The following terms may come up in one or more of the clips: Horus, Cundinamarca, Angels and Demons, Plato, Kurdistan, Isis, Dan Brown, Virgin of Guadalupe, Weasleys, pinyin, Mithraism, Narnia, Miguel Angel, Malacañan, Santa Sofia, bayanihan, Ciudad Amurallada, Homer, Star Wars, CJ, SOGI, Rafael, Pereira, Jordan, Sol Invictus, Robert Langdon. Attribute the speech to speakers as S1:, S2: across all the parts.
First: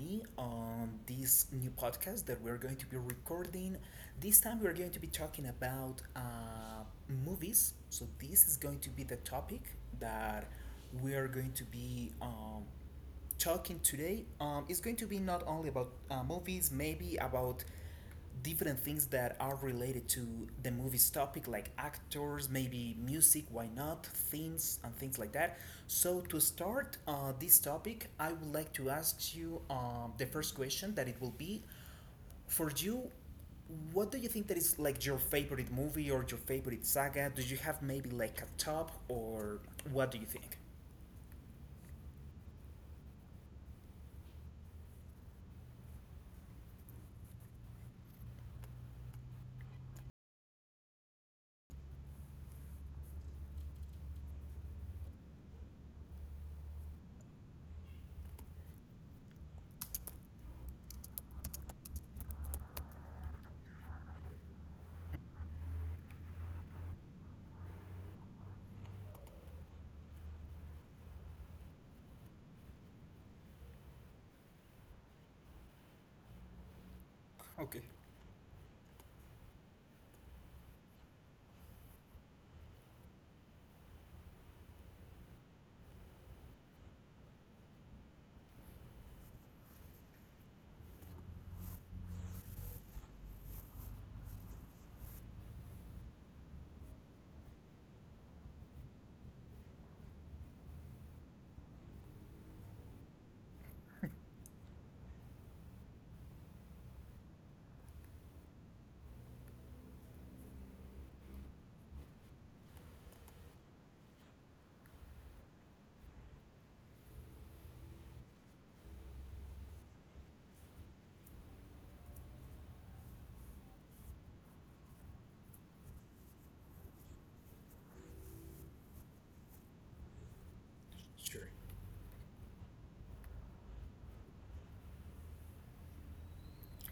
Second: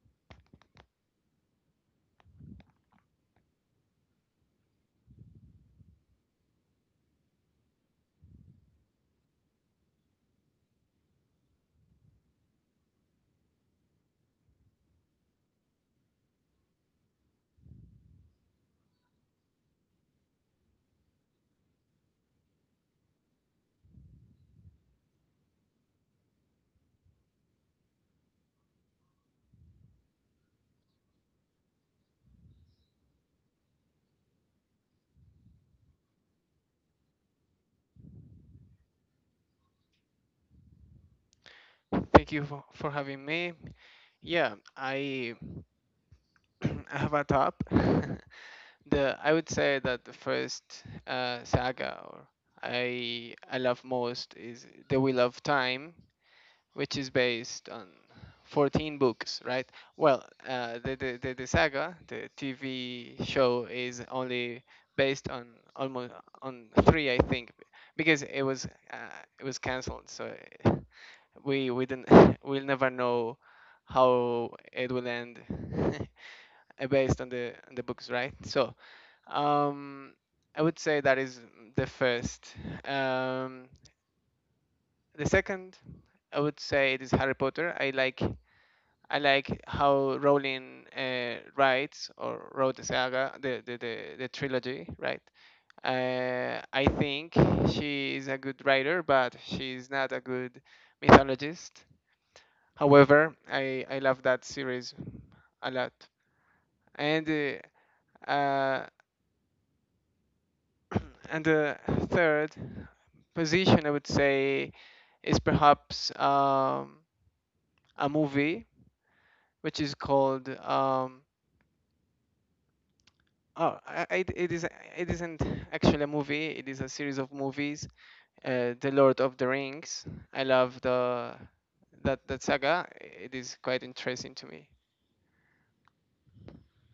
S1: me on this new podcast that we're going to be recording. This time, we're going to be talking about movies. So, this is going to be the topic that we are going to be talking today, is going to be not only about movies, maybe about different things that are related to the movie's topic, like actors, maybe music, why not, themes, and things like that. So, to start this topic, I would like to ask you, the first question that it will be for you. What do you think that is like your favorite movie or your favorite saga? Do you have maybe like a top or what do you think?
S2: Thank you for having me. Yeah, I I have a top. the I would say that the first saga or I love most is The Wheel of Time, which is based on 14 books, right? Well, the saga, the TV show is only based on almost on three, I think, because uh, it was cancelled. So we didn't we'll never know how it will end based on the
S1: Okay,
S2: books, right? So um I would say that is the first. um the second, I would say it is Harry Potter. I like I like how Rowling writes or wrote the saga, the trilogy, right? I think she is a good writer, but she is not a good mythologist. However, I love that series a lot. And uh, uh, and the third position, I would say, is perhaps a movie which is called. It is it isn't actually a movie, it is a series of movies, The Lord of the Rings. I love the
S1: sure.
S2: that that saga. It is quite interesting to me.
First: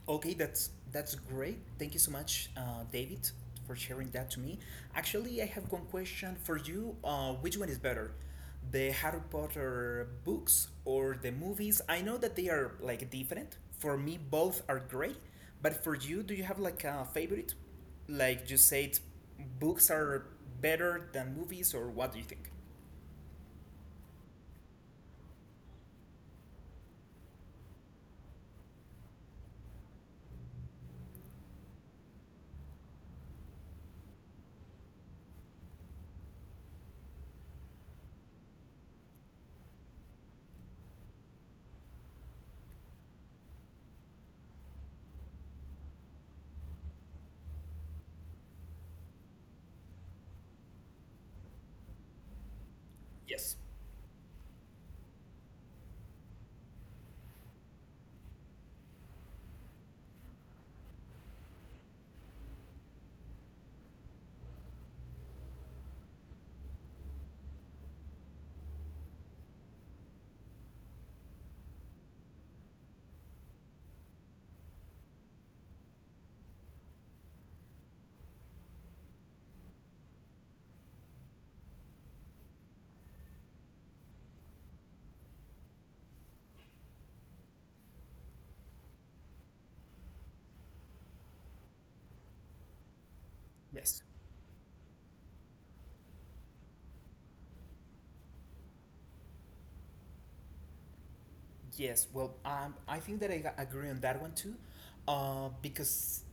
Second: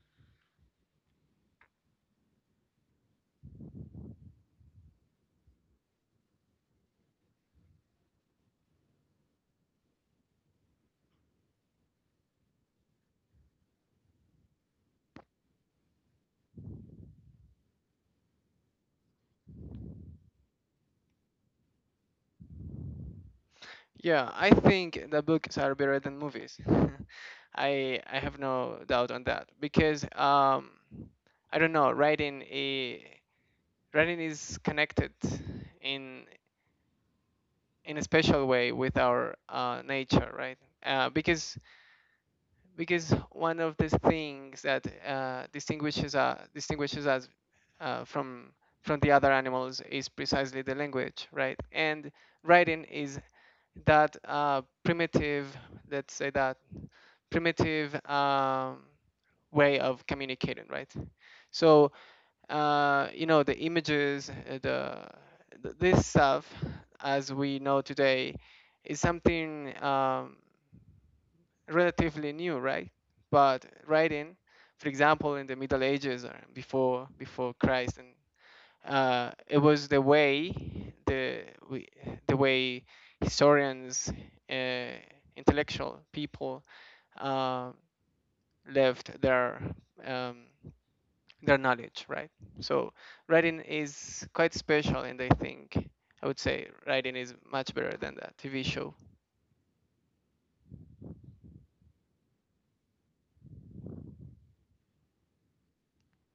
S1: Okay, that's great. Thank you so much, David, for sharing that to me. Actually, I have one question for you. Which one is better, the Harry Potter books or the movies? I know that they are like different. For me, both are great. But for you, do you have like a favorite? Like you said, books are better than movies, or what do you think?
S2: Yeah, I think the books are better than movies. I have no doubt on that because I don't know, writing is connected in in a special way with our nature, right? Uh, because because one of the things that distinguishes us uh, from from the other animals is precisely the language, right? And writing is
S1: Yes.
S2: that primitive, let's say, that primitive way of communicating, right? So you know, the images, the this stuff as we know today is something relatively new, right? But writing, for example, in the Middle Ages or before Christ, and it was the way we, the way historians, uh, intellectual people, uh, left um, their knowledge, right? So writing
S1: Yes.
S2: is quite special, and I think I would say writing is much better than that TV show.
S1: Yes, well, I think that agree on that one too, because,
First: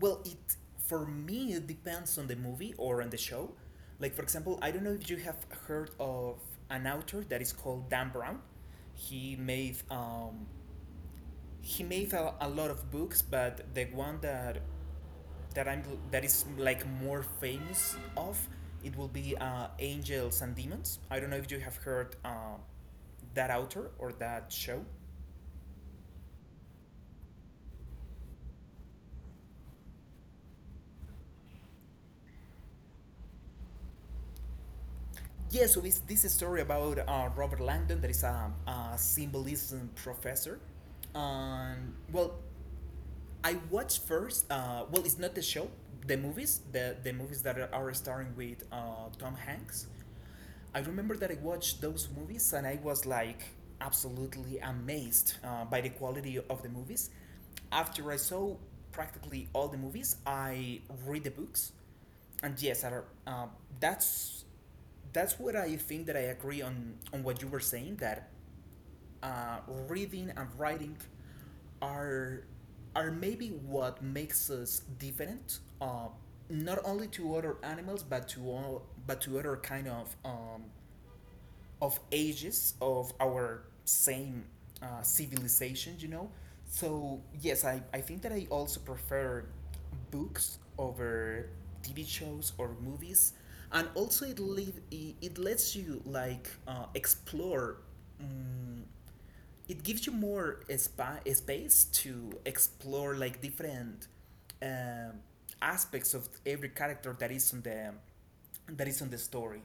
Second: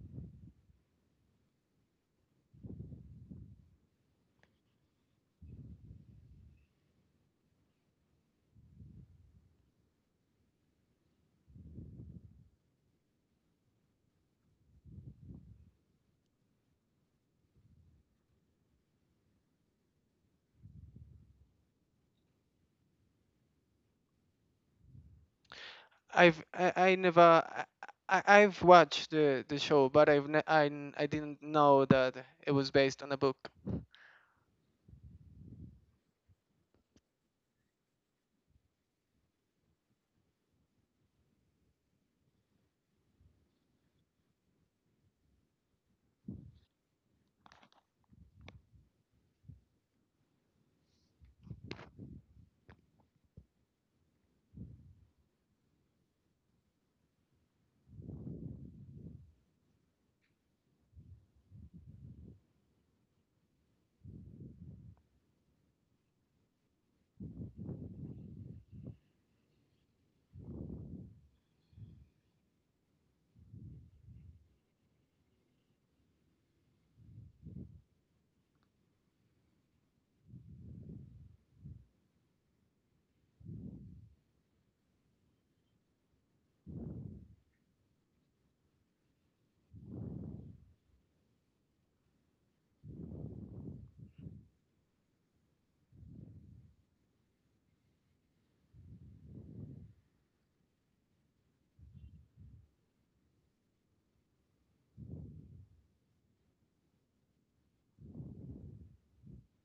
S1: well, it for me it depends on the movie or on the show. Like for example, I don't know if you have heard of an author that is called Dan Brown. He made um, he made a lot of books, but the one that I'm that is like more famous of it will be Angels and Demons. I don't know if you have heard that author or that show.
S2: I've I never I, I- have watched the show, but I've ne- I, n- I did didn't know that it was based on a book.
S1: Yeah, so it's this story about Robert Langdon, that is a symbolism professor. Well, I watched first. Well, it's not the show, the movies, the movies that are starring with Tom Hanks. I remember that I watched those movies and I was like absolutely amazed by the quality of the movies. After I saw practically all the movies, I read the books, and yes, uh, that's that's what I think that I agree on what you were saying that uh, reading and writing are are maybe what makes us different, not only to other animals but to all, but to other kind of ages of our same civilization, you know. So yes, I think that I also prefer books over TV shows or movies, and also it lets you like explore, um, it gives you more space to explore like different um aspects of every character that is on the that is on the story.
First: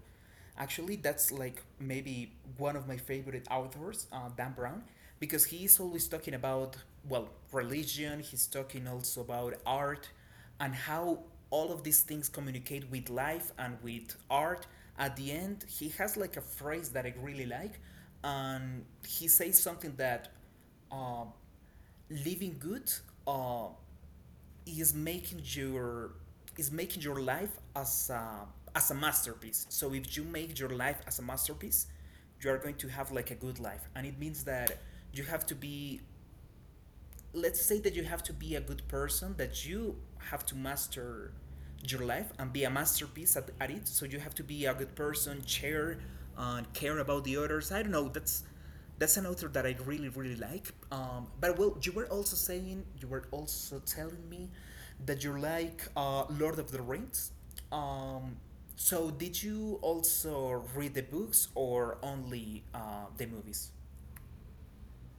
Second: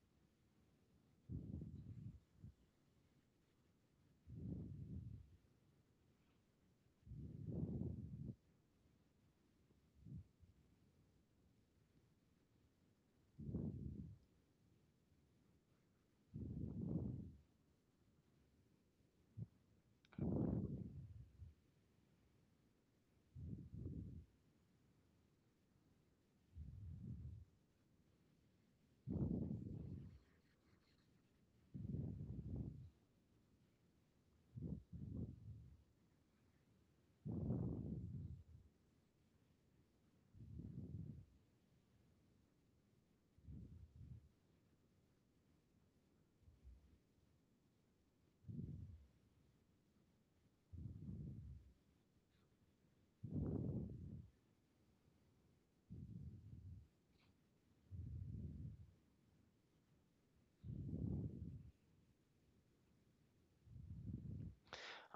S1: Actually, that's like maybe one of my favorite authors, Dan Brown, because he is always talking about well religion. He's talking also about art and how all of these things communicate with life and with art. At the end, he has like a phrase that I really like, and he says something that uh, living good, uh, is making your is making your life as a masterpiece. So if you make your life as a masterpiece, you are going to have like a good life, and it means that you have to be, let's say that you have to be a good person, that you have to master your life and be a masterpiece at it, so you have to be a good person, share and care about the others. I don't know, that's an author that I really really like, but well, you were also saying, you were also telling me that you like Lord of the Rings, um, so did you also read the books or only the movies?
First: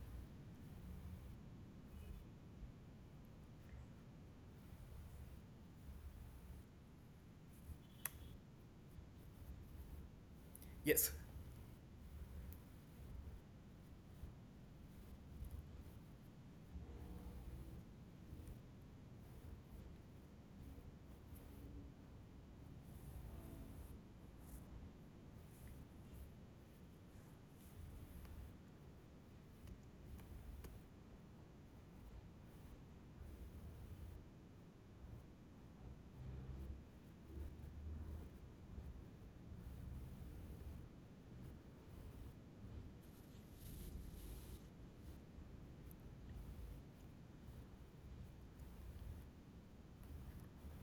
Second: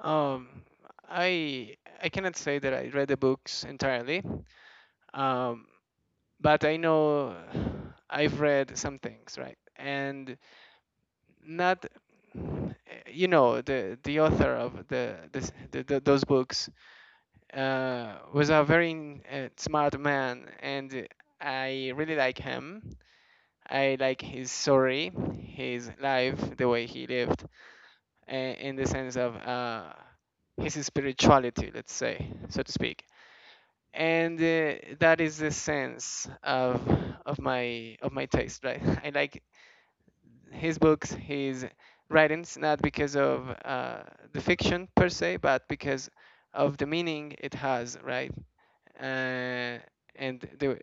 S2: Um, I I cannot say that I read the books entirely, um, but I know I've read some things, right? And
S1: Yes.
S2: not, you know, the author of the, this, the those books was a very smart man, and I really like him. I like his story, his life, the way he lived, in the sense of his spirituality, let's say, so to speak. And that is the sense of my taste, right? I like his books, his writings, not because of the fiction per se, but because of the meaning it has, right? Uh, and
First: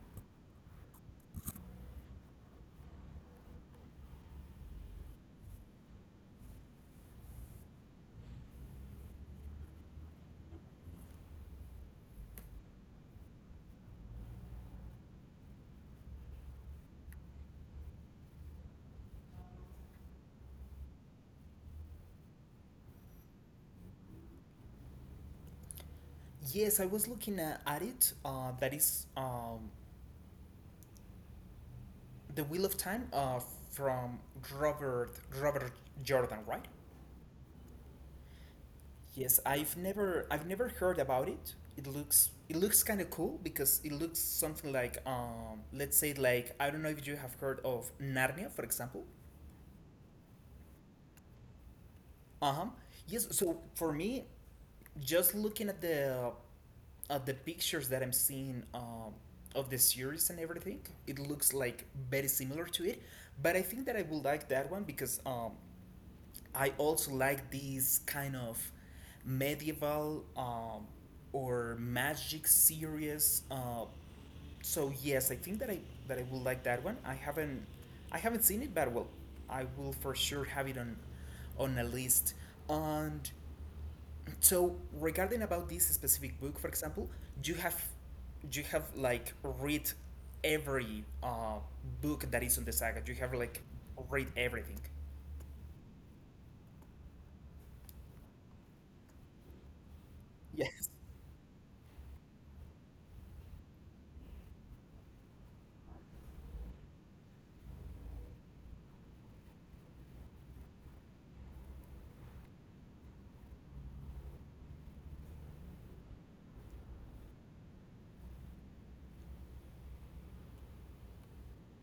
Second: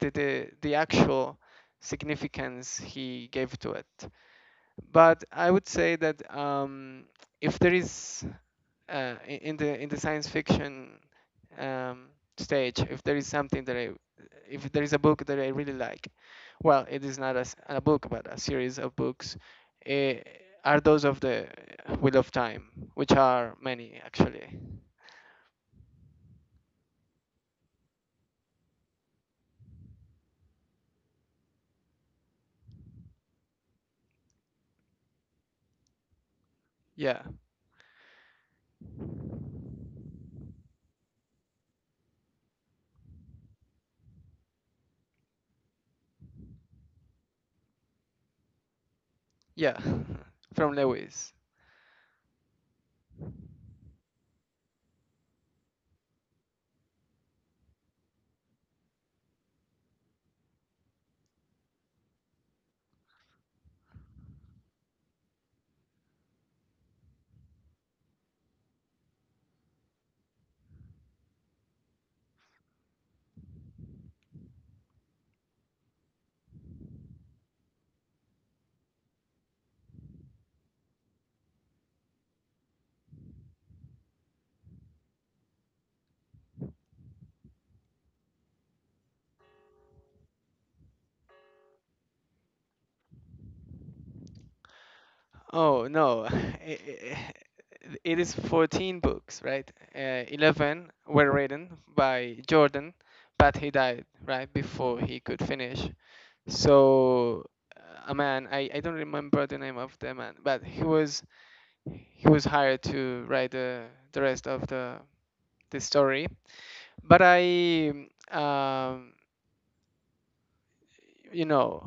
S2: the actual significance he gave to it. But I would say that if there is I- in the science fiction um, stage, if there is a book that I really like, well, it is not a a book, but a series of books, eh, are those of the Wheel of Time, which are many, actually.
S1: Yes, I was looking at it. That is The Wheel of Time, from Robert Robert Jordan, right?
S2: Yeah,
S1: Yes, I've never heard about it. It looks, it looks kind of cool because it looks something like, let's say like, I don't know if you have heard of Narnia, for example.
S2: yeah, from Lewis.
S1: Uh-huh. Yes, so for me, just looking at the pictures that I'm seeing, of the series and everything, it looks like very similar to it. But I think that I will like that one because, I also like these kind of medieval, or magic series, so yes, I think that I will like that one. I haven't, I haven't seen it, but well, I will for sure have it on a list. And so regarding about this specific book, for example, do you have, do you have like read every book that is on the saga? Do you have like read everything?
S2: Oh no, i- it is 14 books, right? 11
S1: Yes.
S2: were written by Jordan, but he died right before he could finish. So uh, a man, I don't remember the name of the man, but he was hired to write the rest of the story. But I you know,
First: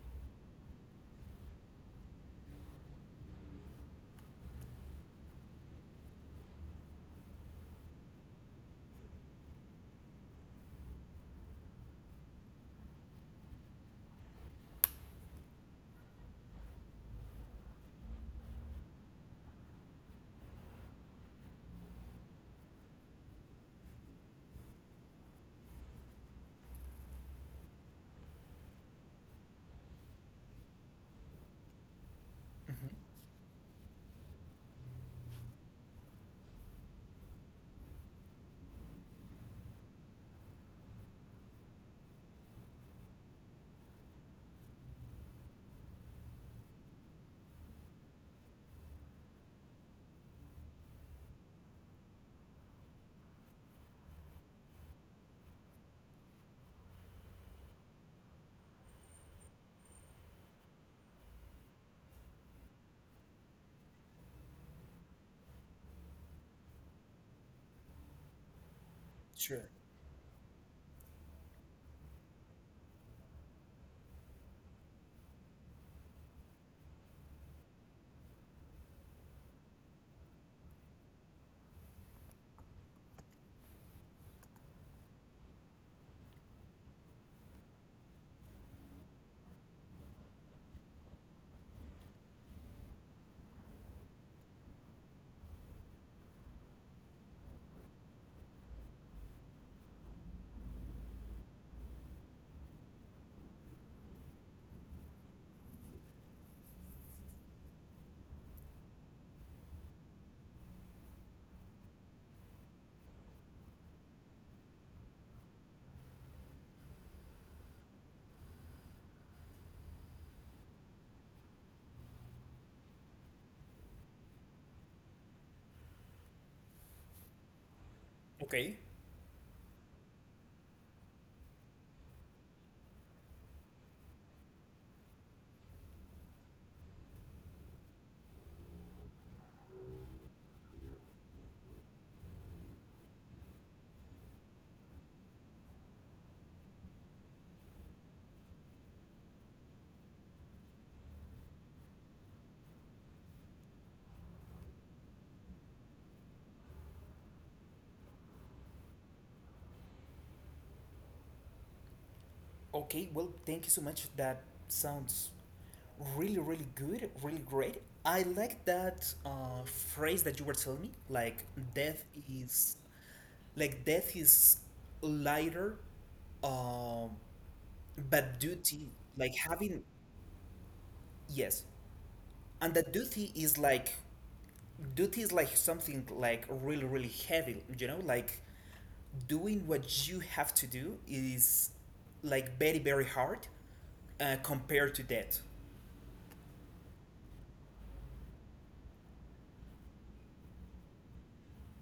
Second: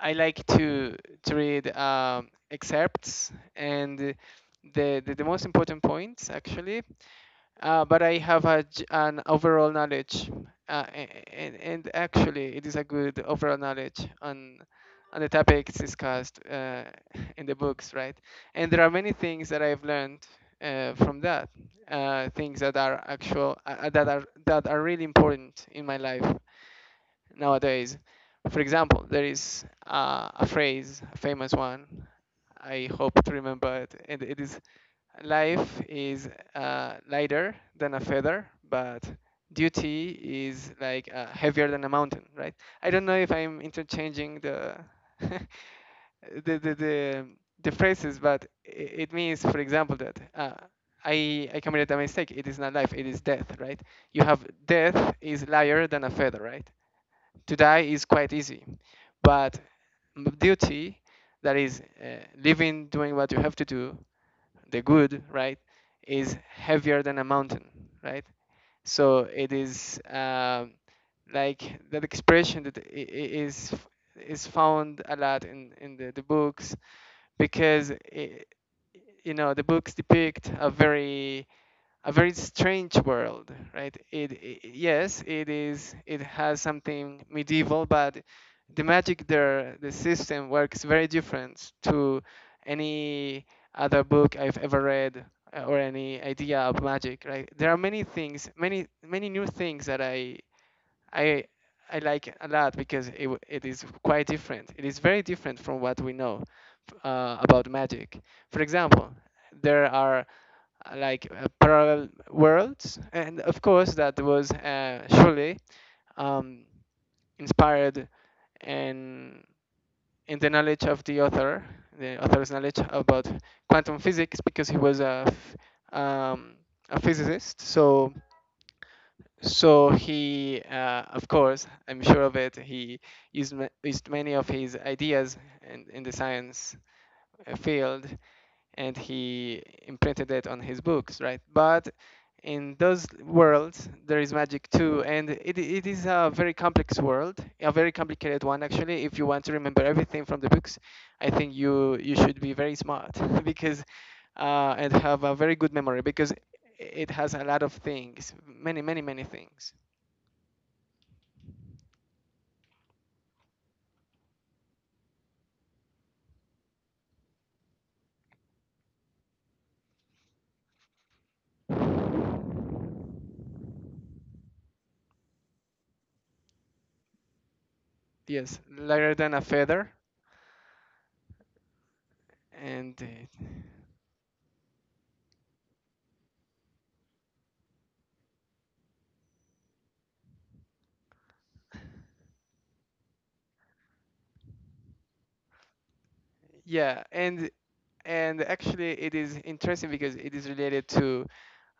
S2: I like to read excerpts and the most important points, actually, but I have a, an overall knowledge, uh, and actually, it is a good overall knowledge on the topics discussed in the books, right? And there are many things that I've learned from that, things that are actual, that are really important in my life nowadays. For example, there is a phrase, a famous one. I
S1: Hmm.
S2: hope to remember it, and it is: life is lighter than a feather, but duty is like heavier than a mountain, right? I don't know if I'm interchanging the the, the, the, the phrases, but it means, for example, that I committed a mistake. It is not life, it is death, right? You have death is lighter than a feather, right? To die is quite easy, but duty, that is living, doing what you have to do, the good, right, is heavier than a mountain, right? So it
S1: Sure.
S2: is like that expression that is found a lot in the books because I you know, the books depict a very strange world, right? It, I yes, it is. It has something medieval, but the magic there, the system works very different to any other book I've ever read, or any idea of magic, right? There are many things, many new things that I I like a lot because it is quite different. It is very different from what we know about magic. For example, there are parallel worlds, and of course that was surely um, inspired in in the knowledge of the author, the author's knowledge about quantum physics, because he was a a physicist. So
S1: Okay.
S2: he, of course I'm sure of it, he used many of his ideas in the science field, and he imprinted it on his books, right? But in those worlds, there is magic too, and it is a very complex world, a very complicated one actually. If you want to remember everything from the books, I think you should be very smart because and have a very good memory because it has a lot of things, many things.
S1: Okay, well, thank you so much. That sounds really, really good, really great. I like that phrase that you were telling me. Death is, like death is lighter, um, but
S2: Yes,
S1: duty,
S2: lighter
S1: like
S2: than a
S1: having,
S2: feather,
S1: yes, and the
S2: and
S1: duty is like, duty is like something like really really heavy, you know, like doing what you have to do is like very very hard compared to that.
S2: yeah, and actually it is interesting because it is related to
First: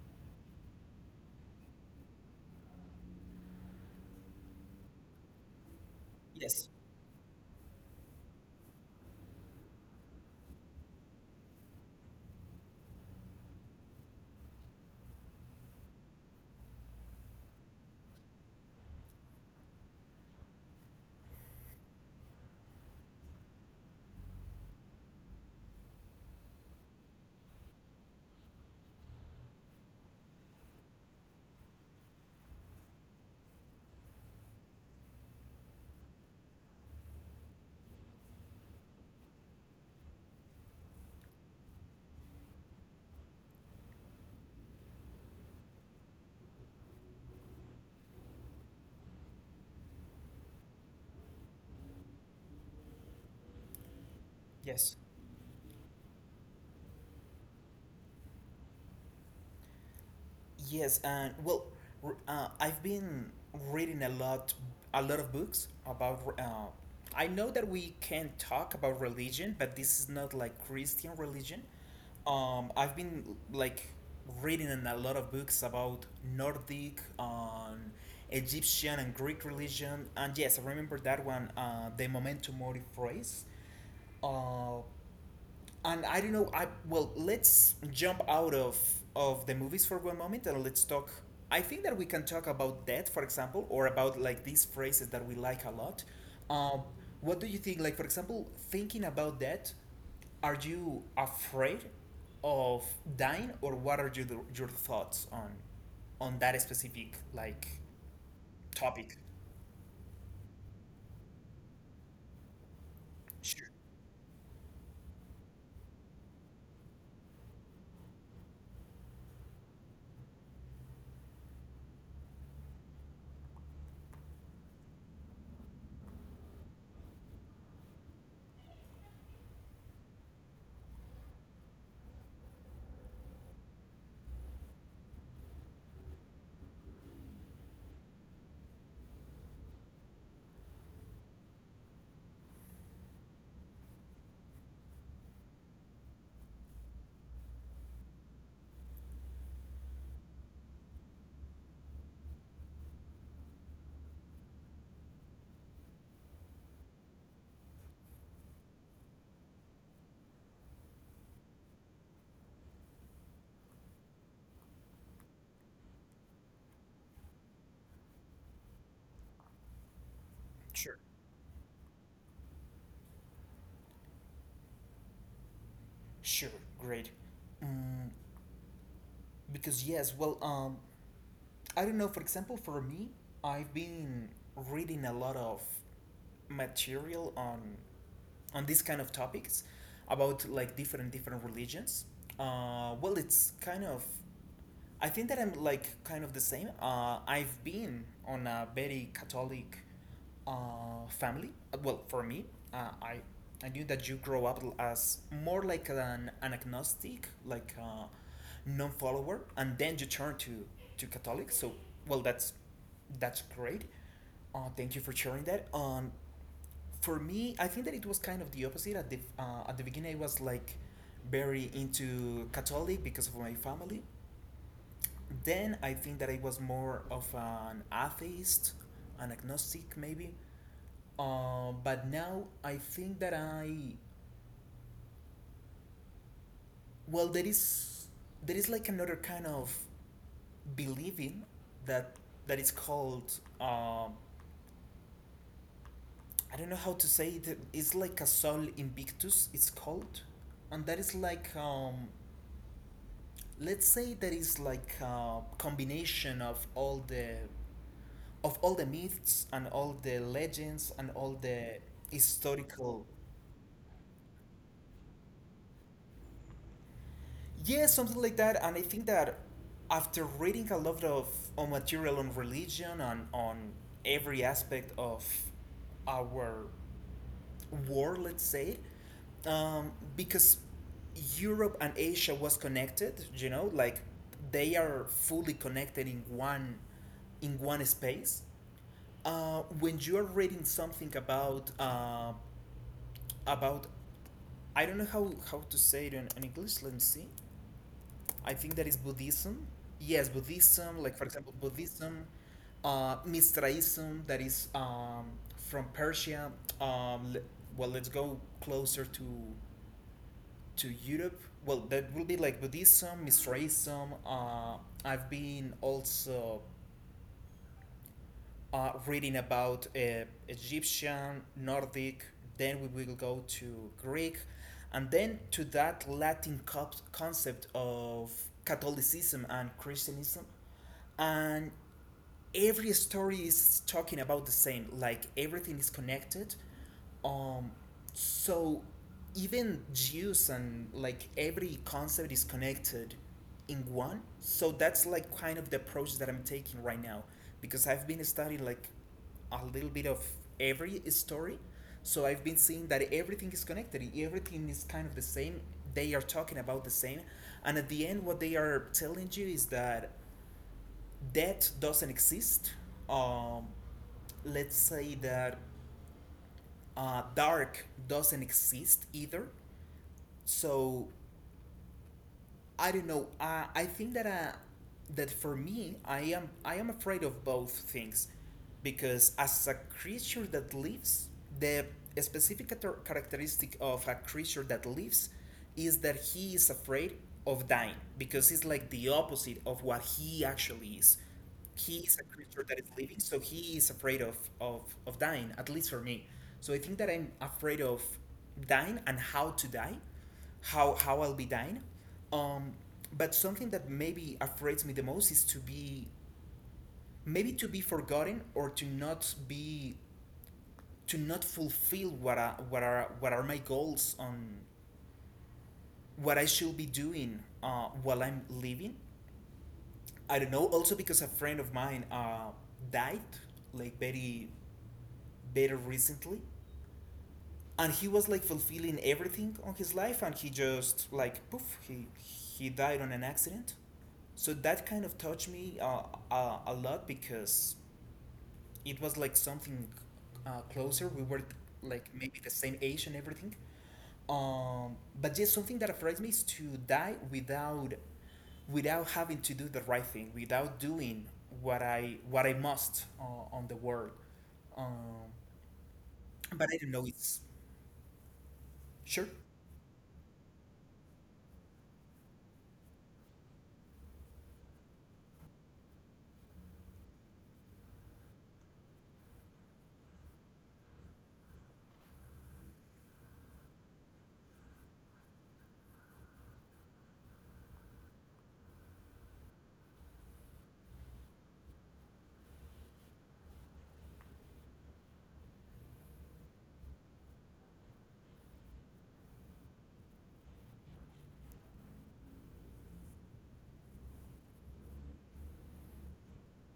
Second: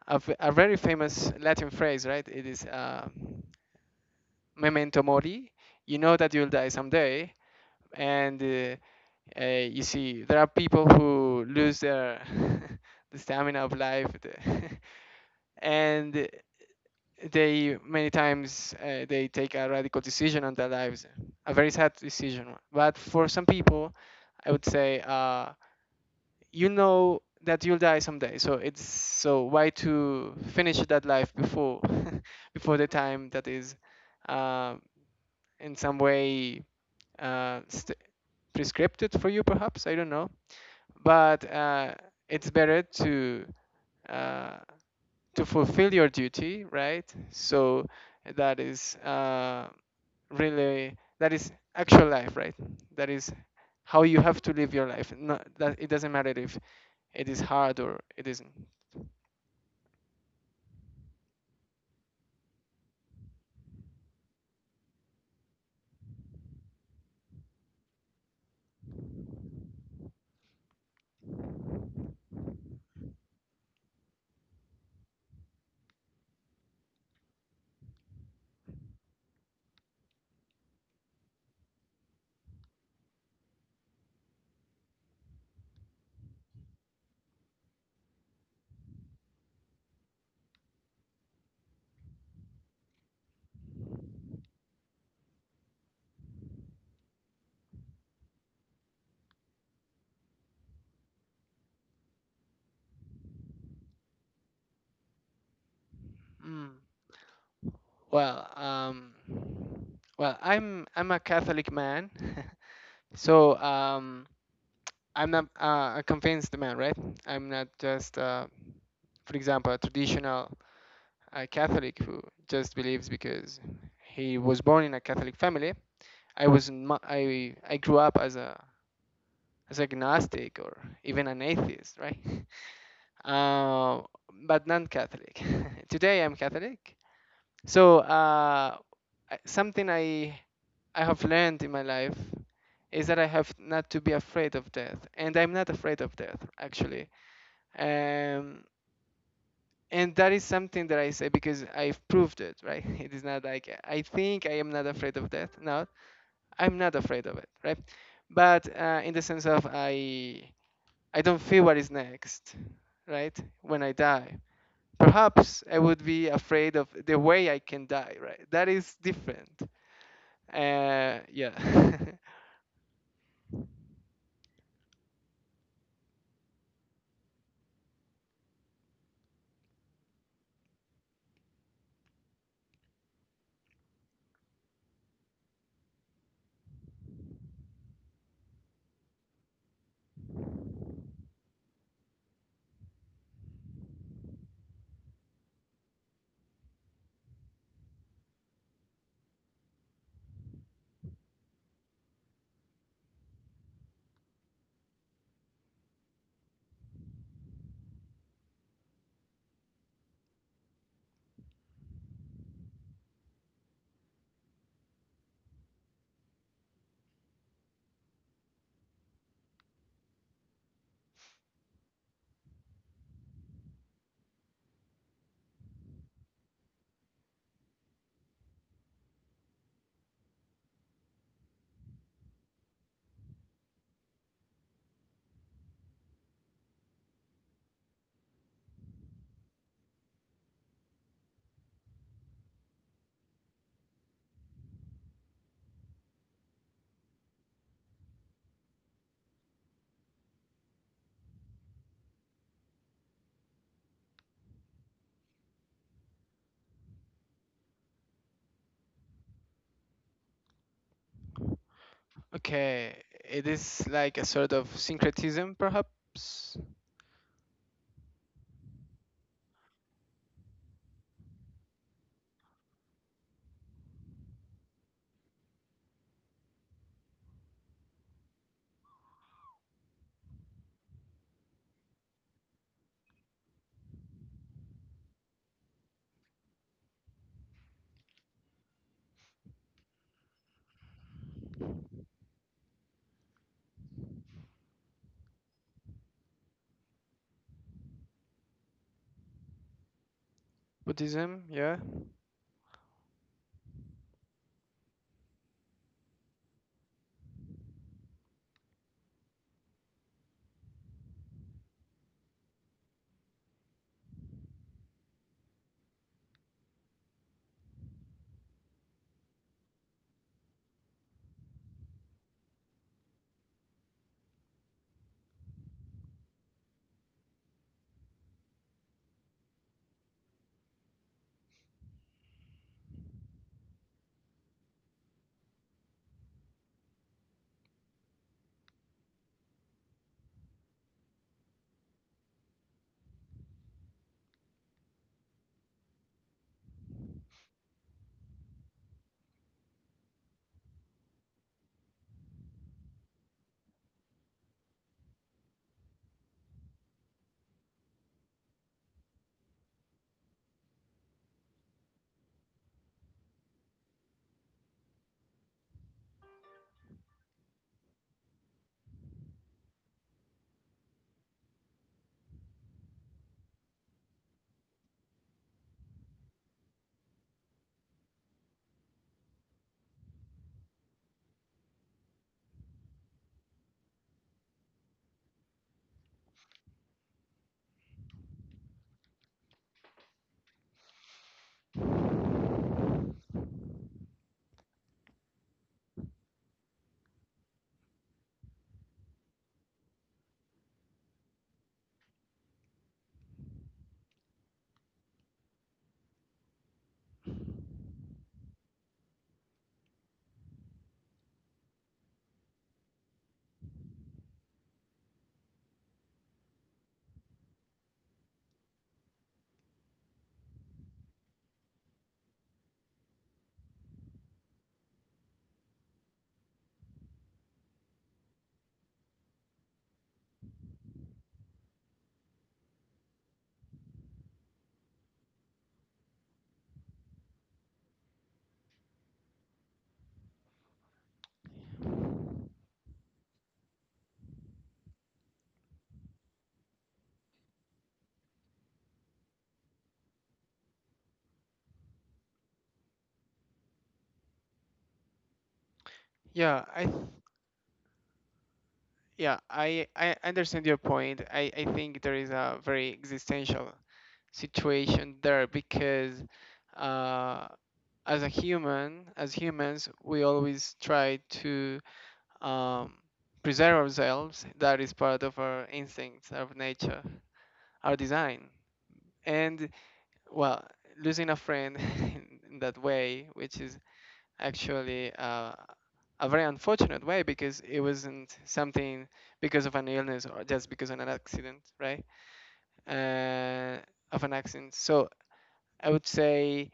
S2: a, a very famous Latin phrase, right? It is memento mori. You know that you'll
S1: Yes,
S2: die someday, and you see, there are people who lose their the stamina of life, and they many times they take a radical decision on their lives, a very sad decision. But for some people, I would say, you know that you'll die someday, so it's so why to finish that life before before the time that is uh, in some way st- prescripted for you, perhaps, I don't know. But it's better uh, to fulfill your duty, right? So that is really, that is actual life, right? That is how you have to live your
S1: yes.
S2: life, no? That it doesn't matter if it is hard or it isn't.
S1: Yes, and well, I've been reading a lot of books about. I know that we can talk about religion, but this is not like Christian religion. I've been like reading in a lot of books about Nordic, Egyptian, and Greek religion, and yes, I remember that one, the memento mori phrase. Uh, and I don't know. I, well, let's jump out of the movies for one moment and let's talk. I think that we can talk about death, for example, or about like these phrases that we like a lot. Um, what do you think? Like, for example, thinking about that, are you afraid of dying, or what are your thoughts on that
S2: Mm.
S1: specific like
S2: Well,
S1: topic?
S2: I'm a Catholic man, so
S1: Sure,
S2: I'm not a convinced man, right? I'm not just, for example, a traditional Catholic who just believes because he was born in a Catholic family. I grew up as a as agnostic or even an atheist, right? Uh, but non-Catholic. Today I'm Catholic, so something I have learned in my life is that I have not to be afraid of death, and I'm not afraid of death actually. Um, and that is something that I say because I've proved it, right? It is not like I think I am not afraid of death. No, I'm not afraid of it, right? But in the sense of I don't feel what is next, right? When I die, perhaps I would be afraid of the way I can die, right? That is different.
S1: sure,
S2: Yeah.
S1: sure. Great. Mm, because yes, well, I don't know. For example, for me, I've been reading a lot of material on these kind of topics about like different, different religions. Well, it's kind of. I think that I'm like kind of the same. I've been on a very Catholic family. Well, for me, uh, I I knew that you grow up as more like an agnostic, like a non-follower, and then you turn to Catholic. So, well, that's great. Thank you for sharing that. For me, I think that it was kind of the opposite. At the beginning, I was like very into Catholic because of my family. Then I think that I was more of an atheist, an agnostic maybe. But now I think that I well, there is like another kind of believing that that is called, um, I don't know how to say it. It's like a Sol Invictus, it's called, and that is like, let's say that is like a combination of all the myths and all the legends and all the
S2: Okay,
S1: historical,
S2: it is like a sort of syncretism, perhaps.
S1: yeah, something like that. And I think that after reading a lot of on material on religion and on every aspect of our war, let's say, because Europe and Asia was connected. You know, like they are fully connected in one space. When you are reading something about about, I don't know how to say it in English. Let me see. I think that is Buddhism. Yes, Buddhism, like for
S2: Buddhism.
S1: example,
S2: Yeah,
S1: Buddhism, Mithraism, that is from Persia. Um, le- well, let's go closer to Europe. Well, that will be like Buddhism, Mithraism. I've been also reading about Egyptian, Nordic. Then we will go to Greek, and then to that Latin concept of Catholicism and Christianism, and every story is talking about the same, like everything is connected, um so even Jews, and like every concept is connected in one, so that's like kind of the approach that I'm taking right now, because I've been studying like a little bit of every story, so I've been seeing that everything is connected, everything is kind of the same, they are talking about the same, and at the end what they are telling you is that that doesn't exist. Um, let's say that dark doesn't exist either. So I don't know. I think that that for me, I am, I am afraid of both things, because as a creature that lives, the specific characteristic of a creature that lives is that he is afraid of dying because it's like the opposite of what he actually is. He is a creature that is living, so he is afraid of dying, at least for me. So I think that I'm afraid of dying and how to die, how I'll be dying. Um, but something that maybe afraids me the most is to be, maybe, to be forgotten, or to not be to not fulfill what are my goals on what I should be doing while I'm living. I don't know. Also because a friend of mine died, like very very recently, and he was like fulfilling everything on his life, and he just like poof, he died on an accident. So that kind of touched me a lot, because it was like something closer. We were like maybe the same age and everything. But just something that afraid me is to die without without having to do the right thing, without doing what I must on the world. Um,
S2: yeah.
S1: but I don't know. It's sure,
S2: Yeah, I understand your point. I think there is a very existential situation there because uh, as a human, as humans, we always try to um, preserve ourselves. That is part of our instincts, our nature, our design, and well, losing a friend in that way, which is actually a very unfortunate way, because it wasn't something because of an illness or just because of an accident, right? Uh, of an accident. So I would say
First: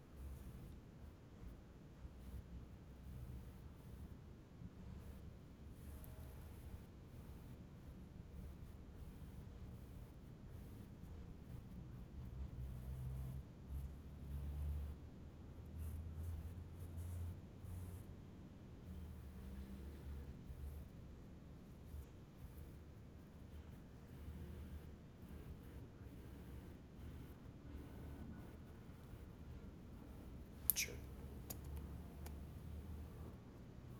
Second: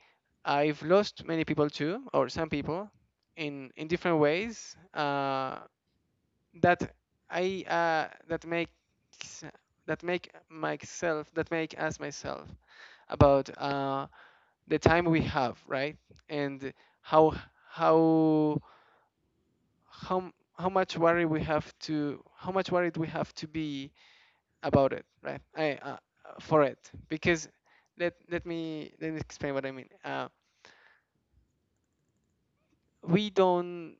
S2: I've lost many people too, or some people, in different ways. That I that makes that make myself that make us myself about, the time we have, right? And how how how how much worry we have to how much worried we have to be about it, right? I, for it because let let me explain what I mean.
S1: sure,
S2: We don't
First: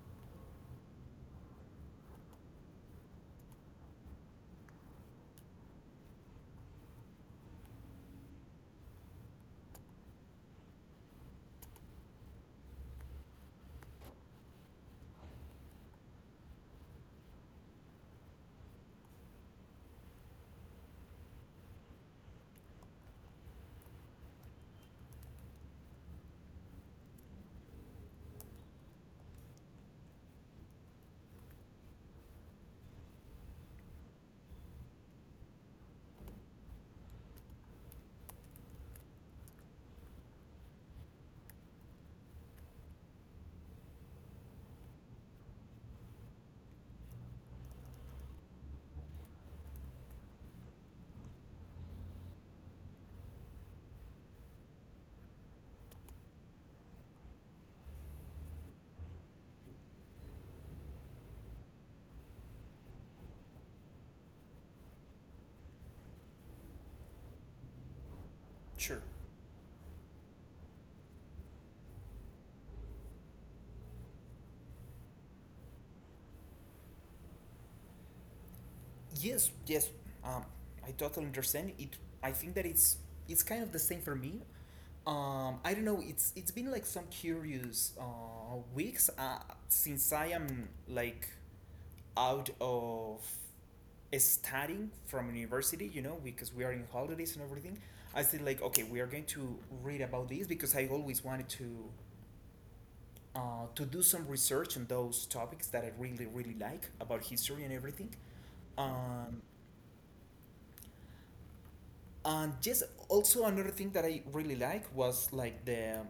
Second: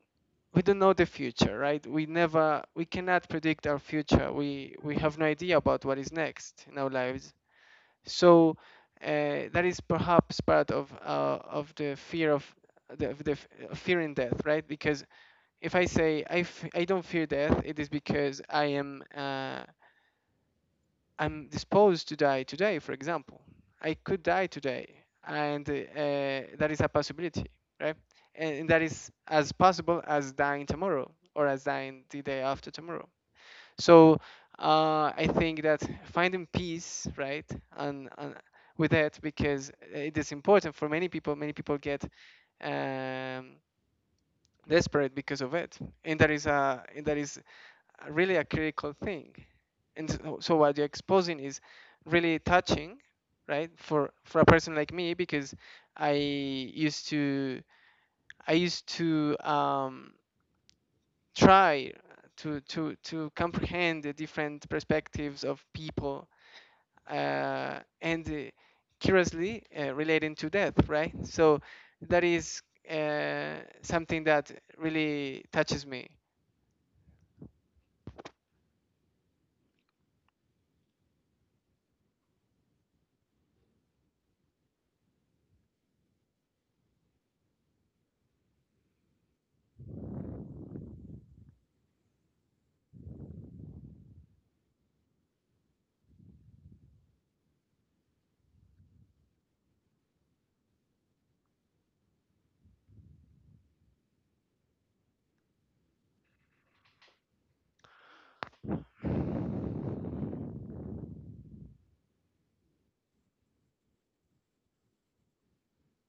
S2: we don't know the future, right? We cannot predict our future. We have no idea about what is next in our lives. So that is perhaps part of the fear of the fear in death, right? Because if I say I don't fear death, it is because I am I'm disposed to die today. For example, I could die today, and that is a possibility, right? And that is as possible as dying tomorrow or as dying the day after tomorrow. So I think that finding peace, right, and with that, because it is important for many people. Many people get um, desperate because of it, and that is really a critical thing. And so what you're exposing is really touching, right? For a person like me, because I used to I used to try to comprehend the different perspectives of people, and
S1: sure.
S2: curiously relating to death, right? So that is something that really touches me.
S1: Yes, yes. Um, I totally understand it. I think that it's kind of the same for me. I don't know. It's been like some curious weeks since I am like out of studying from university. You know, because we are in holidays and everything. I said like, okay, we are going to read about this because I always wanted to do some research on those topics that I really really like about history and everything. Um, and just also another thing that I really like was like the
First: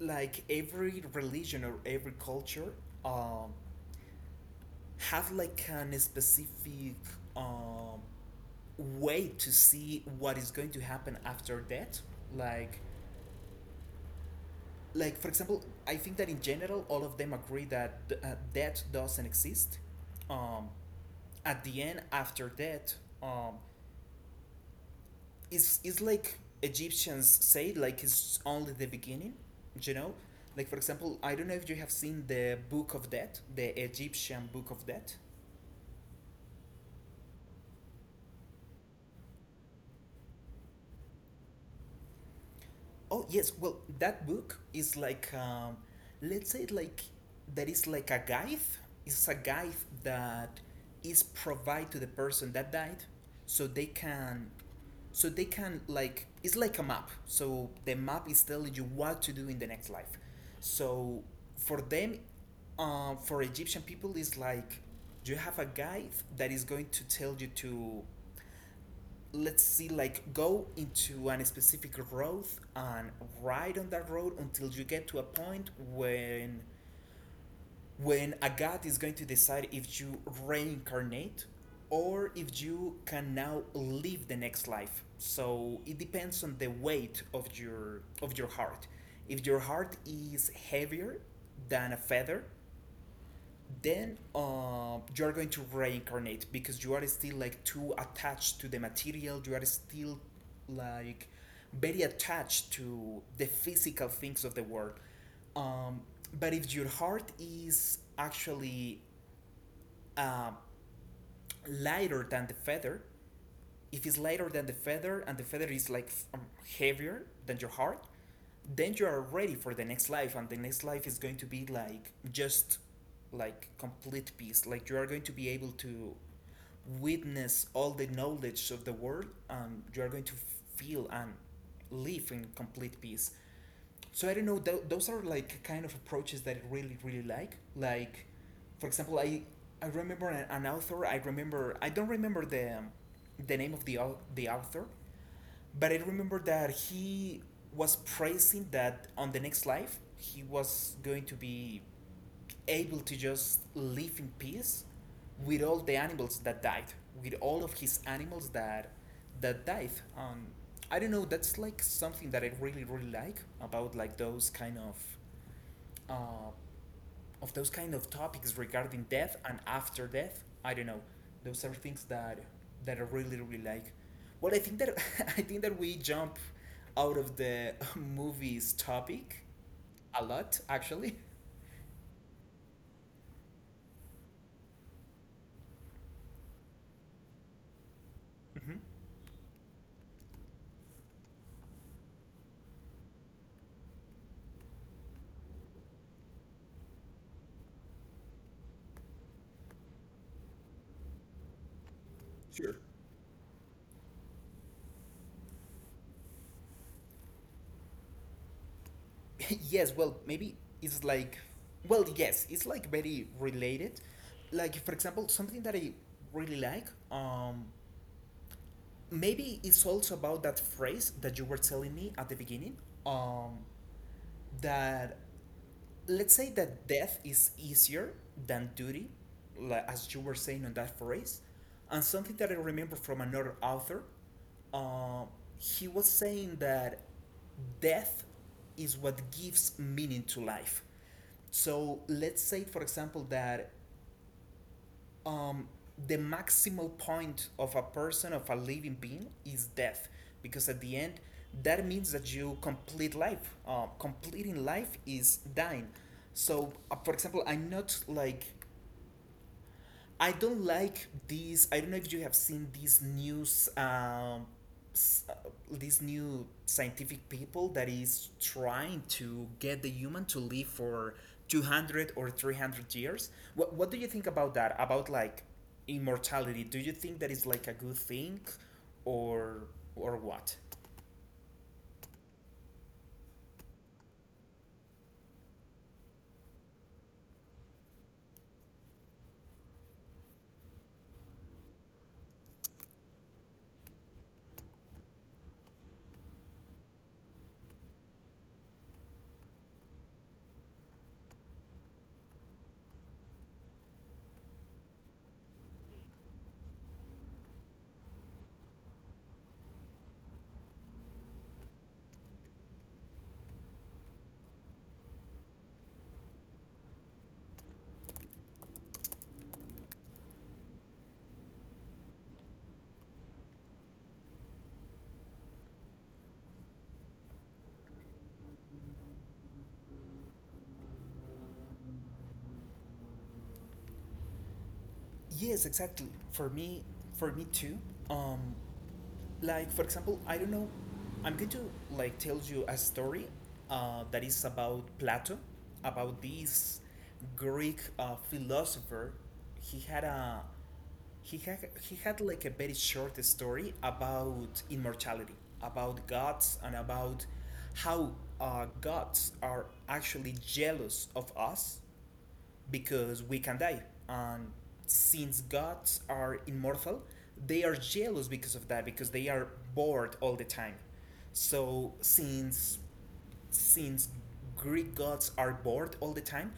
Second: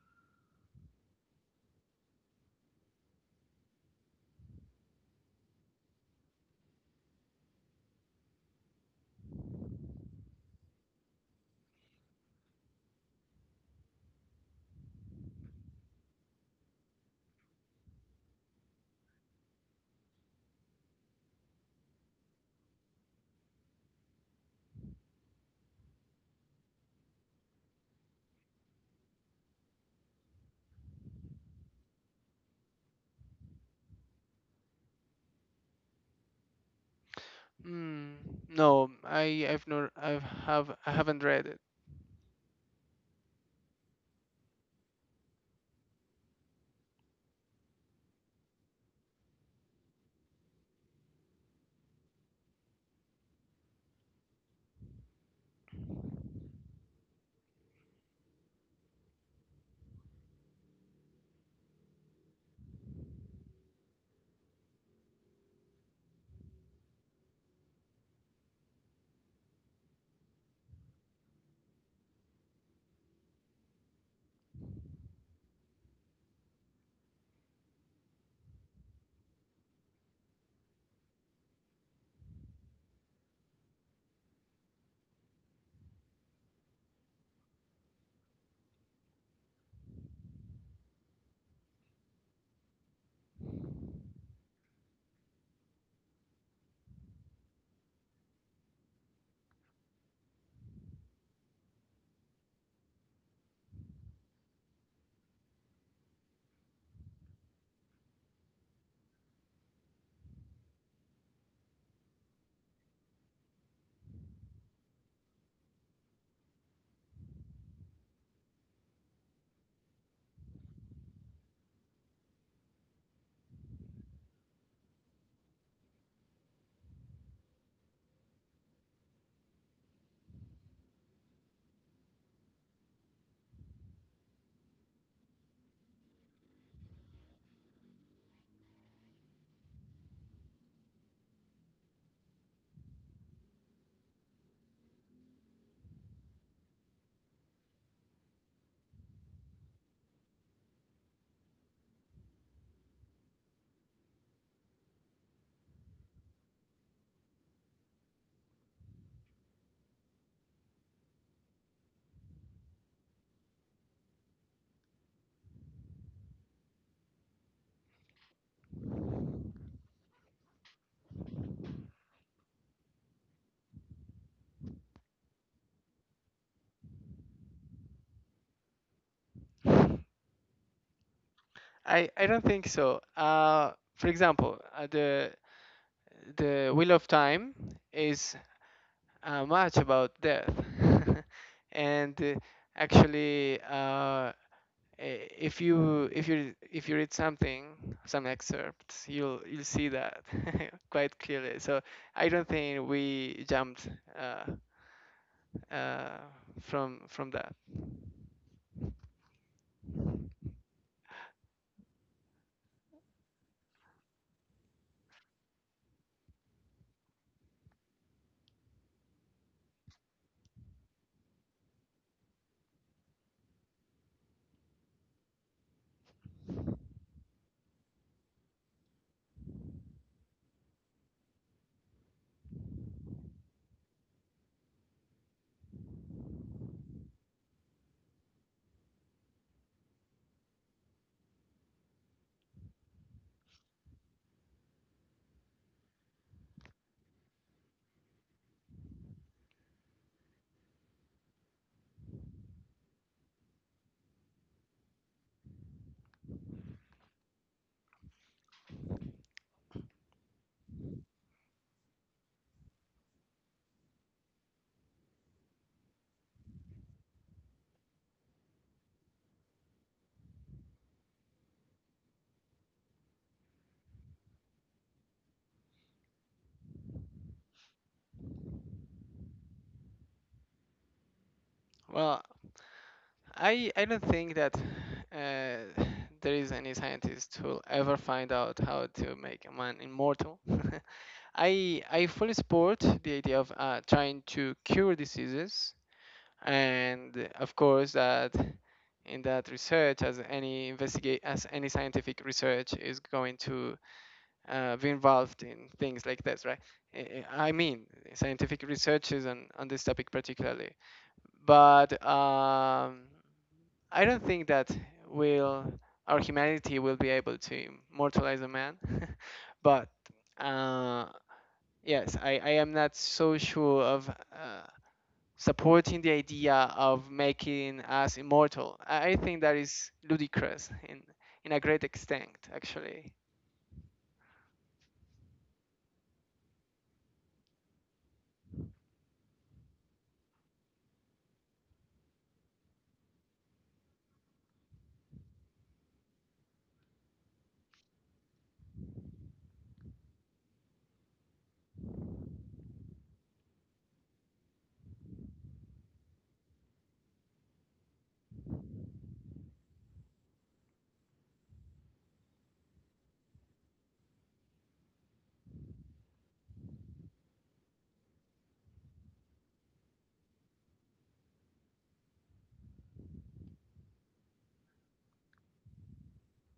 S1: like every religion or every culture um, have like an specific um, way to see what is going to happen after death. like like for example, I think that in general all of them agree that uh, death doesn't exist um, at the end, after death. um, it's like Egyptians say, like it's only the beginning, you know. Like for example, I don't know if you have seen the Book of Death, the Egyptian Book of Death.
S2: Mm, no, I haven't read it.
S1: Oh yes, well that book is like let's say it like that is like a guide. It's a guide that is provided to the person that died, so they so they can, like it's like a map. So the map is telling you what to do in the next life. So for them, for Egyptian people, is like you have a guide that is going to tell you to let's see like go into a specific road and ride on that road until you get to a point when a god is going to decide if you reincarnate, or if you can now live the next life. So it depends on the weight of your heart. If your heart is heavier than a feather, then you are going to reincarnate because you are still like too attached to the material, you are still like very attached to the physical things of the world. um, but if your heart is actually uh, lighter than the feather, if it's lighter than the feather and the feather is like um, heavier than your heart, then you are ready for the next life, and the next life is going to be like just like complete peace. Like you are going to be able to witness all the knowledge of the world, and you are going to feel and live in complete peace. So I don't know. Those are like kind of approaches that I really really like. Like, for example, I remember an author. I remember I don't remember the name of the author, but I remember that he was praising that on the next life he was going to be able to just live in peace with all the animals that died, with all of his animals that that died. Um, I don't know. That's like something that I really really like about like those kind uh, of those kind of topics regarding death and after death. I don't know. Those are things that that I really really like. Well, I think that I think that we jump out of the movies topic a lot actually.
S2: I don't think so. For example, the Wheel of Time is
S1: Hmm.
S2: much about death, and actually, uh, i- if you read something, some excerpts, you'll see that quite clearly. So I don't think we jumped uh, uh, from that.
S1: Yes, well, maybe it's like well, yes, it's like very related. Like for example, something that I really like, um maybe it's also about that phrase that you were telling me at the beginning, um that let's say that death is easier than duty, like, as you were saying on that phrase. And something that I remember from another author, uh, he was saying that death is what gives meaning to life. So let's say, for example, that um, the maximal point of a person, of a living being, is death, because at the end that means that you complete life. Completing life is dying. So for example, I'm not like I don't like these. I don't know if you have seen these news, s- uh, these new scientific people that is trying to get the human to live for 200 or 300 years. What do you think about that? About like immortality? Do you think that is like a good thing, or or what?
S2: Well, I don't think that uh, there is any scientist who'll ever find out how to make a man immortal. I fully support the idea of trying to cure diseases, and of course that in that research, as any scientific research is going to be involved in things like this, right? I mean, scientific researches on this topic particularly, but. I don't think that will our humanity will be able to immortalize a man, but uh, yes, I am not so sure of supporting the idea of making us immortal. I think that is ludicrous in a great extent, actually.
S1: Yes, exactly. For me too. Um, like for example, I don't know, I'm going to like tell you a story that is about Plato, about this Greek philosopher. He had a he had like a very short story about immortality, about gods, and about how gods are actually jealous of us because we can die. And since gods are immortal, they are jealous because of that, because they are bored all the time. So since Greek gods are bored all the time,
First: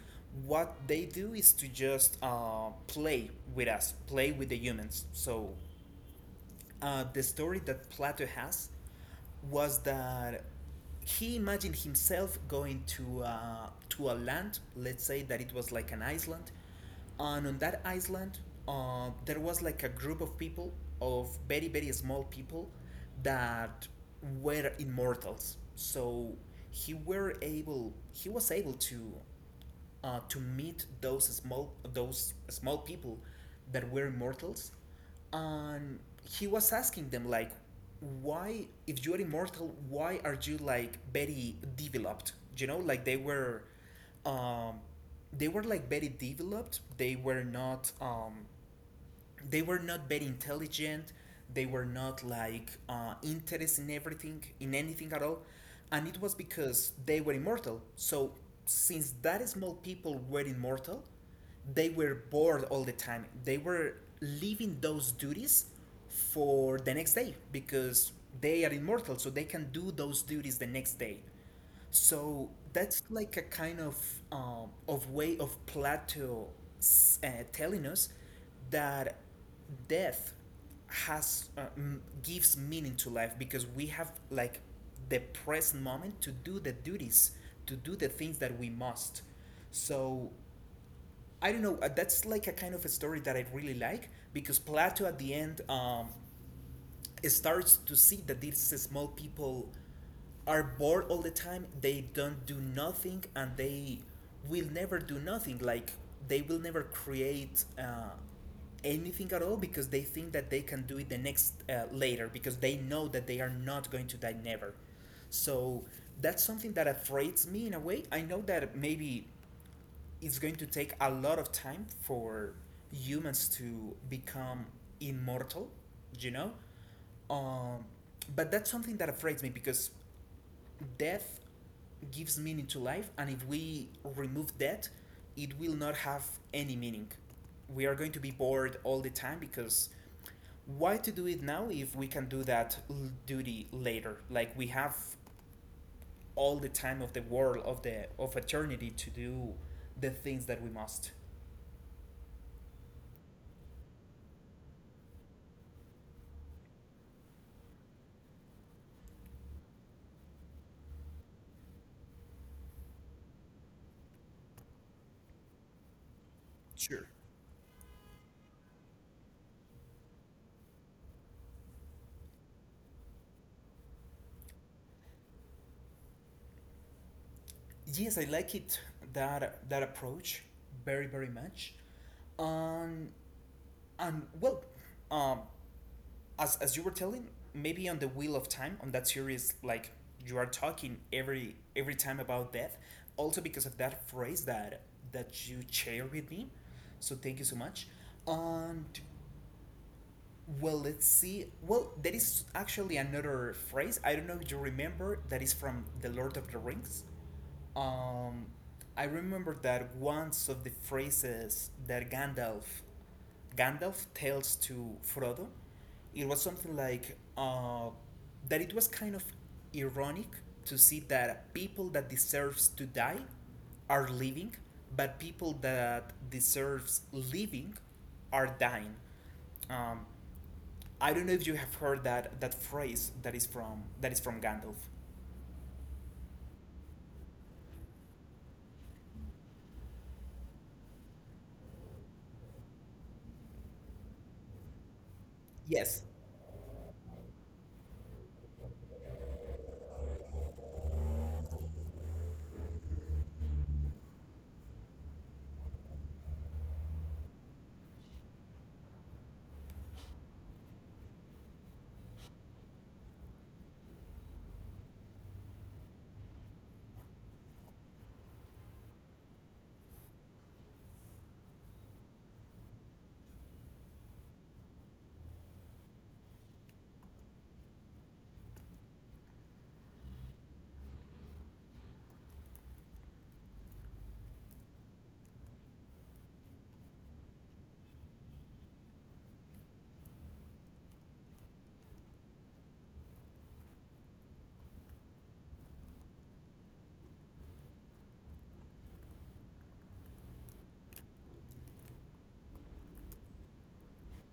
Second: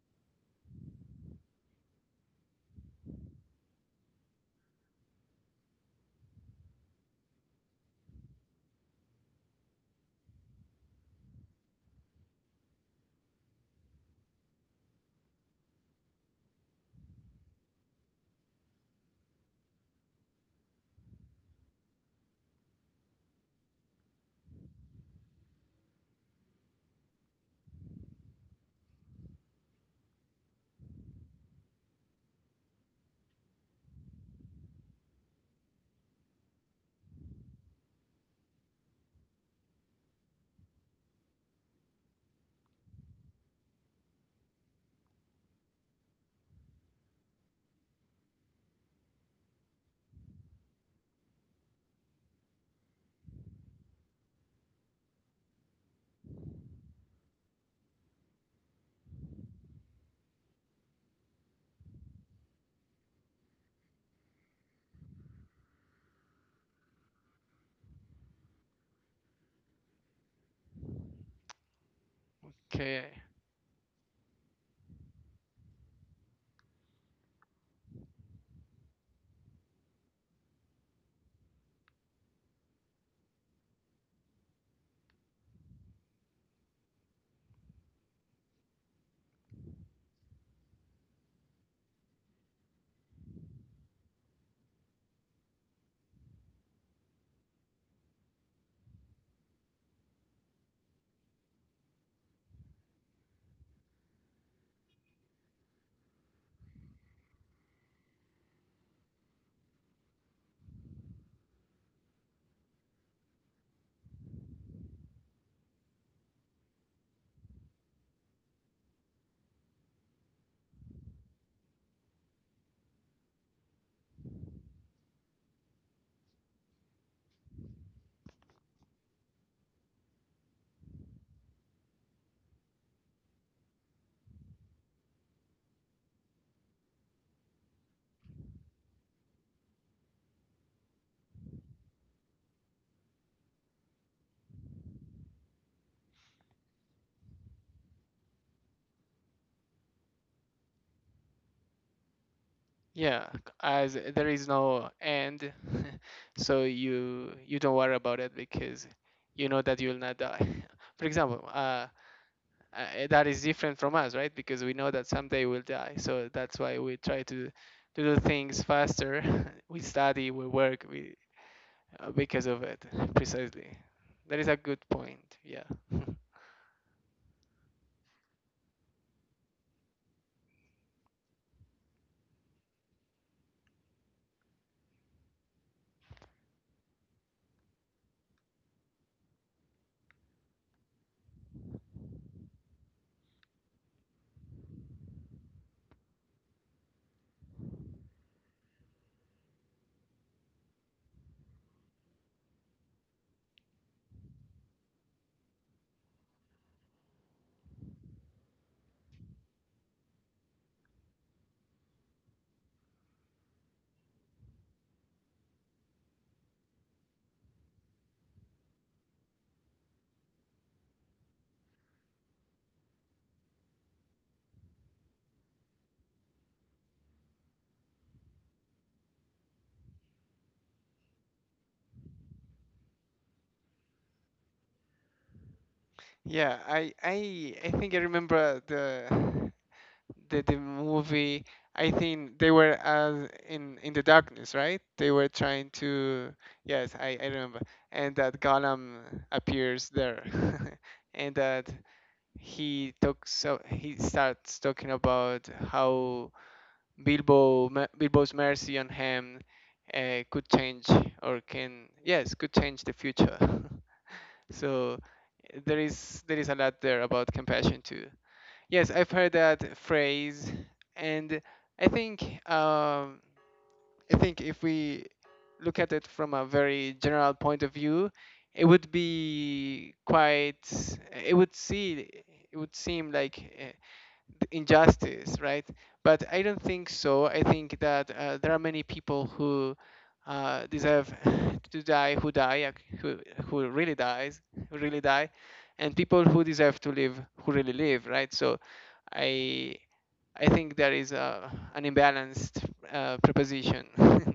S1: what they do is to just play with us, play with the humans. So the story that Plato has was that he imagined himself going to a land. Let's say that it was like an island, and on that island, there was like a group of people, of very very small people, that were immortals. So he was able to meet those small people that were immortals, and he was asking them like, why if you're immortal, why are you like very developed, you know? Like um, they were like very developed, they were not very intelligent, they were not like interested in everything, in anything at all. And it was because they were immortal. So since that small people were immortal, they were bored all the time, they were leaving those duties for the next day because they are immortal, so they can do those duties the next day. So that's
S2: Okay,
S1: like a kind of way of Plato telling us that death gives meaning to life because we have like the present moment to do the duties, to do the things that we must. So I don't know. That's like a kind of a story that I really like because Plato at the end, starts to see that these small people are bored all the time, they don't do nothing, and they will never do nothing. Like they will never create anything at all because they think that they can do it the next later, because they know that they are not going to die never. So that's something that afraids me in a way. I know that maybe it's going to take a lot of time for humans to become immortal, you know. um, but that's something that affrights me because death gives meaning to life, and if we remove that, it will not have any meaning. We are going to be bored all the time, because why to do it now if we can do that duty later? Like we have all the time of the world, of the of eternity to do the things that we must.
S2: yeah, as there is no end, so you don't worry about it because you know that you will not die. For example, that is different from us, right? Because we know that someday we'll die. So that's why we
S1: Sure.
S2: try to do things faster. We study, we work, we because of it precisely. That is a good point. Yeah.
S1: Yes, I like it that that approach very very much. Um, and well, um, as you were telling, maybe on the Wheel of Time, on that series, like you are talking every time about death. Also because of that phrase that that you share with me. So thank you so much. And well, let's see. Well, there is actually another phrase. I don't know if you remember that is from The Lord of the Rings. Um, I remember that once of the phrases that Gandalf tells to Frodo, it was something like that. It was kind of ironic to see that people that deserves to die are living, but people that deserves living are dying. Um, I don't know if you have heard that that phrase that is from Gandalf.
S2: Yeah, I think I remember the the movie. I think they were in the darkness, right? They were trying
S1: Yes,
S2: to. Yes, I remember. And that Gollum appears there, and that he talks he starts talking about how Bilbo's mercy on him could change or can yes could change the future. So there is a lot there about compassion too. Yes, I've heard that phrase, and I think um, I think if we look at it from a very general point of view, it would be quite it would see it would seem like injustice, right? But I don't think so. I think that there are many people who deserve to die, who die, who really dies, who really die, and people who deserve to live, who really live, right? So, I I think there is a an imbalanced proposition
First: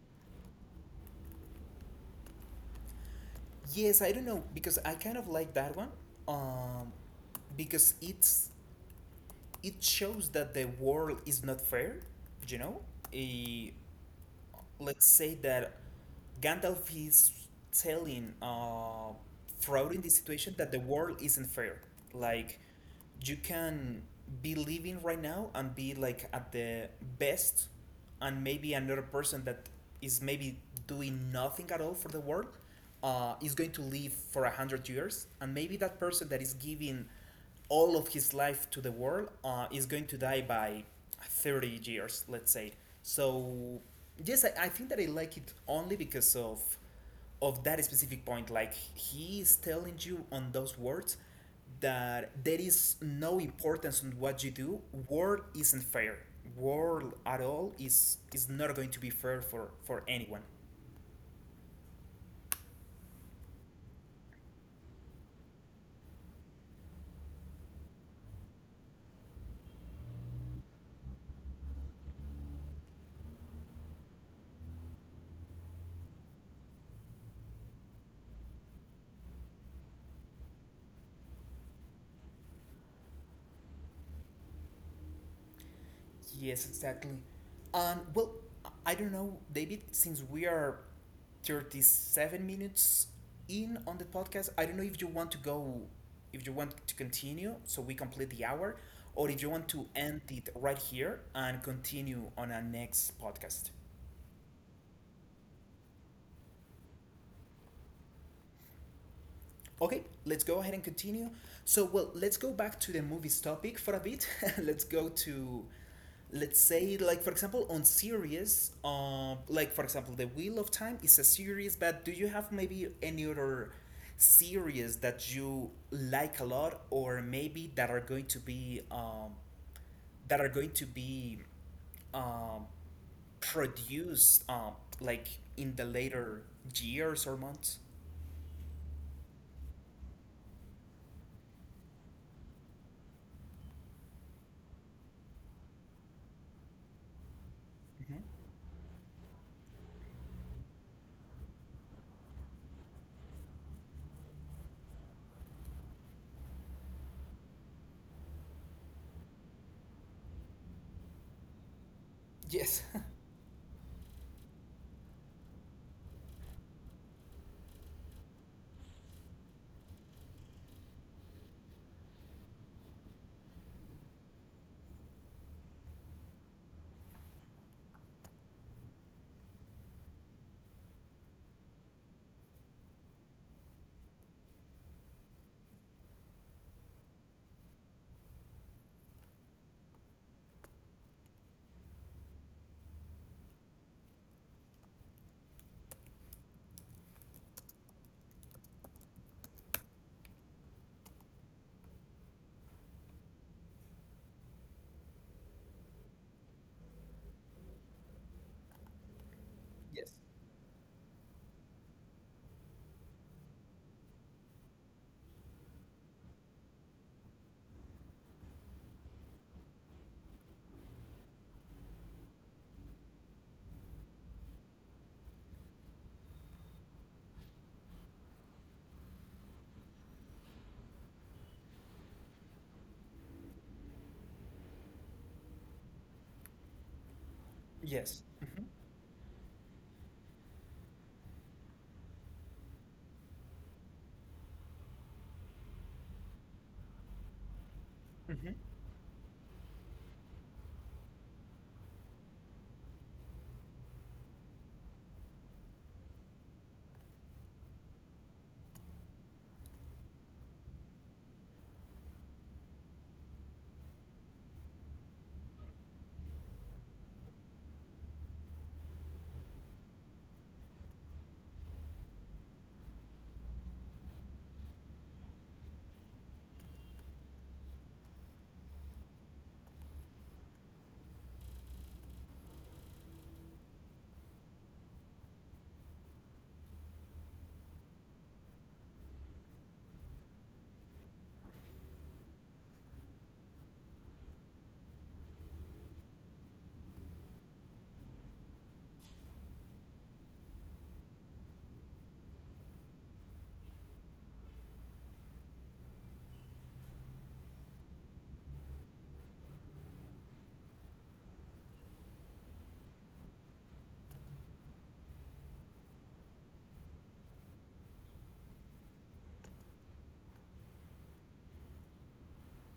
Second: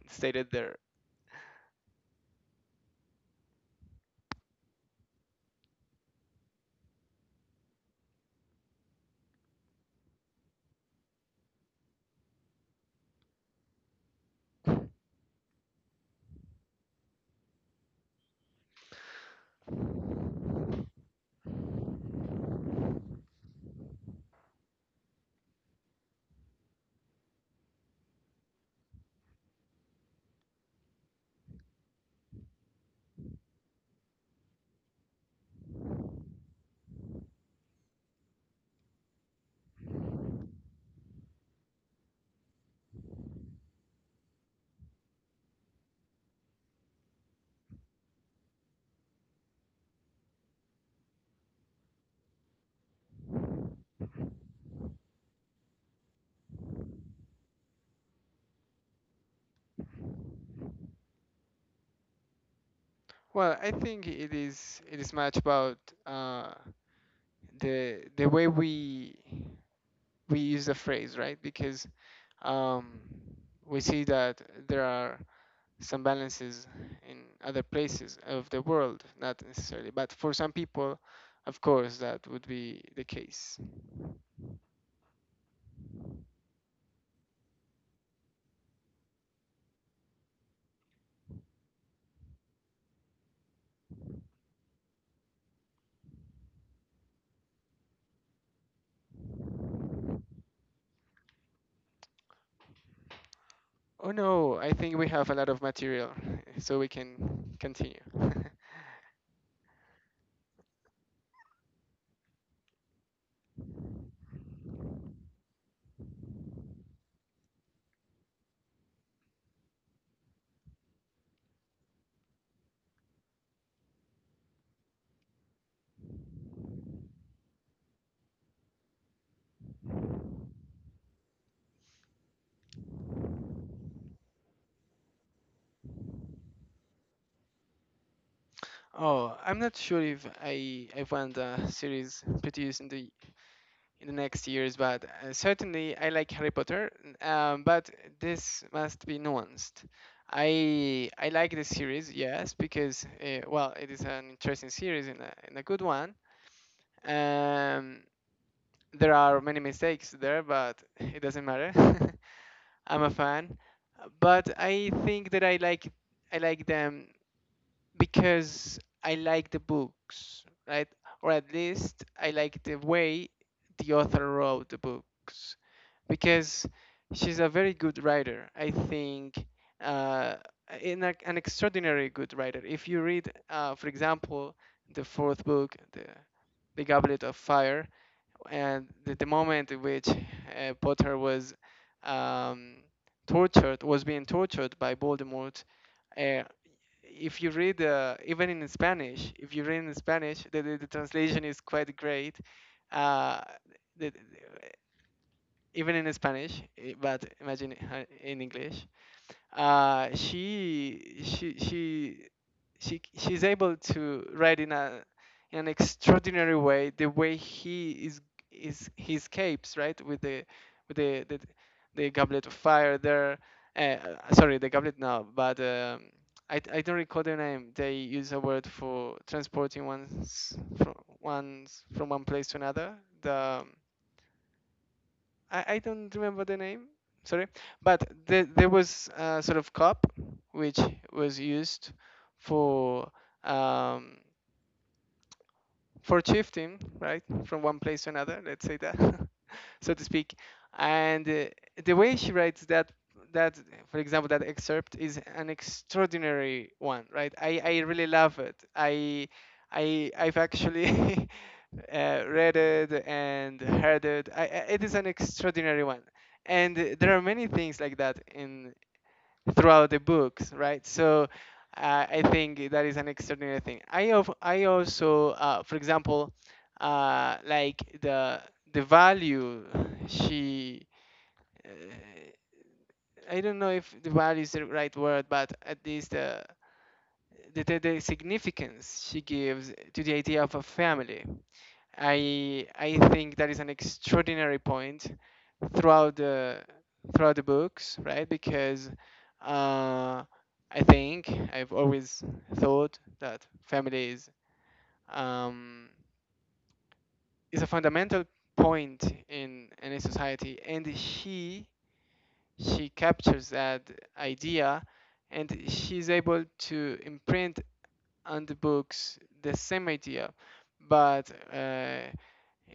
S2: stated there.
S1: Yes, I don't know because I kind of like that one, um, because it shows that the world is not fair, you know. Eh, let's say that Gandalf is telling Frodo in this situation that the world isn't fair. Like, you can be living right now and be like at the best, and maybe another person that is maybe doing nothing at all for the world is going to live for a hundred years, and maybe that person that is giving all of his life to the world is going to die by 30 years, let's say. So, yes, I think that I like it only because of that specific point. Like he is telling you on those words that there is no importance on what you do. War isn't fair. War at all is not going to be fair for anyone.
S2: Well, I think it is much about uh, the way we use the phrase, right? Because um, we see that there are some balances in other places of the world, not necessarily, but for some people, of course, that would be the case.
S1: Yes, exactly. And well, I don't know, David, since we are 37 minutes in on the podcast, I don't know if you want to go, if you want to continue so we complete the hour, or if you want to end it right here and continue on our next podcast.
S2: Oh no, I think we have a lot of material, so we can continue.
S1: Okay, let's go ahead and continue. So, well, let's go back to the movies topic for a bit. Let's go to, let's say, like for example, on series, like for example, The Wheel of Time is a series. But do you have maybe any other series that you like a lot, or maybe that are going to be, that are going to be, um, produced, like in the later years or months?
S2: Oh, I'm not sure if I want a series produced in the next years, but certainly I like Harry Potter, but
S1: Hmm.
S2: this must be nuanced. I like the series, yes, because well, it is an interesting series and and a good one. Um, there are many mistakes there, but it doesn't matter.
S1: Yes.
S2: I'm a fan, but I think that I like them because I like the books, right? Or at least I like the way the author wrote the books, because she's a very good writer. I think uh, an extraordinary good writer. If you read, for example, the fourth book, the Goblet of Fire, and the moment in which Potter was um, was being tortured by Voldemort. Uh, if you read if you read in Spanish, the translation is quite great. Uh, the, the- Even in Spanish, eh, but imagine in English uh,
S1: Yes.
S2: she she she she she's able to write in a in an extraordinary way the way he is he escapes, right, with with the the, the goblet of fire there, sorry, the goblet now, but I don't recall the name. They use a word for transporting one's from one place to another, the I don't remember the name. Sorry, but
S1: Yes. Hmm.
S2: there was a sort of cup which was used for um, for shifting, right, from one place to another.
S1: Hmm.
S2: Let's say that, so to speak. And the way she writes that, for example, that excerpt is an extraordinary one, right? I really love it. I've actually read it and heard it. It is an extraordinary one, and there are many things like that in throughout the books, right? So I think that is an extraordinary thing. I also, for example, like the value she. Uh, I don't know if the value is the right word, but at least the the significance she gives to the idea of a family. I think that is an extraordinary point throughout the books, right? Because uh, I think I've always thought that family um, is a fundamental point in a society, and she captures that idea, and she's able to imprint on the books the same idea, but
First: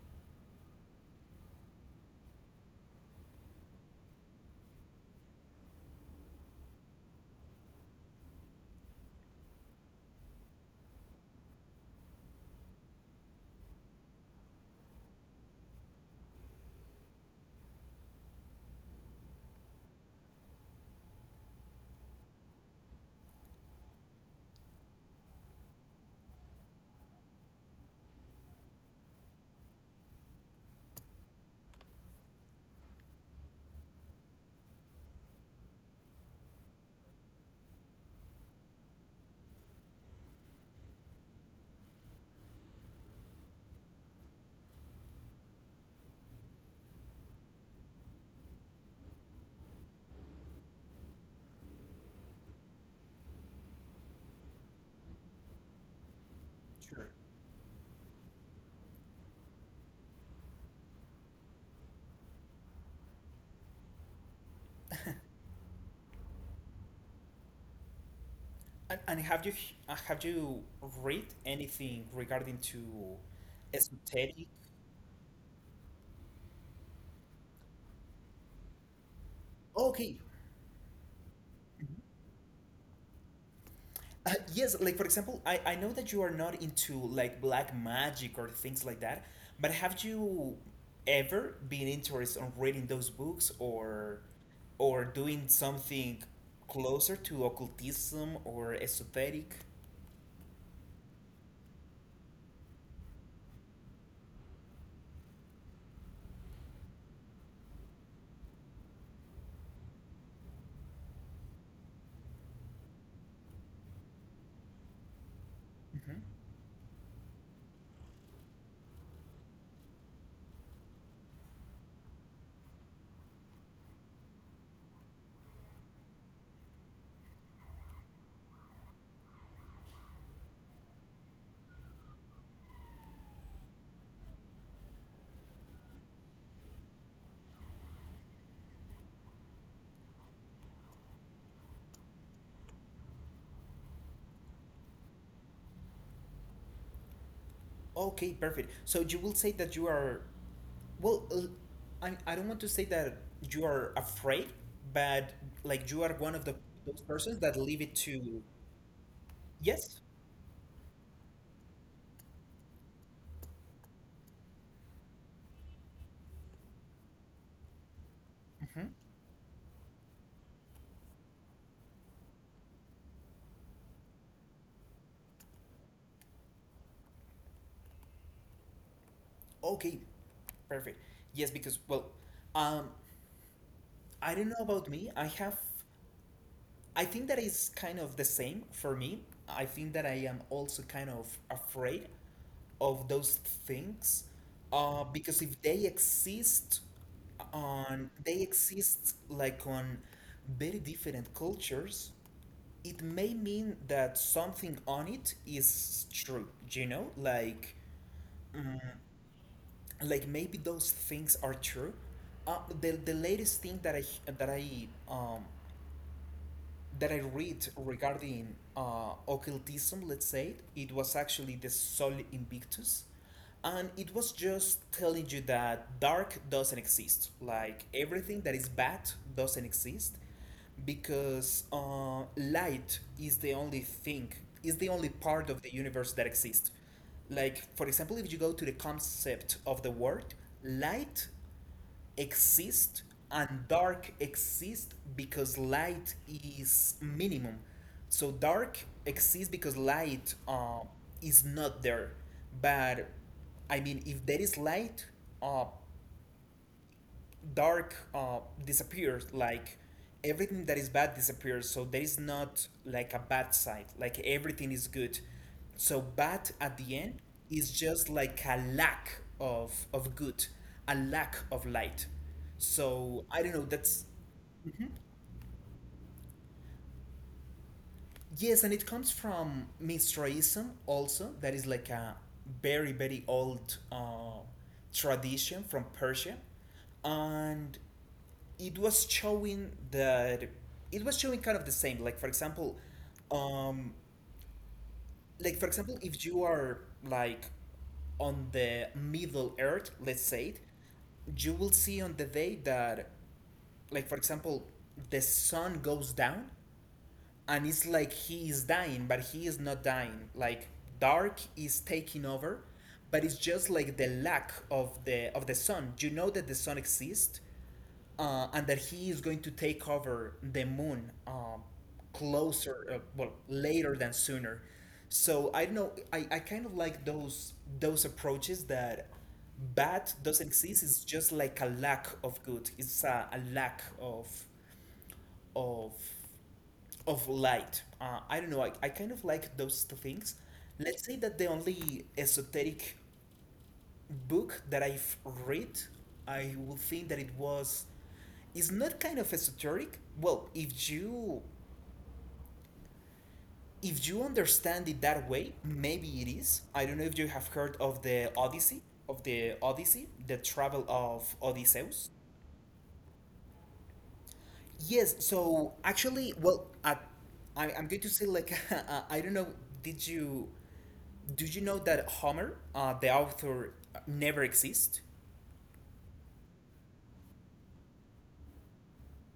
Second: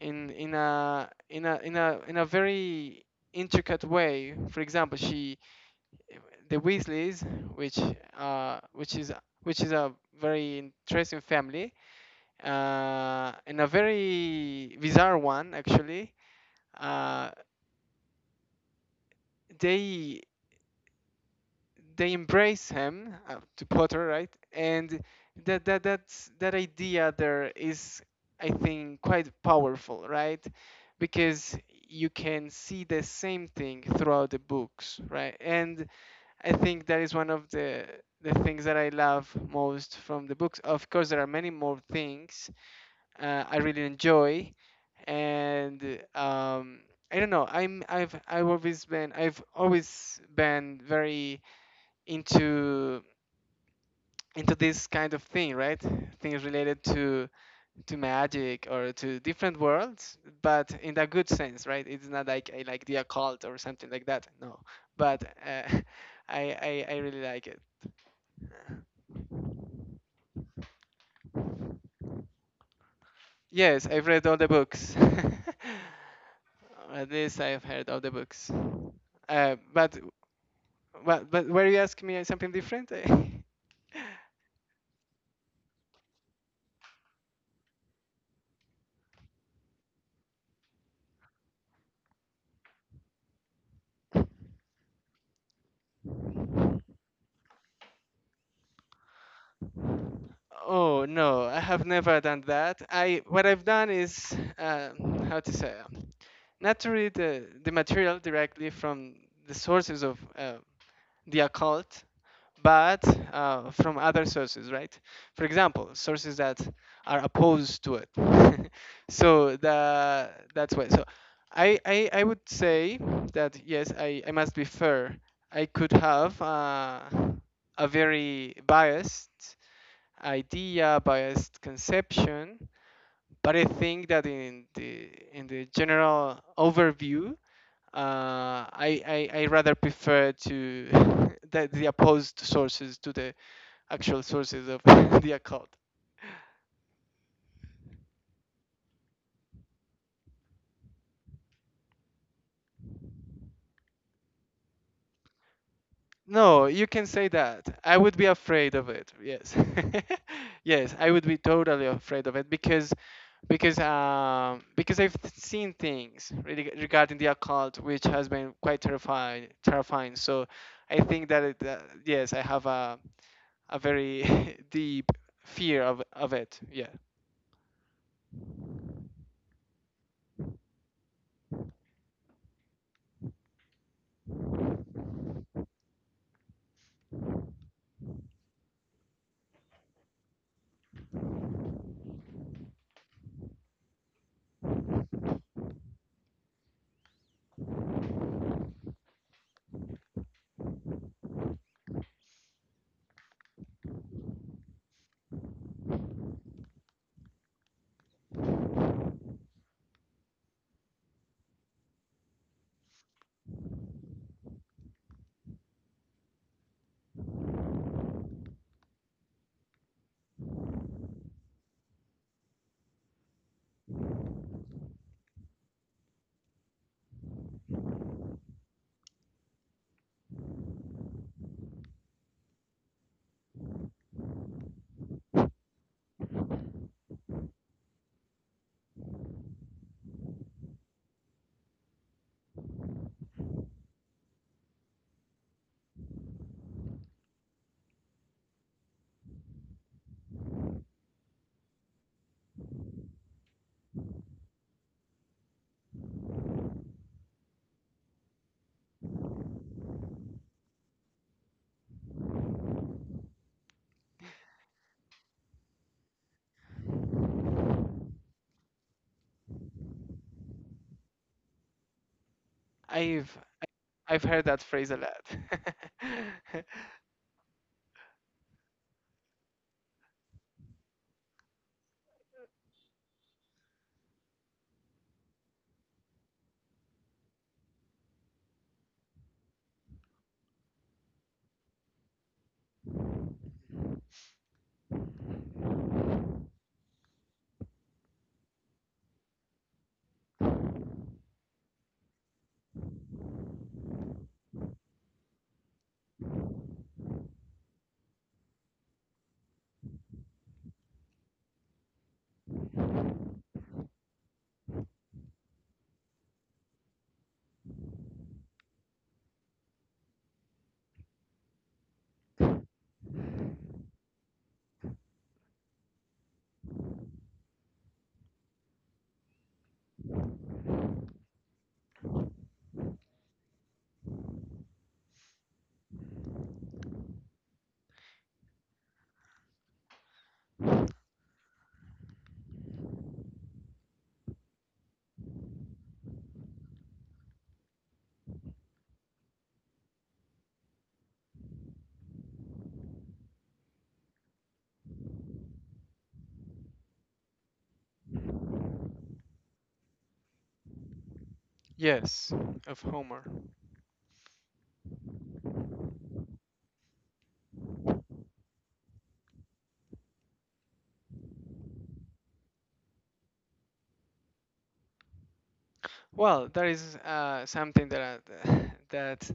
S2: in a in a in a in a very intricate way. For example, she the Weasleys, which uh which is which is a very interesting family, and a very bizarre one actually. Uh, they they embrace him, to Potter, right? And that idea there is, I think, quite powerful, right? Because you can see the same thing throughout the books, right? And I think that is one of the things that I love most from the books. Of course, there are many more things I really enjoy, and um, I don't know. I've always been very into this kind of thing, right? Things related
S1: Sure.
S2: to magic or to different worlds, but in the good sense, right? It's not like I like the occult or something like that, no, but I, I really like it.
S1: And have you read anything regarding to
S2: Yes, I've read all
S1: esoteric?
S2: the books. Or at least I've heard all the books, uh, but
S1: Okay.
S2: but but were you asking me something different?
S1: Yes, like for example, I know that you are not into like black magic or things like that, but have you ever been interested on reading those books or doing something closer to occultism or esoteric?
S2: Oh no, I have never done that. I what I've done is how to say. Naturally the material directly from the sources of the occult, but from other sources, right? For example,
S1: Hmm.
S2: sources that are opposed to it. So that's why. So I would say that yes, I must be fair. I could have a very biased idea, biased conception, but I think that in the general overview, uh, I, I rather prefer to the opposed sources to the actual sources of the occult.
S1: Okay, perfect. So you will say that you are, well, I don't want to say that you are afraid, but like you are one of the
S2: No, you
S1: those
S2: can say
S1: persons that
S2: that.
S1: leave it
S2: I would be
S1: to,
S2: afraid of it. Yes,
S1: yes.
S2: yes, I would be totally afraid of it because I've seen things really regarding the occult which has been quite
S1: Hmm.
S2: terrifying. So I think that yes, I have a very deep fear of it. Yeah.
S1: Okay, perfect. Yes, because well, um, I don't know about me. I think that is kind of the same for me. I think that I am also kind of afraid of those things because if they exist on they exist like on very different cultures it may mean that something on it is true, you know, like mm, like maybe those things are true. The latest thing that that i um, I read regarding occultism, let's say, it was actually the Sol Invictus. And it was just telling you that dark doesn't exist. Like everything that is bad doesn't exist because light is the only thing, is the only part of the universe that exists. Like, for example, if you go to the concept of the word, light exist and dark exists because light is minimum. So dark exists because light is not there. But I mean, if there is light, uh, dark disappears, like everything that is bad disappears, so there is not like a bad side, like everything is good, so bad at the end is just like a lack of good, a lack of light, so
S2: I've
S1: I don't know, that's...
S2: I've heard that
S1: Mhm.
S2: phrase a lot.
S1: Yes, and it comes from Mithraism also. That is like a very, very old tradition from Persia. And it was showing that it was showing kind of the same, like for example, um like for example, if you are like on the middle earth, let's say it, you will see on the day that like for example the sun goes down and it's like he is dying but he is not dying, like dark is taking over, but it's just like the lack of the sun, you know, that the sun exists and that he is going to take over the moon closer, well, later than sooner. So I don't know, I kind of like those approaches, that bad doesn't exist, it's just like a lack of good, it's a lack of of light. I don't know. I kind of like those two things. Let's say that the only esoteric book that I've read, I would think that it was, is not kind of esoteric. Well, if you understand it that way, maybe it is. I don't know if you have heard of the Odyssey, the travel of Odysseus.
S2: Yes, of Homer.
S1: Yes, so actually, well, I'm going to say like I don't know. Did you, did you know that Homer, the author, never exist?
S2: Well, there is something that that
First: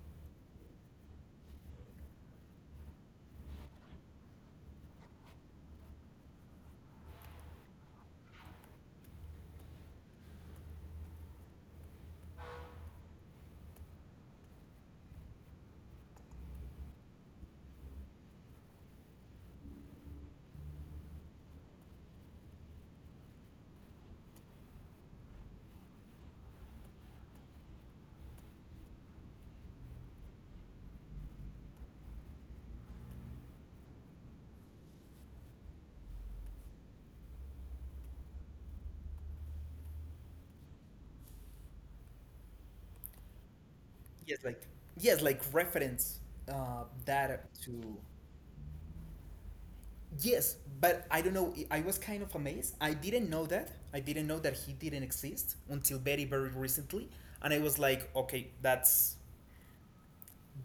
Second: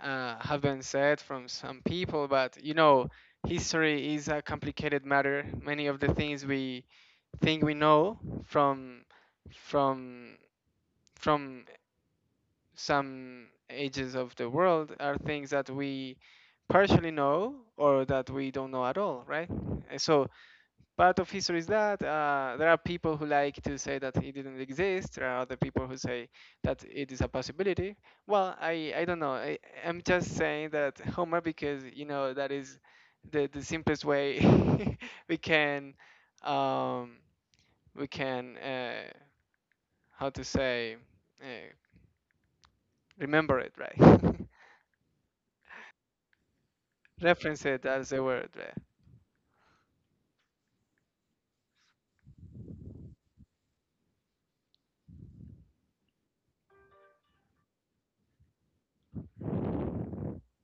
S2: have been said from some people, but you know, history is a complicated matter. Many of the things we think we know from from from some ages of the world are things that we partially know or that we don't know at all, right? So part of history is that there are people who like to say that it didn't exist. There are other people who say that it is a possibility. Well, I don't know. I, I'm just saying that Homer because you know that is the simplest way we can um, we can how to say uh, remember it, right.
S1: Yes, like yes, like reference that
S2: Reference it
S1: to.
S2: as a word, right?
S1: Yes, but I don't know. I was kind of amazed. I didn't know that. I didn't know that he didn't exist until very, very recently, and I was like, okay,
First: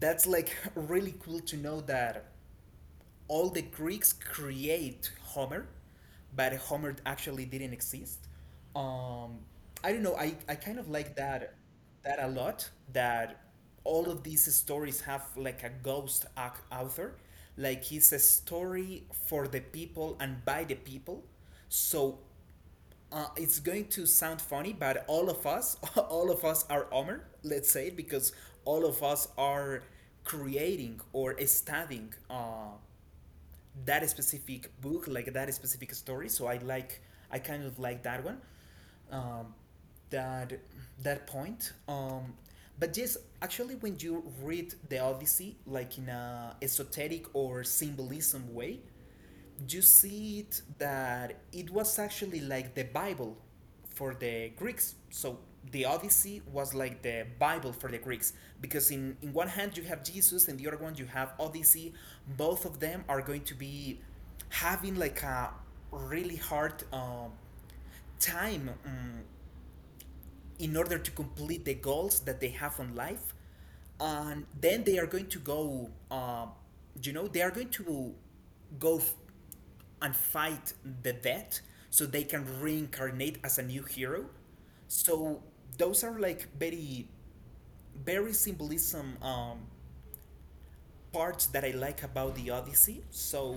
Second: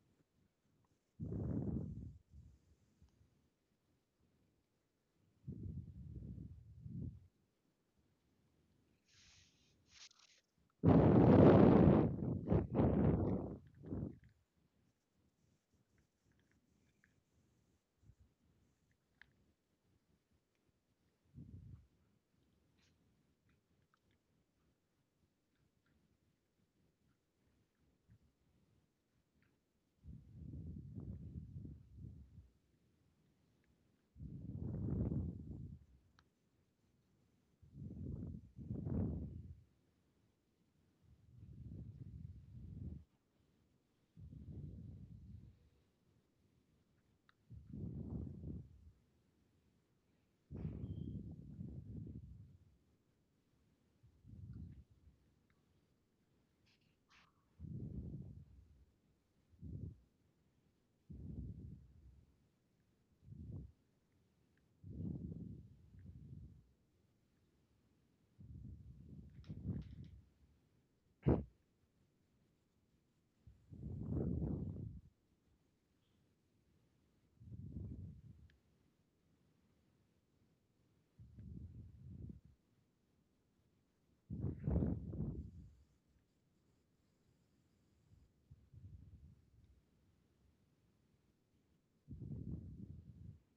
S1: that's like really cool to know that all the Greeks create Homer, but Homer actually didn't exist. Um, I don't know. I kind of like that that a lot. That all of these stories have like a ghost ac- author, like it's a story for the people and by the people. So it's going to sound funny, but all of us, all of us are Homer. Let's say because all of us are creating or studying that specific book, like that specific story. So I like, I kind of like that one, um, that that point. But yes, actually, when you read the Odyssey, like in a esoteric or symbolism way, you see it that it was actually like the Bible for the Greeks. So the Odyssey was like the Bible for the Greeks because in one hand you have Jesus and the other one you have Odyssey. Both of them are going to be having like a really hard time in order to complete the goals that they have on life and then they are going to go you know they are going to go and fight the death so they can reincarnate as a new hero, so those are like very very symbolism parts that I like about the odyssey. So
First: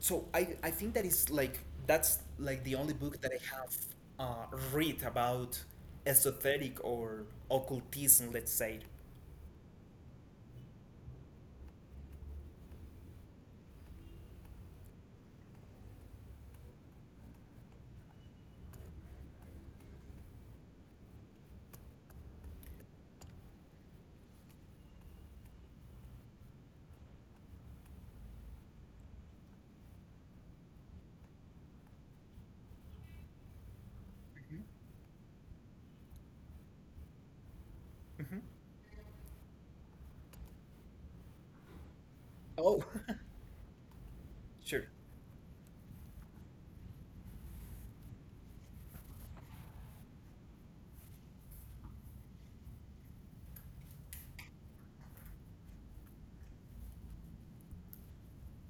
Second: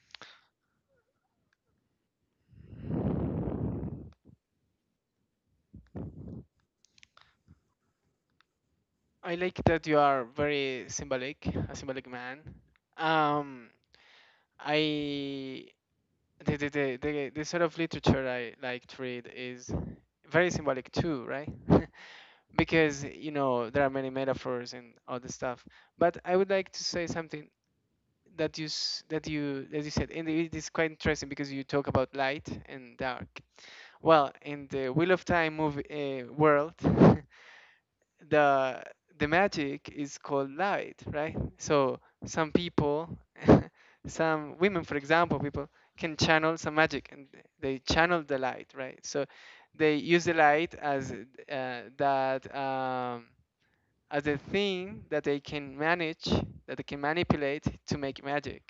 S1: so I think that is like that's like the only book that I have read about esoteric or occultism, let's say.
S2: I like that you are very symbolic, a symbolic man. Um, I the sort of literature I like to read is very symbolic too, right? Because you know there are many metaphors and all this stuff. But I would like to say something that that you, as you said, and it is quite interesting because you talk about light and dark. Well, in the Wheel of Time movie world,
S1: Mhm.
S2: the the magic is called light, right? So some
S1: Oh,
S2: people, some women,
S1: sure.
S2: for example, people can channel some magic and they channel the light, right? So they use the light as that as a thing that they can manage, that they can manipulate to make magic,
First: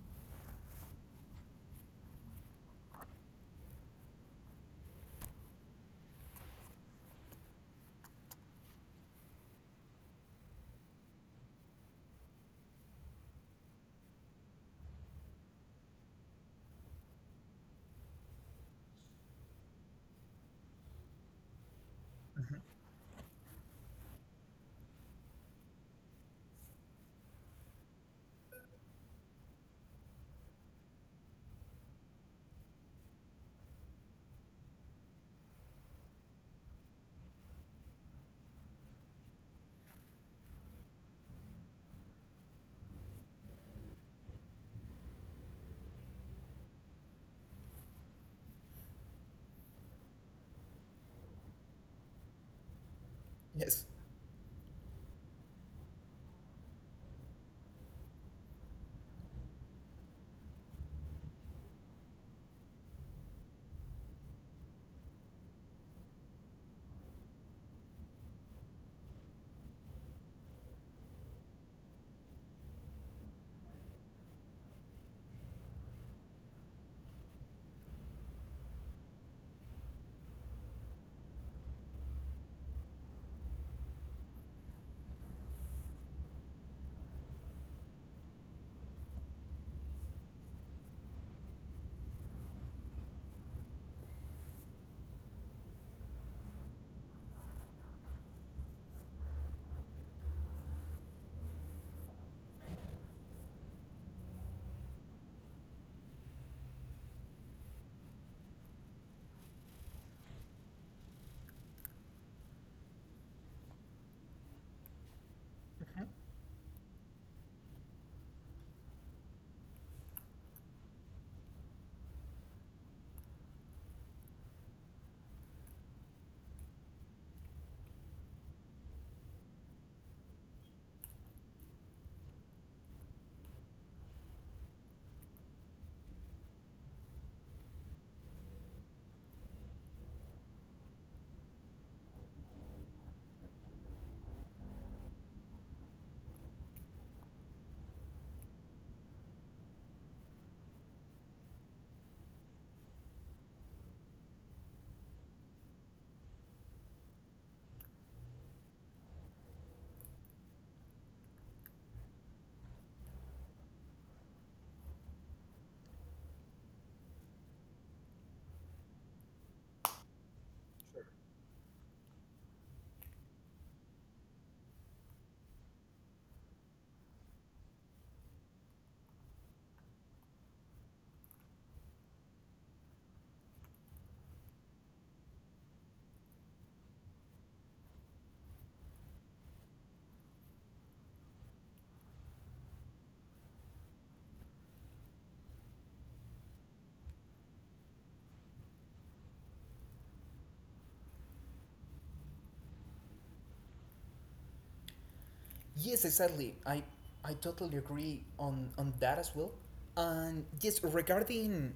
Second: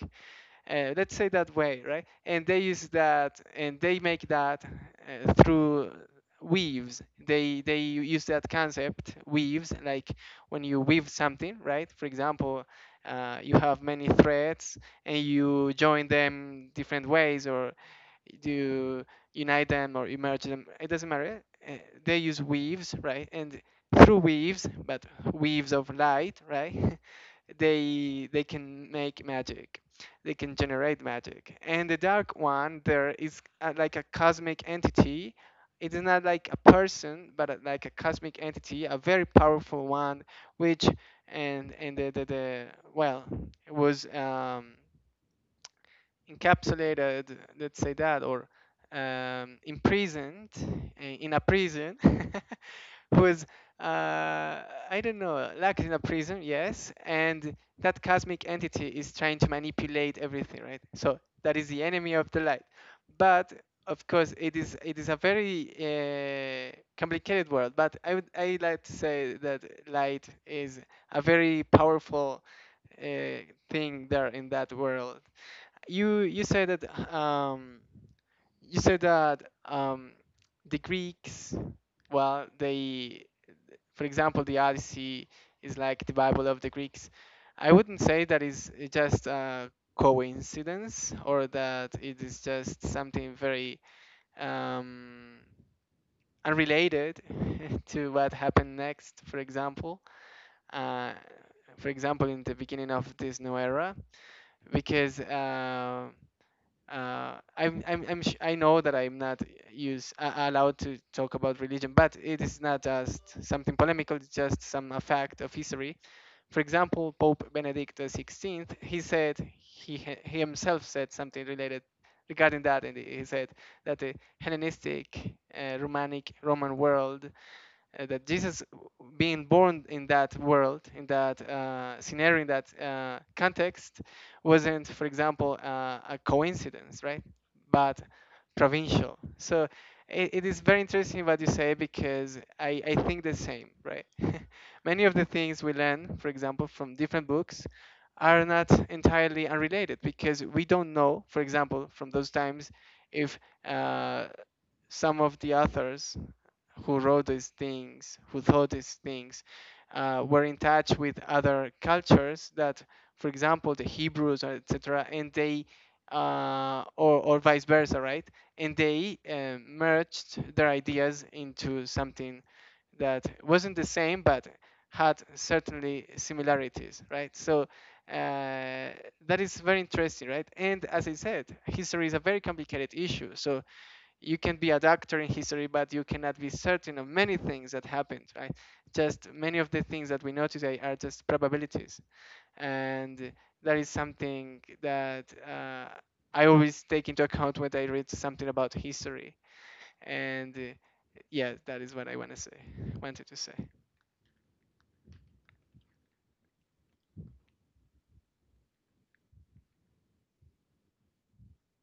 S2: let's say that way, right? And they use that, and they make that through weaves. They use that concept weaves, like when you weave something, right? For example, you have many threads and you join them different ways, or you unite them or merge them. It doesn't matter. Uh, they use
S1: Mhm.
S2: weaves, right? And through weaves, but weaves of light, right? They can make magic, they can generate magic. And the dark one, there is like a cosmic entity. It's not like a person, but like a cosmic entity, a very powerful one, which and the well, it was encapsulated, let's say that, or imprisoned, in a prison, who is
S1: Yes.
S2: uh, I don't know, locked in a prison, yes, and that cosmic entity is trying to manipulate everything, right? So that is the enemy of the light. But of course, it is a very complicated world. But I like to say that light is a very powerful uh, thing there in that world. You say that um, you said that the Greeks, well, they, for example, the Odyssey is like the Bible of the Greeks. I wouldn't say that is just a coincidence or that it is just something very um, unrelated to what happened next, for example. Uh, for example, in the beginning of this new era, because I know that I'm not use allowed to talk about religion, but it is not just something polemical. It's just some a fact of history. For example, Pope Benedict XVI, he said, he, he himself said something related regarding that, and he said that the Hellenistic, Romanic, Roman world, that Jesus being born in that world, in that scenario, in that context, wasn't, for example, a coincidence, right? But provincial. So it is very interesting what you say because I think the same, right? Many of the things we learn, for example, from different books, are not entirely unrelated because we don't know, for example, from those times, if uh, some of the authors who wrote these things, who thought these things, were in touch with other cultures that, for example, the Hebrews, etc., and they, or vice versa, right? And they merged their ideas into something that wasn't the same, but had certainly similarities, right? So uh, that is very interesting, right? And as I said, history is a very complicated issue. So you can be a doctor in history, but you cannot be certain of many things that happened, right? Just many of the things that we know today are just probabilities. And that is something that I always take into account when I read something about history. And yeah, that is what I want to say, wanted to say.
S1: Yes, exactly. I totally agree on that as well. And yes, regarding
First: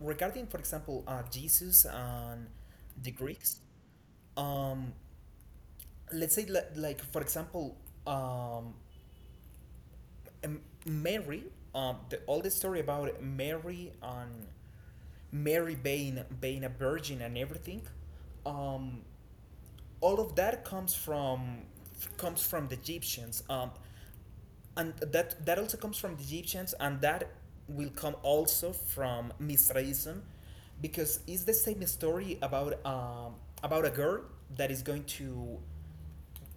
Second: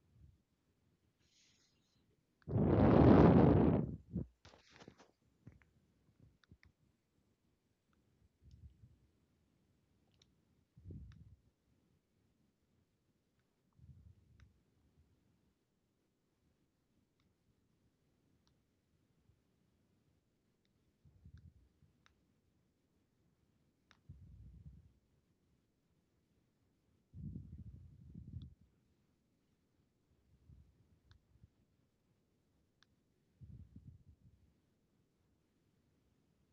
S1: regarding for example Jesus and the Greeks, um, let's say like for example um, Mary, the oldest story about Mary and Mary being being a virgin and everything, um, all of that comes from the Egyptians, and that that also comes from the Egyptians, and that will come also from Mithraism, because it's the same story about a girl that is going to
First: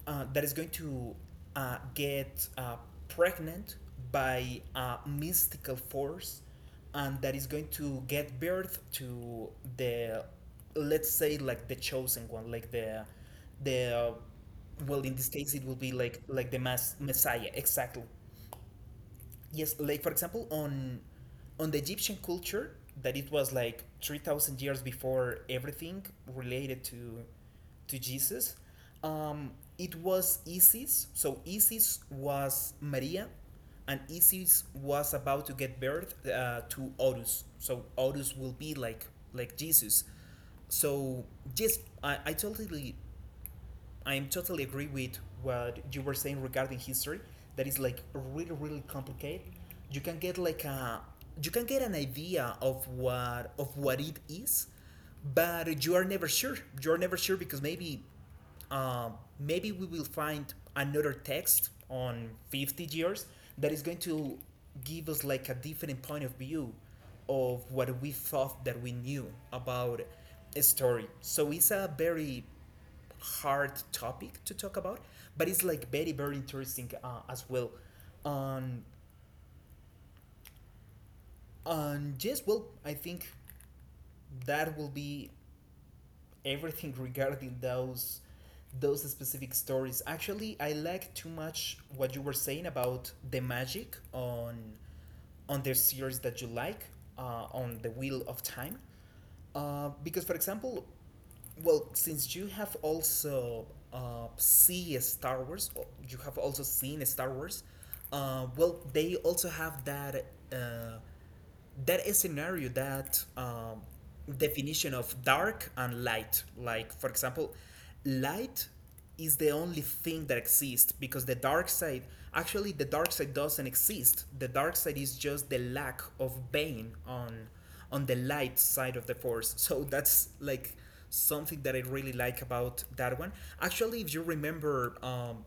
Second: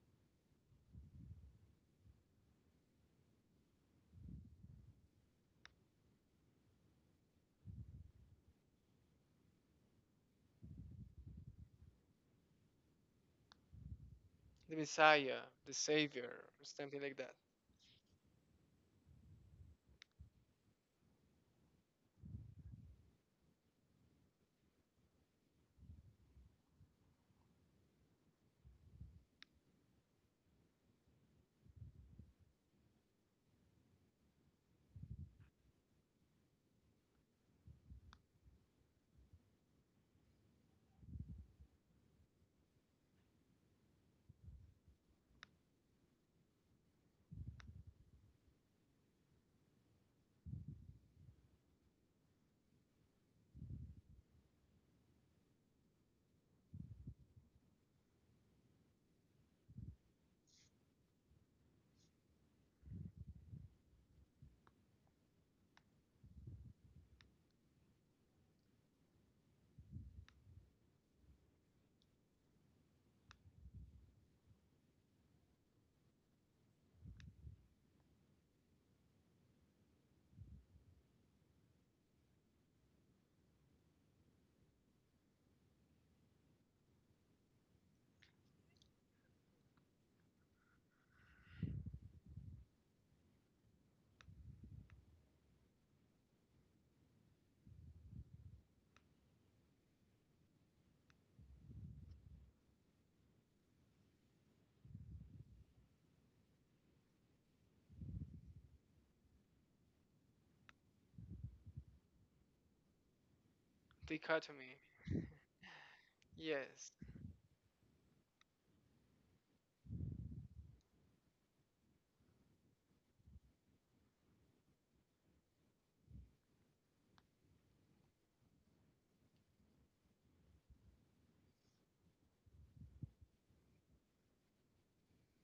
S1: that is going to get pregnant by a mystical force and that is going to get birth to the, let's say, like the chosen one, like the
S2: The
S1: well, in this
S2: Messiah,
S1: case it
S2: the
S1: will be
S2: Savior,
S1: like the
S2: or
S1: mass
S2: something like that.
S1: messiah exactly. Yes, like for example on the egyptian culture that it was like 3000 years before everything related to jesus um, it was Isis, so Isis was Maria and Isis was about to get birth to Horus, so Horus will be like Jesus. So yes, I totally I'm totally agree with what you were saying regarding history. That is like really really complicated. You can get like a you can get an idea of what it is, but you are never sure. You are never sure because maybe um, maybe we will find another text on 50 years that is going to give us like a different point of view of what we thought that we knew about a story. So it's a very hard topic to talk about, but it's like very very interesting as well. On on yes, well, I think that will be everything regarding those specific stories. Actually, I like too much what you were saying about the magic on the series that you like on the Wheel of Time, because for example, well, since you have also see Star Wars, or you have also seen Star Wars. Well, they also have that uh, that is scenario that
S2: Dichotomy.
S1: definition of dark and light, like
S2: Yes.
S1: for example light is the only thing that exists because the dark side, actually the dark side doesn't exist. The dark side is just the lack of bane on the light side of the force, so that's like something that I really like about that one. Actually, if you remember,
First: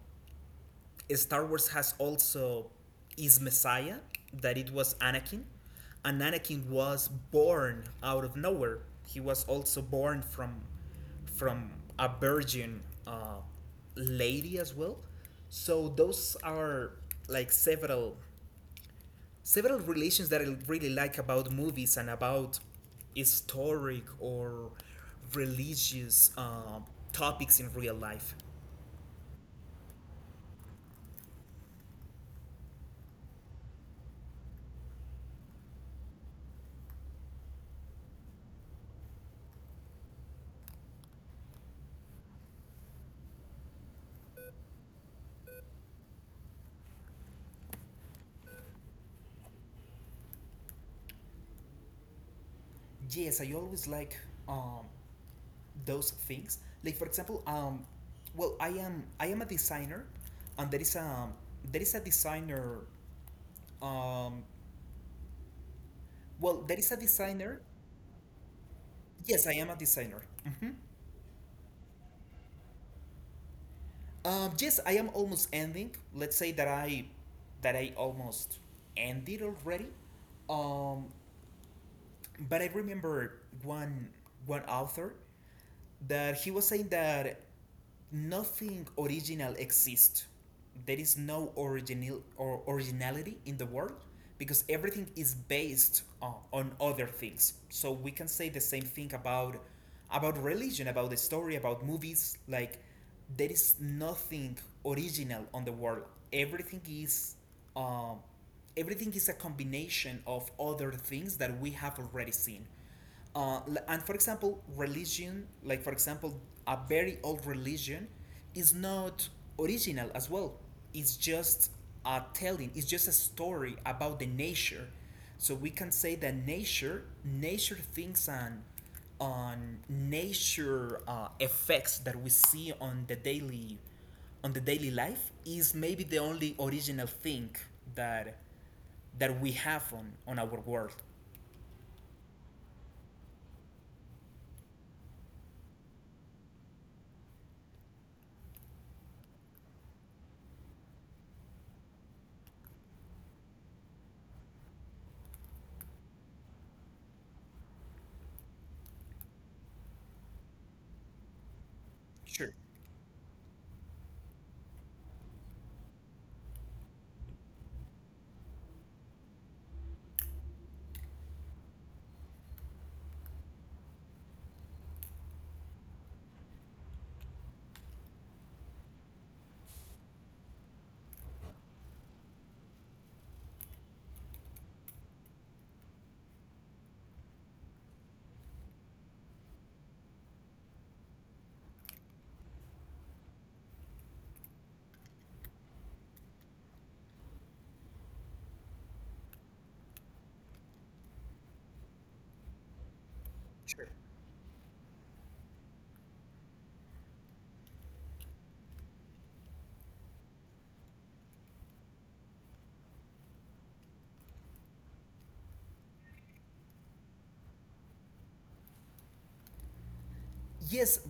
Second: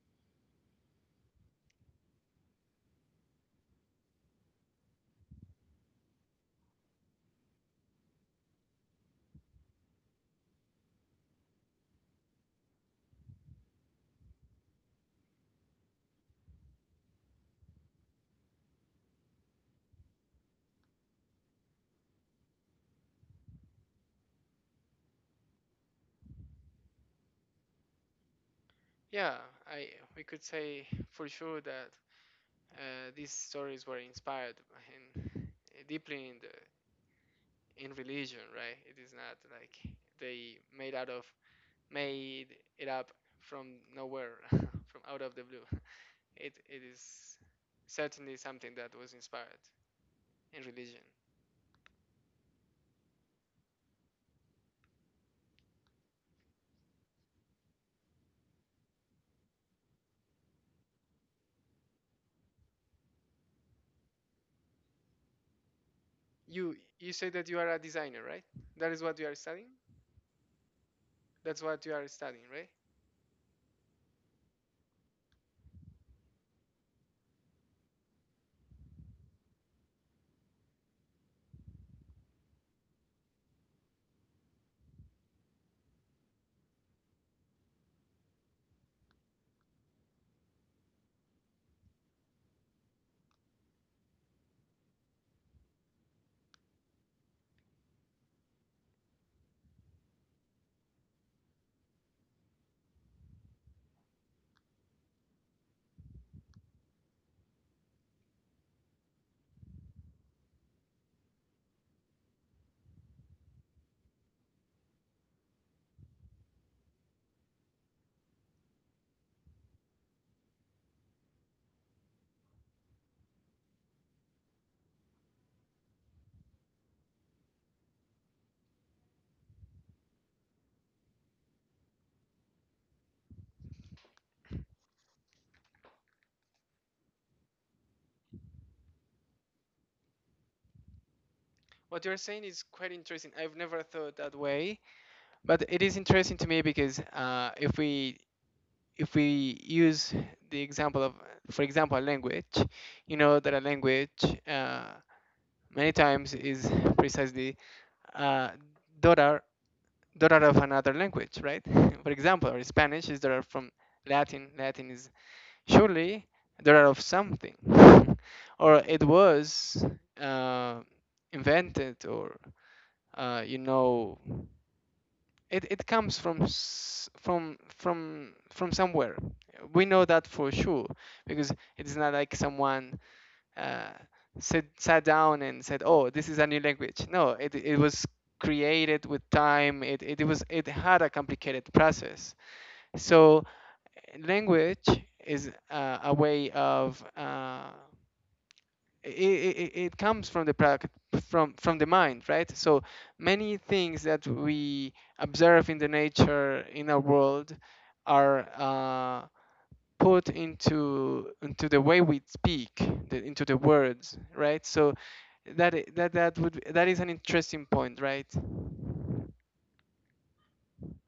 S1: Star Wars has also is Messiah, that it was Anakin, and Anakin was born out of nowhere. He was also born from from a virgin, uh, lady as well. So those are like several relations that I really like about movies and about historic or religious topics in real life.
S2: Yeah, I, we could say for sure that these stories were inspired in, deeply in the in religion, right? It is not like they made out of made it up from nowhere, from out of the blue. It is certainly something that was inspired in religion.
S1: Yes, I always like, um, those things. Like for example, well, I am a designer, and there is a designer. Um, well,
S2: You
S1: there is a
S2: you say that you
S1: designer.
S2: are a designer, right? That is what you are
S1: Yes, I
S2: studying.
S1: am a designer.
S2: That's what you are studying, right?
S1: Yes, I am almost ending. Let's say that I almost ended already. Um, but I remember one one author that he was saying that nothing original exists. There is no original or originality in the world because everything is based on other things. So we can say the same thing about religion, about the story, about movies. Like there is nothing original on the world. Everything is, um, everything is a combination of other things that we have already seen. Uh, and for example, religion, like for example, a very old religion, is not original as well. It's just a telling. It's just a story about the nature. So we can say that nature, thinks, and on nature effects that we see on the daily life is maybe the only original thing that we have on our world.
S2: What you are saying is quite interesting. I've never thought that way, but it is interesting to me because if we, if we use the example of, for example, language. You know that a language, many times, is precisely uh, daughter daughter of another language, right? For example,
S1: Sure.
S2: or Spanish is daughter from Latin, Latin is surely daughter of something, or it was uh, invented, or you know, it comes from from somewhere. We know that for sure because it's not like someone uh, sat down and said, oh, this is a new language. No, it, it was created with time. It was, it had a complicated process. So language is a way of it, it, it comes from the prac from the mind, right? So many
S1: Sure.
S2: things that we observe in the nature, in our world, are put into the way we speak, into the words, right? So that is an interesting point, right?
S1: Yes,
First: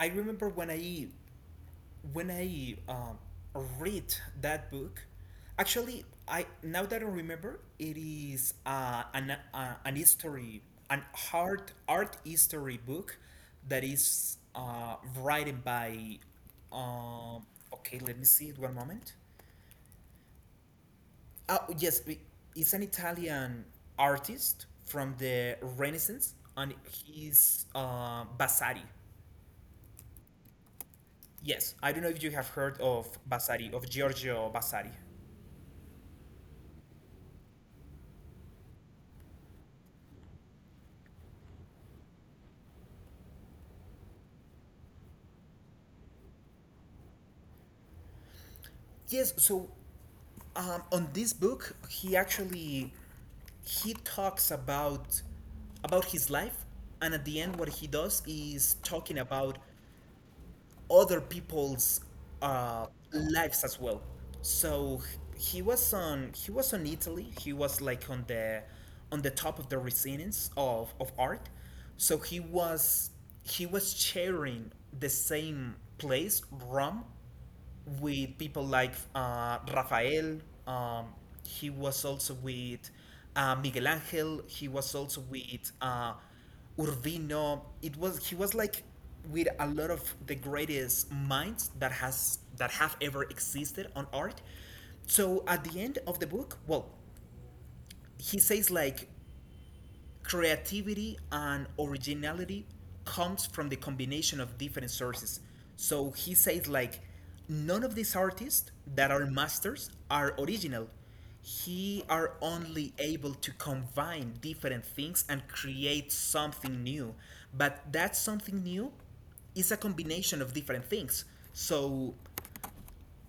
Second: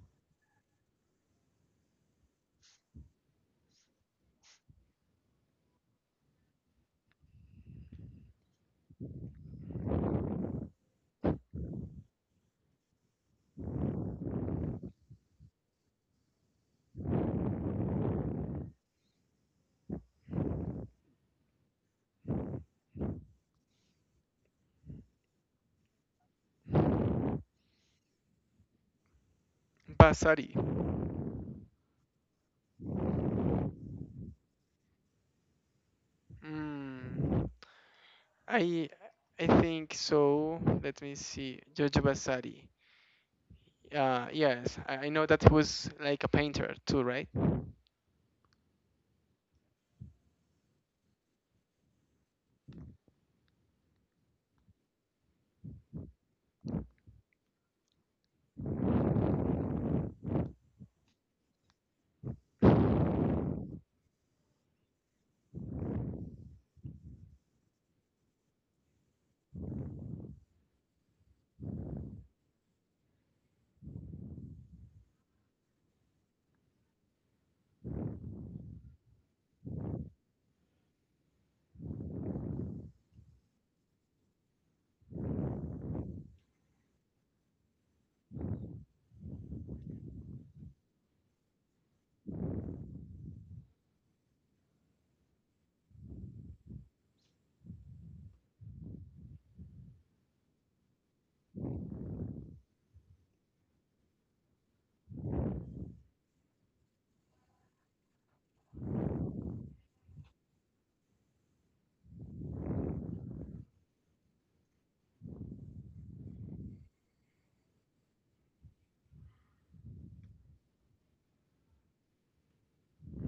S1: I remember when I when I um, read that book. Actually, I, now that I remember, it is an history, an art history book that is written by. Um, okay, let me see it one moment. Oh yes, it's an Italian artist from the Renaissance, and he's Vasari.
S2: Basari.
S1: Yes, I don't know if you have heard of Vasari, of Giorgio Vasari.
S2: Mm, i I think so. Let me see. Giorgio Basari. Yes, I know that he was like a painter too, right?
S1: Yes, so on this book, he actually he talks about his life, and at the end, what he does is talking about other people's, uh, lives as well. So he was on Italy. He was like on the top of the resonance of art. So he was sharing the same place, Rome, with people like Rafael. Um, he was also with Miguel Angel. He was also with Urbino. It was He was like with a lot of the greatest minds that has that have ever existed on art. So at the end of the book, well, he says like creativity and originality comes from the combination of different sources. So he says like none of these artists that are masters are original. He are only able to combine different things and create something new. But that something new is a combination of different things. So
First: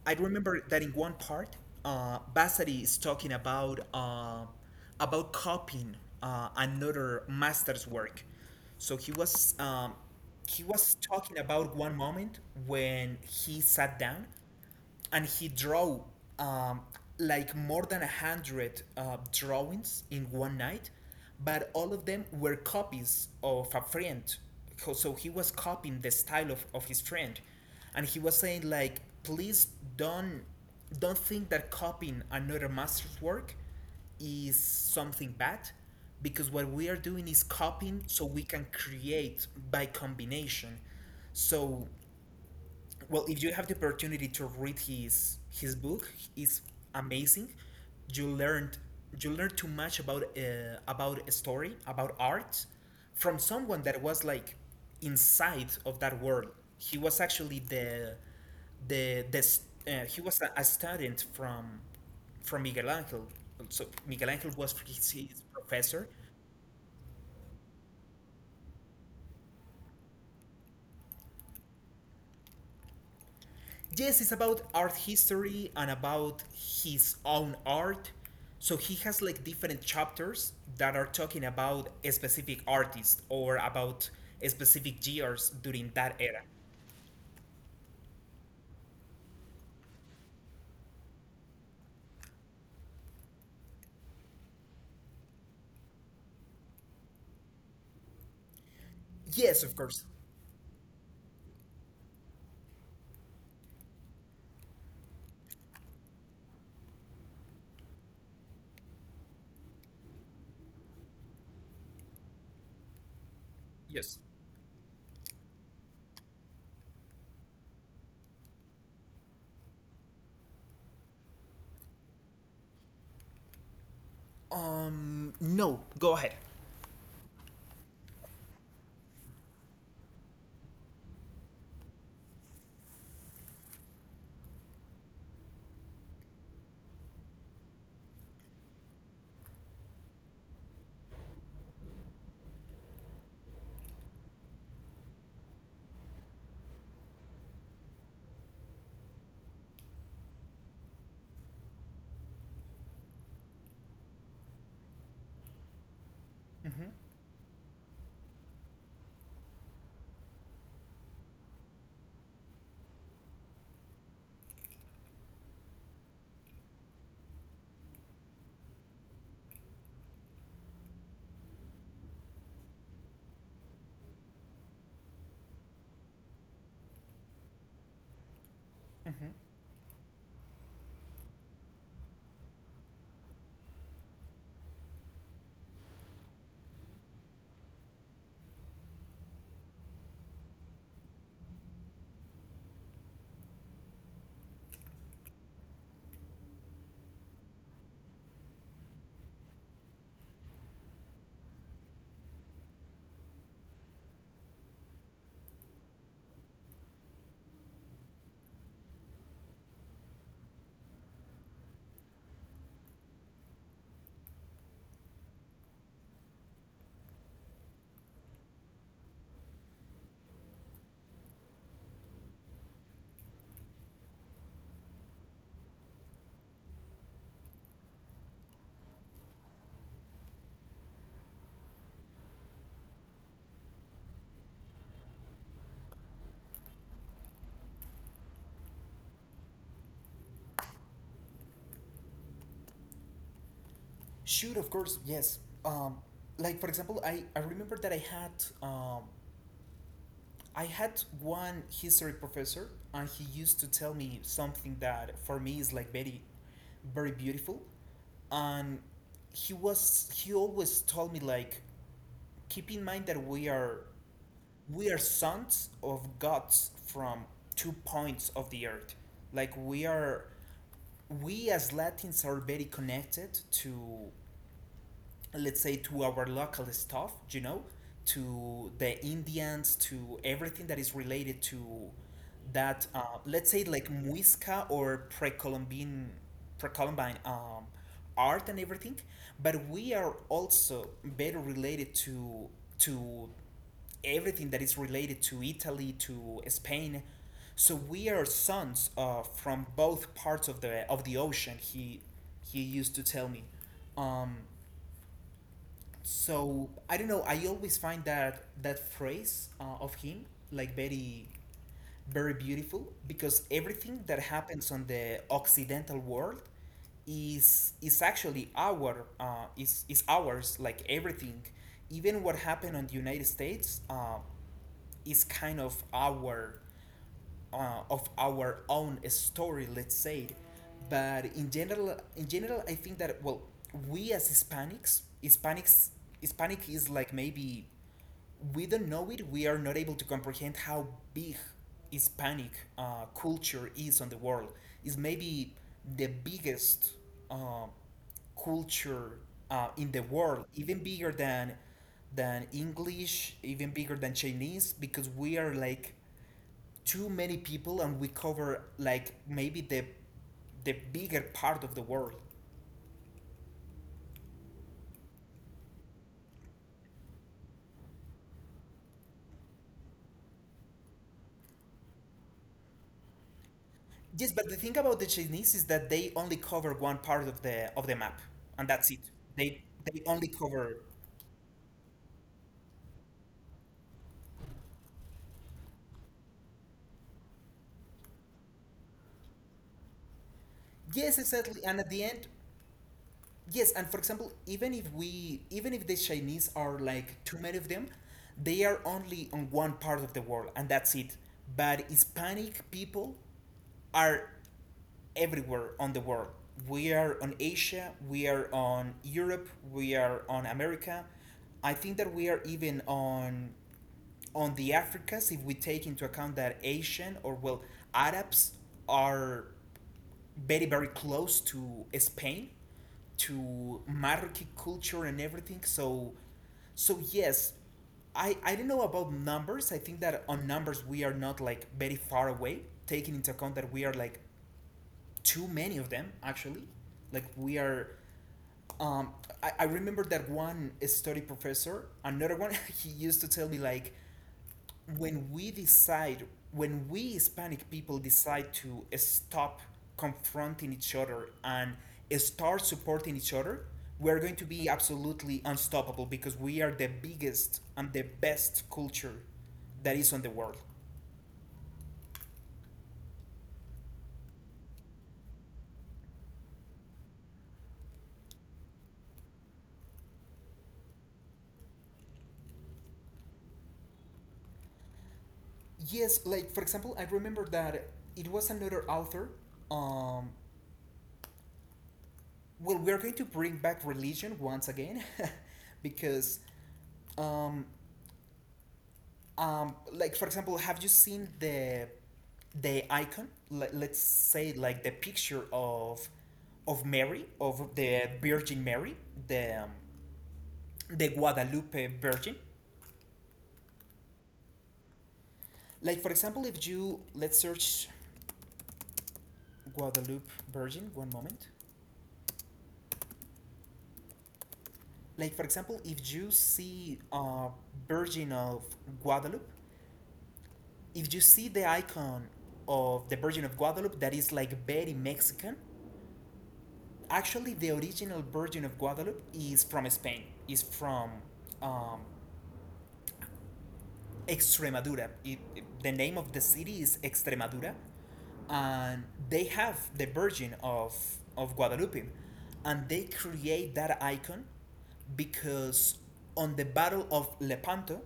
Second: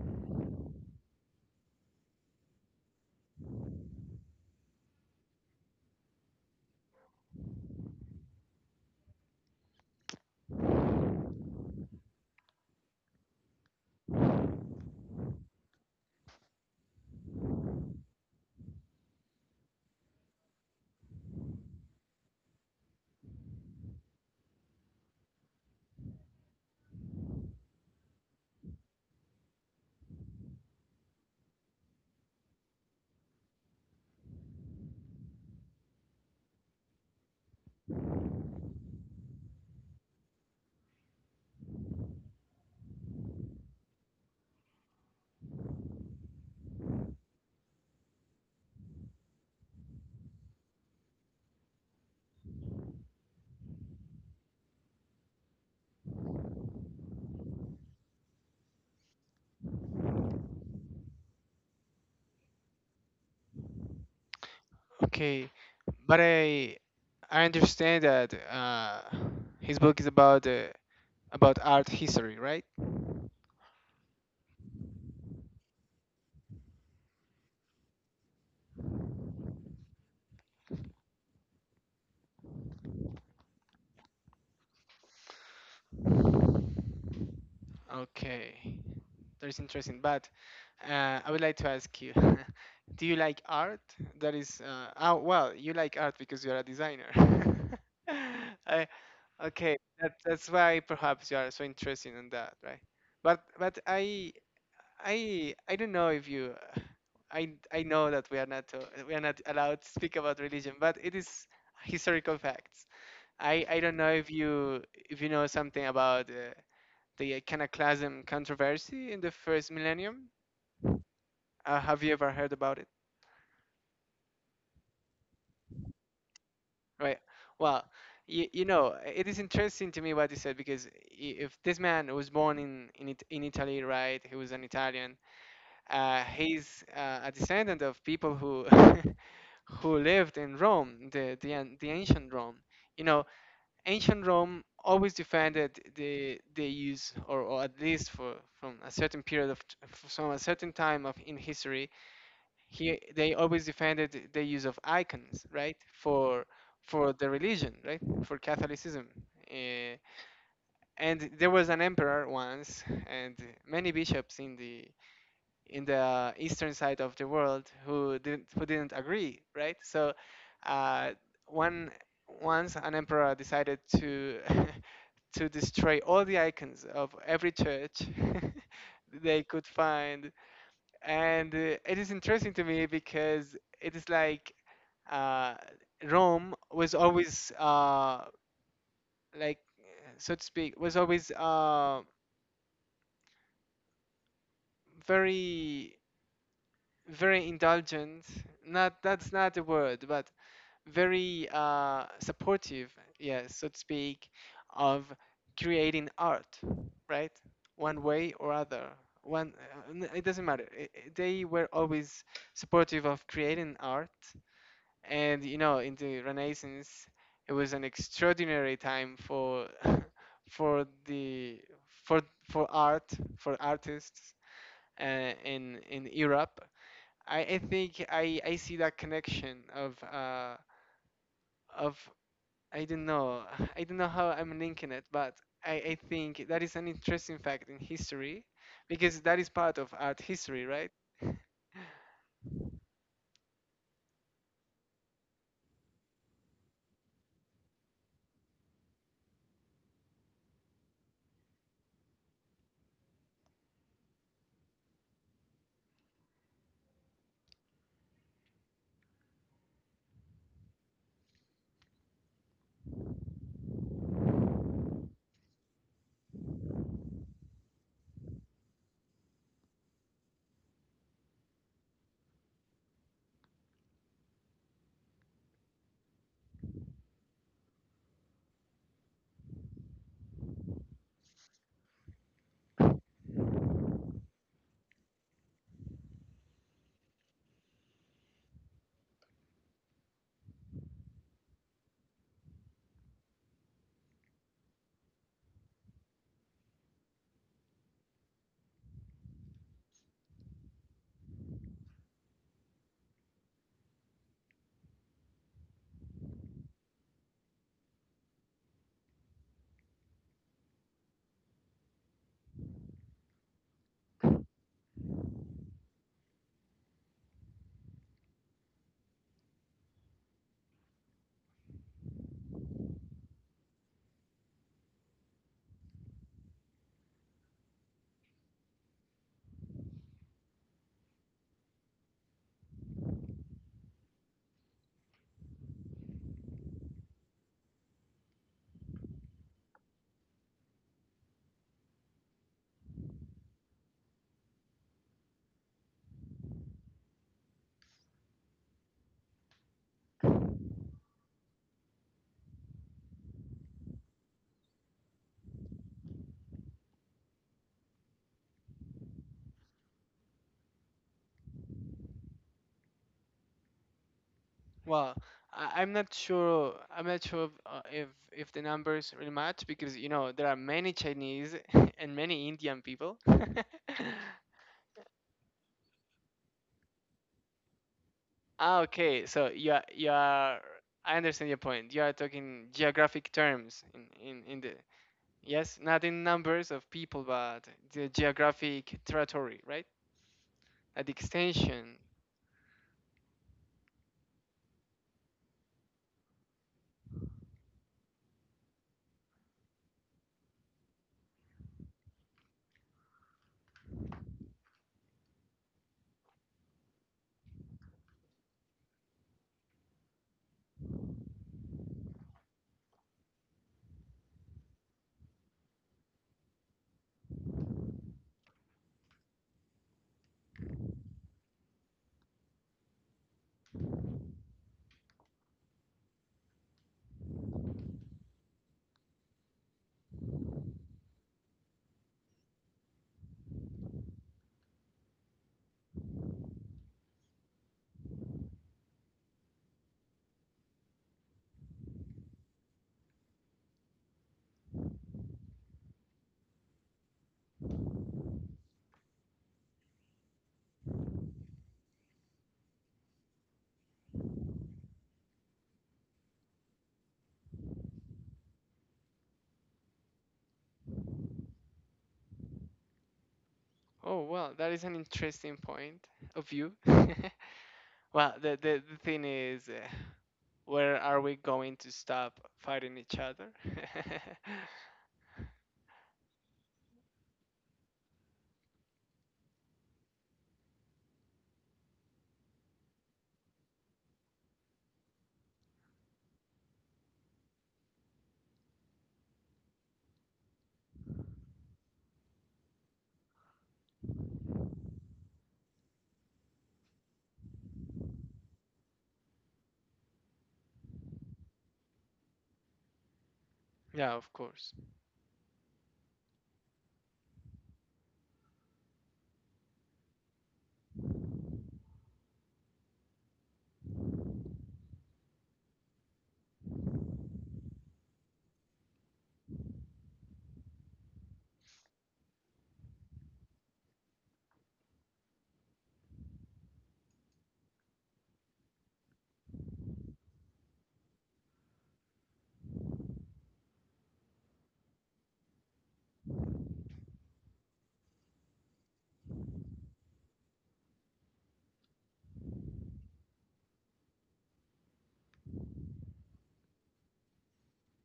S1: I remember that in one part, Vasari is talking about, about copying another master's work. So he was, he was talking about one moment when he sat down and he drew, um, like more than a hundred drawings in one night, but all of them were copies of a friend. So he was copying the style of his friend, and he was saying like, please don't don't think that copying another master's work is something bad, because what we are doing is copying so we can create by combination. So, well, if you have the opportunity to read his book, it's amazing. You learned, you learn too much about, about a story about art from someone that was like inside of that world. He was actually the the the s- he was a student from Miguel Angel. So Miguel Angel was his
S2: Okay,
S1: professor.
S2: but I understand that his book is about art history, right?
S1: Yes, it's about art history and about his own art. So he has like different chapters that are talking about a specific artist or about a specific years during that era.
S2: Okay, that's interesting. But I would like to ask you, do you like art? That is, oh well, you like art because you are a designer. I,
S1: Yes,
S2: okay,
S1: of course.
S2: that, that's why perhaps you are so interested in that, right? But I don't know if you, I know that we are not to, we are not allowed to speak about religion, but it is historical facts. I don't know
S1: Yes.
S2: if you, if you know something about the iconoclasm controversy in the first millennium. Have you ever heard about it?
S1: No, go ahead.
S2: Right. Well, you know, it is interesting to me what you said because if this man was born in Italy, right? He was an Italian. He's a descendant of people who who lived in Rome, the ancient Rome. You know, ancient Rome always defended the use, or at least for, from a certain time of in history, he they always defended the use of icons, right? For the religion, right? For Catholicism. Uh, and there was an emperor once, and many bishops in the, in the eastern side of the world who didn't, who didn't agree, right? So uh, one once an emperor decided to to destroy all the icons of every church they could find, and it is interesting to me because it is like uh, Rome was always like, so to speak, was always very, very indulgent, not that's not the word, but very supportive, yes, so to speak, of creating art, right? one way or other one n- it doesn't matter. They were always supportive of creating art. And you know, in the renaissance, it was an extraordinary time for for the for for art, for artists, in Europe. I see that connection of of I don't know, I don't know how I'm linking it, but I think that is an interesting fact in history because that is part of art history, right?
S1: Should, of course, yes. Like, for example, I remember that I had, um, I had one history professor, and he used to tell me something that for me is like very, very beautiful. And he always told me like, keep in mind that we are sons of gods from 2 points of the earth. Like we as Latins are very connected to, let's say to our local stuff, you know, to the indians, to everything that is related to that, let's say like muisca or pre-columbian, pre-columbine art and everything. But we are also better related to to everything that is related to Italy, to Spain. So we are sons, from both parts of the ocean, he used to tell me. um, so I don't know. I always find that phrase, of him like very, very beautiful, because everything that happens on the Occidental world is, actually our, is ours. Like everything, even what happened on the United States, is kind of our, of our own story, let's say. But in general, I think that, well, we as Hispanics, Hispanic is like maybe, we don't know it. We are not able to comprehend how big Hispanic, culture is on the world. It's maybe the biggest, uh, culture, in the world, even bigger than English, even bigger than Chinese, because we are like too many people and we cover like maybe the bigger part of the world.
S2: Well, I'm not sure, I'm not sure if, if the numbers really match because you know there are many Chinese and many Indian people.
S1: Yes, but the thing about the Chinese is that they only cover one part of the map, and
S2: Ah,
S1: that's it.
S2: okay, so
S1: They
S2: you
S1: only
S2: are,
S1: cover.
S2: I understand your point. You are talking geographic terms in, in the, yes, not in numbers of people, but the geographic territory, right? At the
S1: Yes, exactly. And at
S2: extension.
S1: the end, yes. And for example, even if we, even if the Chinese are like too many of them, they are only on one part of the world, and that's it. But Hispanic people are everywhere on the world. We are on Asia, we are on Europe, we are on America. I think that we are even on the Africas, if we take into account that Asian, or well, Arabs are very, very close to Spain, to Marroquí culture and everything. So yes, I don't know about numbers. I think that on numbers we are not like very far away, taking into account that we are like too many of them, actually. Like we are. Um, I remember that one study professor. Another one, he used to tell me like, when we decide, when we Hispanic people decide to stop confronting each other and start supporting each other, we're going to be absolutely unstoppable, because we are the biggest and the best culture that is on the world.
S2: Oh, well, that is an interesting point of view. Well, the thing is, where are we going to stop fighting each other?
S1: Yes, like for example, I remember that it was another author. Um, Well, we're going to bring back religion once again, because, um, like, for example, have you seen the icon? Let, let's say, like, the picture of Mary, of the Virgin Mary, the, the Guadalupe Virgin.
S2: Yeah, of course.
S1: Like, for example, if you, let's search Guadalupe Virgin. One moment. Like, for example, if you see, Virgin of Guadalupe, if you see the icon of the Virgin of Guadalupe that is like very Mexican, actually the original Virgin of Guadalupe is from Spain, is from, um, Extremadura. The name of the city is Extremadura, and they have the Virgin of Guadalupe, and they create that icon because on the Battle of Lepanto,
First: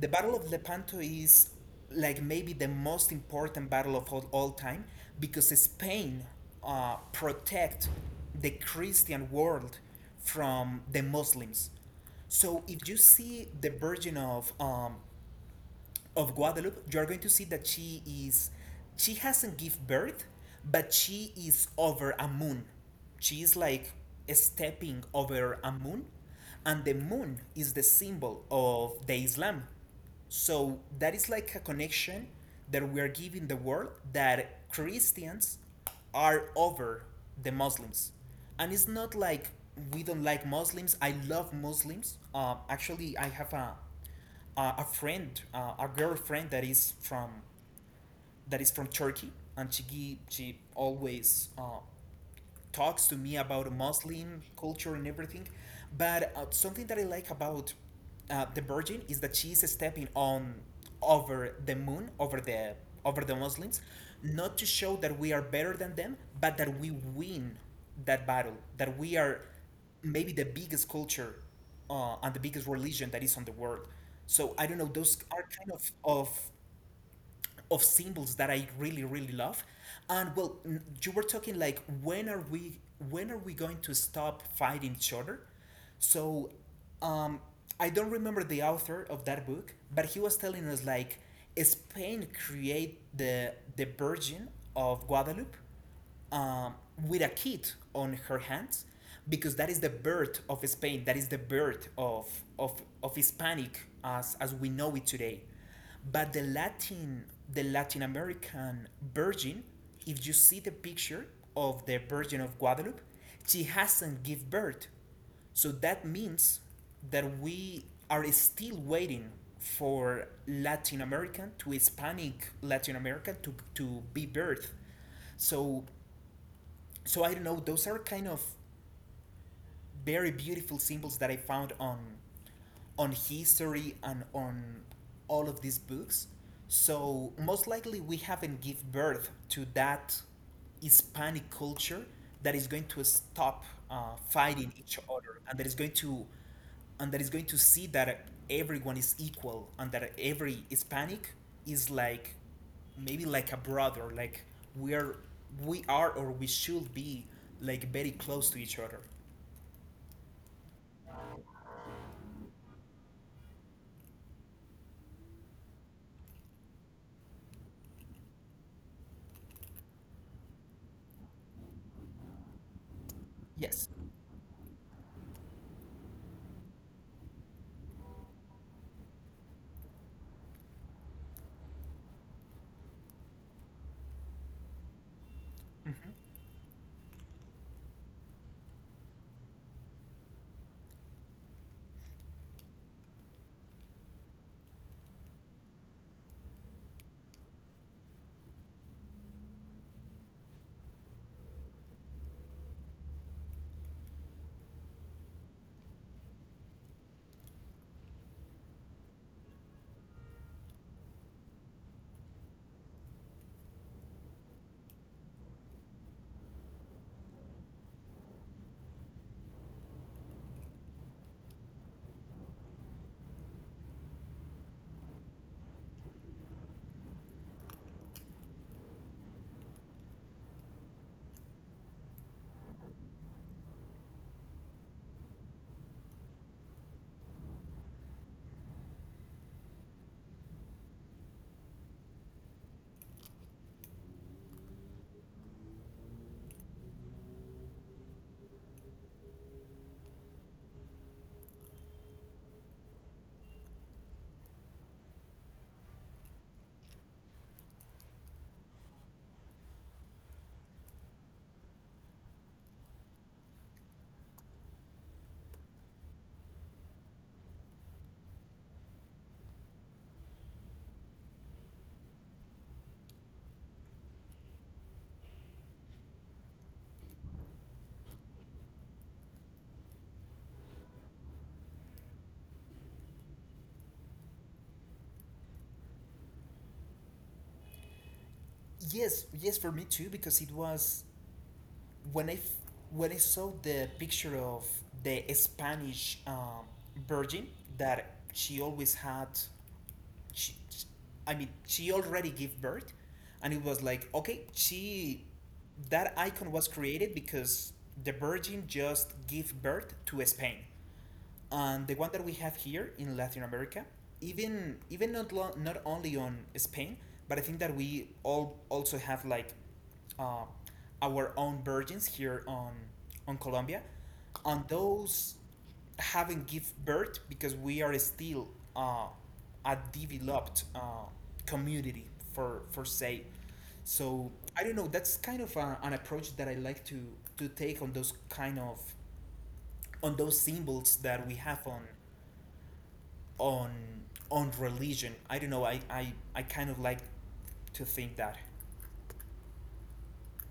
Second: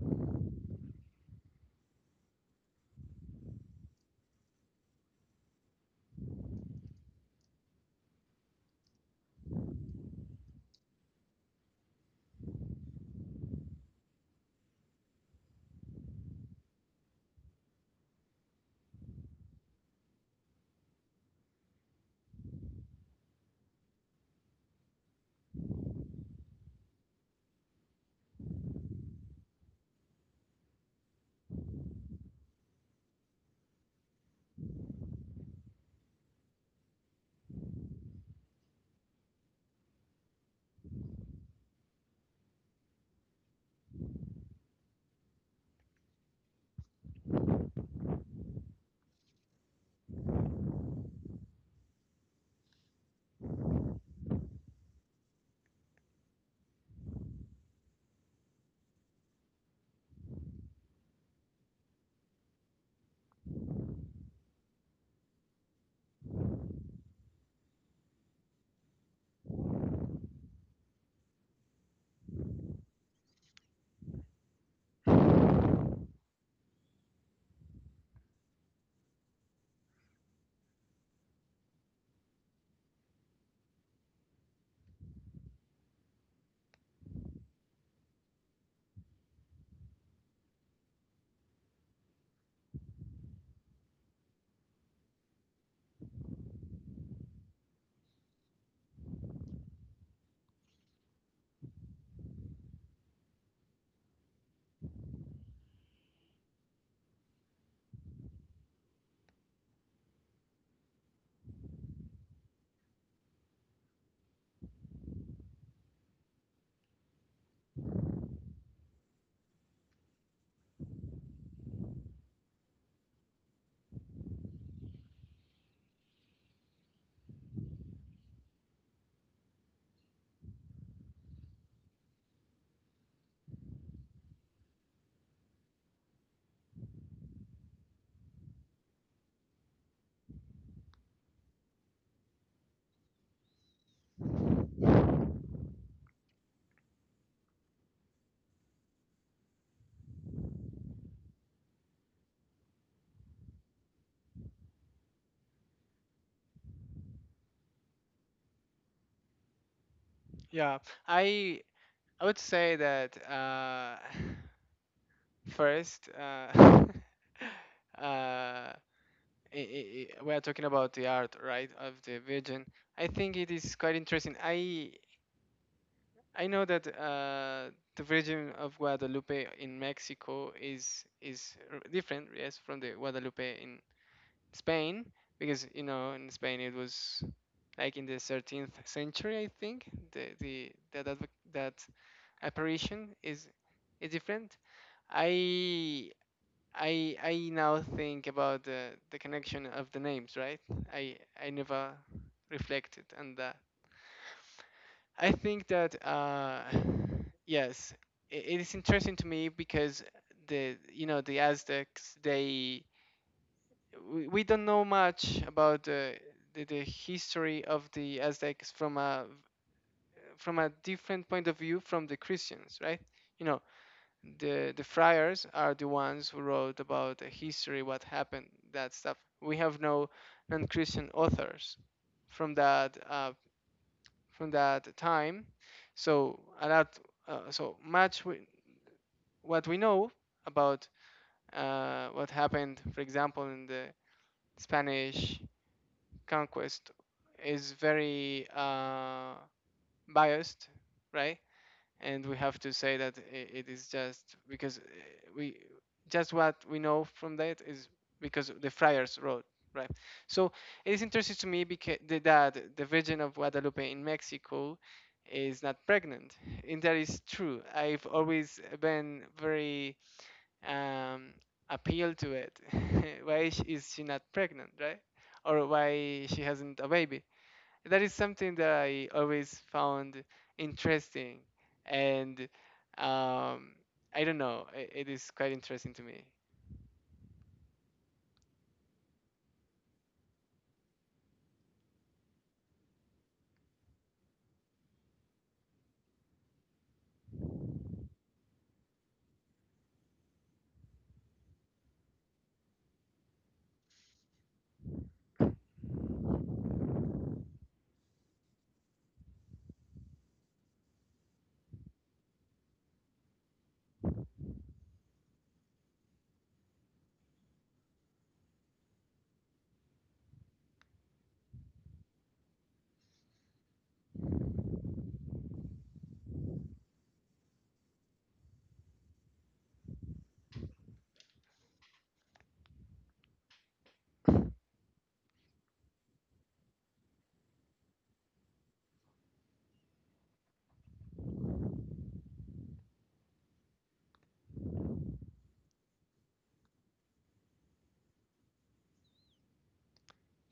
S1: the Battle of Lepanto is like maybe the most important battle of all, time, because Spain, protect the Christian world from the Muslims. So if you see the Virgin of, of Guadalupe, you're going to see that she is, she hasn't give birth, but she is over a moon. She is like stepping over a moon, and the moon is the symbol of the Islam. So that is like a connection that we are giving the world, that Christians are over the Muslims. And it's not like we don't like Muslims. I love Muslims. Actually, I have a, a friend, a girlfriend that is from Turkey, and she always, talks to me about Muslim culture and everything. But something that I like about, the Virgin is that she's stepping on, over the moon, over the Muslims, not to show that we are better than them, but that we win that battle, that we are maybe the biggest culture, and the biggest religion that is on the world. So I don't know, those are kind of symbols that I really, really love. And well, you were talking like when are we, when are we going to stop fighting each other? So, um, I don't remember the author of that book, but he was telling us like Spain create the Virgin of Guadalupe, um, with a kid on her hands, because that is the birth of Spain. That is the birth of Hispanic as we know it today. But the Latin American Virgin, if you see the picture of the Virgin of Guadalupe, she hasn't give birth. So that means that we are still waiting for Latin American to Hispanic Latin American to be birth. So so I don't know. Those are kind of very beautiful symbols that I found on history and on all of these books. So most likely we haven't give birth to that Hispanic culture that is going to stop fighting each other, and that is going to and that is going to see that everyone is equal, and that every Hispanic is like maybe like a brother, like we are we are or we should be like very close to each other.
S2: Yeah, I I would say that first, uh, we are talking about the art, right, of the Virgin. I think it is
S1: Yes.
S2: quite interesting. I know that the Virgin of Guadalupe in Mexico is, different, yes, from the Guadalupe in Spain, because you know in Spain it was like in the 13th century, I think. The that apparition is different. I I now think about the connection of the names, right? I I never reflected on that. I think that yes, it is interesting to me because the you know the Aztecs they we don't know much about the history of the Aztecs from a different point of view from the Christians, right? You know, the friars are the ones who wrote about the history, what happened, that stuff. We have no non-Christian authors from that uh, from that time. So a lot so much, what we know about, what happened, for example, in the Spanish conquest is very, biased, right. And we have to say that it is just because, we just what we know from that is because the friars wrote, right. So it is interesting to me because that the Virgin of Guadalupe in Mexico is not pregnant, and that is true. I've always been very, um appealed to it. Why is she not pregnant, right? Or why she hasn't a baby? That is something that I always found interesting, and um, I don't know, it is quite interesting to me.
S1: Yes, yes, for me too, because it was when when I saw the picture of the Spanish, virgin, that she always had, she, I mean, she already gave birth, and it was like, okay, she, that icon was created because the virgin just gave birth to Spain, and the one that we have here in Latin America, even not only on Spain, but I think that we all also have like, um, our own virgins here on Colombia, and those haven't give birth because we are still, uh, a developed, community, for say. So I don't know. That's kind of an approach that I like to take on those kind of on those symbols that we have on on on religion. I don't know. I kind of like to think that.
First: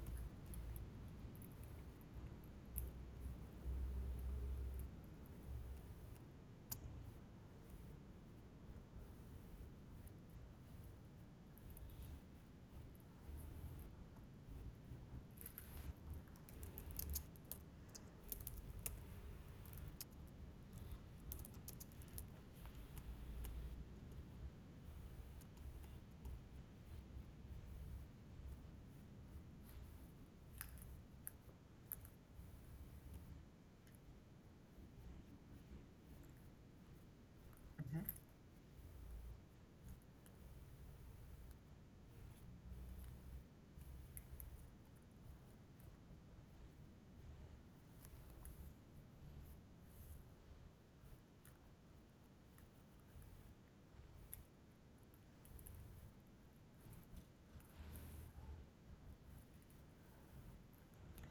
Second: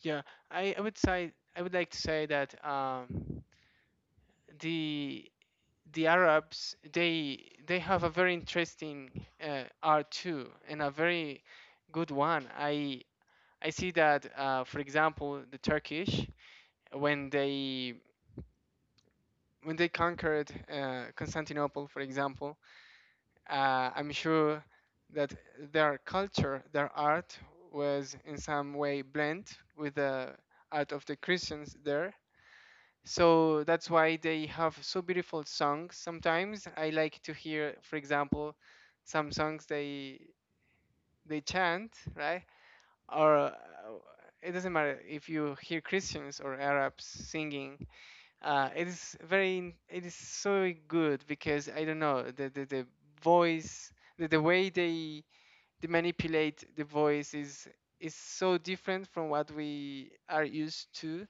S2: Yeah, I would say, I would like to say that the Arabs, they have a very interesting art too, and a very good one. I see that for example, the Turkish, when they when they conquered, Constantinople, for example. I'm sure that their culture, their art, was in some way blend with the art of the Christians there. So that's why they have so beautiful songs. Sometimes I like to hear, for example, some songs they chant, right? Or it doesn't matter if you hear Christians or Arabs singing. It is so good because I don't know the voice, the way they, the manipulate the voice is so different from what we are used to.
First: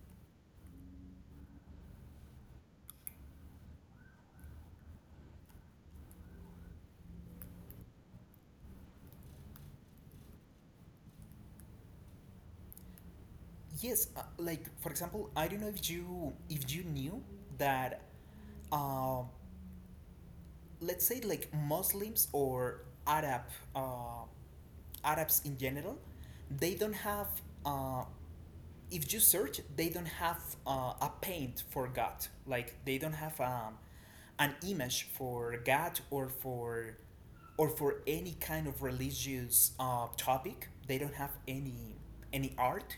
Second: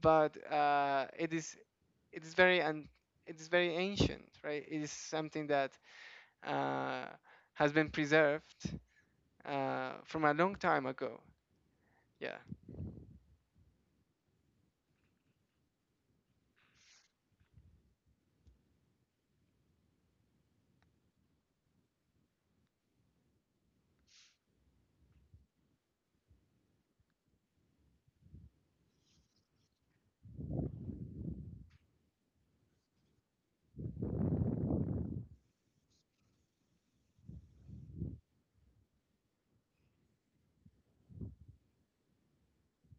S2: But it is, it is very and it is very ancient, right. It is something that uh, has been preserved, from a long time ago. Yeah.
S1: Yes, like for example, I don't know if you knew that, uh, let's say like Muslims or uh, Arabs in general, they don't have. Uh, if you search, they don't have a paint for God. Like they don't have, an image for God or for any kind of religious, topic. They don't have any art.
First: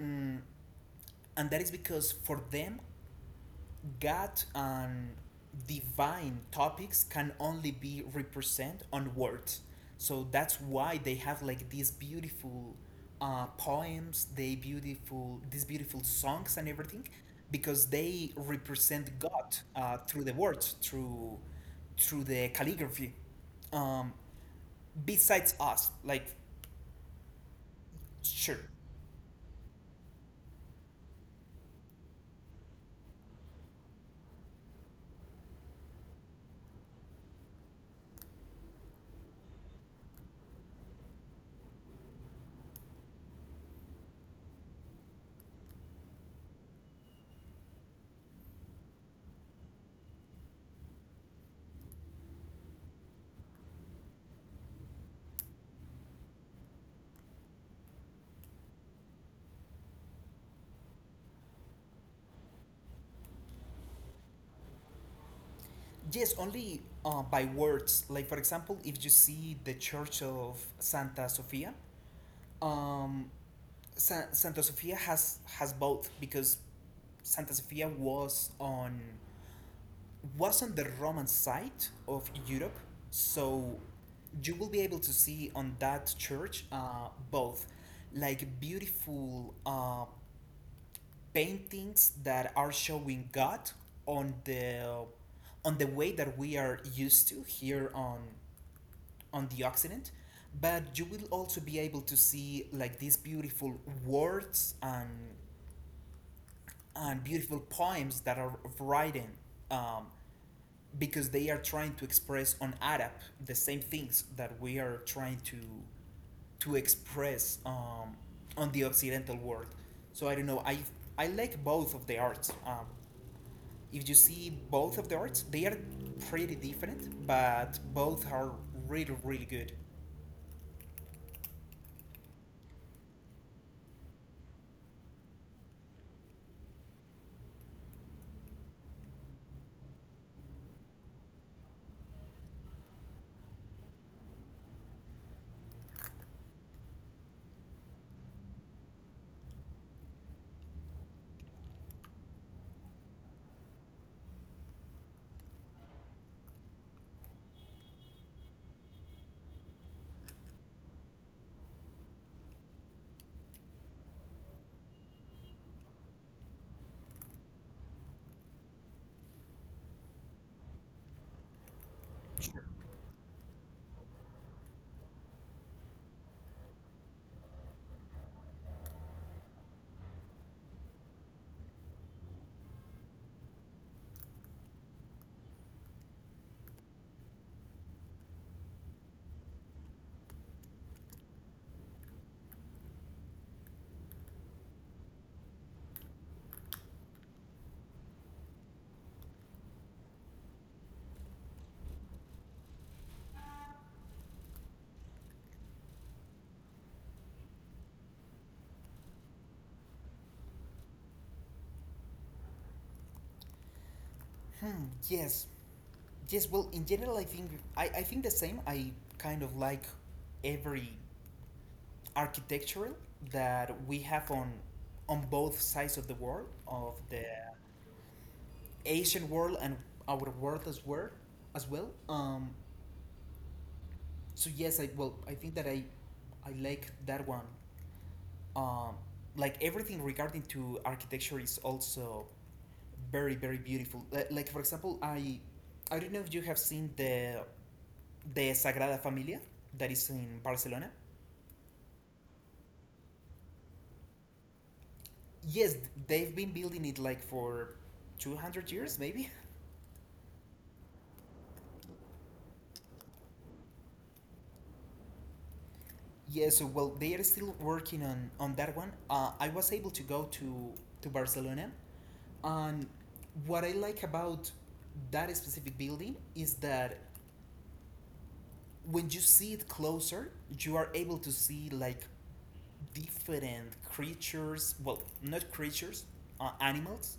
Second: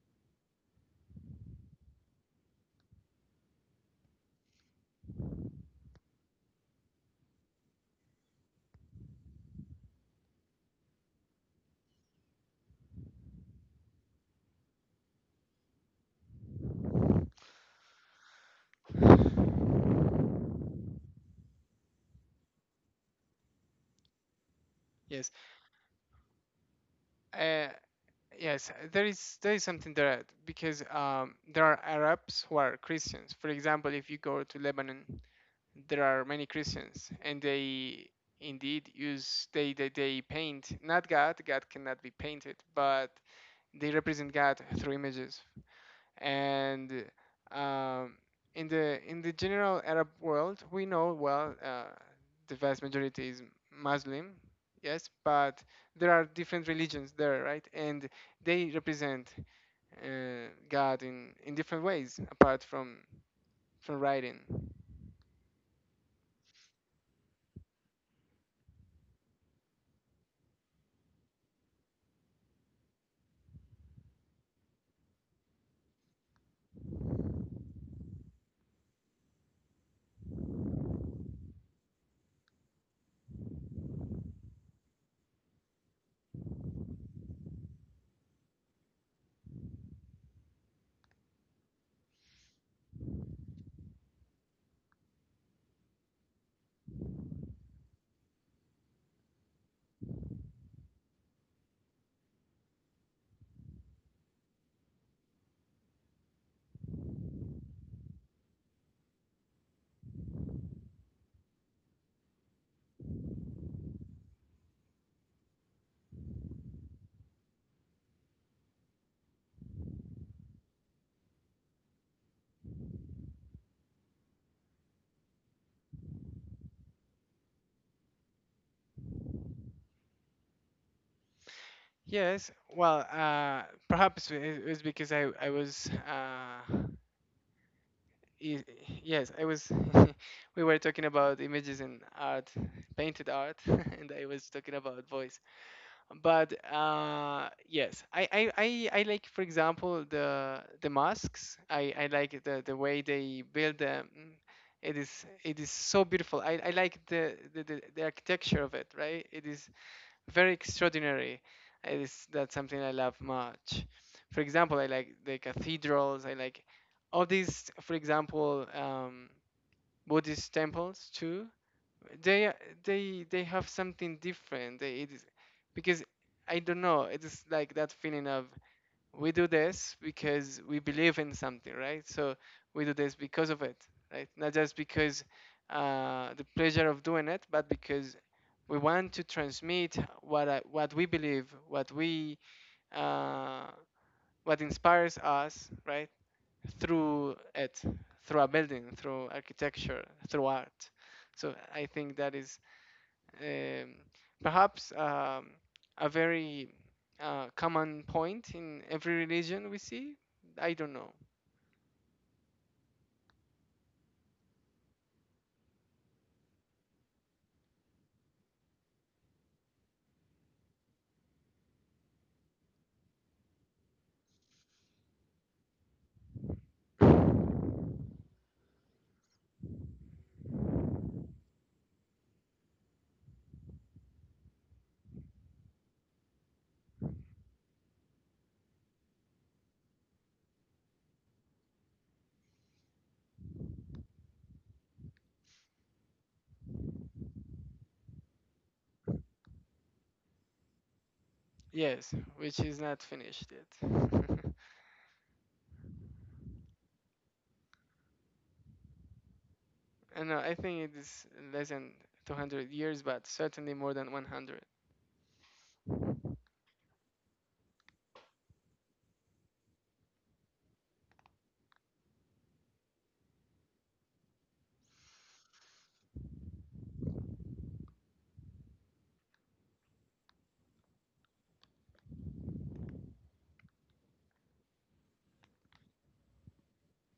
S1: Mm, and that is because for them, God and divine topics can only be represent on words. So that's why they have like these beautiful, poems, they beautiful these beautiful songs and everything, because they represent God, through the words, through the calligraphy. Um,
S2: Yes,
S1: besides us, like,
S2: uh,
S1: sure.
S2: yes, there is something there because there are Arabs who are Christians, for example. If you go to Lebanon there are many Christians, and they indeed use they paint, not God. God cannot be painted, but they represent God through images. And um, in the general Arab world, we know well, the vast majority is Muslim, yes, but there are different religions there, right? And they represent, uh, God in different ways apart from writing.
S1: Yes, only by words. Like, for example, if you see the Church of Santa Sofia, um, Santa Sofia has both, because Santa Sofia was on the Roman side of Europe, so you will be able to see on that church, both like beautiful, paintings that are showing God on the way that we are used to here on the Occident, but you will also be able to see like these beautiful words and beautiful poems that are written, um, because they are trying to express on Arab the same things that we are trying to express, on the Occidental world. So I don't know. I like both of the arts. If you see both of the arts, they are pretty different, but both are really, really good.
S2: Yes, well, perhaps it was because I was, i- yes, I was, we were talking about images and art, painted art, and I was talking about voice. But yes, I like, for example, the masks. I like the way they build them. It is so beautiful. I like the architecture of it, right? It is very extraordinary. Is That's something I love much. For example, I like the cathedrals. I like all these, for example, Buddhist temples too. They are- they have something different. It is because I don't know. It is like that feeling of, we do this because we believe in something, right? So we do this because of it, right? Not just because, the pleasure of doing it, but because we want to transmit what I, what we believe, what we, uh, what inspires us, right? Through it, through a building, through architecture, through art. So I think that is, um, perhaps, a very, common point in every religion we see. I don't know.
S1: Hmm, yes. Yes, well, in general, I think I think the same. I kind of like every architectural that we have on both sides of the world, of the Asian world and our world as well. So yes, I well, I think that I like that one. Um, like everything regarding to architecture is also very very beautiful. Like for example, I don't know if you have seen the Sagrada Familia that is in Barcelona.
S2: Yes, which is not finished yet.
S1: Yes, they've been building it like for 200 years maybe.
S2: And I think it is less than 200 years, but certainly more than 100.
S1: Yeah, so well they are still working on that one. I was able to go to Barcelona, and what I like about that specific building is that when you see it closer, you are able to see like different creatures, well, not creatures, animals,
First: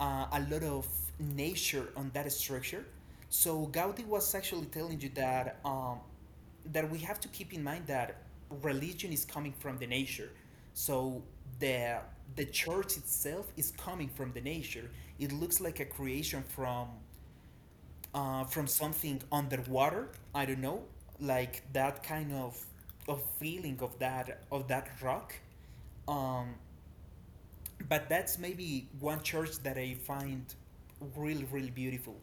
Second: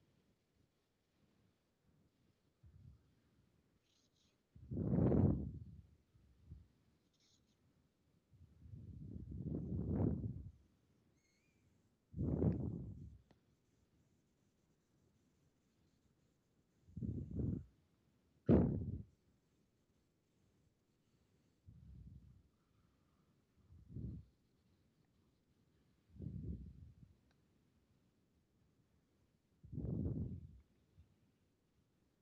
S1: a lot of nature on that structure. So Gaudi was actually telling you that we have to keep in mind that religion is coming from the nature. So the the church itself is coming from the nature. It looks like a creation from something underwater. I don't know, like that kind of feeling of that rock. um, but that's maybe one church that I find really, really beautiful.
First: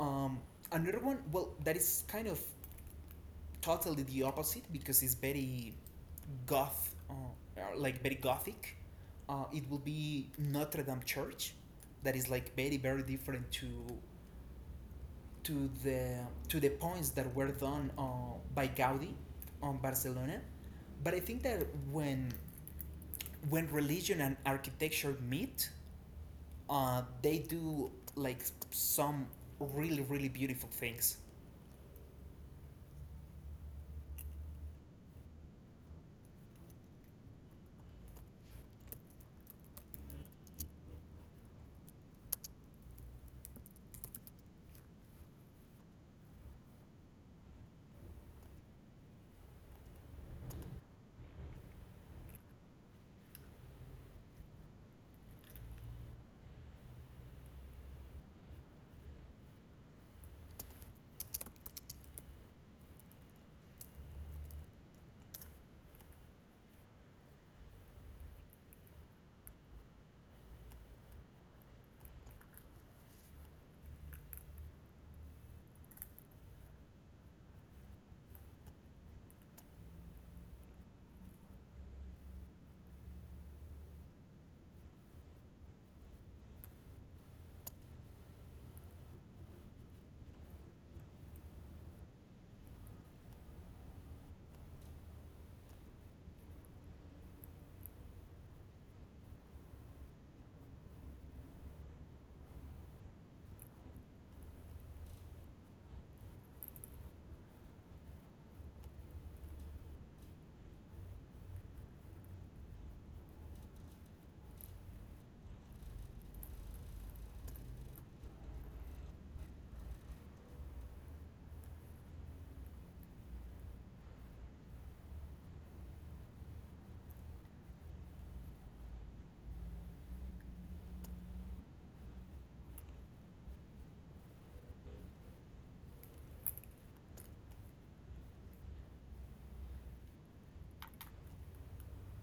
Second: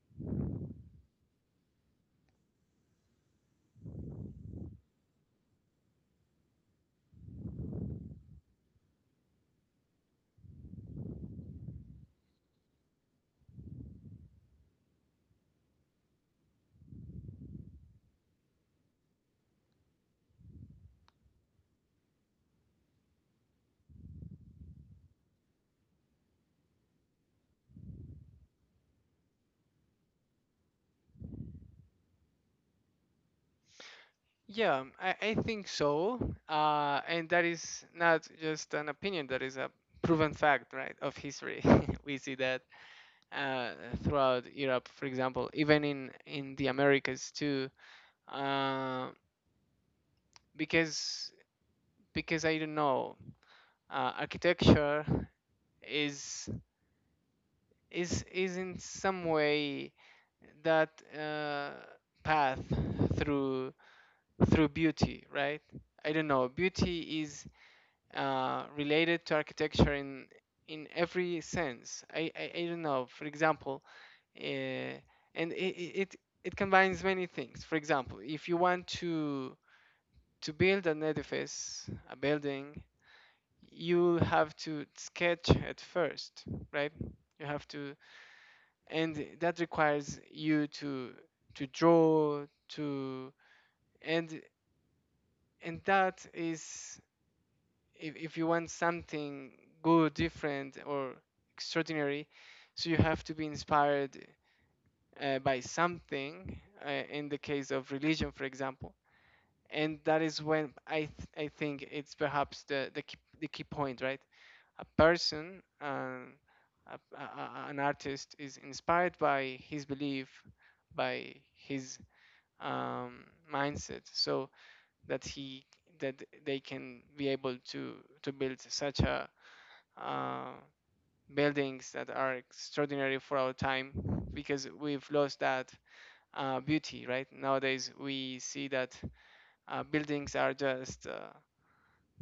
S1: Um, another one, well, that is kind of totally the opposite, because it's goth, uh, very gothic. It will be Notre Dame Church, that is like very, very different to the to the points that were done, by Gaudi on Barcelona. But I think that when when religion and architecture meet, they do like some really really beautiful things.
S2: Yeah, I think so. And that is not just an opinion, that is a proven fact, right, of history. We see that uh, throughout Europe, for example, even in the Americas too, uh, because because I don't know, architecture is is in some way that, uh, path through through beauty, right? I don't know. Beauty is, related to architecture in every sense. I don't know. For example, uh, and it combines many things. For example, if you want to build an edifice, a building, you'll have to sketch at first, right? You have to, and that requires you to draw to, and and that is, if you want something good, different, or extraordinary, so you have to be inspired, by something, in the case of religion, for example. And that is when I think it's perhaps the, key, the key point, right? A person, an artist, is inspired by his belief, by his, um, mindset, so that he that they can be able to build such a, uh, buildings that are extraordinary for our time because we've lost that, beauty, right? Nowadays, we see that, buildings are just,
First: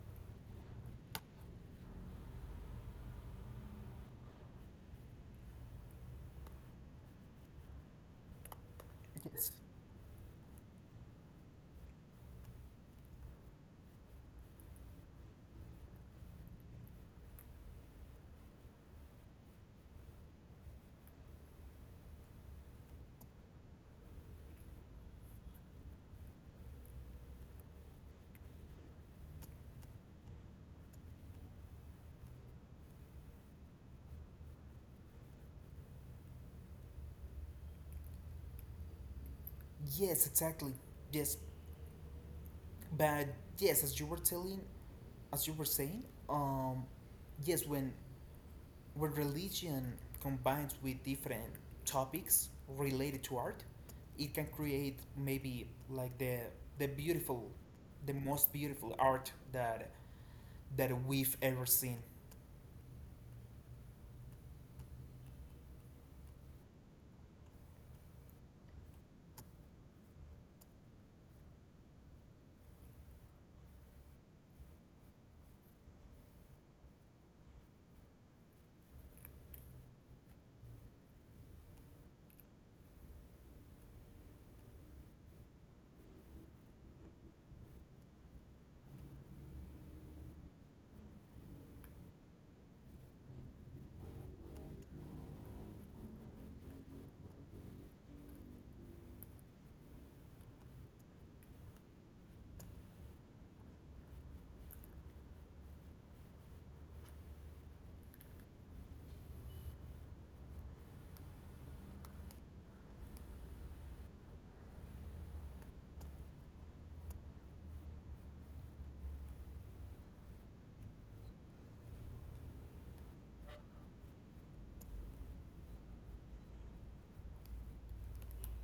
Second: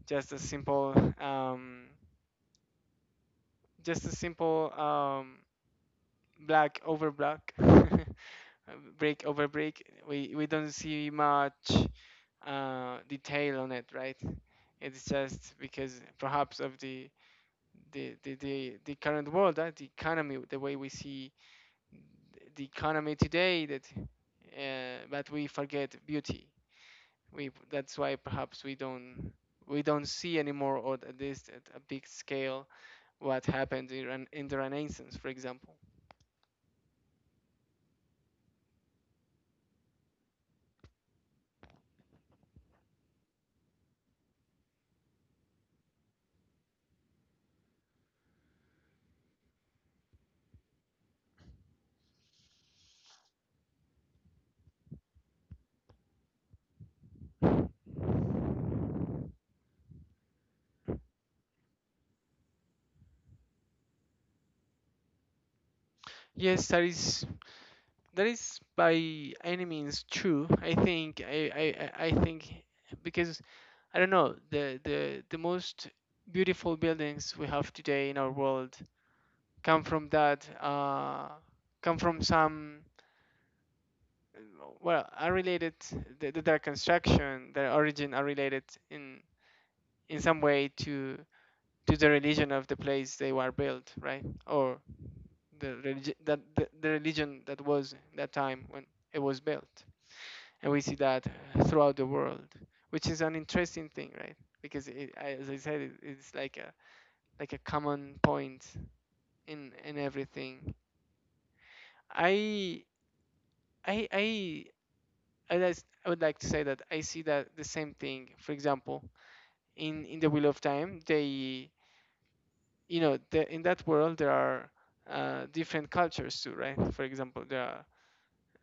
S2: just a simple, um, just a simple um, black over black, brick over
S1: Yes.
S2: brick. We don't see much, detail on it, right? It's just because perhaps of the current world, right? The economy, the way we see the economy today, that, but we forget beauty. We that's why perhaps we don't see anymore, or at least at a big scale, what happened in the Renaissance, for example.
S1: Yes, exactly. Yes, but yes, as you were telling, as you were saying, yes, when religion combines with different topics related to art, it can create maybe like the beautiful, the most beautiful art that we've ever seen.
S2: Yes, that is by any means true, I think. I think, because I don't know, the most beautiful buildings we have today in our world come from that, come from some, well, are related, the, their construction, their origin are related in in some way to the religion of the place they were built, right? Or the religion that, the religion that was that time when it was built. And we see that throughout the world, which is an interesting thing, right, because, as I said, it's like a, common point in everything. i i i I would like to say that I see that the same thing, for example, in the Wheel of Time. They the, in that world there are, different cultures too, right? For example, there are,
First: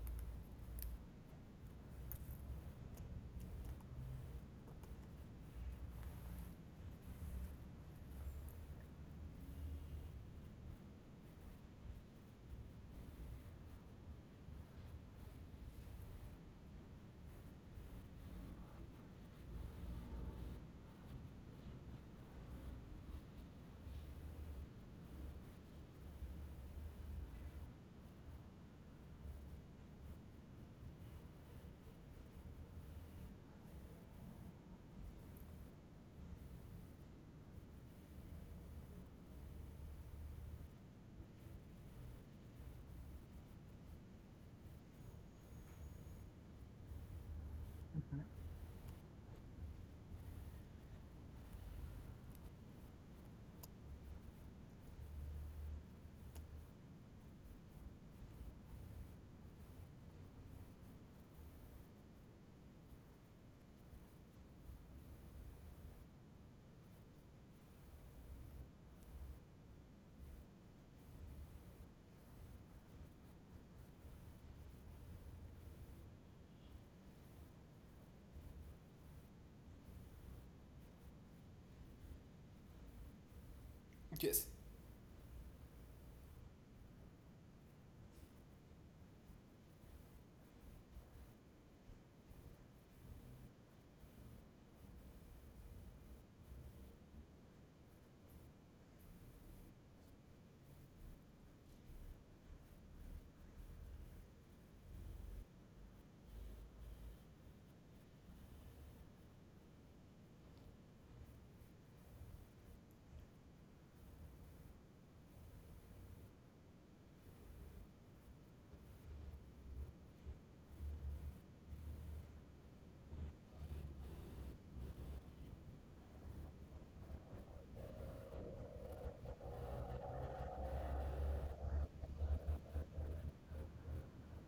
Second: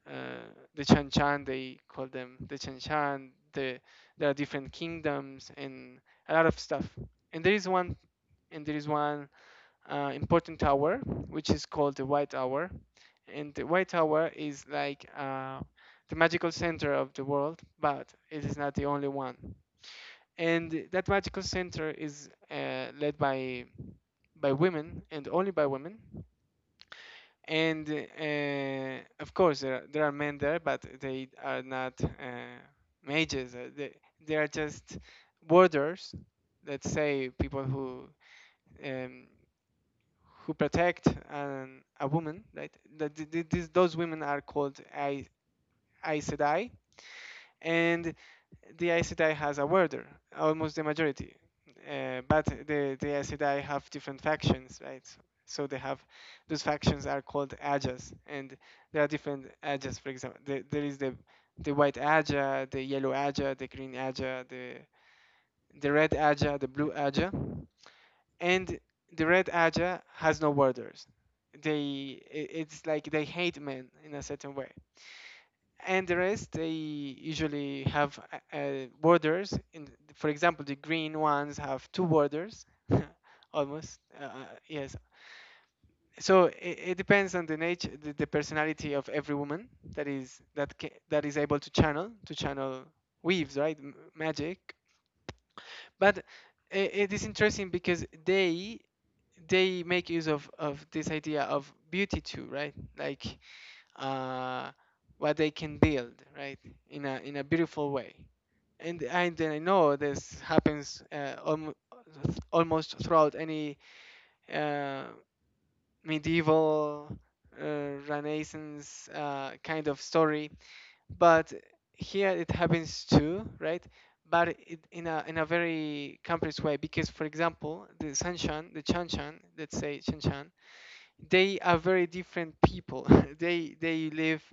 S2: uh, the Chan Chan, they call them the Chan Chan, there are different kingdoms and a lot of stuff. And there is one and there is one, important hour, which is called the White Hour. And the White Hour is like, the magical center of the world, but it is not the only one. And that magical center is, led by women, and only by women. And of course there are men there, but they are not, mages. They are just warders, let's say people who, um, who protect a woman, right? That those women are called Aes Sedai, and
S1: Mhm.
S2: the Aes Sedai has a warder, almost the majority. But the Aes Sedai have different factions, right? So those factions are called Ajas, and there are different Ajas, for example. There is the White Aja, the Yellow Aja, the Green Aja, the Red Aja, the Blue Aja. And the Red Aja has no warders. They, it's like they hate men in a certain way, and the rest they usually have, borders in, for example, the green ones have two borders, almost,
S1: Yes.
S2: yes. So it depends on the nature, the personality of every woman that is that is able to channel, weaves, right. Magic. But i- it is interesting because they make use of this idea of beauty too, right, like, uh, what they can build, right? In a beautiful way. And I know this happens, almost throughout any, uh, medieval, Renaissance, kind of story, but here it happens too, right? But in a, very complex way, because, for example, the Sanshan, the Chanshan, let's say Chanshan, they are very different people. they live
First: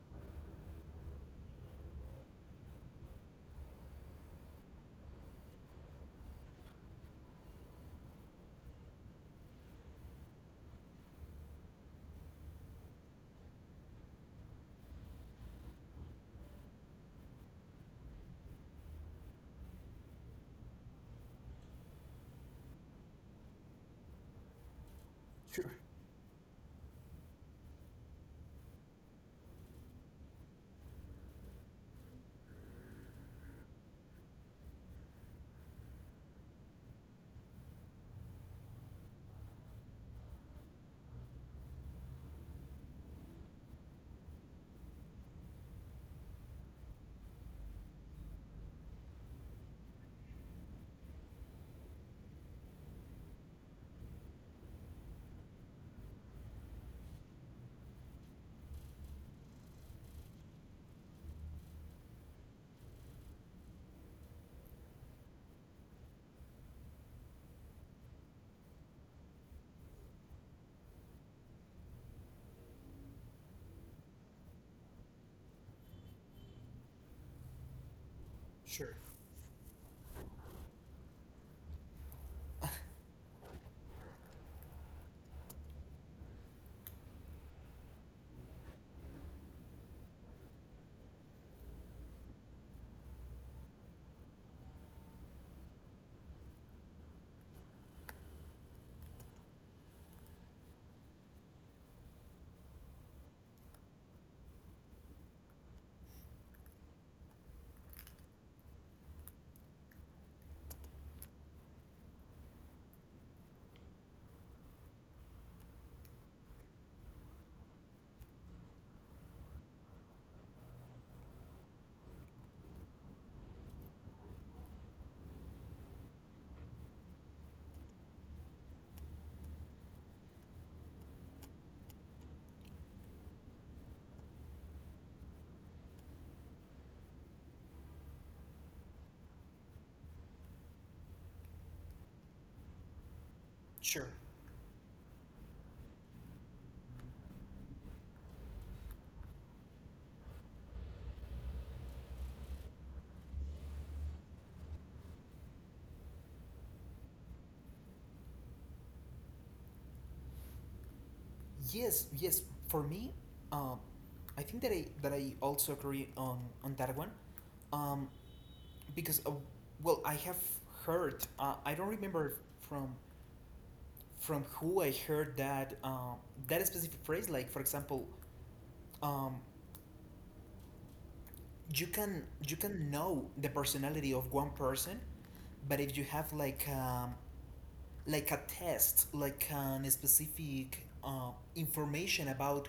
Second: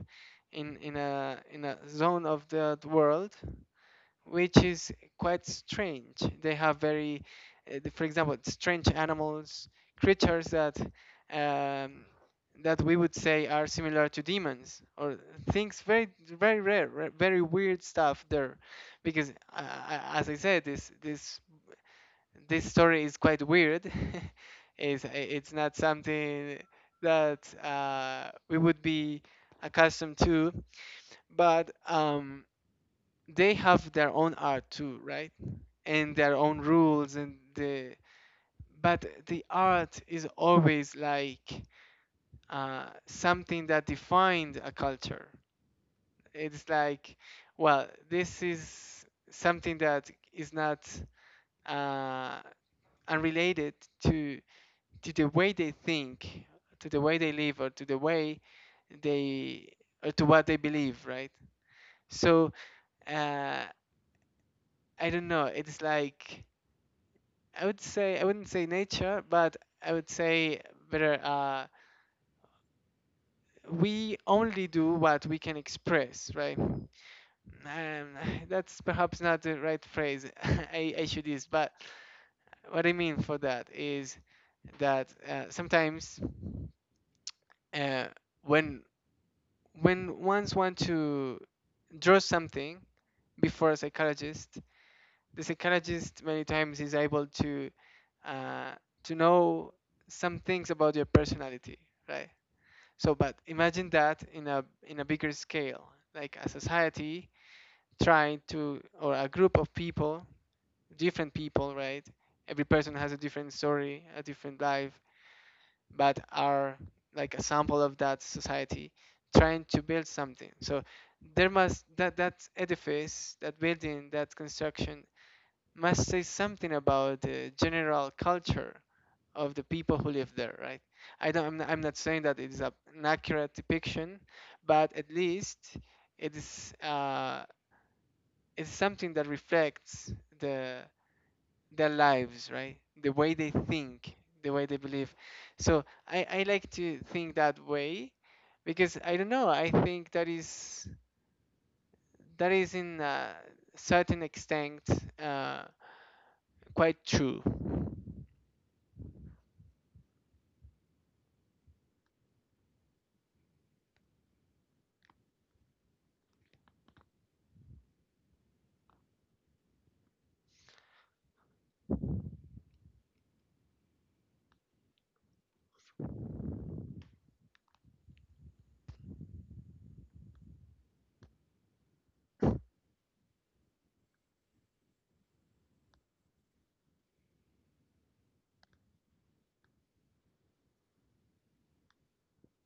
S2: in a zone of the world which is quite strange. They have very, for example, strange animals, creatures that, um, that we would say are similar to demons, or things very, very rare, very weird stuff there, because, as I said, this story is quite weird. It's
S1: Sure.
S2: not something that we would be accustomed to, but they have their own art too, right? And their own rules and the but the art is always like something that defined a culture. It's like, well, this is something that is not uh, unrelated to to the way they think, to the way they live, or to the way they, or to what they believe, right? So uh, I don't know. It's like I would say I wouldn't say nature, but I would say better. We only do what we can express, right? That's
S1: Sure.
S2: perhaps not the right phrase I should use, but what I mean for that is that sometimes uh, when when ones want to draw something before a psychologist, the psychologist many times is able uh, to know some things about your personality, right? So, but imagine that in a bigger scale, like a society trying to or a group of people, different people, right? Every person has a different story, a different life, but are like a sample of that society trying to build something so there must that that edifice that building that construction must say something about the general culture of the people who live there, right? I'm not saying that it's a, an accurate depiction, but at least it is it's something that reflects the their lives, right? The way they
S1: Sure.
S2: think, the way they believe. So I like to think that way because I don't know. I think that is in a certain extent uh, quite true.
S1: Yes, yes. For me, um, I think that I also agree on that one, um, because, well, I have heard. I don't remember from from who I heard that specific phrase. Like for example, um, you can know the personality of one person, but if you have like, like a test, like an specific, information about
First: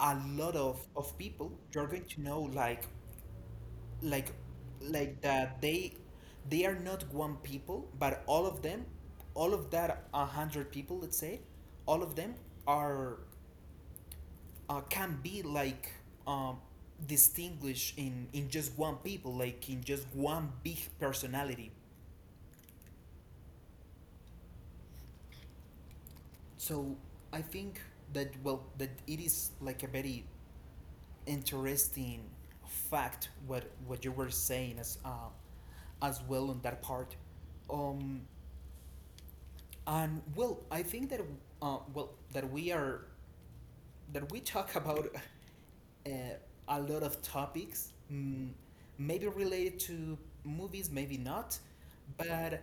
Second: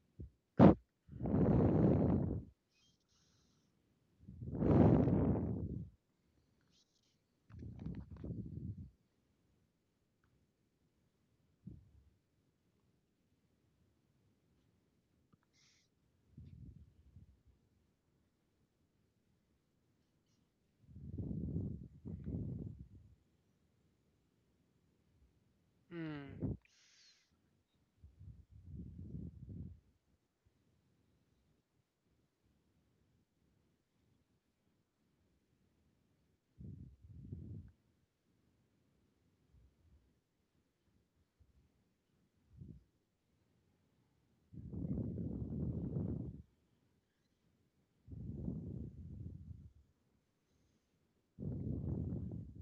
S1: a lot of people, you're going to know like like that they are not one people, but all of them, all of that 100 people, let's say, all of them are, can be like, um, distinguished in just one people, like in just one big personality.
S2: Mm.
S1: So I think that, well, that it is like a very interesting fact, what you were saying as well on that part, um and well, I think that, well, that we talk about, uh, a lot of topics, maybe related to movies, maybe not. But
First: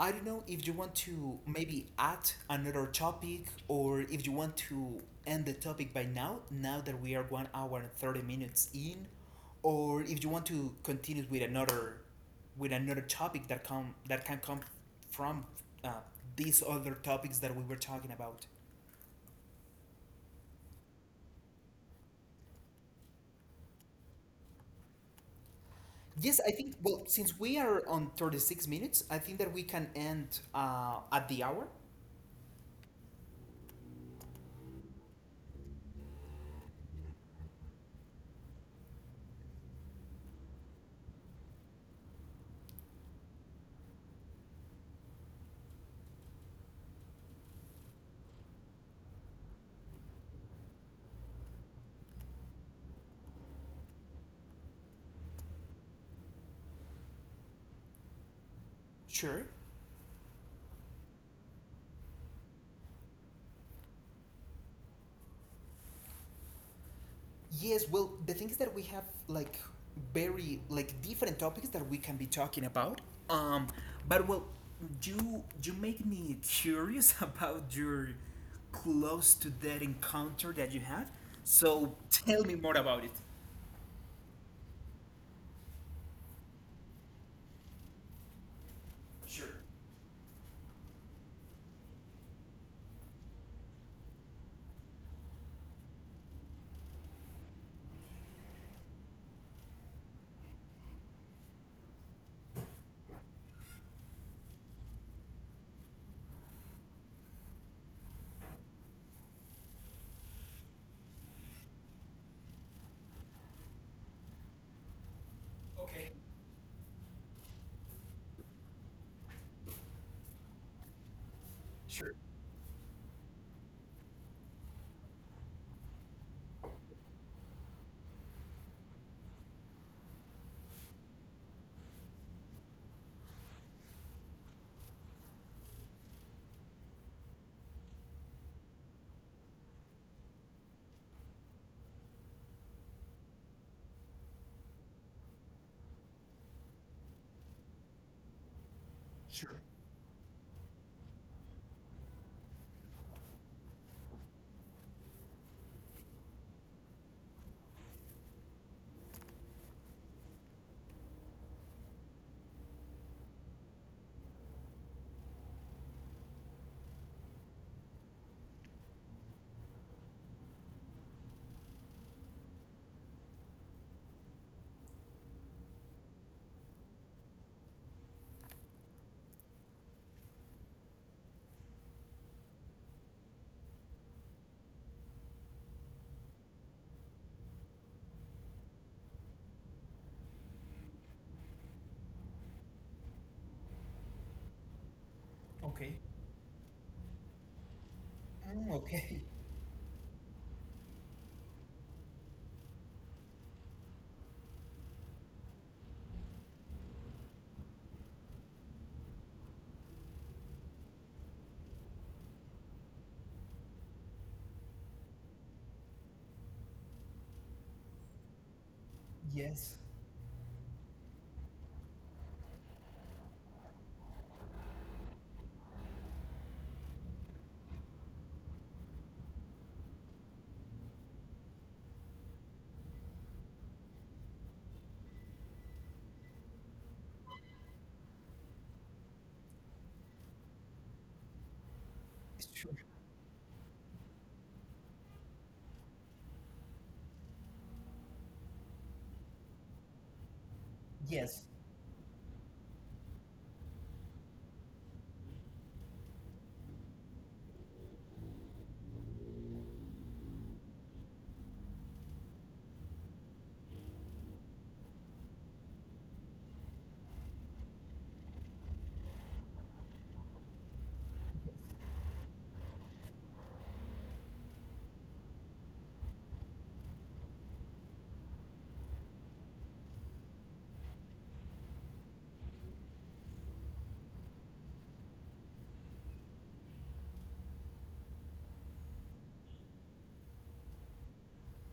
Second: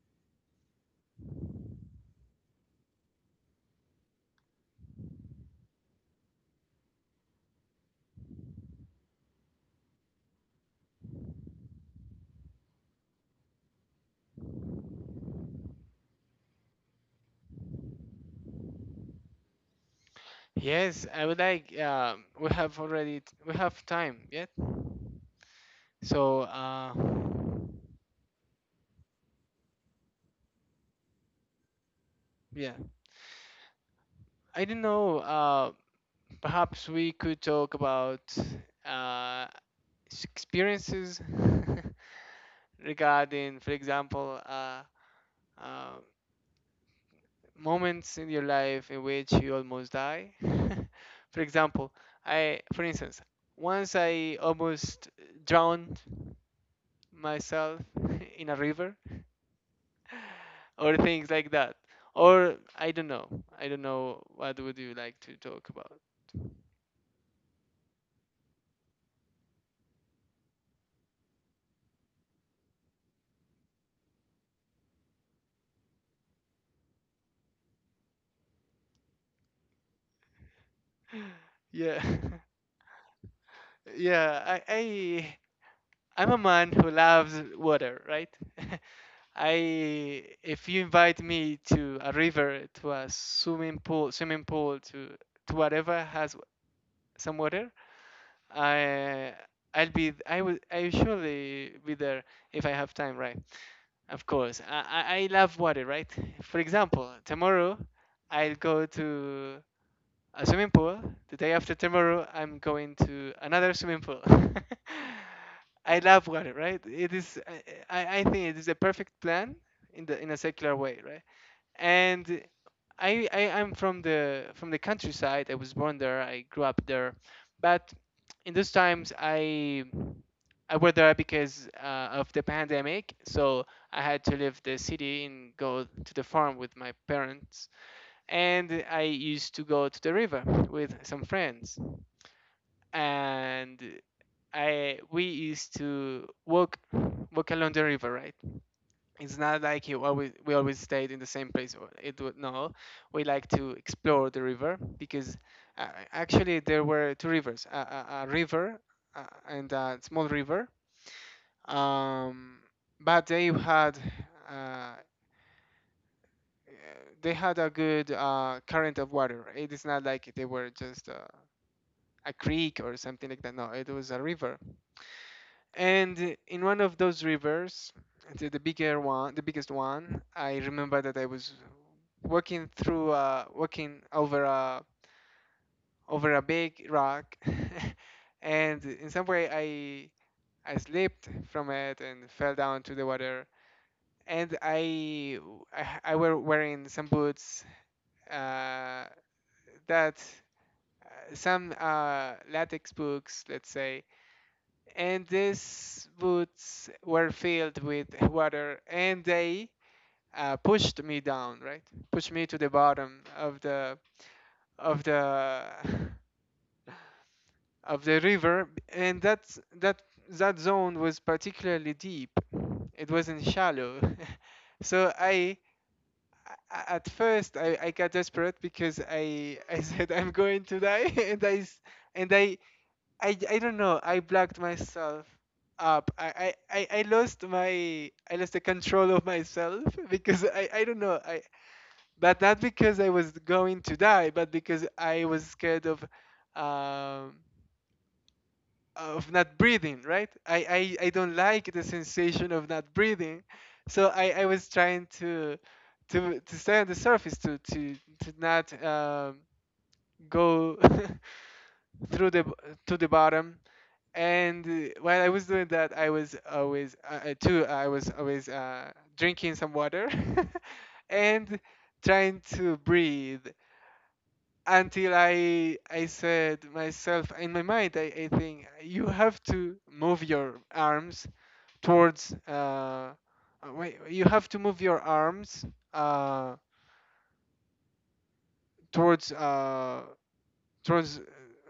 S1: I don't know if you want to maybe add another topic, or if you want to end the topic by now, now that we are 1 hour and 30 minutes in, or if you want to continue with another topic that can come from, uh, these other topics that we were talking about.
S2: Yes, I would like. We have already t- we have time yet,
S1: Yes,
S2: so
S1: I think, well, since we are on 36 minutes, I think that we can end, at the hour.
S2: yeah. I don't know. Perhaps we could talk about uh, s- experiences. regarding, for example, uh, moments in your life in which you almost die. for example, I, for instance, once I almost drowned myself in a river,
S1: Sure.
S2: or things like that. Or I don't know. I don't know what would you like to talk about.
S1: Yes, well, the thing is that we have like very like different topics that we can be talking about. Um, but well, you make me curious about your close to that encounter that you had. So
S2: Yeah,
S1: tell me more about it.
S2: yeah. I I'm a man who loves water, right?
S1: Sure.
S2: I if you invite me to a river, to a swimming pool, to whatever has some water, I I'll be I will I surely be there if I have time, right? Of course, I love water, right? For example, tomorrow I'll go to a swimming pool. The day after tomorrow, I'm going to another swimming pool. I
S1: Okay.
S2: love water, right? It is I think it is the perfect plan in the in a secular way, right?
S1: Sure.
S2: And I'm from the countryside. I was born there. I grew up there, but in those times I were there because of the pandemic. So I had to leave the city and go to the farm with my parents, and I used to go to the river with some friends, and I we used to walk walk along the river, right? It's
S1: Sure.
S2: not like you always we always stayed in the same place or it would no we like to explore the river because actually there were two rivers a river uh, and a small river, um, but uh, they had a good current of water. It is not like they were just a creek or something like that, no, it was a river. And in one of those rivers, the bigger one, the biggest one, I remember that I was walking through, walking over a over a big rock, and in some way I slipped from it and fell down to the water. And I
S1: Okay.
S2: I were wearing some boots,
S1: Mm,
S2: uh,
S1: okay.
S2: that uh, some latex boots, let's say, and these boots were filled with water and they pushed me down, right, pushed me to the bottom of the of the river. And that's
S1: Yes.
S2: that that zone was particularly deep. It wasn't shallow. so i at first I got desperate because I, I said, "I'm going to die." And I don't know. I blacked myself up. I lost my I lost the control of myself. Because I don't know. I but not
S1: Sure.
S2: because I was going to die, but because I was scared um of not breathing. Right? I don't
S1: Yes.
S2: like the sensation of not breathing, so I was trying to to stay on the surface to to not go through the b- to the bottom. And while I was doing that, I was always too. I was always drinking some water and trying to breathe until I said myself in my mind, I think you have to move your arms towards. Wait, you have to move your arms uh, towards towards."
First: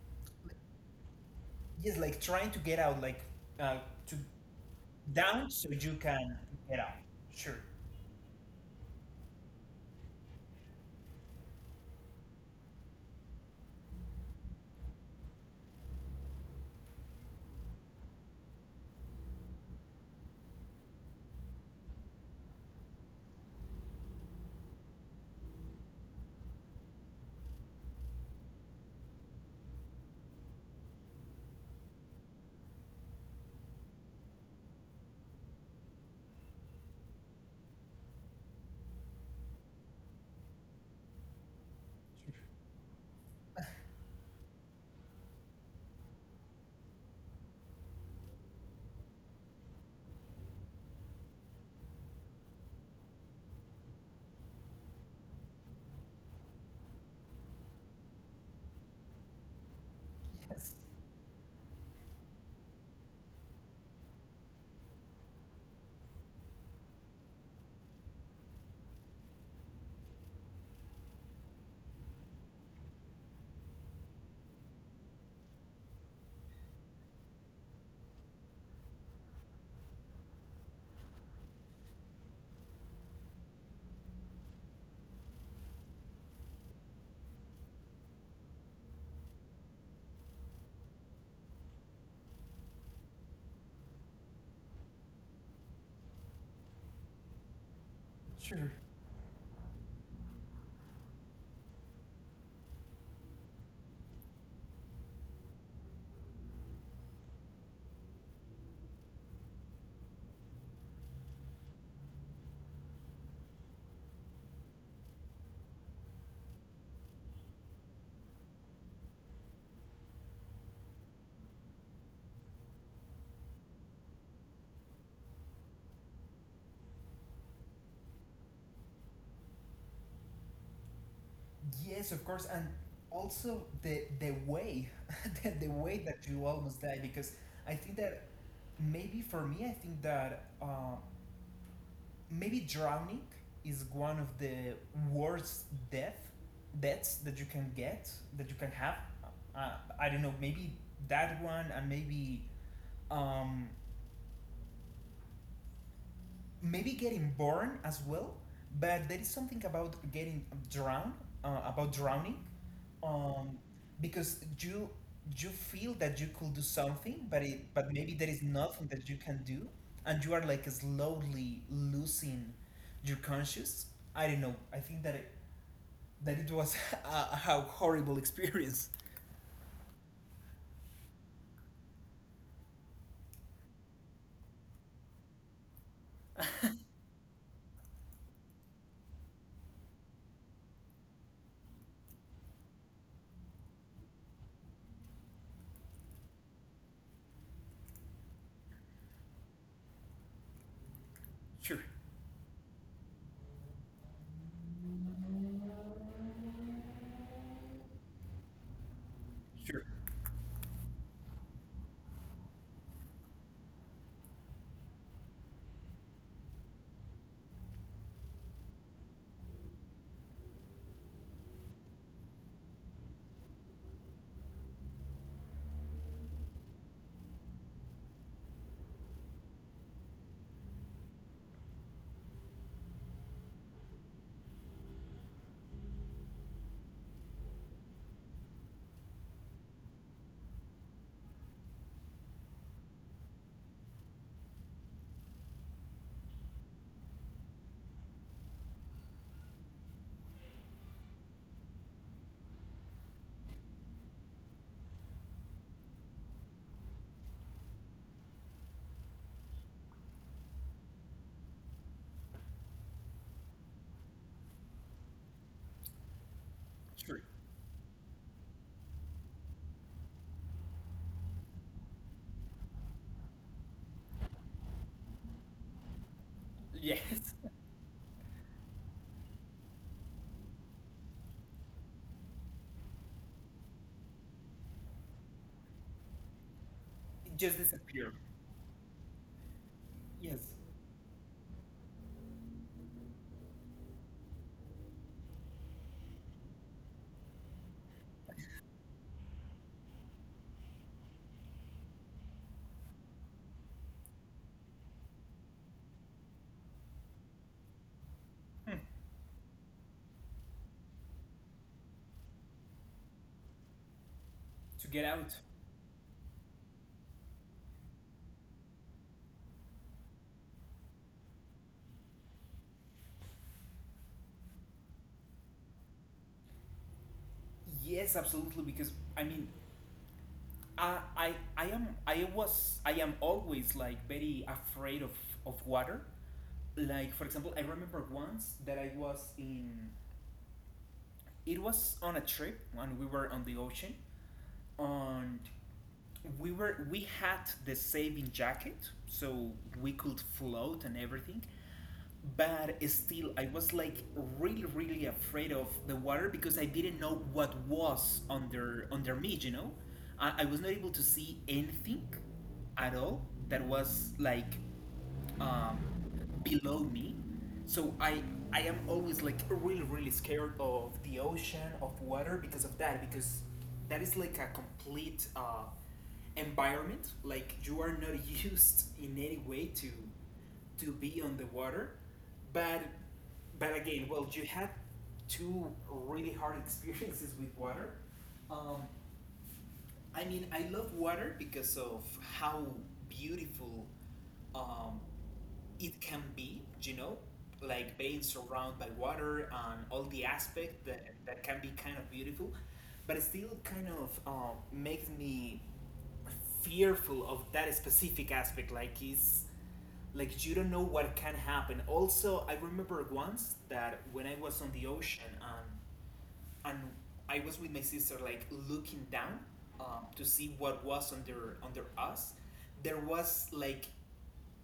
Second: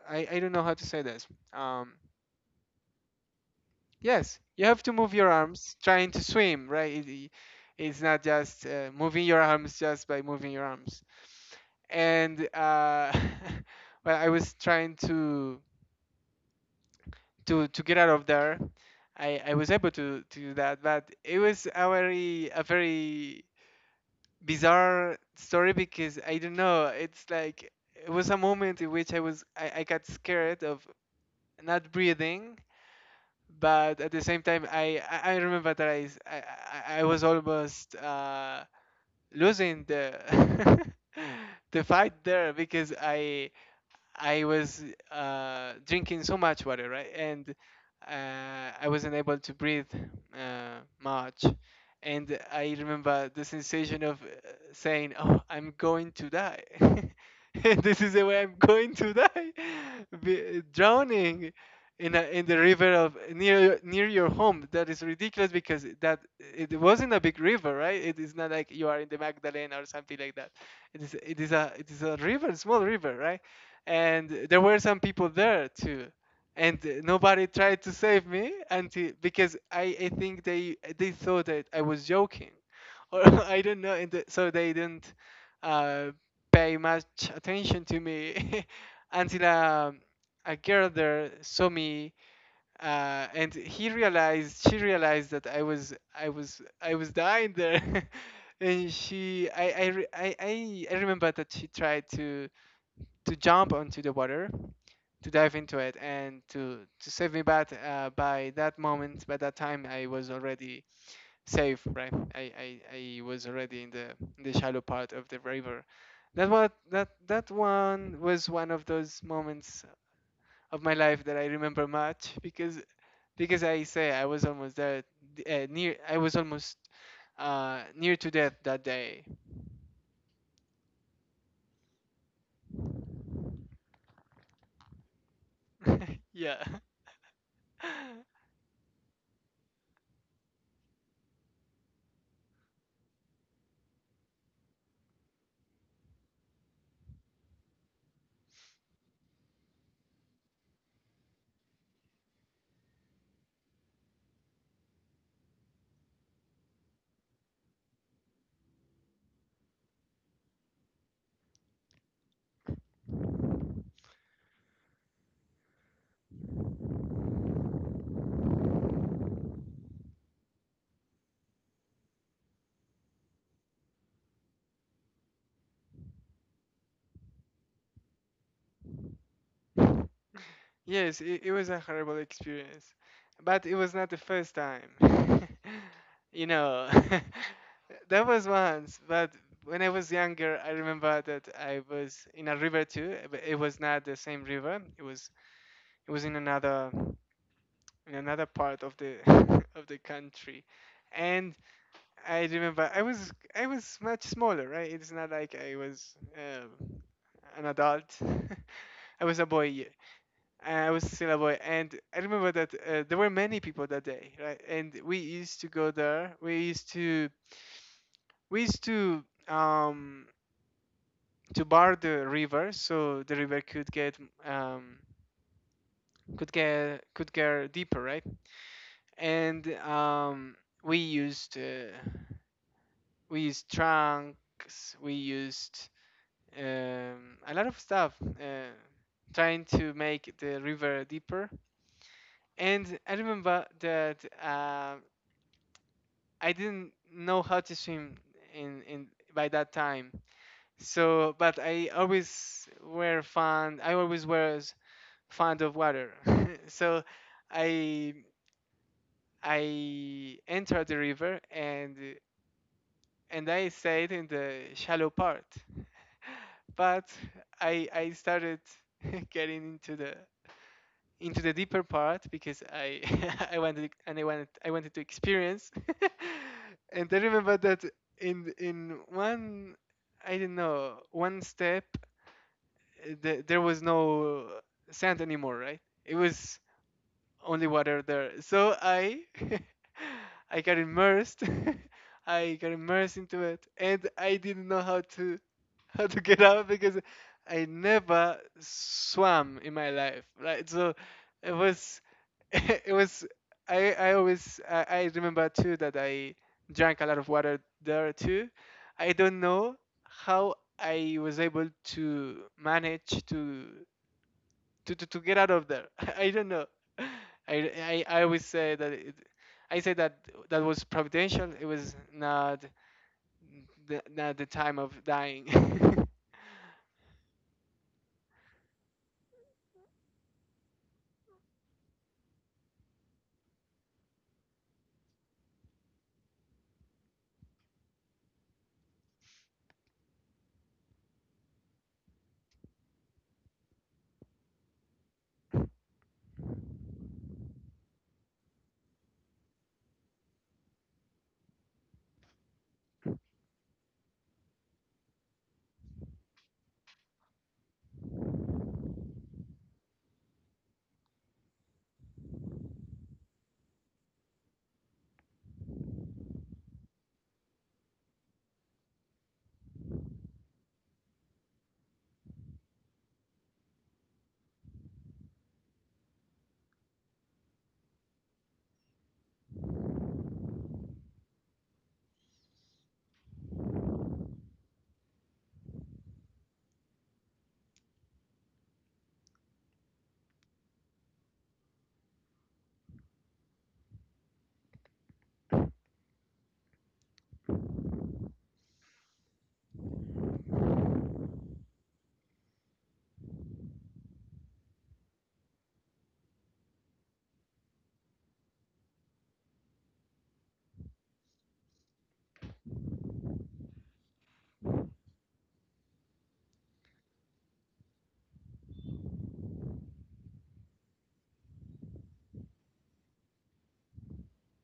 S2: I don't know how to say this. Um,
S1: Yes, like trying to get out, like, uh, to
S2: Yes, you have to move your
S1: down so
S2: arms
S1: you
S2: trying to
S1: can
S2: swim,
S1: get
S2: right?
S1: out.
S2: It- it-
S1: Sure.
S2: it's not just moving your arms just by moving your arms. And well, I was trying to to get out of there. I was able to do that, but it was a very bizarre story because I don't know. It's like it was a moment in which I was I got scared of not breathing, but at the same time I remember that I s- I was almost losing the the fight there because I I was drinking so much water, right? And I wasn't able to breathe much. And I remember the sensation of saying, "Oh, I'm going to die. This is the way I'm going to die, Be-
S1: Yes.
S2: drowning in a, in the river of near near your home. That is ridiculous because that it wasn't a big river, right? It is not like you are in the Magdalena or something like that. It is a river, small river, right?" And there were some people there too, and nobody tried to save me until because I think they thought that I was joking or I don't know, so they didn't uh, pay much attention to me until a girl there saw me, and he realized she realized that I was I was dying there.
S1: Sure.
S2: And she I re- I remember that she tried to jump onto the water to dive into it and to save me, but by that moment by that time I was already safe, right? I was already in the shallow part of the river. That what that that one was one of those moments of my life that I remember much because I say I was almost there near I was almost near to death that day.
S1: Yes, of course, and also the way, the way that you
S2: Yeah.
S1: almost die, because I think that maybe for me I think that, maybe drowning is one of the worst death deaths that you can have. Uh, I don't know, maybe that one and um, maybe getting born as well, but there is something about getting drowned, about drowning, um, because you feel that you could do something, but maybe there is nothing that you can do, and you are like slowly losing your conscious. I don't know. I think that it was a horrible experience.
S2: Yes, it was a horrible experience, but it was not the first time. You know, that was once, but when I was younger, I remember that I was in a river too, but it was not the same river. It was in another part of the of the country. And
S1: Sure,
S2: I remember I was much smaller, right? It's not like I was an adult. I was a
S1: sure,
S2: boy I was still a boy, and I remember that there were many people that day, right? And we used to go there. We used to bar the river so the river could get um could get could get deeper, right? And we used uh, we used trunks, we used a lot of stuff, trying to make the river deeper. And I remember that I didn't know how to swim in by that time. So, but I always were fond. I always was fond of water. So, I I entered the river and I stayed in the shallow part. But
S1: sure.
S2: I started getting into the deeper part because I I wanted and I wanted to experience. And I
S1: Yes.
S2: remember that in one I don't know one step there was no sand anymore, right? It was
S1: It just
S2: only water
S1: disappeared.
S2: there. So I
S1: Yes.
S2: I got immersed. I got immersed into it, and I didn't know how to how to get out because I never swam in my life, right? So it was, it was. I remember too that I drank a lot of water there too.
S1: Hmm.
S2: I don't know how I was able to manage to
S1: To
S2: to to,
S1: get
S2: to get
S1: out.
S2: out of there. I don't know. I, I I always say that it, I say that that was providential. It was not the time of dying.
S1: Yes, absolutely. Because I mean, I am always like very afraid of water. Like for example, I remember once that I was in it was on a trip when we were on the ocean and we were we had the saving jacket, so we could float and everything, but still I was like really really afraid of the water, because I didn't know what was under me. I was not able to see anything at all that was like, um, below me. So I am always like really really scared of the ocean, of water because of that, because that is like a complete environment. Like you are not used in any way to be on the water, but again, well, you had two really hard experiences with water. um, I mean, I love water because of how beautiful um, it can be, like being surrounded by water, and all the aspect that, can be kind of beautiful, but it still kind of makes me fearful of that specific aspect. Like it's like you don't know what can happen. Also, I remember once that when I was on the ocean, and I was with my sister, like looking down, to see what was under us. There was like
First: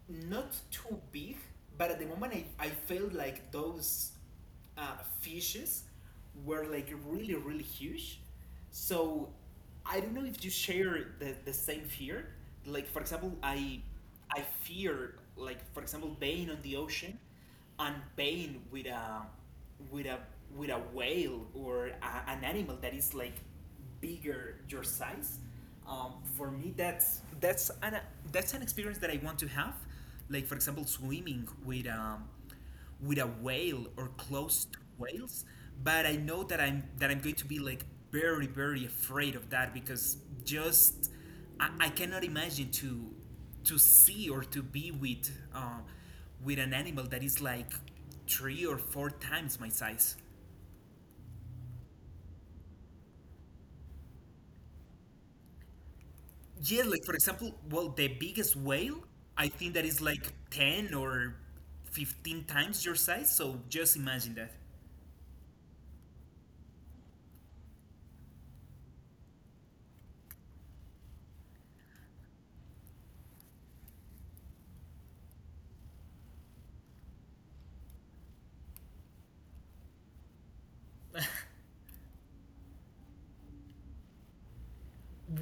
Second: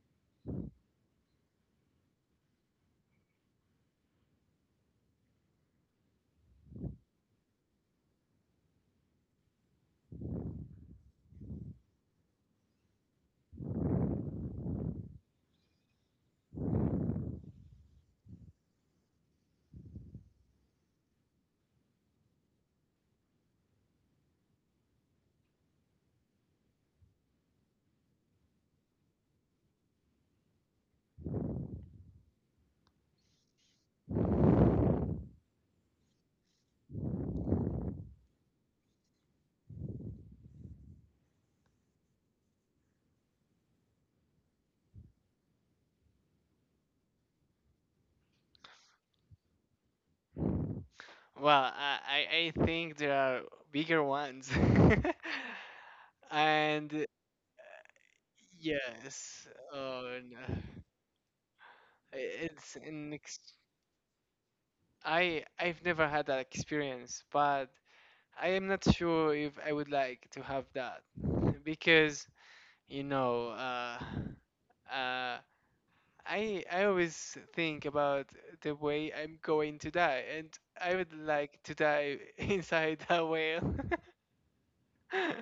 S1: not too big, but at the moment I felt like those fishes were like really, really huge. So I don't know if you share the same fear. Like for example, I fear, like for example, being on the ocean and being with a with a whale, or a, an animal that is like bigger your size. For me, that's an experience that I want to have, like for example swimming with a whale or close to whales. But I know that I'm going to be like very very afraid of that because just I cannot imagine to see or to be with an animal that is like three or four times my size.
S2: Well, I think there are bigger ones.
S1: Yeah, like
S2: And
S1: for example, well, the biggest whale,
S2: yes,
S1: I think that is
S2: oh
S1: like
S2: no.
S1: 10 or 15
S2: It's
S1: times your
S2: an
S1: size,
S2: ex
S1: so just imagine that.
S2: I've never had that experience, but I am not sure if I would like to have that, because you know, uh, uh, I always think about the way I'm going to die, and I would like to die inside a whale.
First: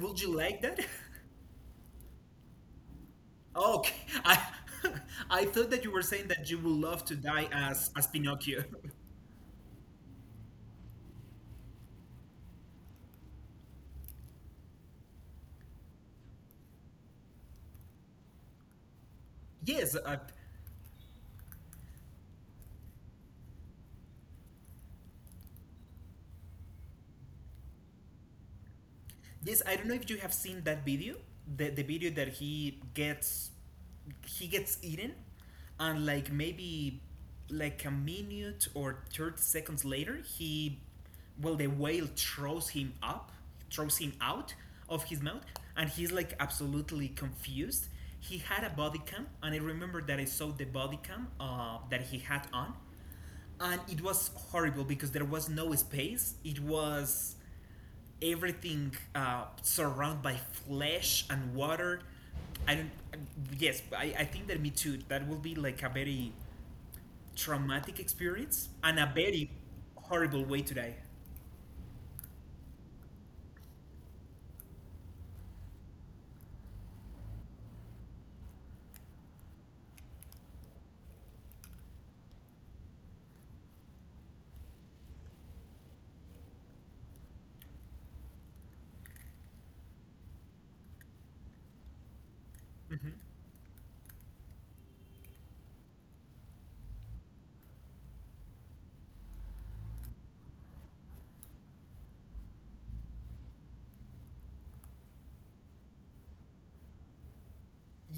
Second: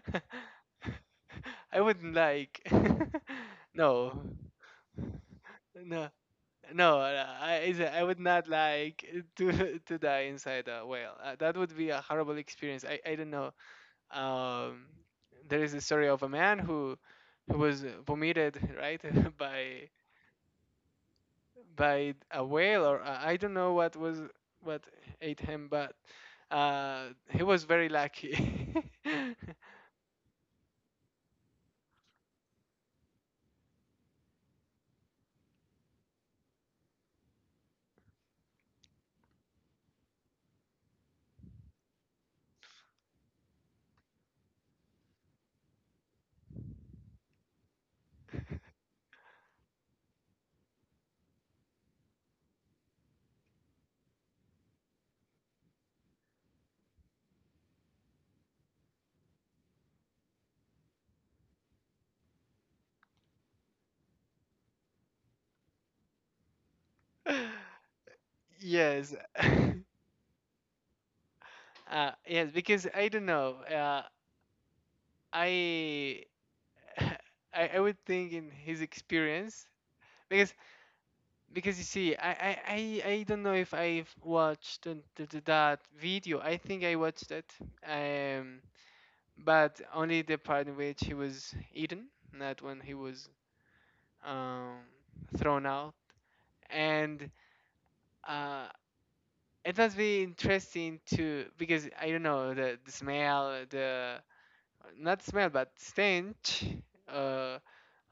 S1: Would you like that?
S2: I wouldn't like.
S1: Okay.
S2: No,
S1: I I thought that you were
S2: no,
S1: saying that you would
S2: no.
S1: love to die as
S2: I would not
S1: Pinocchio.
S2: like to to die inside a whale. That would be a horrible experience. I don't know. Um, there is a story of a man who was vomited right by
S1: Yes,
S2: by a whale, or I don't know what ate him, but he was very lucky.
S1: yes, I don't know if you have seen that video, the video that he gets eaten, and like maybe like a minute or 30 seconds later, he, well, the whale throws him up, throws him out of his mouth, and he's like absolutely confused. He had a body cam, and I remember that I saw the body cam that he had on, and it was horrible because there was no space. It was everything surrounded by flesh and water. I don't. Yes, I think that me too. That will be like a very traumatic experience and a
S2: Yes,
S1: very horrible way to die.
S2: yes, because I don't know. I I would think in his experience, because you see, I don't know if I've watched that video. I think I watched it, um but only the part in which he was eaten, not when he
S1: Hmm.
S2: was um thrown out, and uh it must be interesting to, because I don't know the smell, the, not smell, but stench, uh,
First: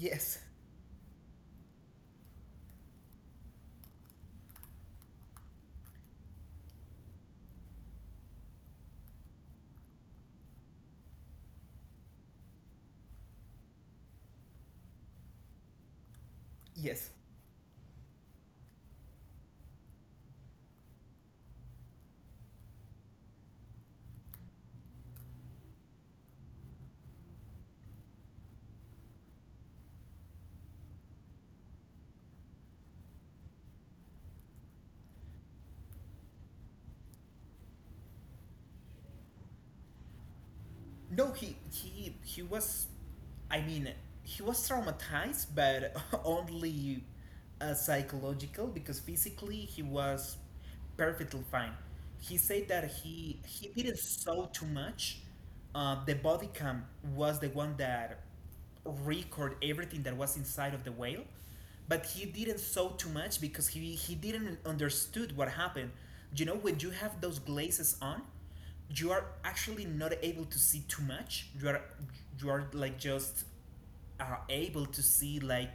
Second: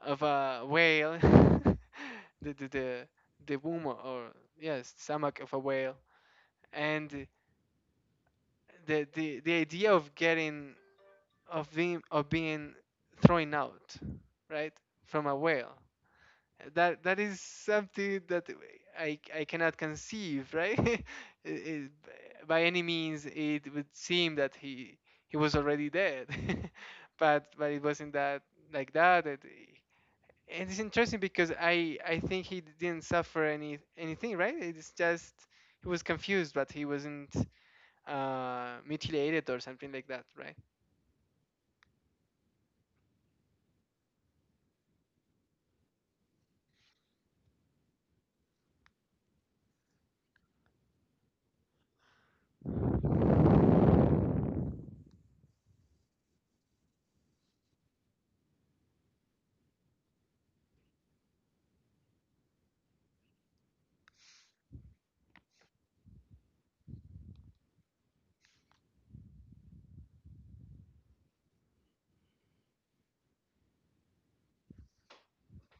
S2: of a whale, the, the the the womb, or, yes, stomach of a whale, and the idea of getting, of being, thrown out, right, from a whale. That
S1: yes.
S2: that is something that I cannot conceive, right? It- it- by any means, it would seem that he was already dead, but it wasn't that, like that. And it's interesting, because I think he didn't suffer anything, right? It's just he was confused, but he wasn't, mutilated or something like that, right?
S1: No, he was. I mean, he was traumatized, but only psychological, because physically he was perfectly fine. He said that he didn't saw too much. The body cam was the one that record everything that was inside of the whale, but he didn't saw too much because he didn't understood what happened. You know, when you have those glazes on, you are actually not able to see too much. You are like just able to see like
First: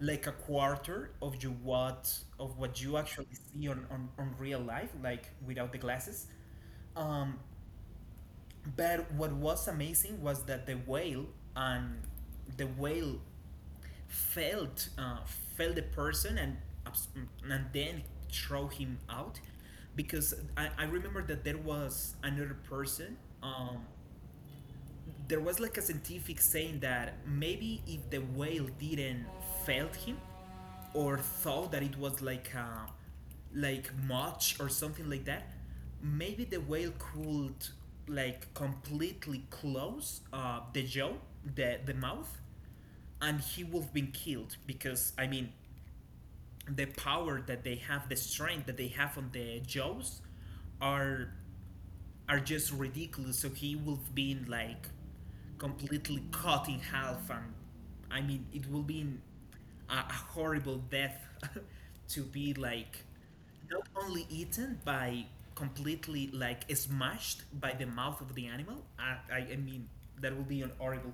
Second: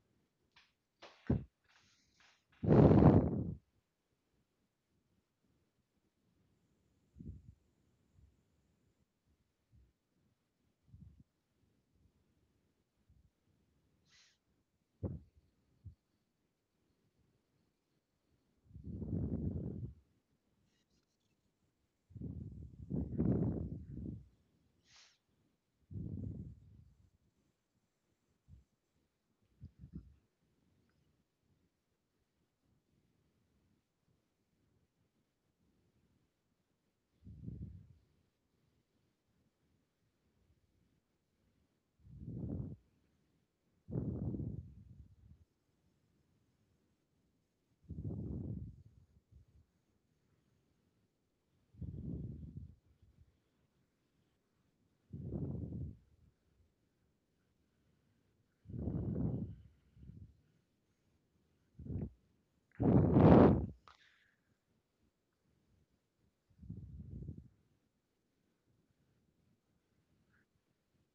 S1: a quarter of you what of what you actually see on, on real life, like without the glasses. um, but what was amazing was that and the whale felt felt the person, and abs- and then throw him out, because I remember that there was another person. um, there was like a scientific saying that maybe if the whale didn't felt him, or thought that it was like much or something like that, maybe the whale could like completely close the jaw, the mouth, and he would have been killed, because I mean, the power that they have, the strength that they have on the jaws, are just ridiculous. So he will be like completely cut in half, and I mean it will be in a horrible death to be like not only eaten by, completely like smashed by the mouth of the animal. I mean that will be an horrible.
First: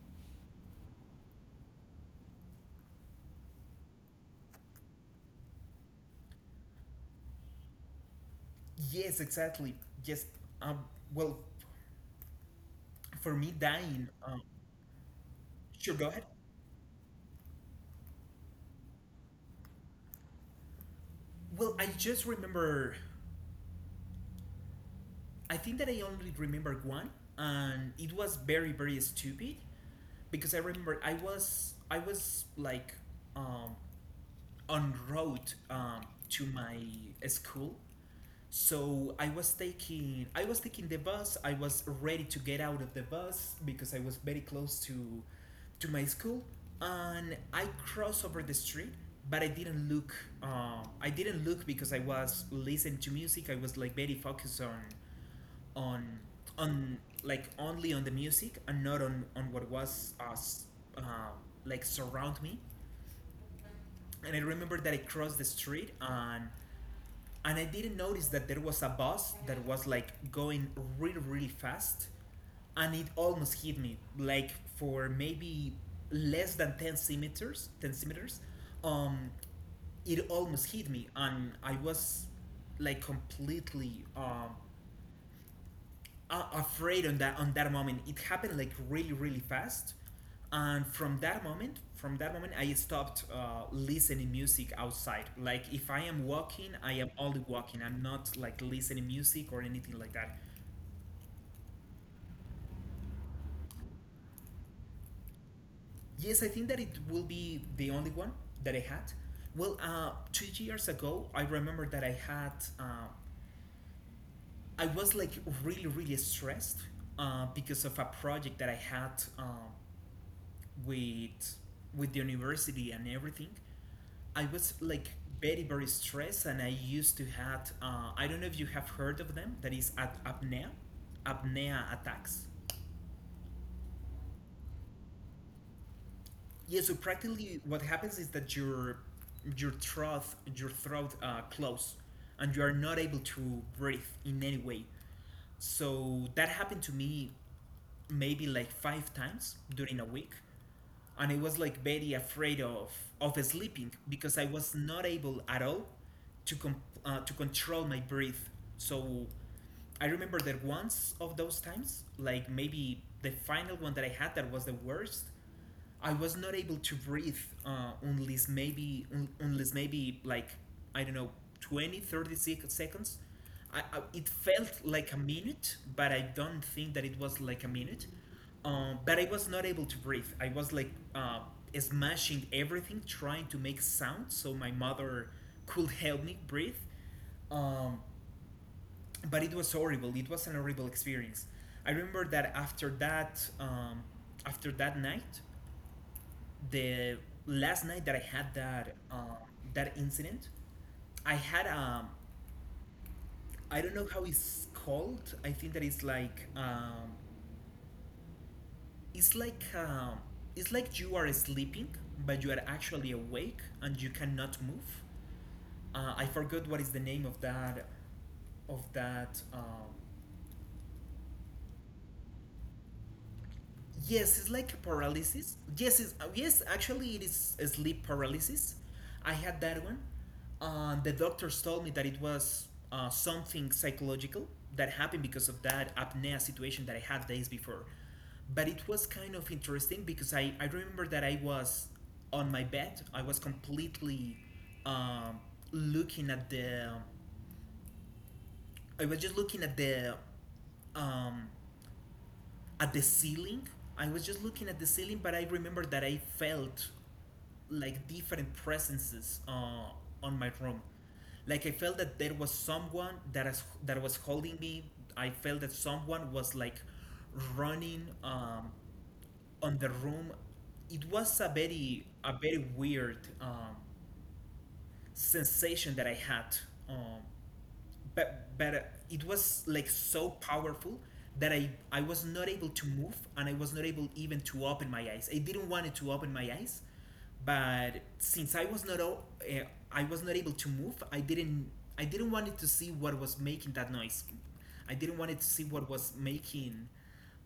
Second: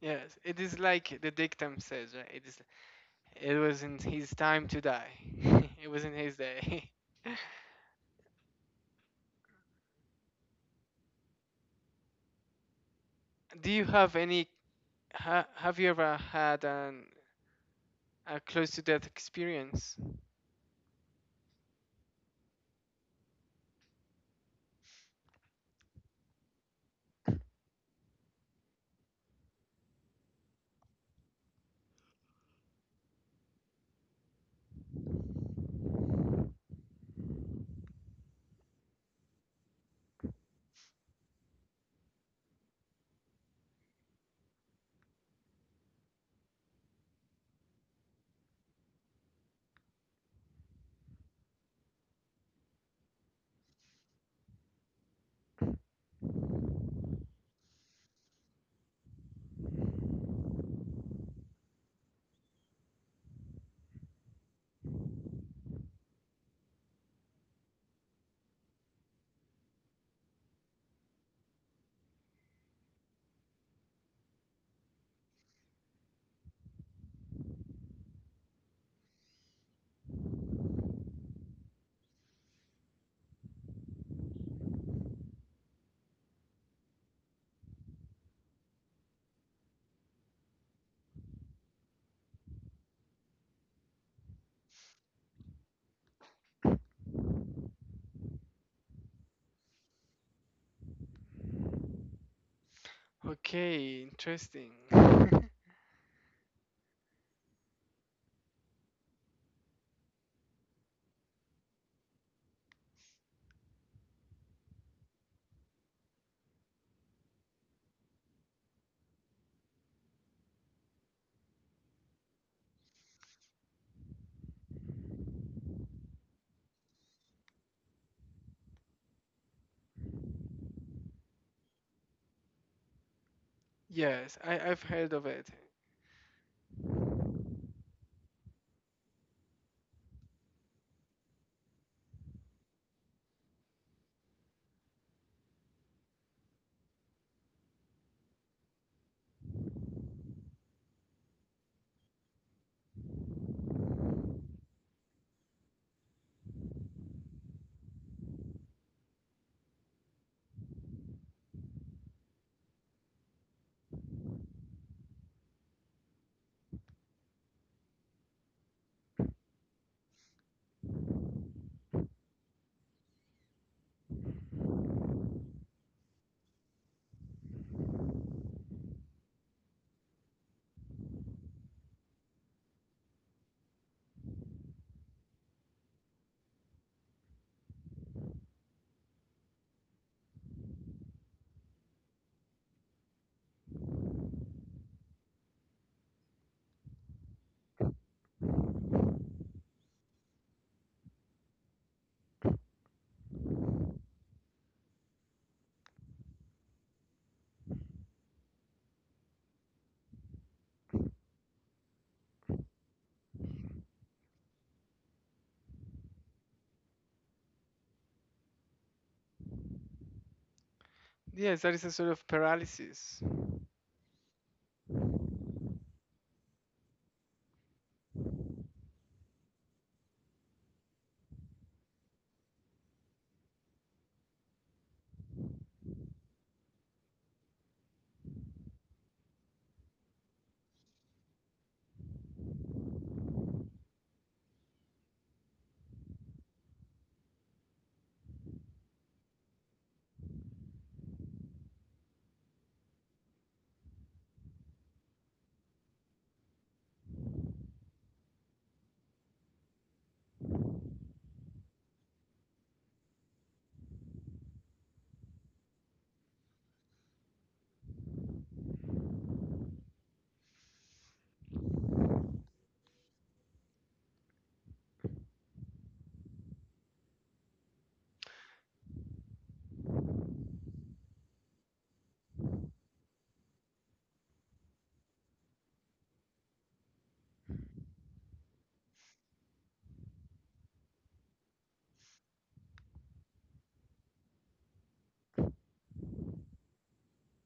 S2: Yes, it is like the dictum says, right? It wasn't his time to die. It wasn't his day.
S1: Yes, exactly. Just um well for me
S2: Do you
S1: dying
S2: have any? Have you
S1: sure, go
S2: ever
S1: ahead.
S2: had an a close to death experience?
S1: Well, I just remember, I think that I only remember one, and it was very very stupid, because I remember I was like um, on road, um, to my school, so I was taking the bus. I was ready to get out of the bus because I was very close to my school, and I crossed over the street. But I didn't look. I didn't look because I was listening to music. I was like very focused on on like only on the music, and not on what was us, uh, like surround me. And I remember that I crossed the street, and I didn't notice that there was a bus that was like going really really fast, and it almost hit me like for maybe less than 10 centimeters, 10 centimeters. um it almost hit me, and I was like completely afraid on that, on that moment. It happened like really really fast, and from that moment, I stopped listening music outside. Like if I am walking, I am only walking. I'm not like listening music or anything like that.
S2: Okay, interesting.
S1: Yes, I think that it will be the only one that I had. Well, 2 years ago, I remember that I had. Uh, I was like really really stressed because of a project that I had, uh, with the university and everything. I was like very very stressed, and I used to have, I don't know if you have heard of them. That is at apnea, apnea attacks.
S2: Yes, I've heard of it.
S1: Yeah, so practically what happens is that your throat your throat close, and you are not able to breathe in any way. So that happened to me maybe like five times during a week, and I was like very afraid of sleeping because I was not able at all to to control my breath. So I remember that once of those times, like maybe the final one that I had, that was the worst, I was not able to breathe, unless maybe unless maybe like I don't know, 20, 30 seconds. It felt like a minute, but I don't think that it was like a minute. But I was not able to breathe, I was like smashing everything, trying to make sound so my mother could help me breathe. um, but it was horrible, it was an horrible experience. I remember that after that, after that night, the last night that I had that that incident, I had, I don't know how it's called. I think that it's like, it's like um, it's like you are sleeping, but you are actually awake and you cannot move. I forgot what is the name of that, of that
S2: Yes, that is a sort of paralysis.
S1: Yes, it's like a paralysis. Yes, it's, yes, actually, it is a sleep paralysis. I had that one. The doctors told me that it was something psychological that happened because of that apnea situation that I had days before. But it was kind of interesting because I remember that I was on my bed. I was completely um, looking at the. I was just looking at the, um, at the ceiling. I was just looking at the ceiling, but I remember that I felt like different presences on my room. Like I felt that there was someone that was holding me. I felt that someone was like running, on the room. It was a very, a very weird sensation that I had. Um, but it was like so powerful that I was not able to move, and I was not able even to open my eyes. I didn't want it to open my eyes, but since uh, I was not able to move, I didn't want it to see what was making that noise. I didn't want it to see what was making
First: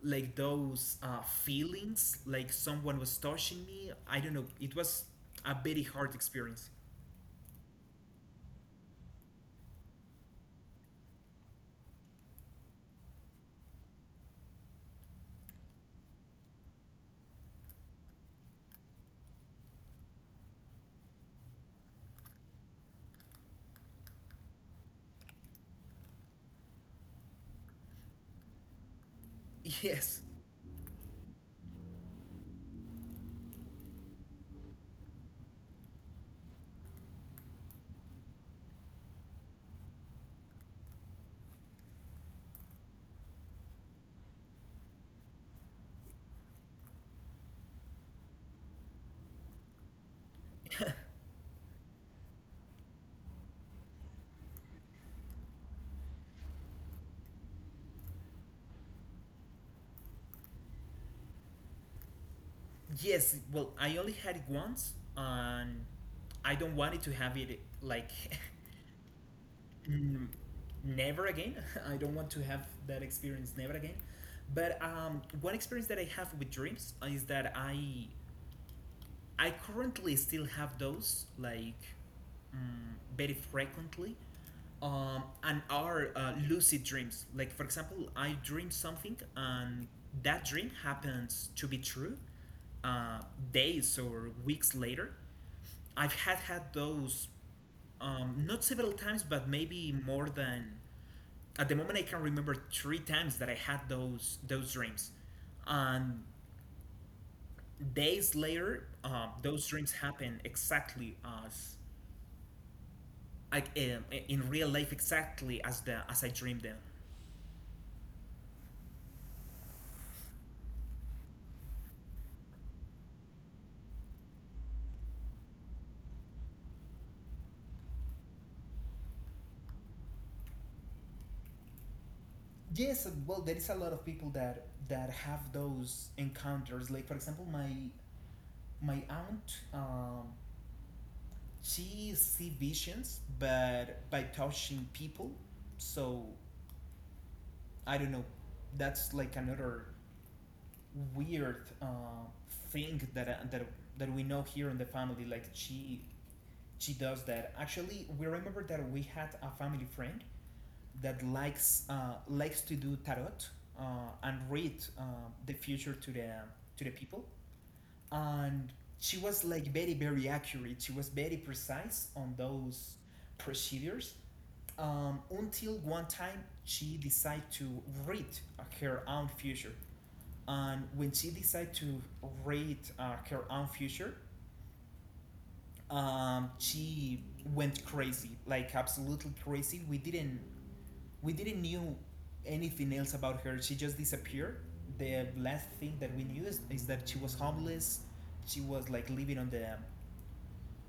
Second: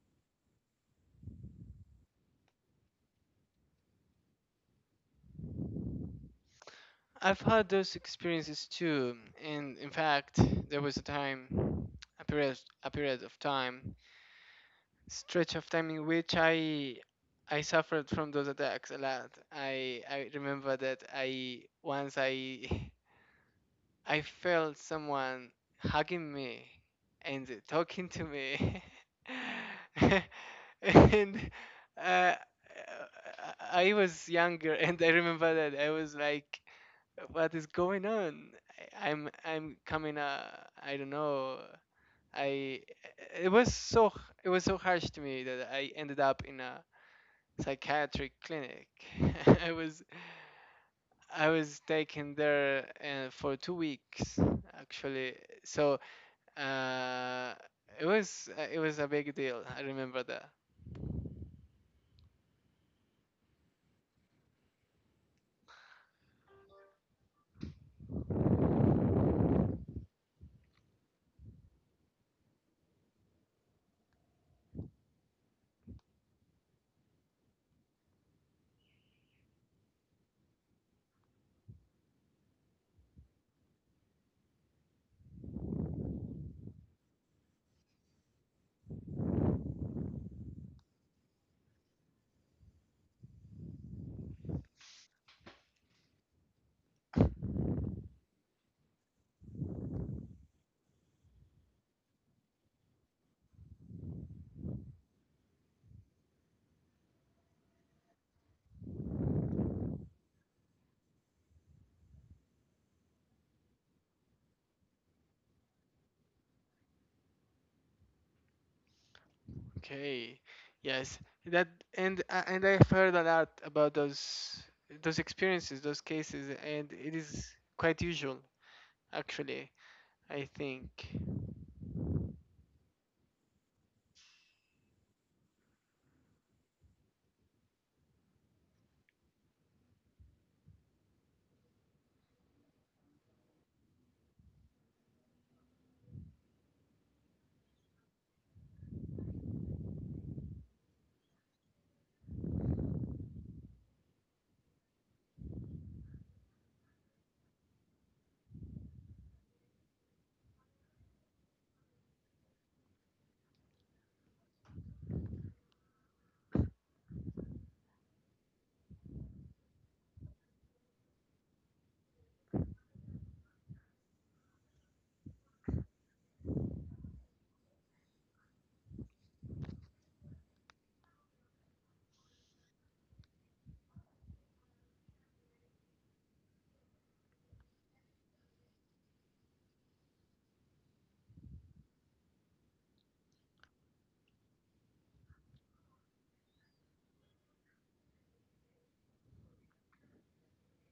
S1: like those feelings, like someone was touching me. I don't know. It was a very hard experience.
S2: I've had those experiences too, and in fact, there was a time, a period of time, stretch of time in which I suffered from those attacks a lot. I remember that I once I I felt someone hugging me and talking to me,
S1: Yes.
S2: and uh, I was younger, and I remember that I was like, "What is going on? I'm coming, I don't know, I it was it was so harsh to me that I ended up in a psychiatric clinic. I was I was taken there, for 2 weeks, actually. So uh, it was a big deal. I remember that."
S1: Yes, well, I only had it once, and I don't want it to have it like n- never again. I don't want to have that experience never again. But one experience that I have with dreams is that I currently still have those like very frequently, and are lucid dreams. Like for example, I dream something, and that dream happens to be true uh, days or weeks later. I've had had those, not several times, but maybe more than, at the moment I can remember three times that I had those dreams, and days later those dreams happen exactly as, like in real life, exactly as the as I dreamed them.
S2: Okay, yes, that and I've heard a lot about those experiences, those cases, and it is quite usual, actually. I think.
S1: Yes, well, there is a lot of people that have those encounters. Like for example, my my aunt she see visions but by touching people, so I don't know. That's like another weird thing that we know here in the family, like she does that. Actually, we remember that we had a family friend that likes to do tarot, uh, and read the future to the people. And she was like very, very accurate. She was very precise on those procedures, until one time she decided to read her own future. And when she decided to read her own future, she went crazy, like absolutely crazy. We didn't knew anything else about her. She just disappeared. The last thing that we knew is that she was homeless. She was like living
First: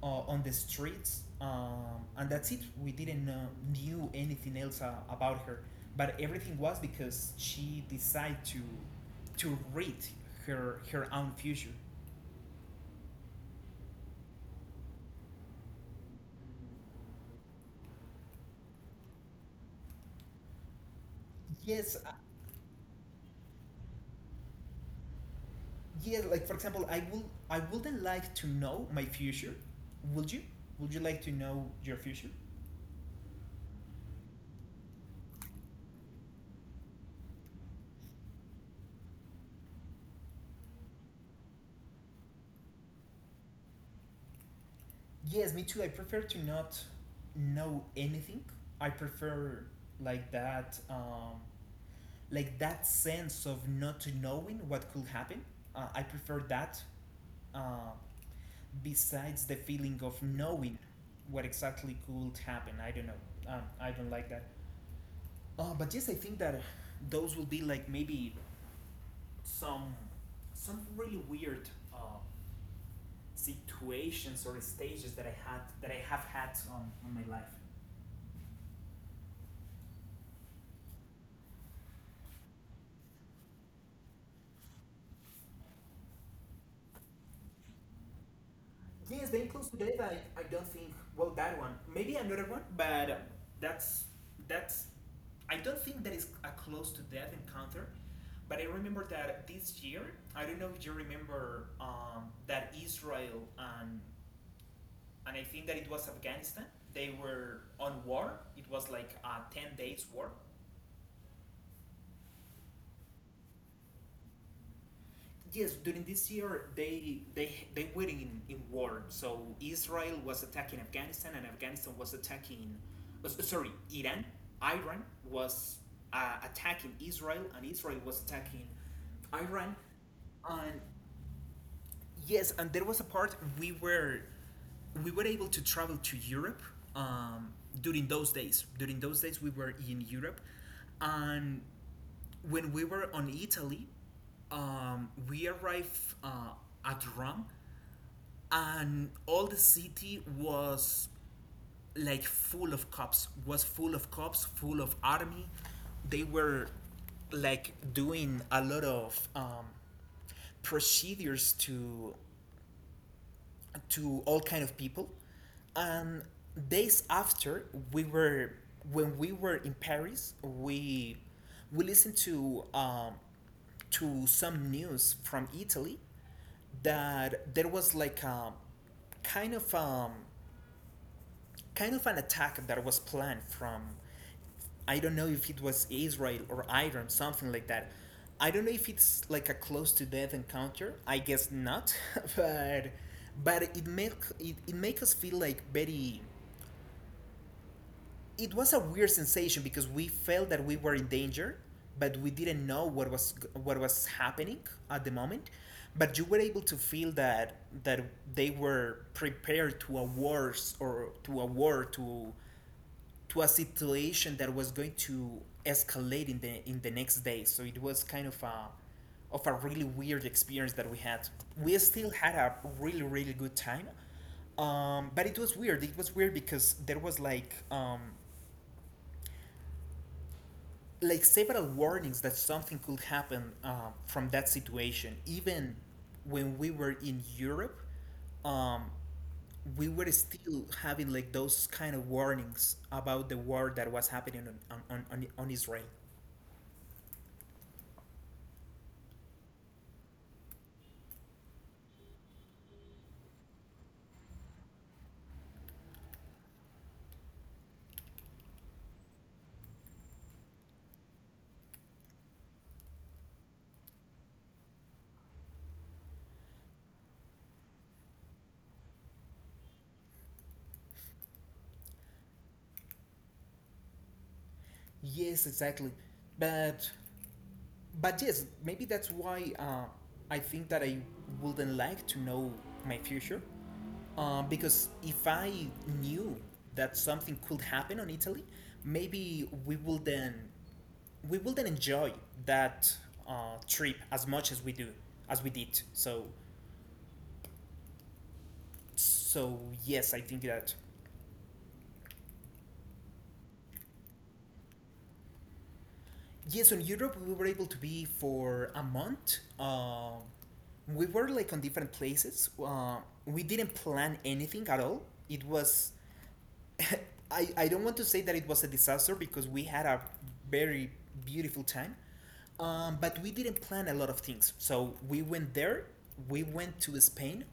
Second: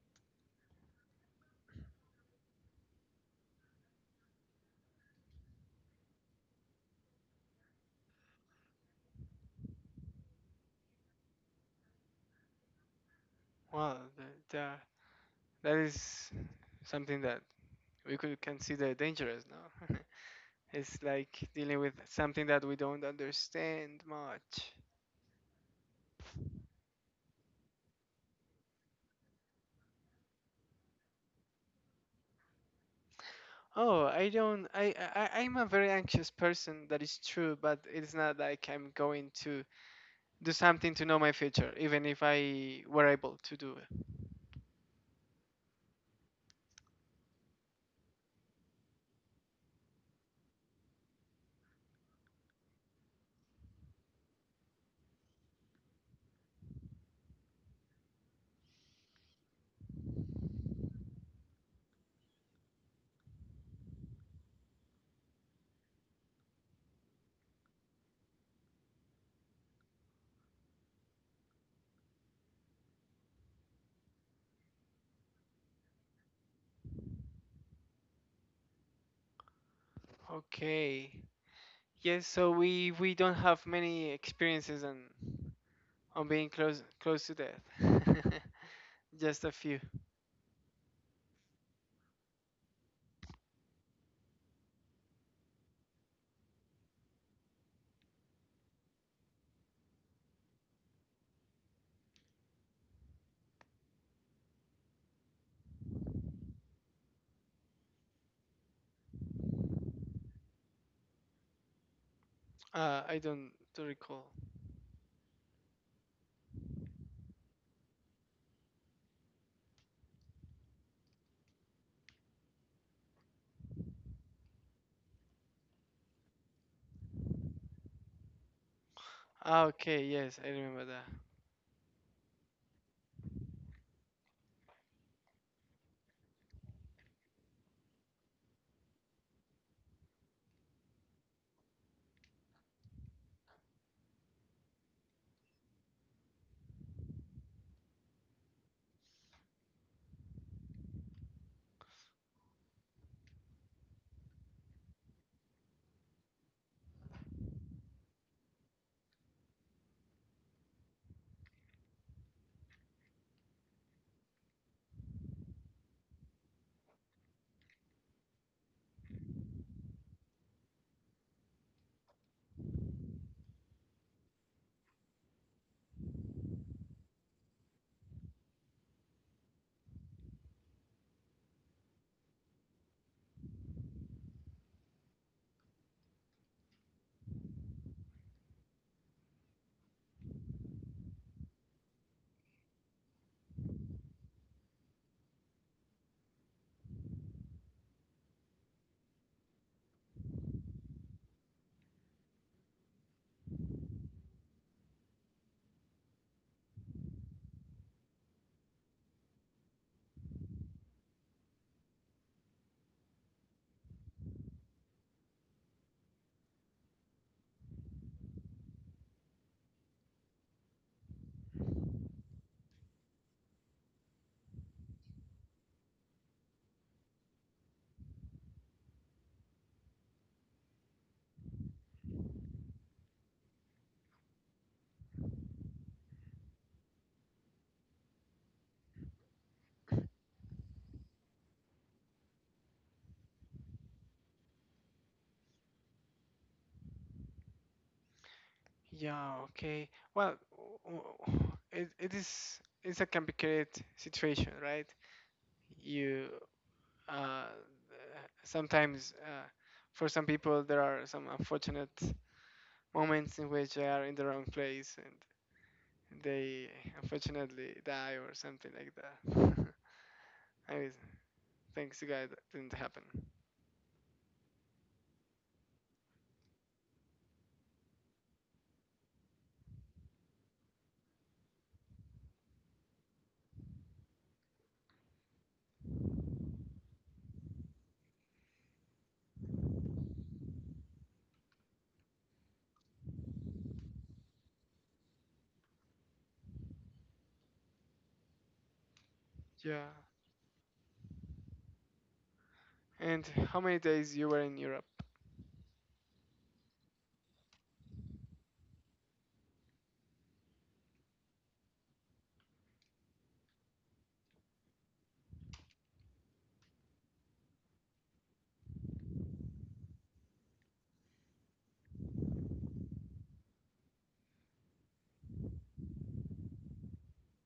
S1: on the streets, and that's it. We didn't knew anything else about her, but everything was because she decided to read her own future.
S2: Well, the That is something that we could consider dangerous now. It's like dealing with
S1: Yes, uh,
S2: something that we don't understand much.
S1: yeah. Like for example, I wouldn't like to know my future. Would you? Would you like to know your future?
S2: Oh, I don't. Am a very anxious person. That is true, but it's not like I'm going to do something to know my future, even if I were able to do it.
S1: Yes, me too. I prefer to not know anything. I prefer like that, like that sense of not knowing what could happen. I prefer that uh, besides the feeling of knowing what exactly could happen. I don't know. I don't like that. But yes, I think that those will be like maybe some some really weird uh, situations or stages that I have had in my life.
S2: Okay. Yes. So we don't have many experiences on being close to death.
S1: Yes,
S2: Just
S1: being
S2: a
S1: close to
S2: few.
S1: death, I don't think well that one. Maybe another one, but that's that's I don't think that is a close to death encounter, but I remember that this year, I don't know if you remember that Israel and I think that it was Afghanistan. They were on war. It was like a 10 days war.
S2: I don't to recall.
S1: Yes, during this year they were in war. So Israel was attacking Afghanistan, and Afghanistan was attacking. Sorry, Iran. Iran was attacking Israel, and Israel was attacking
S2: Ah,
S1: Iran.
S2: okay, yes, I
S1: And
S2: remember that.
S1: yes, and there was a part we were able to travel to Europe um, during those days. During those days, we were in Europe, and when we were on Italy, we arrived at Rome, and all the city was like full of cops. Was full of cops, full of army. They were like doing a lot of procedures to all kind of people, and days after we were when we were in Paris, we listened to some news from Italy that there was like a kind of um, kind of an attack that was planned from, I don't know if it was Israel or Iran, something like that. I don't know if it's like a close to death encounter. I guess not, but it make it, it make us feel like very. It was a weird sensation because we felt that we were in danger, but we didn't know what was happening at the moment. But you were able to feel that that they were prepared to a wars or to a war to a situation that was going to escalate in the next day. So it was kind of a really weird experience that we had. We still had a really, really good time, but it was weird. It was weird because there was like several warnings that something could happen from that situation. Even when we were in Europe, um, we were still having like those kind of warnings about the war that was happening on on Israel.
S2: Yeah, okay. Well, w- it's a complicated situation, right? You uh, Sometimes, for some people there are some unfortunate moments in which they are in the wrong place and they unfortunately die or something like that. I mean, thanks to God that didn't happen.
S1: Yes, exactly. But but yes, maybe that's why I think that I wouldn't like to know my future, because if I knew that something could happen on Italy, maybe we will then enjoy that trip as much as we do as we did. So so
S2: Yeah.
S1: yes, I think that
S2: And how many days you were in Europe?
S1: yes, in Europe we were able to be for a month. We were like on different places. We didn't plan anything at all. It was I don't want to say that it was a disaster because we had a very beautiful time, but we didn't plan a lot of things. So we went there, we went to Spain,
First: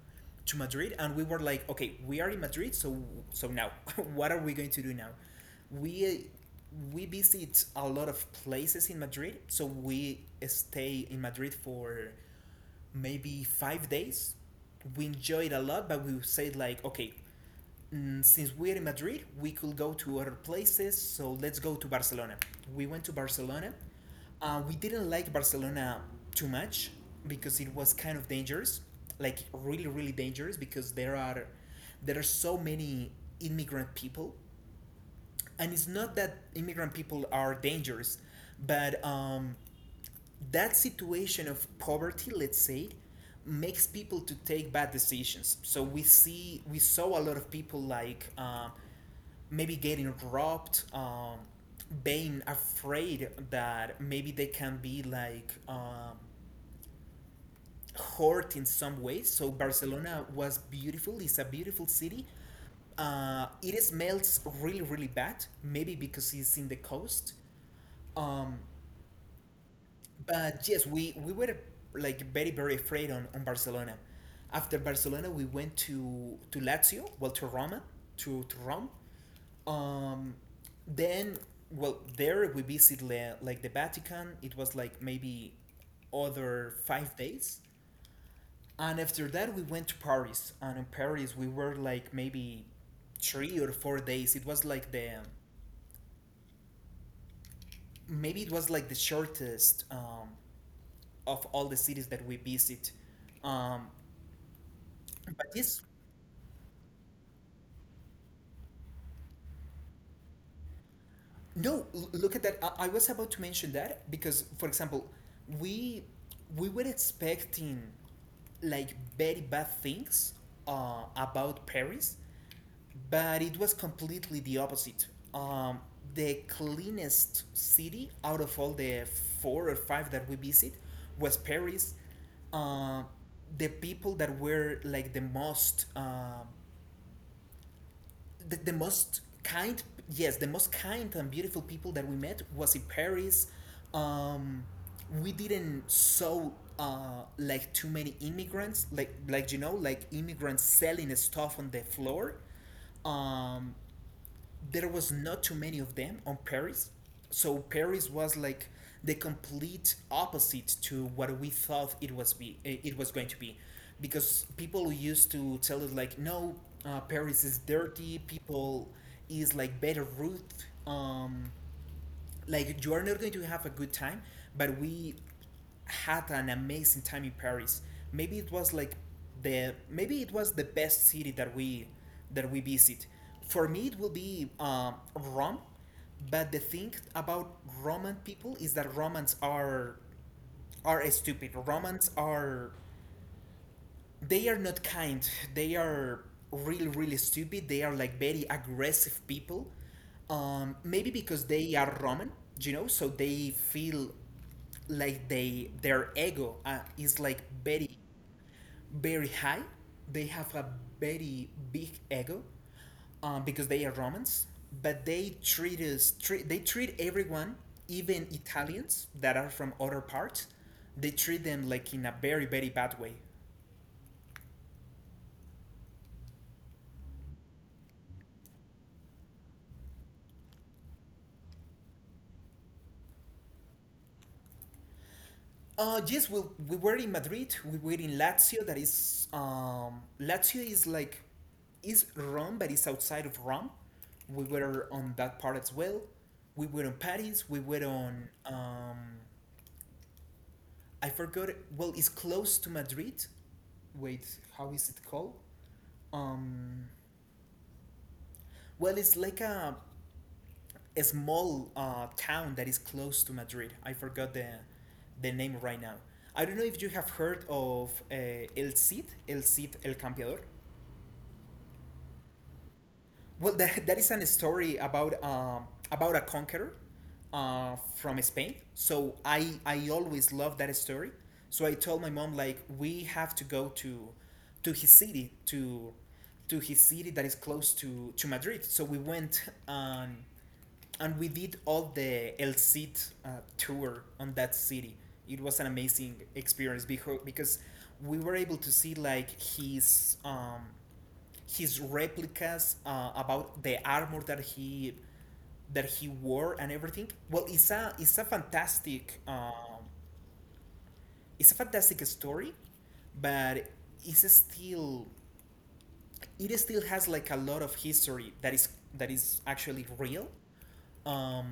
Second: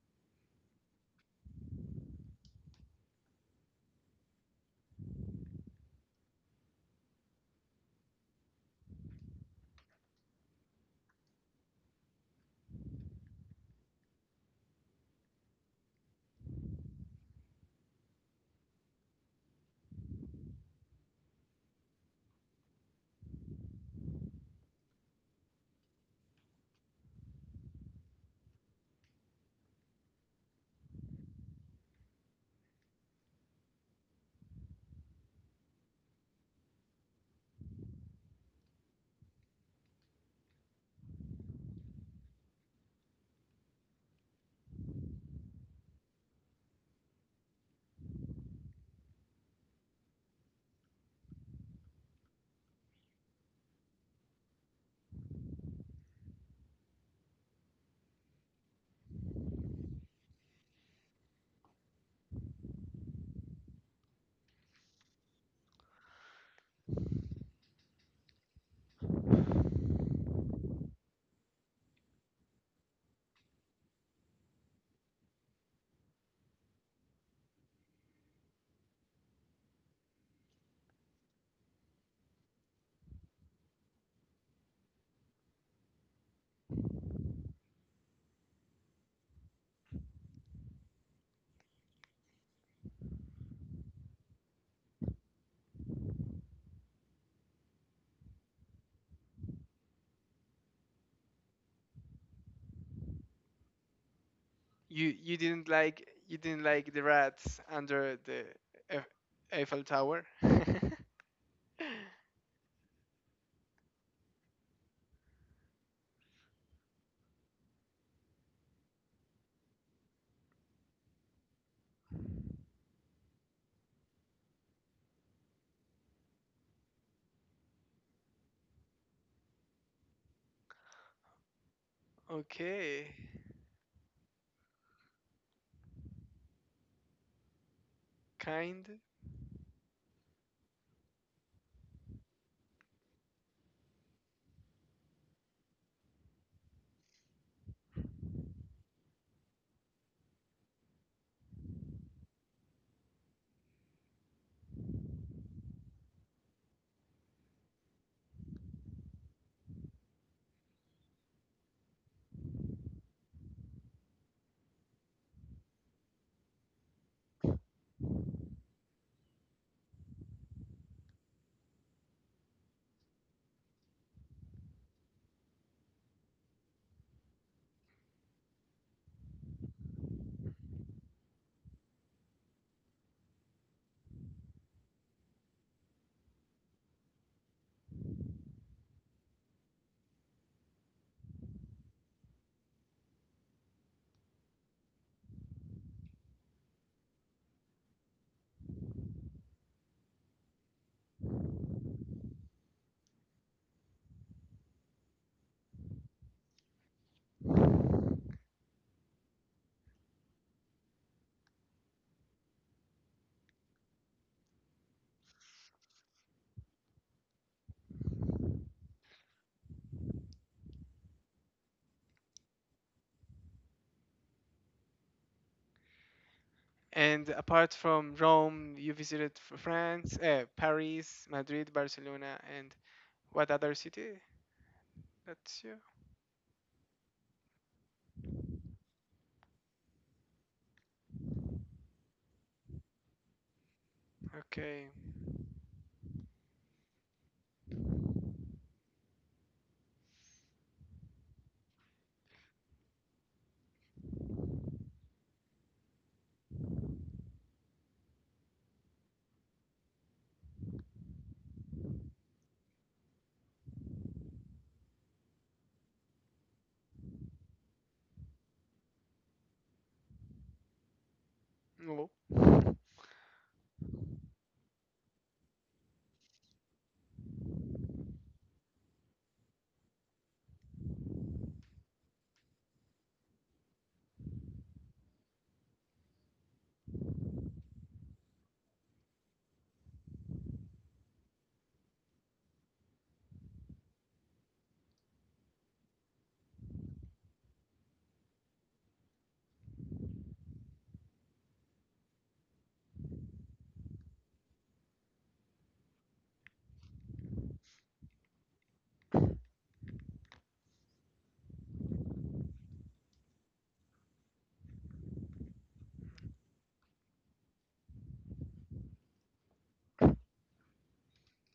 S1: to Madrid, and we were like, okay, we are in Madrid, so so now what are we going to do now? We uh, we visit a lot of places in Madrid, so we stay in Madrid for maybe 5 days. We enjoyed a lot, but we said like, okay, since we're in Madrid, we could go to other places. So let's go to Barcelona. We went to Barcelona. We didn't like Barcelona too much because it was kind of dangerous, like really, really dangerous because there are so many immigrant people, and it's not that immigrant people are dangerous, but that situation of poverty, let's say, makes people to take bad decisions. So we saw a lot of people like. Maybe getting robbed, being afraid that maybe they can be like hurt in some way. So Barcelona was beautiful. It's a beautiful city. It smells really, really bad. Maybe because it's in the coast. Um, but yes, we were like very, very afraid on Barcelona. After Barcelona, we went to Lazio, well to Roma, to Rome, Um, then well, there we visit le- like the Vatican. It was like maybe other 5 days, and after that we went to Paris. And in Paris we were like maybe 3 or 4 days. It was like the maybe it was like the shortest of all the cities that we visit. Um,
S2: you you
S1: but
S2: didn't
S1: this
S2: like you didn't like the rats under the Eif- Eiffel Tower.
S1: No, l- look at that. I was about to mention that because, for example, we we were expecting like very bad things about Paris, but it was completely the opposite. Um, the cleanest city out of all the 4 or 5 that we visit was Paris. Uh,
S2: Okay,
S1: the people that were like the most the
S2: kind.
S1: most kind, yes, the most kind and beautiful people that we met was in Paris. um, we didn't saw like too many immigrants like you know like immigrants selling stuff on the floor, um, there was not too many of them on Paris. So Paris was like the complete opposite to what we thought it was going to be, because people used to tell us like, no, Paris is dirty. People is like better route. Um, like you are not going to have a good time, but we had an amazing time in Paris. maybe it was like Maybe it was the best city that we visit. For me it will be, Rome. But the thing about Roman people is that Romans are stupid. Romans are they are not kind. They are really, really stupid. They are like very aggressive people. Maybe because they are Roman, you know, so they feel like they their ego is like very, very high. They have a very big ego because they are Romans. But they treat us, treat, they treat everyone, even Italians that are from other parts, they treat them like in a very, very bad way.
S2: And apart from Rome, you visited France, Paris, Madrid, Barcelona, and what other city? That's you.
S1: Yes, well, we were in Madrid. We were in Lazio. That is, Lazio is like, is Rome, but it's outside of Rome. We
S2: Okay.
S1: were on that part as well. We were on Paris. We were on, I forgot. Well, it's close to Madrid. Wait, how is it called? Um, well, it's like a small town that is close to Madrid. I forgot the name right now. I don't know if you have heard of El Cid, El Cid El Campeador.
S2: No.
S1: Well, that is a story about a conqueror from Spain. So I always loved that story. So I told my mom like we have to go to his city to to his city that is close to Madrid. So we went and we did all the El Cid tour on that city. It was an amazing experience because we were able to see like his replicas about the armor that he wore and everything. Well, it's a fantastic story, but it's still it still has like a lot of history that is actually real. Um,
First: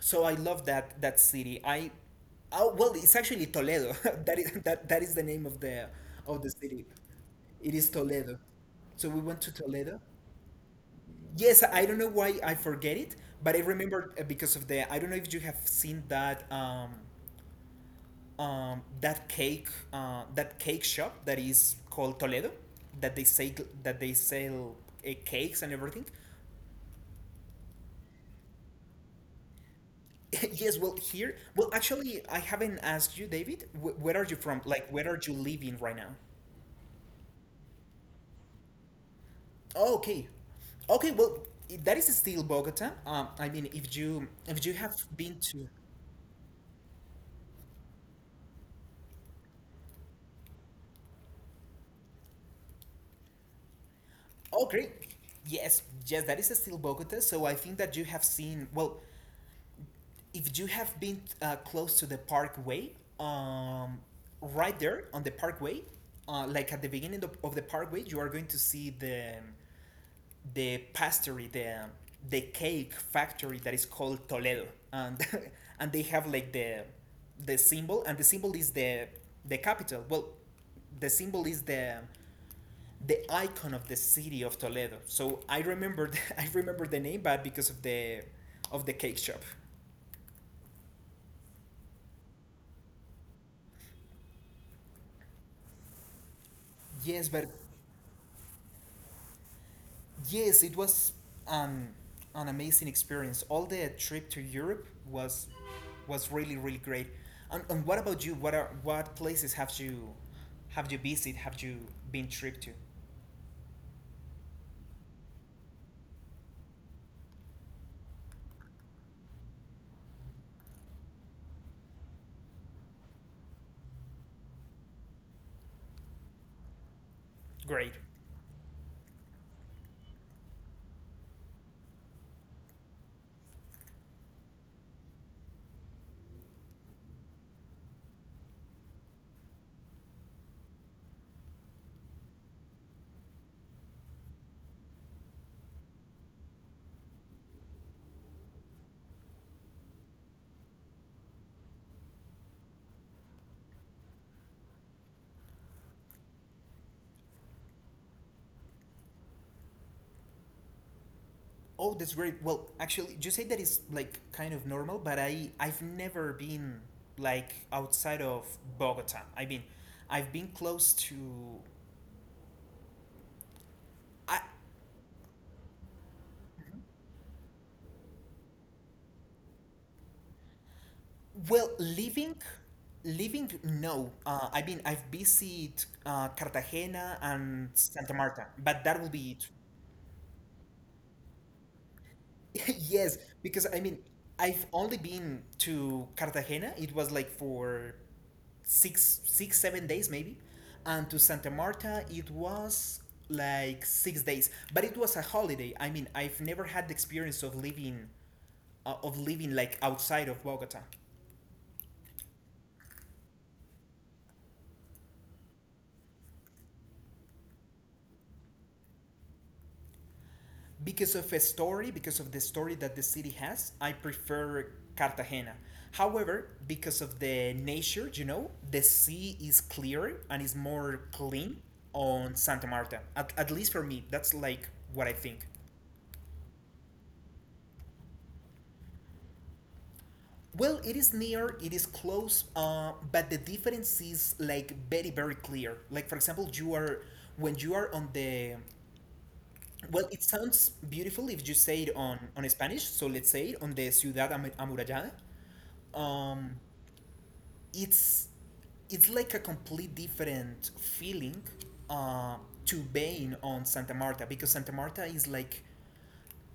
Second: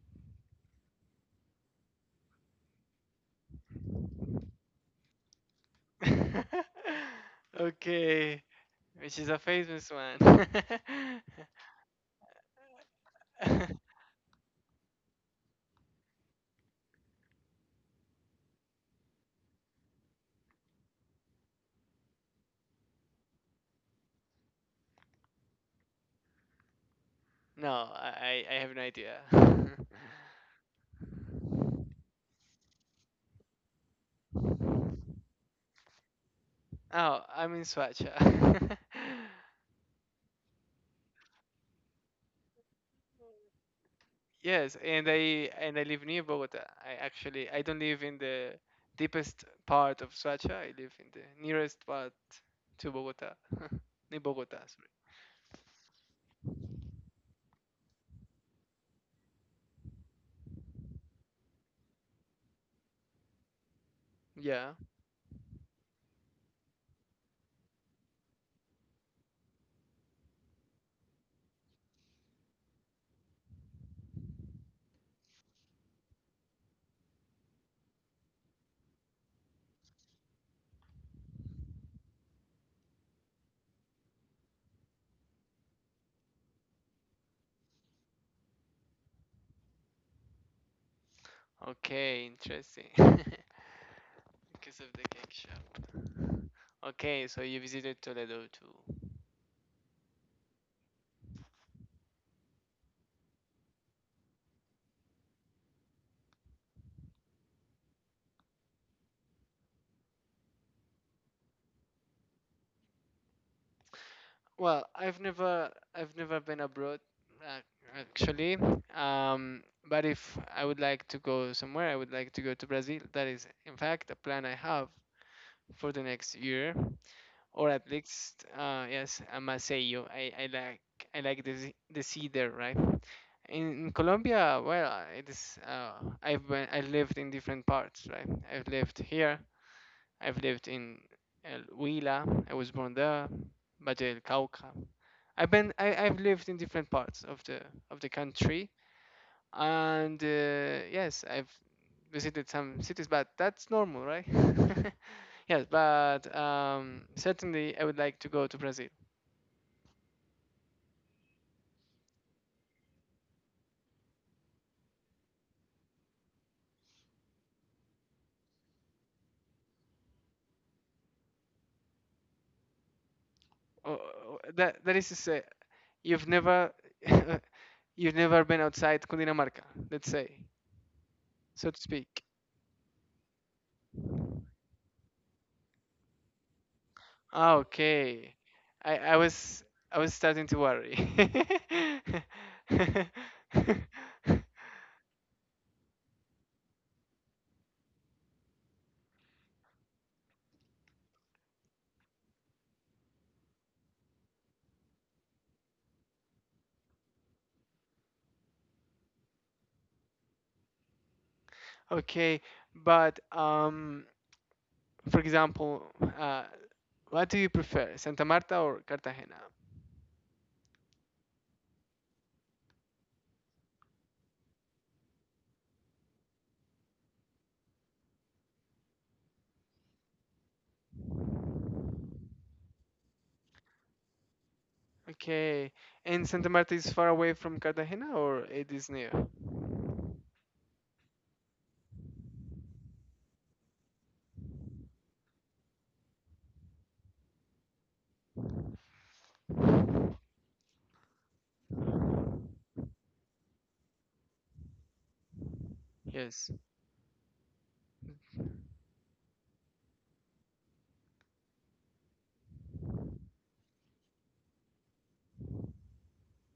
S1: so I love that that city. I, oh, well, it's actually Toledo. That is that is the name of the city. It is Toledo.
S2: Okay,
S1: So
S2: which
S1: we
S2: is a
S1: went to
S2: famous
S1: Toledo.
S2: one.
S1: Yes, I don't know why I forget it, but I remember because of the. I don't know if you have seen that um, that cake that cake shop that is called Toledo, that they say that they sell cakes and everything.
S2: No, I have no idea.
S1: Yes, well, here, well, actually, I haven't asked you, David. Where are you from? Like, where are you living right now?
S2: Oh, I'm in Swacha.
S1: Oh, okay, okay. Well, that is still Bogota. I mean, if you
S2: Yes,
S1: have
S2: and I
S1: been to,
S2: and I live near Bogota. I actually I don't live in the deepest part of Swacha. I live in the nearest part to Bogota. Near Bogota,
S1: oh,
S2: sorry.
S1: great. Yes, yes, that is still Bogota. So I think that you have seen. Well, if you have been close to the Parkway, um,
S2: Yeah.
S1: right there on the Parkway, like at the beginning of the Parkway, you are going to see the pastry, the cake factory that is called Toledo, and and they have like the symbol, and the symbol is the capital. Well, the symbol is the icon of the city of Toledo. So I remember I remember the name, but because of the cake shop.
S2: Okay, interesting. Because of the cake shop. Okay,
S1: Yes,
S2: so
S1: but
S2: you visited Toledo too.
S1: yes, it was an an amazing experience. All the trip to Europe was really really great. And what about you? What places have you visited? Have you been trip to?
S2: Well, I've never been abroad, uh, actually. Um, but if I would like to go somewhere, I would like to go to Brazil. That is, in fact, a plan I have for the next year, or at
S1: Great.
S2: least, yes, a Maceió. I like the sea there, right? In Colombia, well, it is. I lived in different parts, right? I've lived here. I've lived in El Huila. I was born there. Valle del Cauca. I've lived in different parts of the country, and yes, I've visited some cities, but that's normal, right? Yes, but certainly I would like to go to Brazil.
S1: Oh, that's great. Well, actually, you say that is like kind of normal, but I've never been like outside of Bogota. I mean, I've been close to
S2: Oh, oh,
S1: I
S2: that is to say, you've never you've never been outside Cundinamarca, let's say,
S1: well,
S2: so to speak.
S1: living, living, no. I mean, I've visited Cartagena
S2: Ah,
S1: and Santa
S2: okay,
S1: Marta, but
S2: I
S1: that will
S2: I
S1: be it.
S2: was I was starting to worry.
S1: Yes, because I mean, I've only been to Cartagena. It was like for 7 days maybe, and to Santa Marta it was like 6 days. But it was a holiday. I mean, I've never had the experience of living like outside of Bogota.
S2: Okay, but for example, uh, what do you prefer, Santa Marta or Cartagena?
S1: Because of a story, because of the story that the city has, I prefer Cartagena. However, because of the nature, you know, the sea is clearer and is more clean on Santa Marta. At least for me, that's like what I think.
S2: Okay, and Santa Marta is far away from Cartagena, or it is near?
S1: Well, it is near, it is close, but the difference is like very, very clear. Like, for example, you are, when you are on the, well, it sounds beautiful if you say it on Spanish. So let's say it on the Ciudad Amurallada.
S2: Yes.
S1: Um, it's it's like a complete different feeling uh, to being on Santa Marta because Santa Marta is like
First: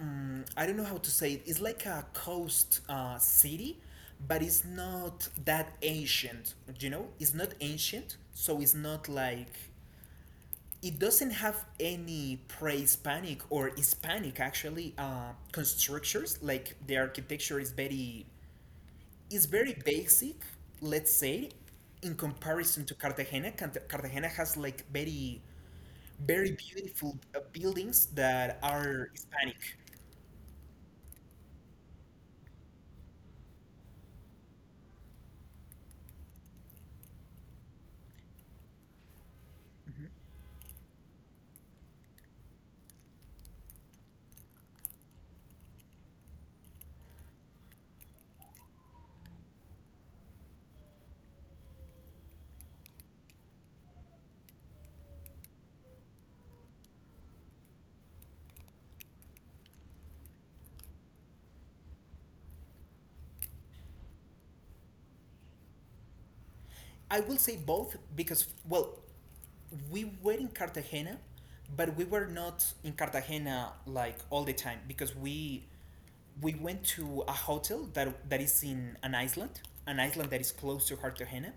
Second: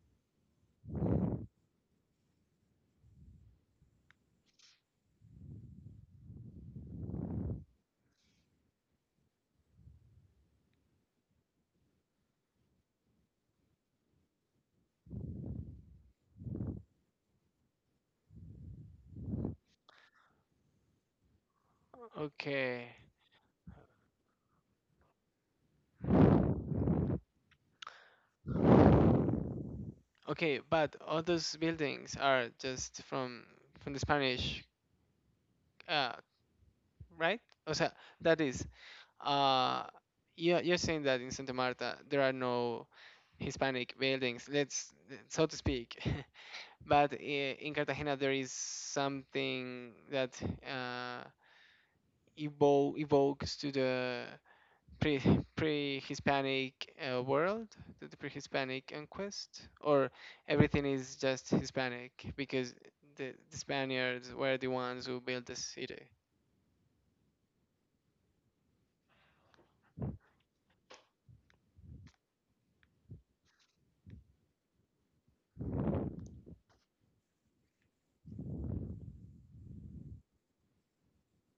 S1: mm, I don't know how to say it. It's like a coast city, but it's not that ancient. You know, it's not ancient, so it's not like it doesn't have any pre-Hispanic or Hispanic actually constructures. Like the architecture is very basic, let's say, in comparison to
S2: Okay.
S1: Cartagena. Cartagena has like very, very beautiful buildings that are Hispanic.
S2: Okay, but all those buildings are just from the Spanish, uh, right? O sea, that is, uh,
S1: Mhm.
S2: you're saying that in Santa Marta there are no Hispanic buildings, let's so to speak, but in Cartagena there is something that, uh, evokes to the pre pre Hispanic, world, to the pre Hispanic conquest, or everything is just Hispanic, because the Spaniards were the ones who built the city.
S1: I will say both because, well, we were in Cartagena, but we were not in Cartagena like all the time because we went to a hotel that is in an island that is close to Cartagena.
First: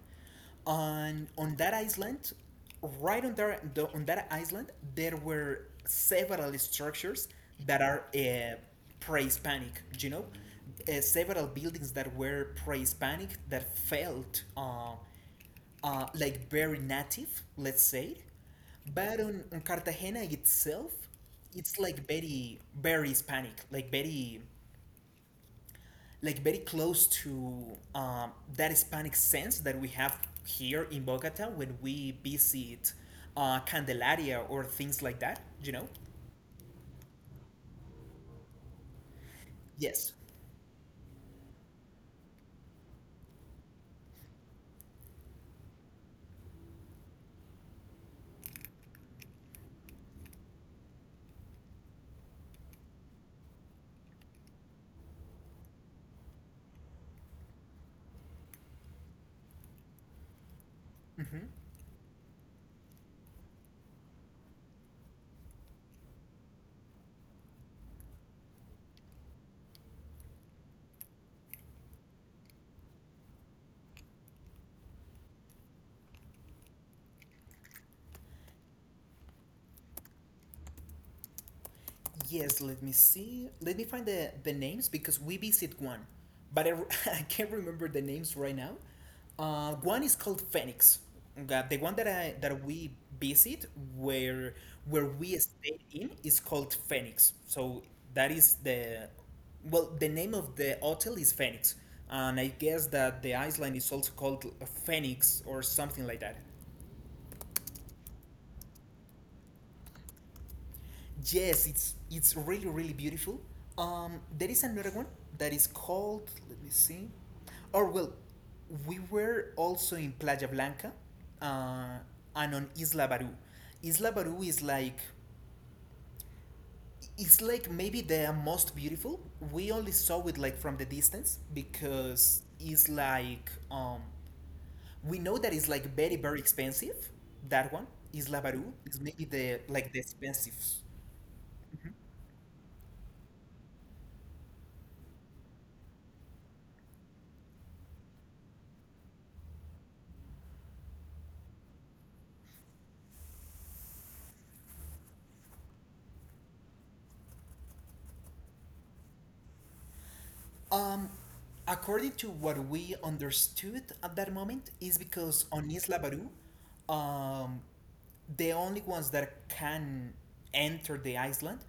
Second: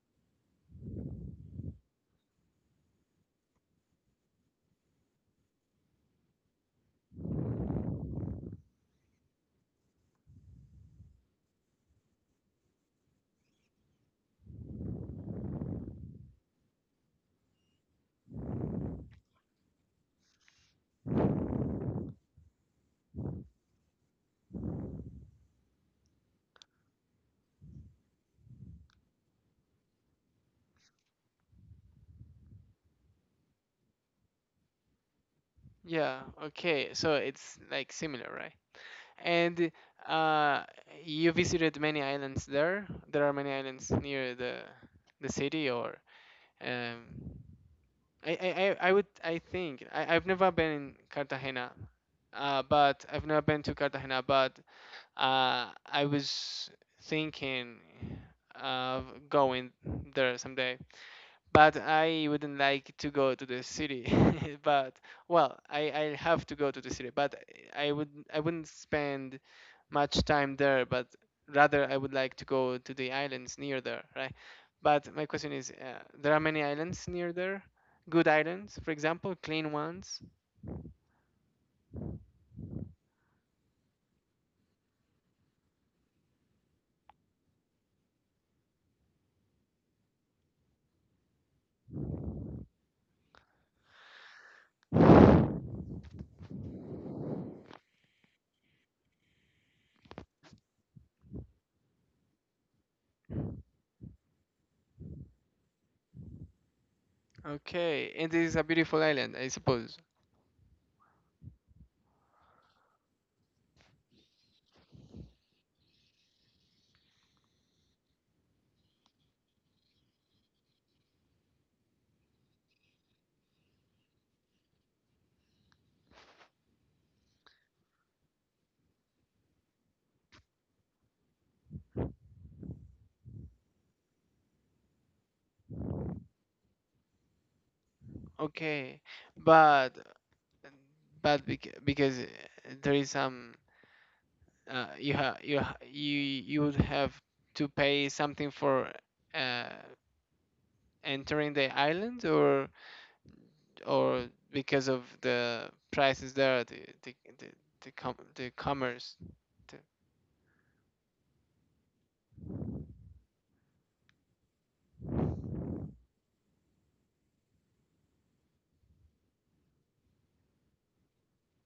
S1: On that island, right on there the, on that island, there were several structures that are pre-Hispanic. You know, several buildings that were pre-Hispanic that felt like very native, let's say. But on Cartagena itself, it's like very very Hispanic, like very close to that Hispanic sense that we have here in Bogota when we visit Candelaria or things like that. You know?
S2: Yeah, okay, so it's like similar, right? And
S1: Yes.
S2: uh, you visited many islands there. There are many islands near the city, or, um, I would I think I've never been in Cartagena, but I've never been to Cartagena. But I was thinking of going there someday,
S1: Hmm.
S2: but I wouldn't like to go to the city. But well, I have to go to the city, but I wouldn't spend much time there. But rather, I would like to go to the islands near there, right? But my question is, there are many islands near there. Good islands, for example, clean ones.
S1: Yes, let me see. Let me find the names because we visit one, but I, I can't remember the names right now. One is called Phoenix. The one that I that we visit where where we stayed in is called Phoenix. So that is the well the name of the hotel is Phoenix, and I guess that the island is also called Phoenix or something like that.
S2: Okay, it is a beautiful island, I suppose.
S1: Yes, it's really really beautiful. There is another one that is called. Let me see. Or well, we were also in Playa Blanca, uh, and on Isla Baru. Isla Baru is like it's like maybe the most beautiful. We only saw it like from the distance because it's like we know that it's like very very expensive. That one Isla Baru is
S2: Okay,
S1: maybe the like
S2: but
S1: the expensive.
S2: but bec- because there is some, you ha- you ha- you would have to pay something for, uh, entering the island, or because of the prices there, the, com- the commerce, the,
S1: Um, according to what we understood at that moment, is because on Isla Baru, um, the only ones that can enter the island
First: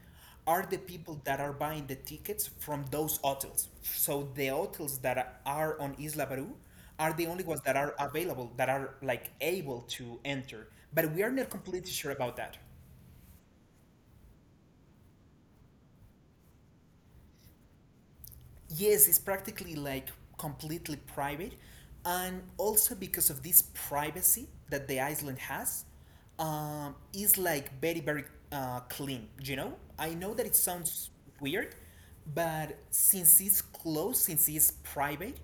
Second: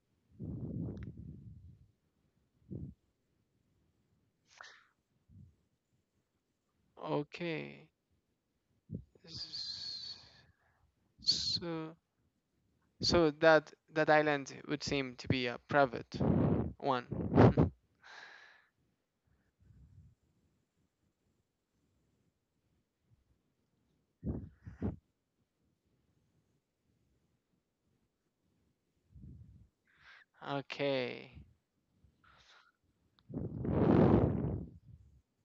S1: are the people that are buying the tickets from those hotels. So the hotels that are on Isla Baru are the only ones that
S2: okay.
S1: are available, that are like able
S2: S-
S1: to enter. But we are not completely
S2: so
S1: sure about that.
S2: so that island would seem to be a private one.
S1: Yes, it's practically like completely private, and also because of this privacy that the island has, is like very very clean. You know, I know that it sounds
S2: Okay,
S1: weird, but since it's closed, since it's private,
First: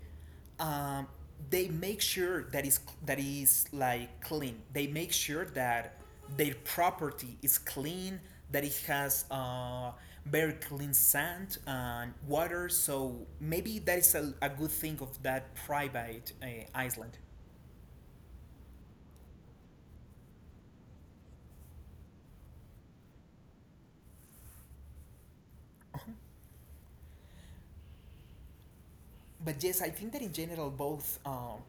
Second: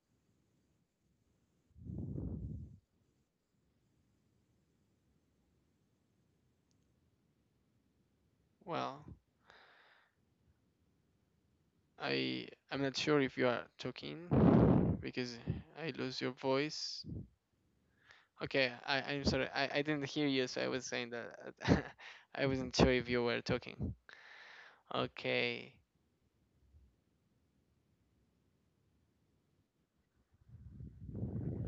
S1: um, they make sure that is like clean. They make sure that their property is clean, that it
S2: well,
S1: has very clean sand and
S2: i
S1: water.
S2: i'm not sure
S1: So
S2: if you are
S1: maybe that is a good
S2: talking
S1: thing of
S2: because
S1: that
S2: I lose your
S1: private
S2: voice.
S1: island.
S2: Okay, I'm sorry. I didn't hear you, so I was saying that, I wasn't sure if you were talking. Okay,
S1: But yes, I think that in general both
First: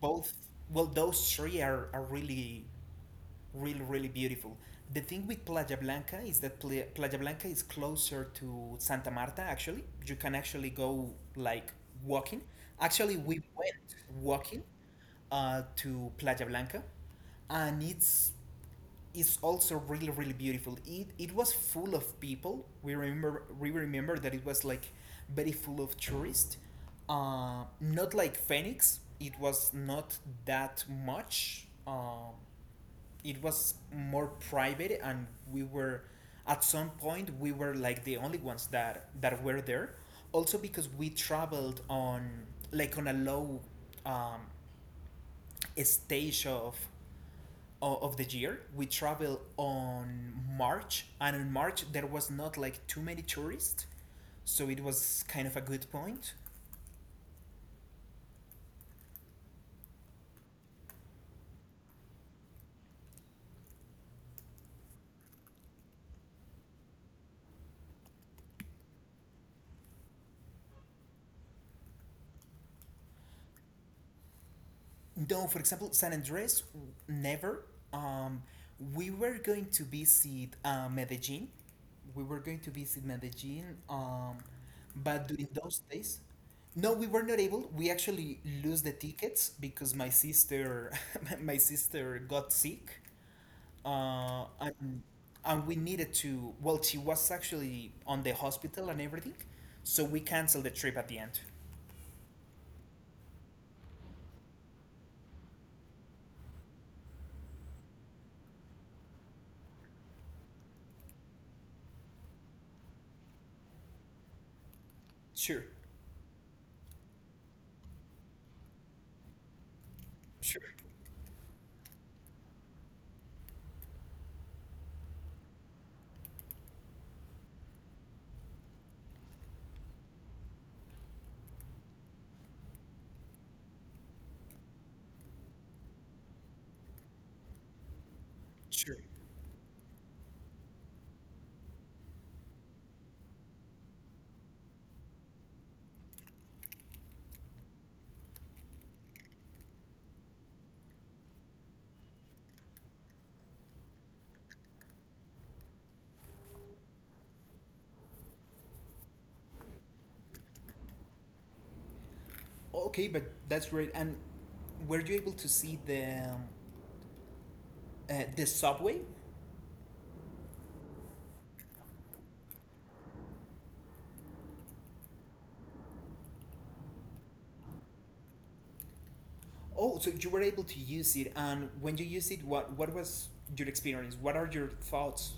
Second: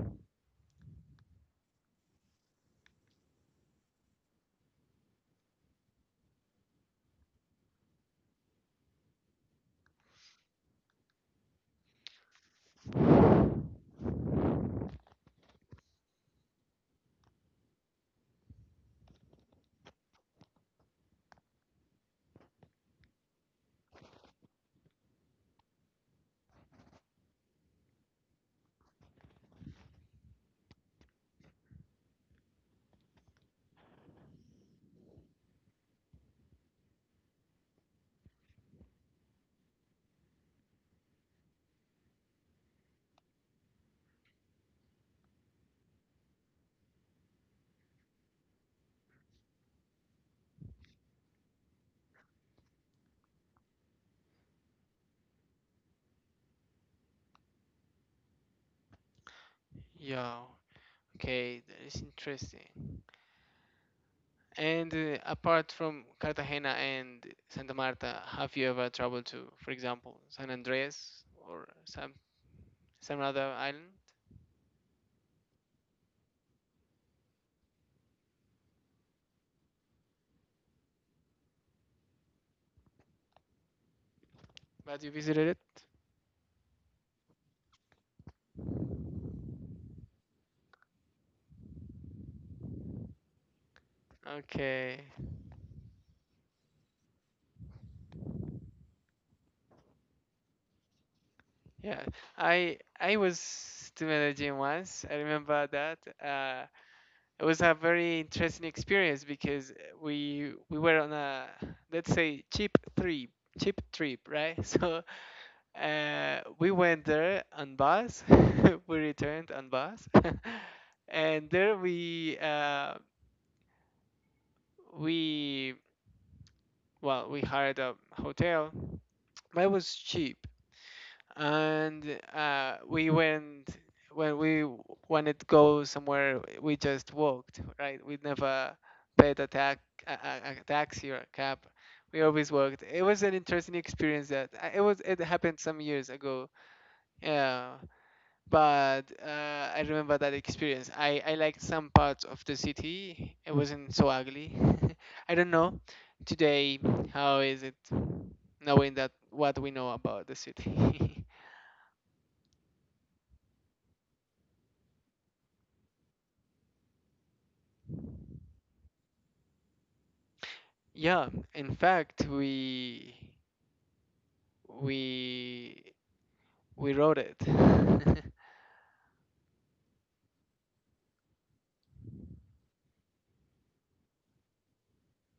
S1: both well those three are really really really beautiful. The thing with Playa Blanca is that Playa Blanca is closer to Santa Marta, actually you can actually go like walking, actually we went walking to Playa Blanca, and it's also really really beautiful. It was full of people. We remember we remember that it was like very full of tourists, not like Phoenix, it was not that much. Um, it was more private, and we were at some point we were like the only ones that that were there, also because we traveled on like on a low um, stage of the year. We traveled on March, and in March there was not like too many tourists, so it was kind of a good point.
S2: yeah. Okay, that is interesting. And apart from Cartagena and Santa Marta, have you ever traveled to, for example, San Andreas or some other island?
S1: No, for example, San Andres, never. Um, we were going to visit Medellin. We were going to visit Medellin,
S2: But you
S1: but
S2: visited
S1: during
S2: it?
S1: those days, no, we were not able. We actually lose the tickets because my sister, my sister got sick, uh,
S2: Okay.
S1: and and we needed to. Well, she was actually on the hospital and everything, so we canceled the trip at the end.
S2: Yeah. I was to Medellin once. I remember that. It was a very interesting experience, because we were on a, let's say, cheap trip, cheap trip, right? So,
S1: Sure,
S2: we went there on bus, we returned on bus,
S1: sure,
S2: and there we well we hired a hotel, but it was cheap, and we went when we wanted to go somewhere, we just walked, right? We never
S1: sure.
S2: paid a taxi or a cab. We always walked. It was an interesting experience, that, it happened some years ago. Yeah, but I remember that experience. I liked some parts of the city. It wasn't so ugly. I don't know today how is it, knowing that what we know about the city.
S1: Okay, but that's great. And were you able to see um, the subway?
S2: Yeah, in fact, we we wrote it.
S1: Oh, so you were able to use it. And when you used it, what was your experience? What are your thoughts?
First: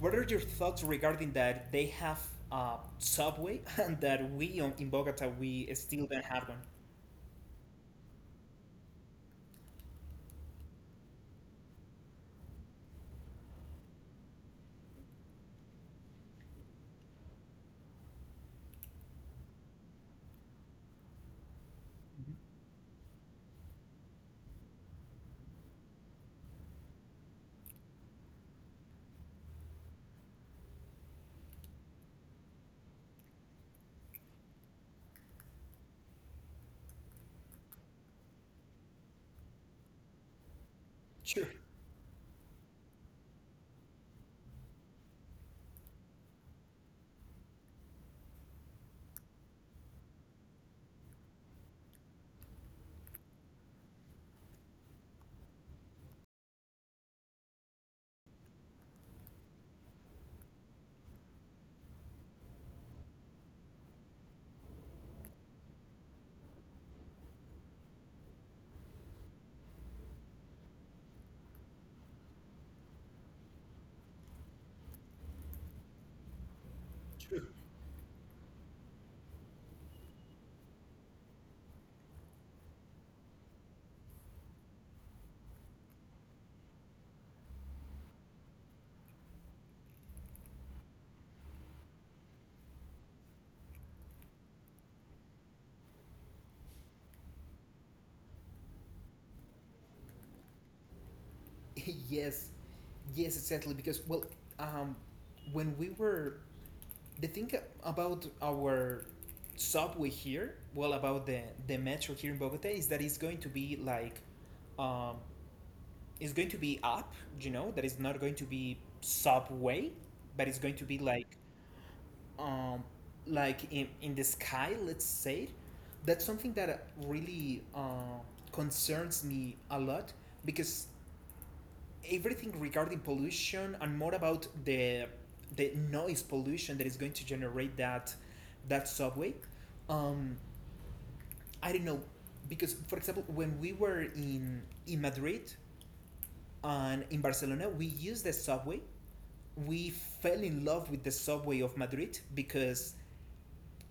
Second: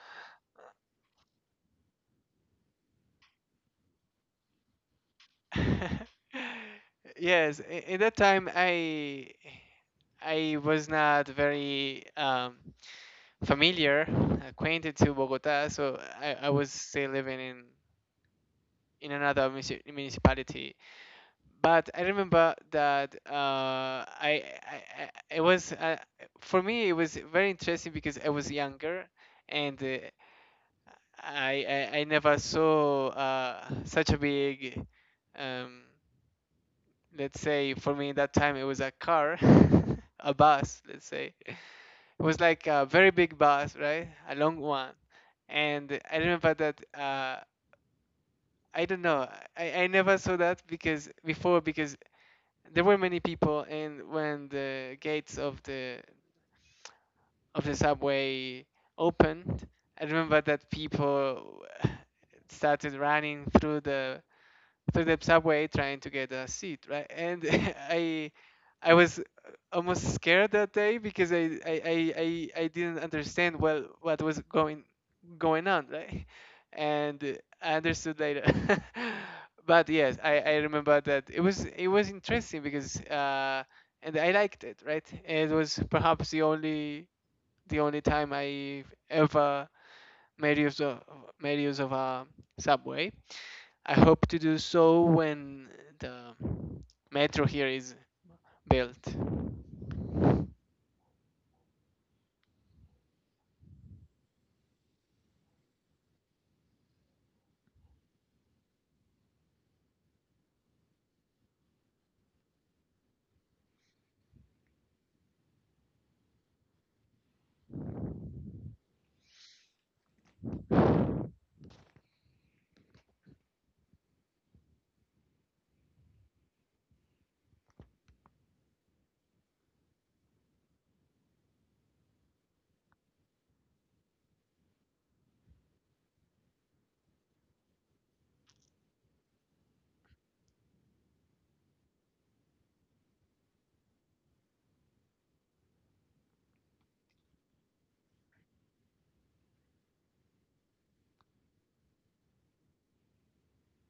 S1: What are your thoughts regarding that they have a subway and that we on, in Bogota we still don't have
S2: Yes, in that time I was not very, familiar, acquainted to Bogota, so I was still living in another municipality. But I
S1: one?
S2: remember that I it was for me it was very interesting because I was younger and I never saw such a um, let's say, for me that time it was a car, a bus, let's say.
S1: Sure.
S2: It was like a very big bus, right? A long one. And I remember that, I don't know, I never saw that because before, because there were many people, and when the gates of the subway opened, I remember that people started running through the subway trying to get a seat, right? And I I was almost scared that day because I didn't understand well what was going on, right? And I understood later. But yes, I remember that it was interesting because and I liked it, right? It was perhaps the only time I ever made use of made use of a subway. I hope to do so when the metro here is built.
S1: Yes. Yes, exactly. Because, well, um, when we were the thing about our subway here, well, about the metro here in Bogota, is that it's going to be like, um, it's going to be up. You know, that is not going to be subway, but it's going to be um, like in the sky. Let's say, that's something that really concerns me a lot because everything regarding pollution and more about the noise pollution that is going to generate that that subway. Um, I don't know because, for example, when we were in Madrid and in Barcelona, we used the subway. We fell in love with the subway of Madrid because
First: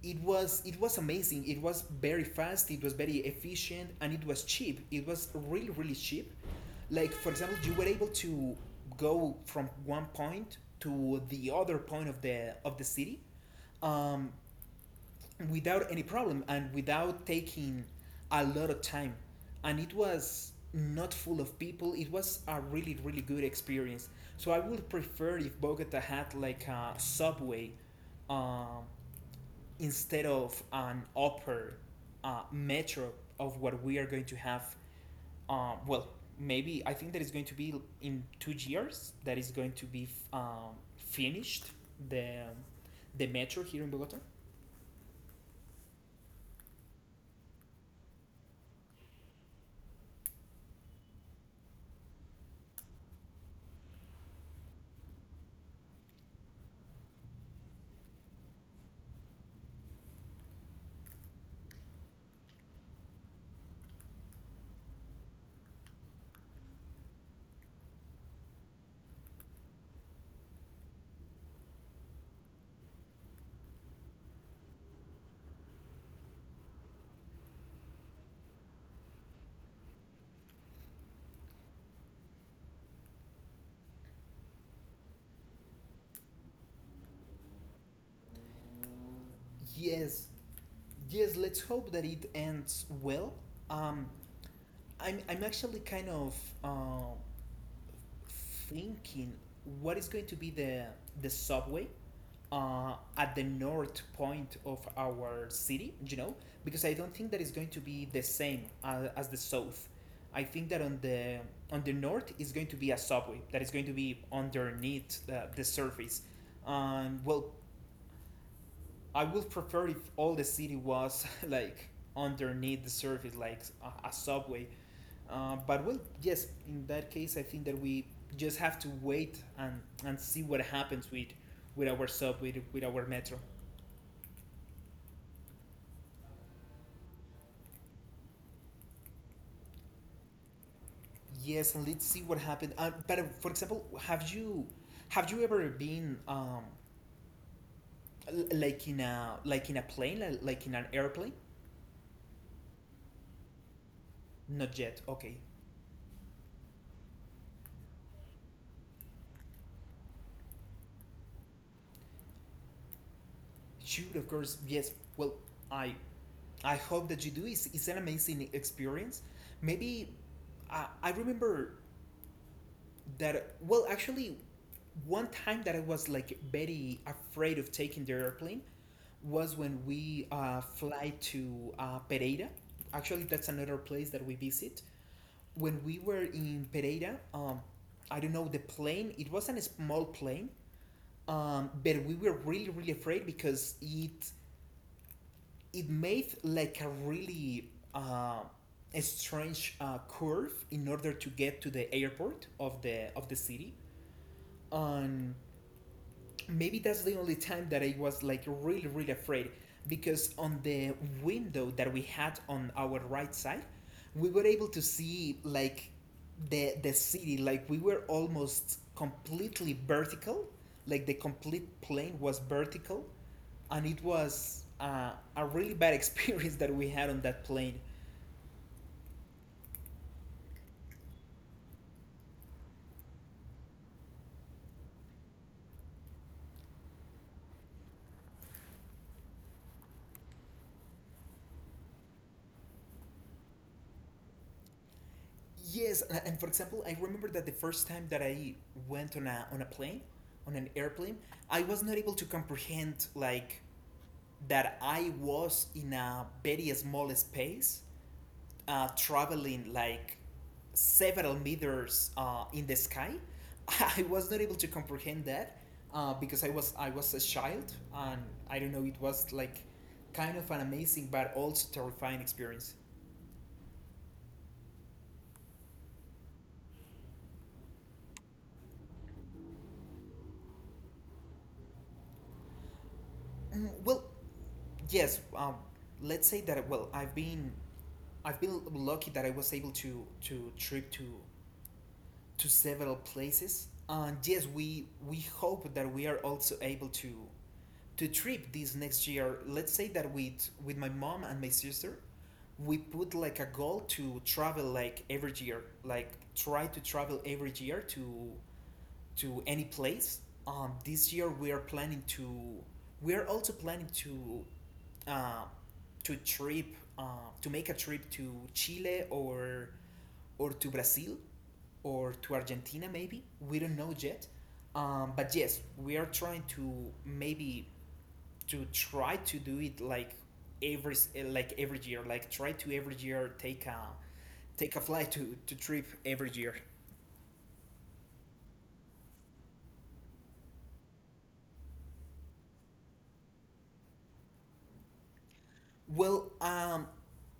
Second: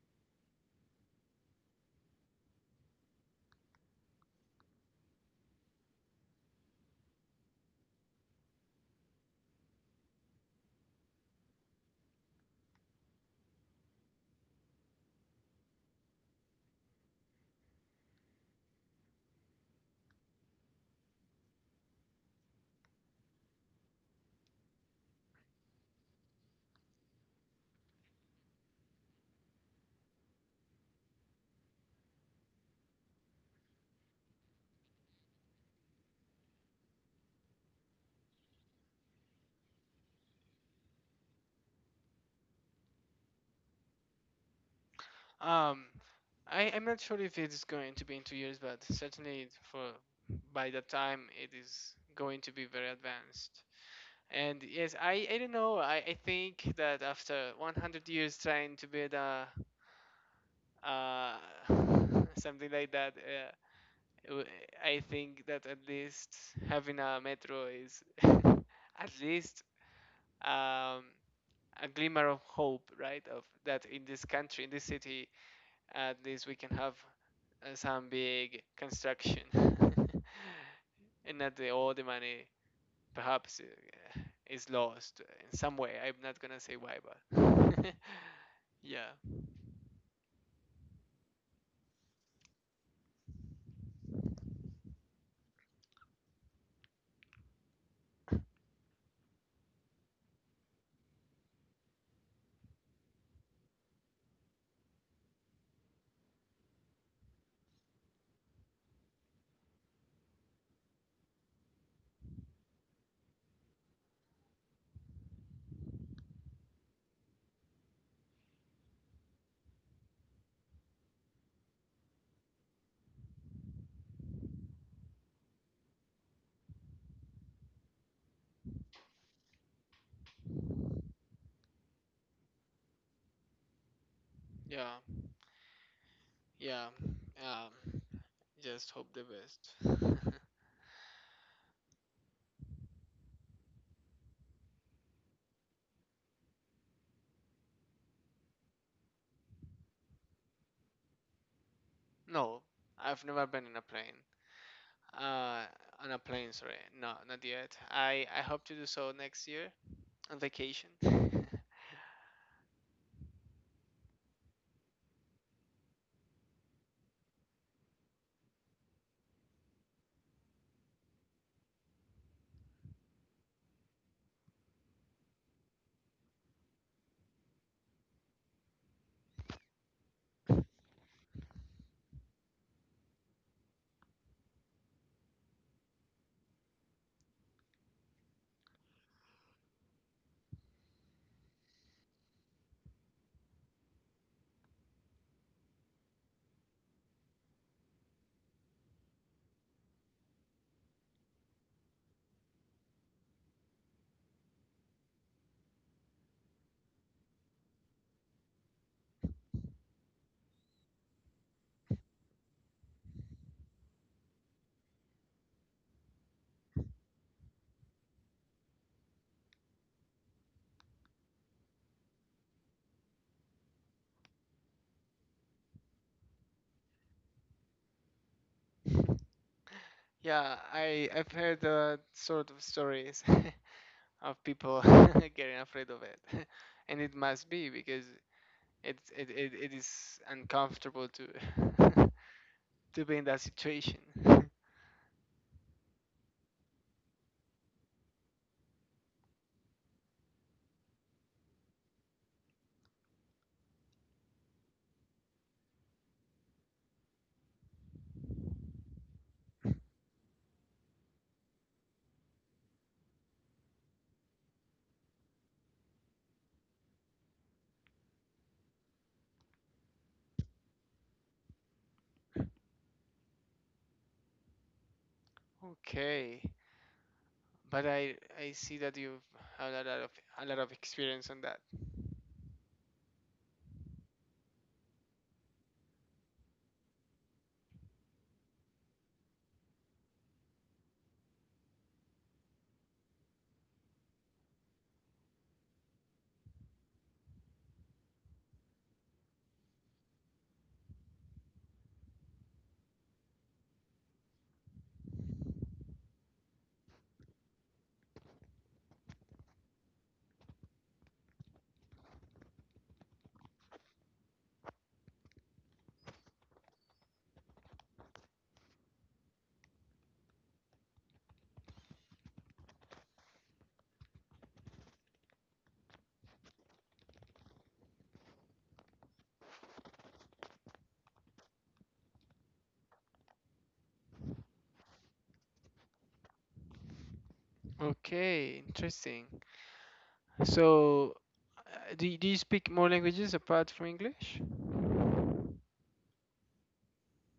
S1: it was amazing, it was very fast, it was very efficient, and it was cheap, it was really really cheap. Like, for example, you were able to go from one point to the other point of the city, um, without any problem and without taking a lot of time, and it was not full of people, it was a really really good experience. So I would prefer if Bogota had like a subway, um, instead of an upper metro of what we are going to have, well, maybe I think that is going to be in 2 years that is going to be finished the the metro here in Bogota.
S2: Um, I'm not sure if it's going to be in 2 years, but certainly for by the time it is going to be very advanced. And yes, I don't know. I think that after 100 years trying to build a uh, something like that, w- I think that at least having a metro is at least um, a glimmer of hope, right? Of that in this country, in this city, at least we can have some big construction, and not all the money perhaps is lost in some way. I'm not gonna say why, but yeah,
S1: Yes, yes. Let's hope that it ends well. Um, I'm actually kind of uh, thinking what is going to be the subway at the north point of our city, you know, because I don't think that is going to be the same as the south. I think that on the north is going to be a subway that is going to be underneath the surface. Well, I would prefer if all the city was like underneath the surface, like a subway. But well, yes, in that case, I think that we just have to wait and see what happens with our subway, with our metro.
S2: yeah, yeah. Um, just hope the best.
S1: Yes, and let's see what happened. But for example, have you ever been like in a plane like in an airplane?
S2: No, I've never been in a plane.
S1: Not yet. Okay.
S2: Uh, on a plane, sorry, no, not yet. I hope to do so next year on vacation.
S1: Shoot, of course. Yes. Well, I I hope that you do. It's an amazing experience. Maybe I remember that, well, actually, one time that I was like very afraid of taking the airplane was when we fly to Pereira. Actually, that's another place that we visit. When we were in Pereira, I don't know the plane. It wasn't a small plane, but we were really really afraid because it made like a really a strange curve in order to get to the airport of the city. And maybe that's the only time that I was like really really afraid because on the window that we had on our right side we were able to see like the city, like we were almost completely vertical, like the complete plane was vertical, and it was a really bad experience that we had on that plane.
S2: Yeah, I I've heard sort of stories of people getting afraid of it, and it must be because it is uncomfortable to to be in that situation.
S1: Yes, and for example, I remember that the first time that I went on a plane on an airplane, I was not able to comprehend like that I was in a very small space, traveling like several meters in the sky. I was not able to comprehend that because I was a child, and I don't know. It was like kind of an amazing but also terrifying experience.
S2: Okay, but I see that you've had a lot of experience on that.
S1: Mm, well, yes. Let's say that, well, I've been lucky that I was able to trip to several places. And yes, we hope that we are also able to trip this next year. Let's say that with my mom and my sister, we put like a goal to travel like every year, like try to travel every year to any place. This year we are planning to. We are also planning uh, to trip, uh, to make a trip to Chile, or to Brazil, or to Argentina maybe. We don't know yet. But yes, we are trying to maybe to try to do it like every like every year. Like try to every year take a take a flight to trip every year.
S2: Okay, interesting. So, do you speak more languages apart from English?
S1: Well,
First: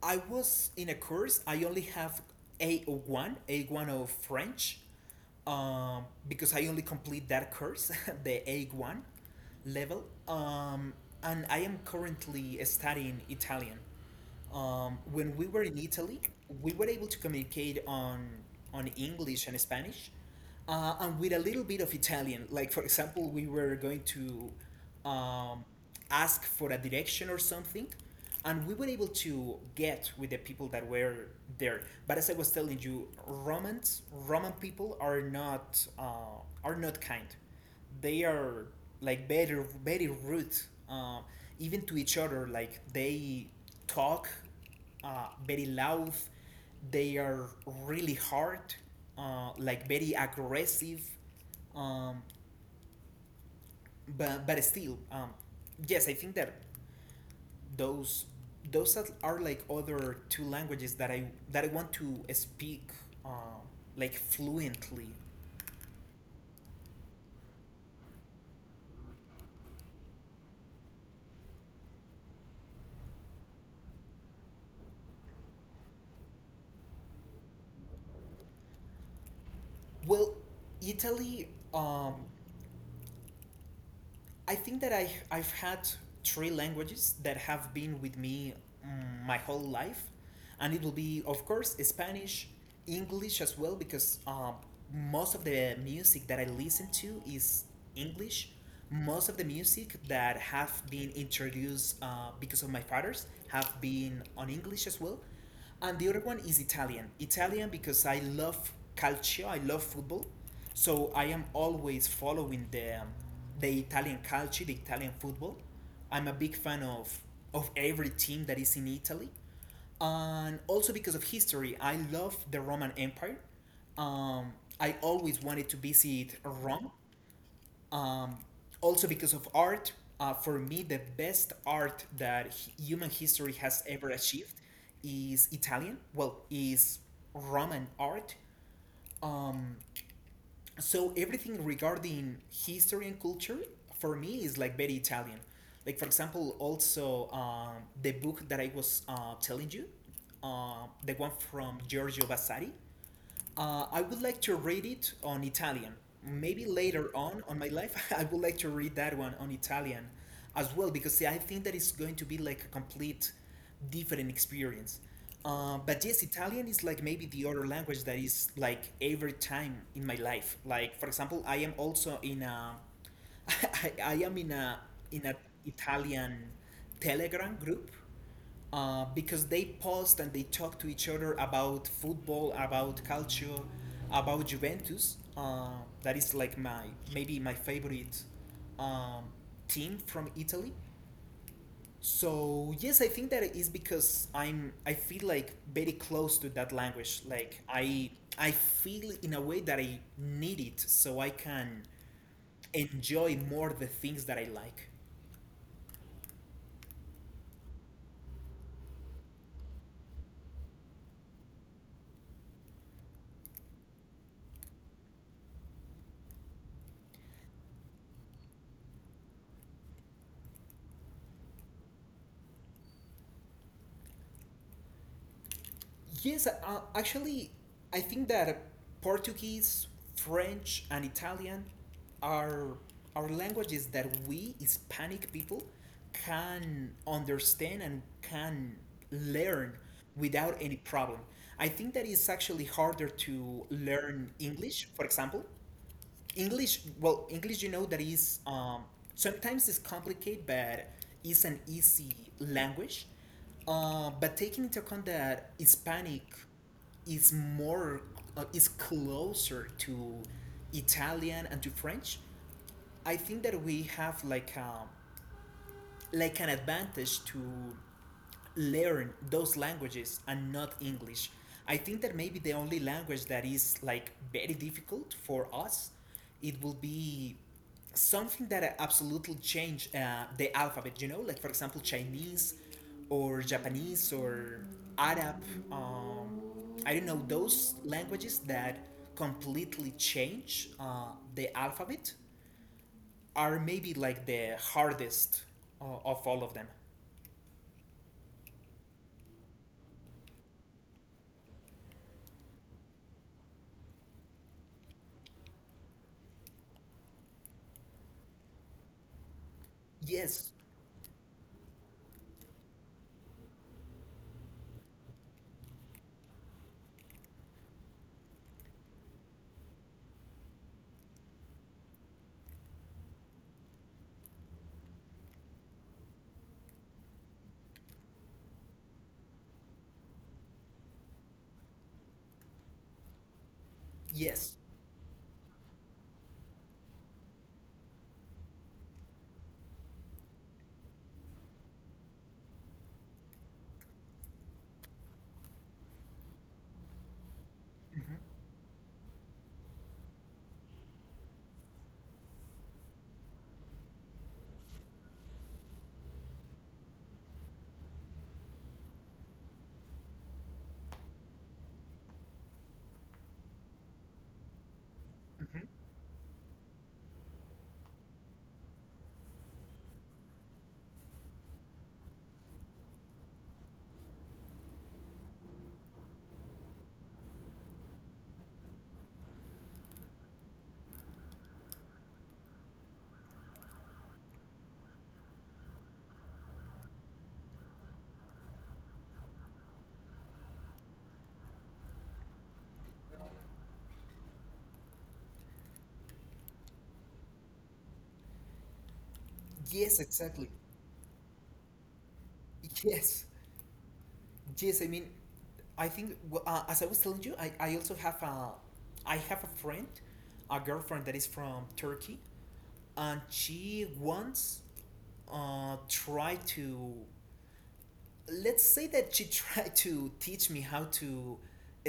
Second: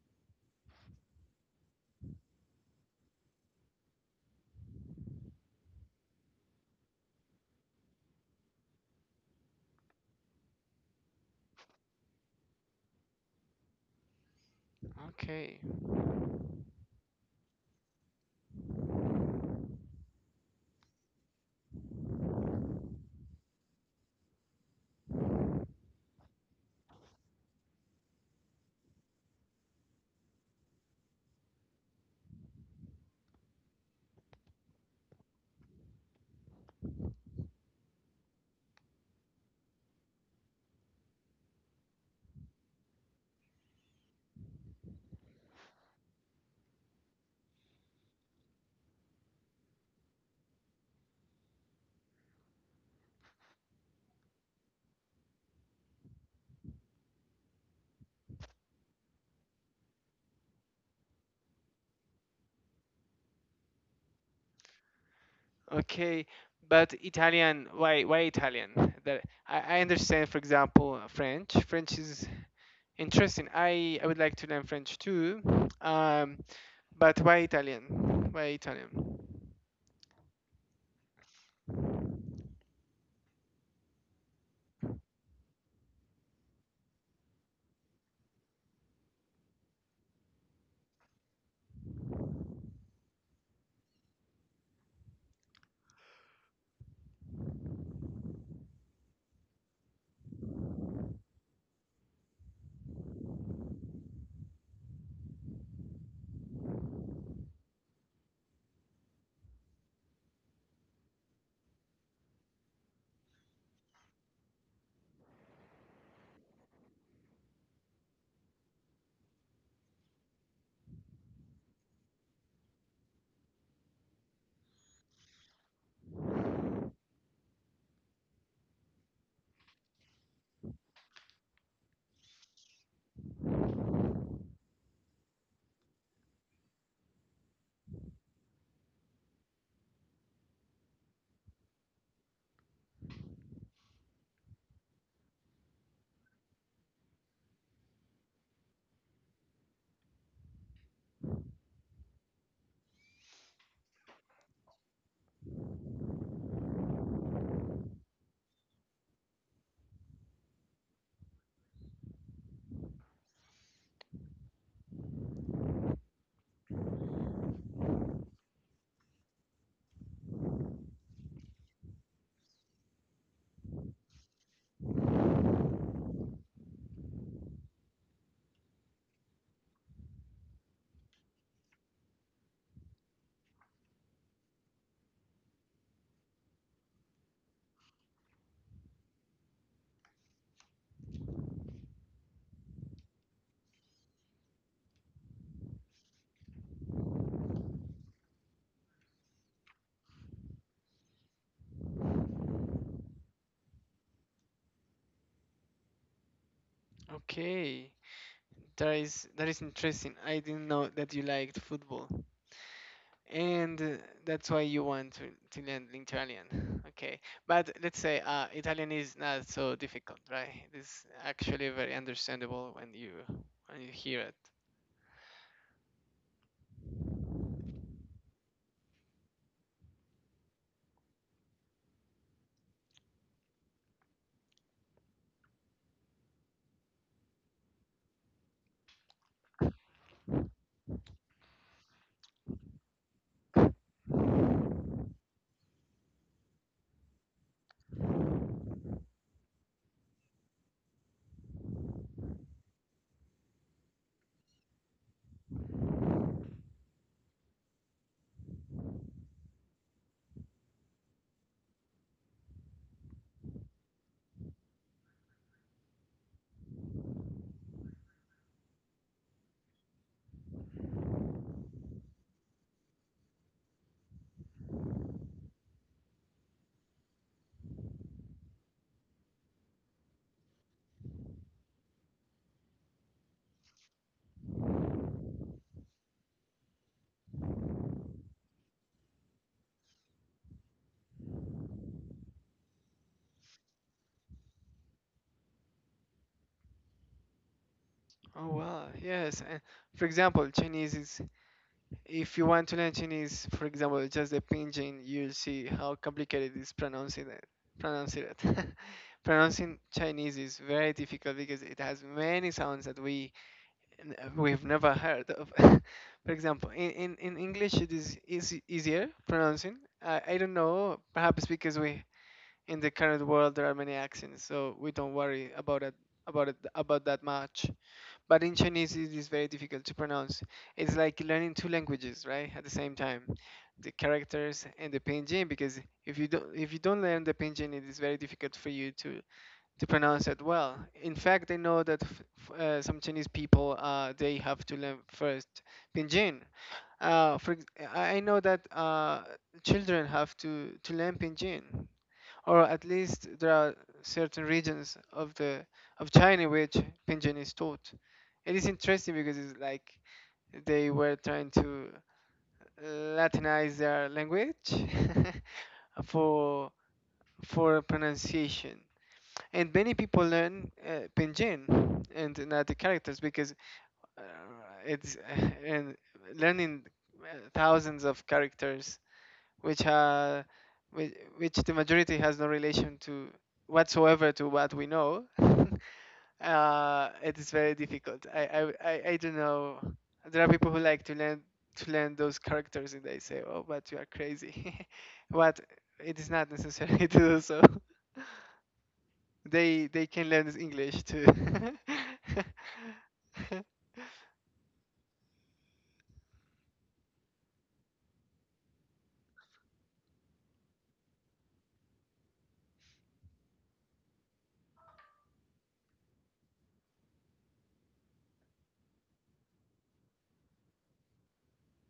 S1: I was in a course. I only have A1, A1 of French, because I only complete that course, the A1 level. And I am currently studying Italian. When we
S2: Okay.
S1: were in Italy, we were able to communicate on English and Spanish, and with a little bit of Italian. Like for example, we were going to um, ask for a direction or something, and we were able to get with the people that were there. But as I was telling you, Romans, Roman people are not kind, they are like very very rude, uh, even to each other, like they talk very loud, they are really hard, like very aggressive, um, but still, yes, I think that those those are like other two languages that I want to speak, um, like fluently.
S2: Okay, but Italian, why Italian? That I understand, for example, French. French is interesting. I would like to learn French too. Um, but why Italian? Why Italian?
S1: Well, Italy, um, I think that I've had three languages that have been with me, mm, my whole life, and it will be of course Spanish, English as well, because most of the music that I listen to is English. Most of the music that have been introduced because of my fathers have been on English as well. And the other one is Italian. Italian because I love calcio, I love football. So I am always following the Italian calcio, the Italian football. I'm a big fan of every team that is in Italy. And also because of history, I love the Roman Empire. Um, I always wanted to visit Rome, um, also because of art, for me, the best art that human history has ever achieved is Italian. Well, is Roman art. Um, so everything regarding history and culture, for me, is like very Italian. Like for example, also, the book that I was telling you, the one from Giorgio Vasari, I would like to read it on Italian. Maybe later on my life, I would like to read that one on Italian as well, because see, I think that it's going to be like a complete different experience. But yes, Italian is like maybe the other language that is like every time in my life. Like for example, I am also in a, I am in a Italian Telegram group, because they paused and they talked to each other about football, about culture, about Juventus. That is like my maybe my favorite, um, team from Italy. So yes, I think that it is because I feel like very close to that language. Like I feel in a way that I need it so I can enjoy more the things that I like.
S2: Okay, that is interesting. I didn't know that you liked football, and that's why you want to learn Italian. Okay, but let's say Italian is not so difficult, right? It is actually very understandable when you hear it.
S1: Yes, actually, I think that Portuguese, French, and Italian are are languages that we Hispanic people can understand and can learn without any problem. I think that it's actually harder to learn English, for example, English, well, English, you know, that is sometimes it's complicated, but it's an easy language. But taking into account that Hispanic is more is closer to Italian and to French, I think that we have like an advantage to learn those languages and not English. I think that maybe the only language that is like very difficult for us, it will be something that absolutely change the alphabet. You know, like for example, Chinese or Japanese or Arab. Um, I don't know, those languages that completely change the alphabet are maybe like the hardest of all of them.
S2: Oh wow, yes. And for example, Chinese is if you want to learn Chinese, for example, just the pinyin, you'll see how complicated it is pronouncing it. Pronouncing it. Pronouncing Chinese
S1: Yes,
S2: is very difficult because it has many sounds that we we've never heard of. For example, in English it is easy, easier pronouncing. I don't know, perhaps because we in the current world there are many accents, so we don't worry about it about that much but in Chinese it is very difficult to pronounce. It's like learning two languages, right? At the same time, the
S1: yes.
S2: characters and the pinyin. Because if you don't learn the pinyin, it is very difficult for you to pronounce it well. In fact, I know that some Chinese people they have to learn first pinyin. For ex- I know that children have to learn pinyin, or at least there are certain regions of the of China which pinyin is taught. It is interesting because it's like they were trying to Latinize their language
S1: Mhm.
S2: for for pronunciation, and many people learn Pinyin and not the characters because uh, it's and learning thousands of characters which are which the majority has no relation to whatsoever to what we know. It is very difficult. I don't know. There are people who like to learn those characters, and they say, "Oh, but you are crazy." But it is not necessary to do so.
S1: Yes,
S2: They can learn
S1: exactly.
S2: this English too.
S1: Yes, yes. I mean, I think, well, as I was telling you, I also have a I have a friend, a girlfriend that is from Turkey, and she once tried to, let's say that she tried to teach me how to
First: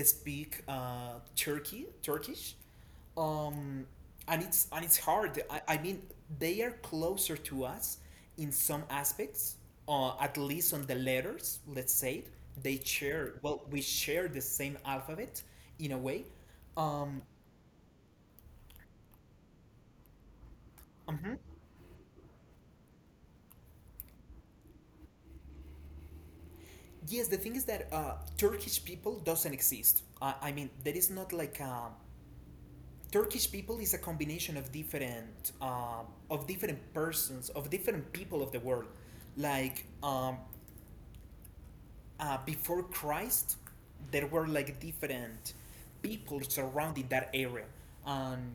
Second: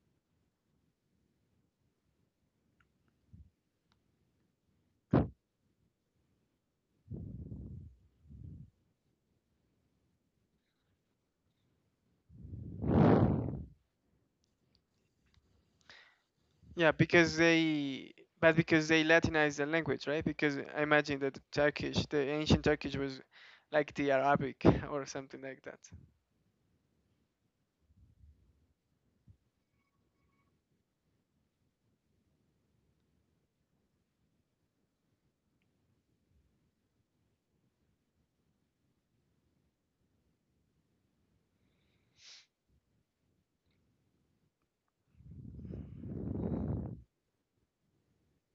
S1: speak Turkey, Turkish, um, and it's hard. I mean, they are closer to us in some aspects, at least on the letters. Let's say they share. Well, we share the same alphabet in a way.
S2: Yeah,
S1: Um,
S2: because they but because they Latinized the language, right? Because I imagine
S1: mhm.
S2: that Turkish, the ancient Turkish, was like the Arabic or something like that.
S1: Yes, the thing is that Turkish people doesn't exist. I mean, there is not like a, Turkish people is a combination of different persons, of different people of the world. Like before Christ, there were like different people surrounding that area. Um,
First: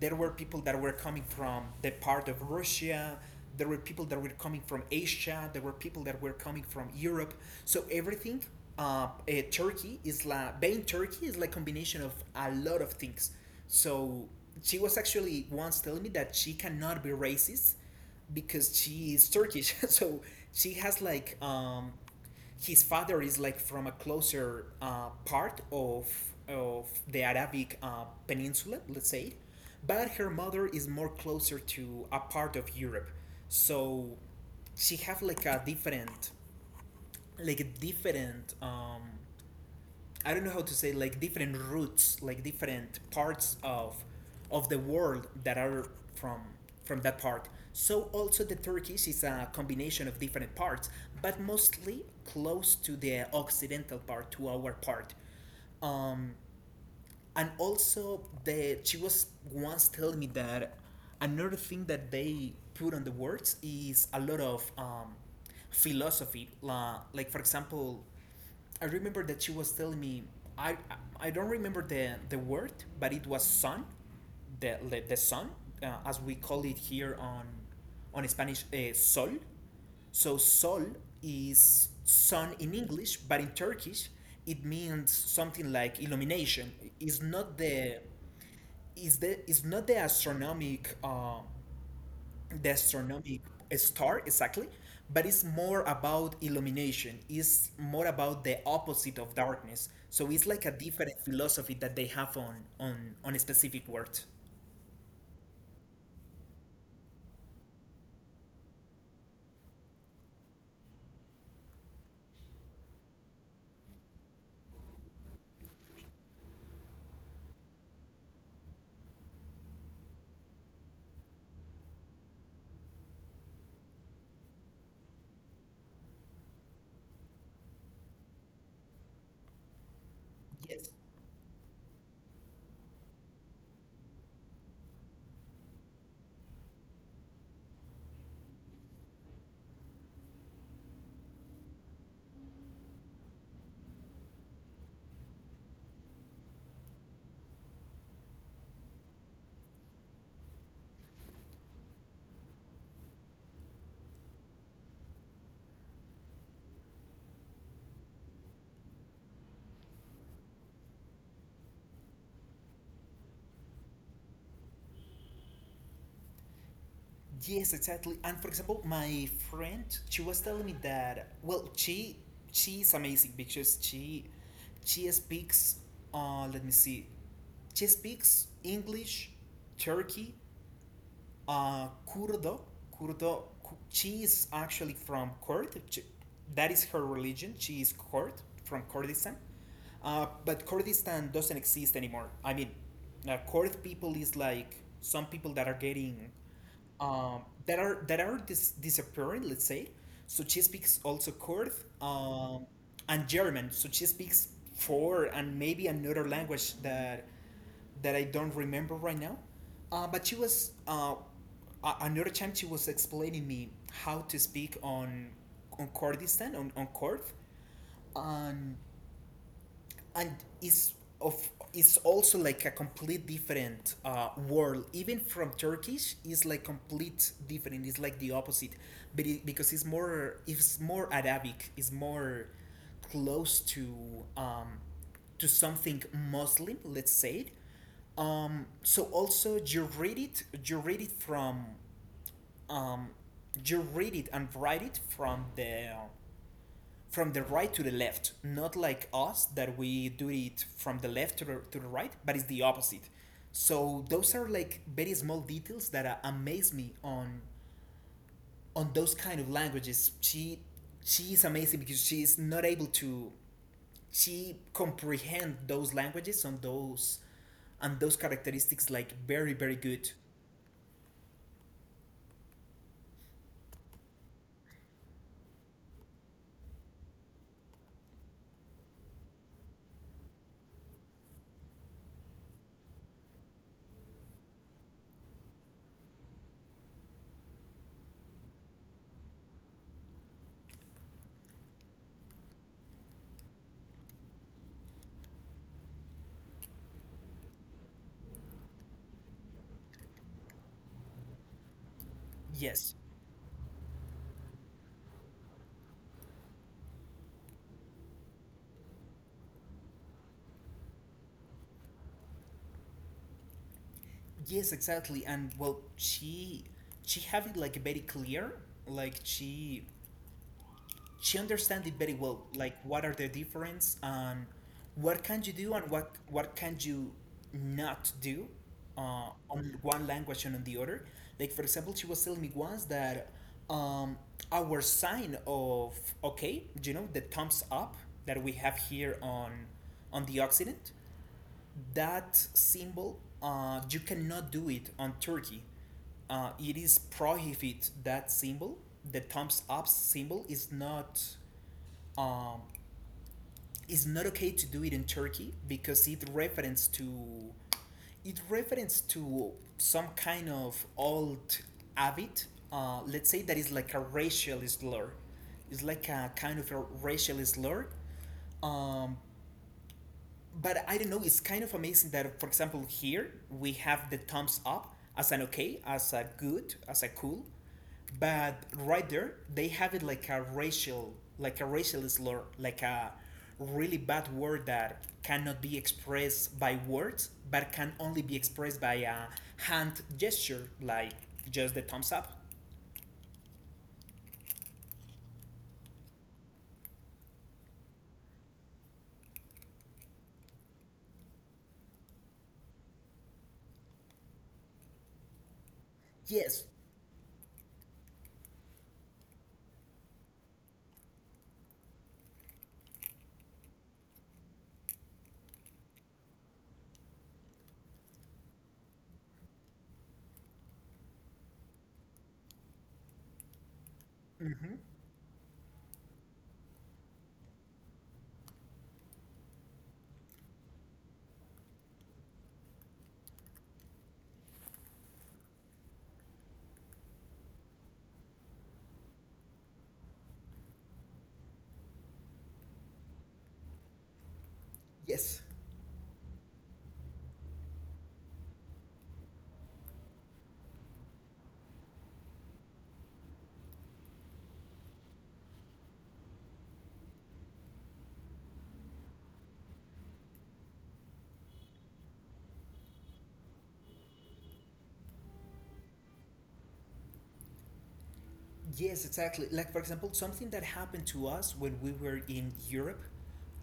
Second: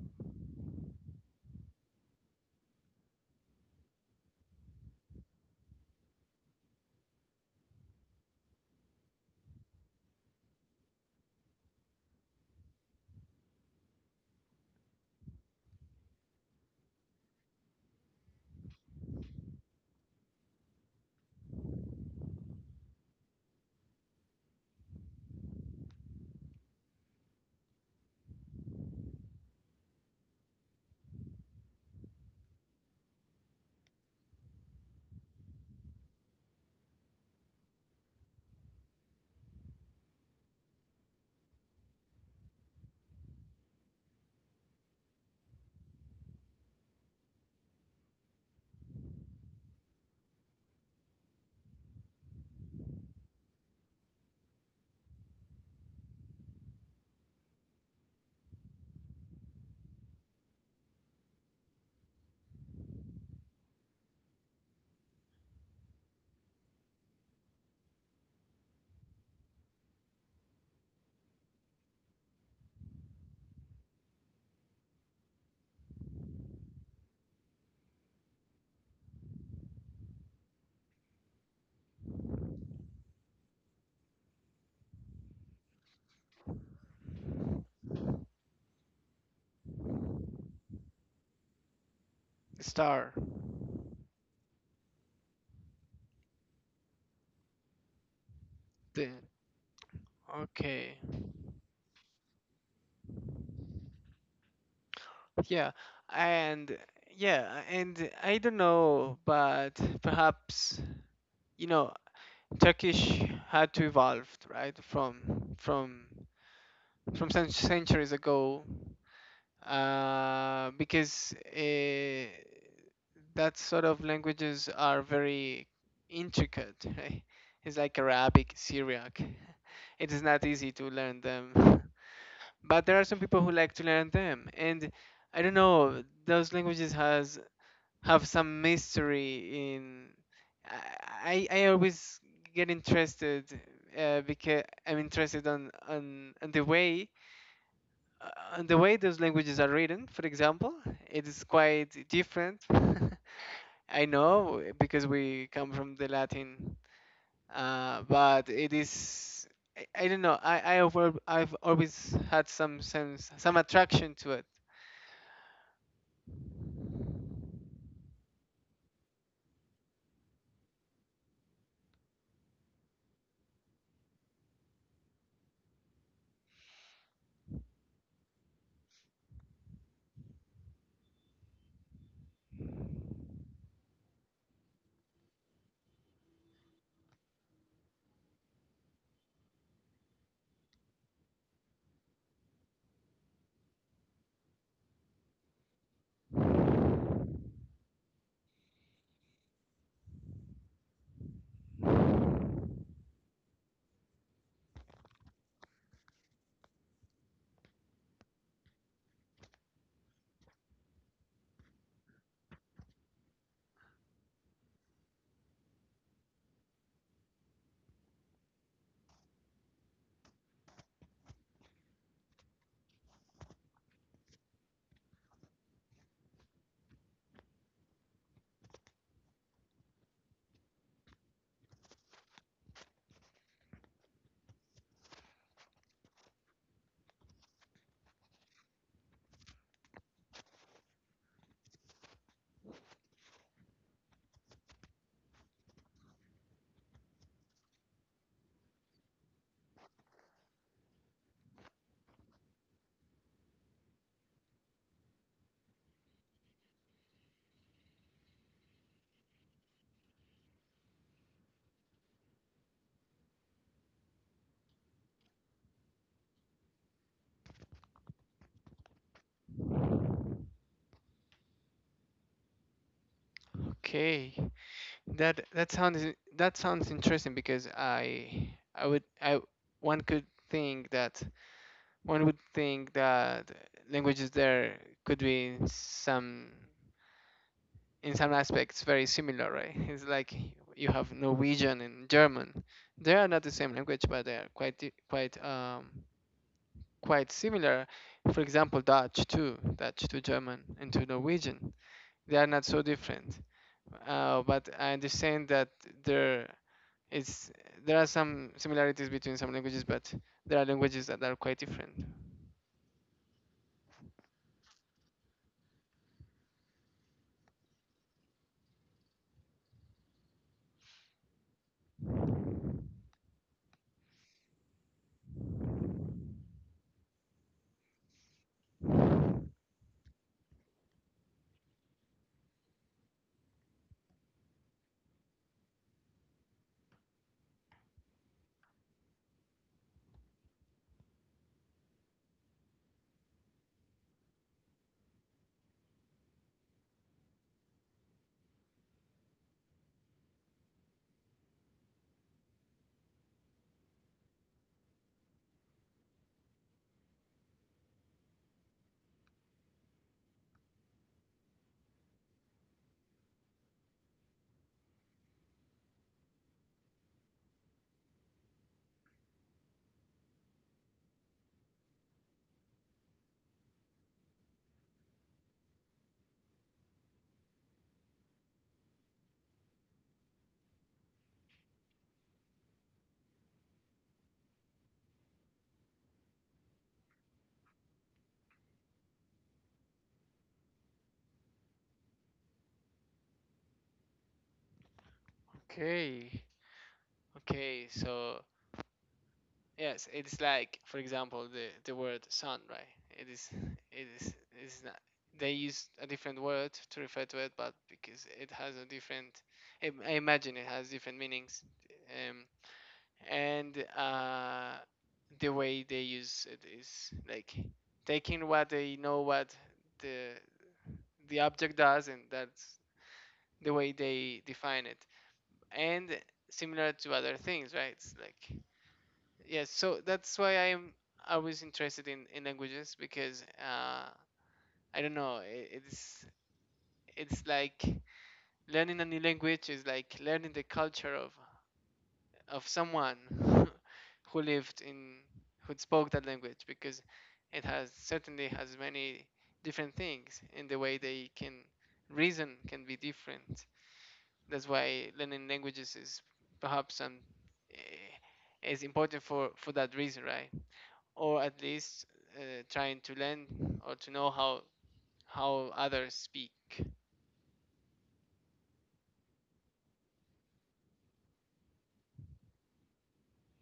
S1: there were people that were coming from the part of Russia. There were people that were coming from Asia. There were people that were coming from Europe. So everything, Turkey is like being, Turkey is like combination of a lot of things. So she was actually once telling me that she cannot be racist because she is Turkish. So she has like, his father is like from a closer part of the Arabic peninsula, let's say, but her mother is more closer to a part of Europe, so she have like a different, like a different, I don't know how to say, like different roots, like different parts of the world that are from from that part. So also the Turkish is a combination of different parts, but mostly close to the occidental part, to our part. Um, and also the, she was once telling me that another thing that they put on the words is a lot of philosophy. La like for example, I remember that she was telling me, i I don't remember the word, but it was sun, the sun, as we call it here on Spanish, sol, so sol is sun in English, but in Turkish it means something like illumination. Is not the is The is not the astronomic, the
S2: Star.
S1: astronomic, star, exactly, but it's more about illumination. It's more about the
S2: The
S1: opposite of darkness. So it's like a
S2: okay.
S1: different philosophy that they have on a specific word.
S2: Yeah, and yeah, and I don't know, but perhaps you know, Turkish had to evolve, right, from from centuries ago, because that sort of languages are very intricate, right? It's like Arabic, Syriac. It is not easy
S1: Yes.
S2: to learn them, but there are some people who like to learn them, and I don't know, those languages has have some mystery in I always get interested because I'm interested on the way those languages are written. For example, it is quite different. I know because we come from the Latin, but it is I don't know. I've always had some sense some attraction to it.
S1: Yes, exactly. And for example, my friend, she was telling me that, well, she is amazing because she speaks. Let me see. She speaks English, Turkey, Kurdo, Kurdo, she is actually from Kurd. That is her religion. She is Kurd from Kurdistan. But Kurdistan doesn't exist anymore. I mean, Kurd people is like some people that are getting that are disappearing. Let's say. So she speaks also Kurd, um, and German. So she speaks four and maybe another language that that I don't remember right now. But she was another time she was explaining me how to speak on Kurdistan on Kurd, and and it's of it's also like a complete different world even from turkish. It's like complete different, it's like the opposite, but because it's more, it's more arabic, it's more close to something muslim, let's say it. So also you read it, you read it from um, you read it and write it from the right to the left, not like us that we do it from the left to the right, but it's the opposite. So those are like very small details that amaze me on those kind of languages. She is amazing because she is not able to she comprehend those languages on those and those characteristics like very very good.
S2: Okay, That that sounds that sounds interesting because I one could think that one would think that languages there could be in some aspects very similar, right? It's like you have Norwegian and German. They are not the same language, but they are quite quite similar. For example, Dutch too, Dutch to German and to Norwegian. They are not so
S1: Yes.
S2: different. But I understand that there It's there are some similarities between some languages, but there are languages that are quite different.
S1: Yes, exactly. And well, she have it like very clear. Like she she understands it very well, like what are the difference and what can you do and what can you not do on one language and on the other. Like for example, she was telling me once that um, our sign of okay, you know, the thumbs up that we have here on the occident, that symbol, you cannot do it on turkey. It is prohibit that symbol. The thumbs up symbol is not um, it's not okay to do it in Turkey because it reference to it reference to some kind of old habit. Let's say that is like a racial slur. It's like a kind of a racial slur. Um, but I don't know. It's kind of amazing that, for example, here we have the thumbs up as an okay, as a good, as a cool, but right there they have it like a racial slur, like a really bad word that cannot be expressed by words, but can only be expressed by a hand gesture, like just the thumbs up.
S2: Okay, okay. So yes, it's like, for example, the word sun, right? It is, it is, it's not. They use a different
S1: Yes.
S2: word to refer to it, but because it has a different, I imagine it has different meanings, um, and the way they use it is like taking what they know what the the object does and that's the way they
S1: Hmm.
S2: define it and similar to other things right it's like yeah so that's why I'm always interested in languages because I don't know I it's it's like learning a new language is like learning the culture of someone who lived in
S1: Yes.
S2: who spoke that language because it has certainly has many different things and the way they can reason can be different. That's why learning languages is perhaps is important for that reason, right? Or at least trying to learn or to know how others speak.
S1: Yes, exactly. Like for example, something that happened to us when we were in Europe,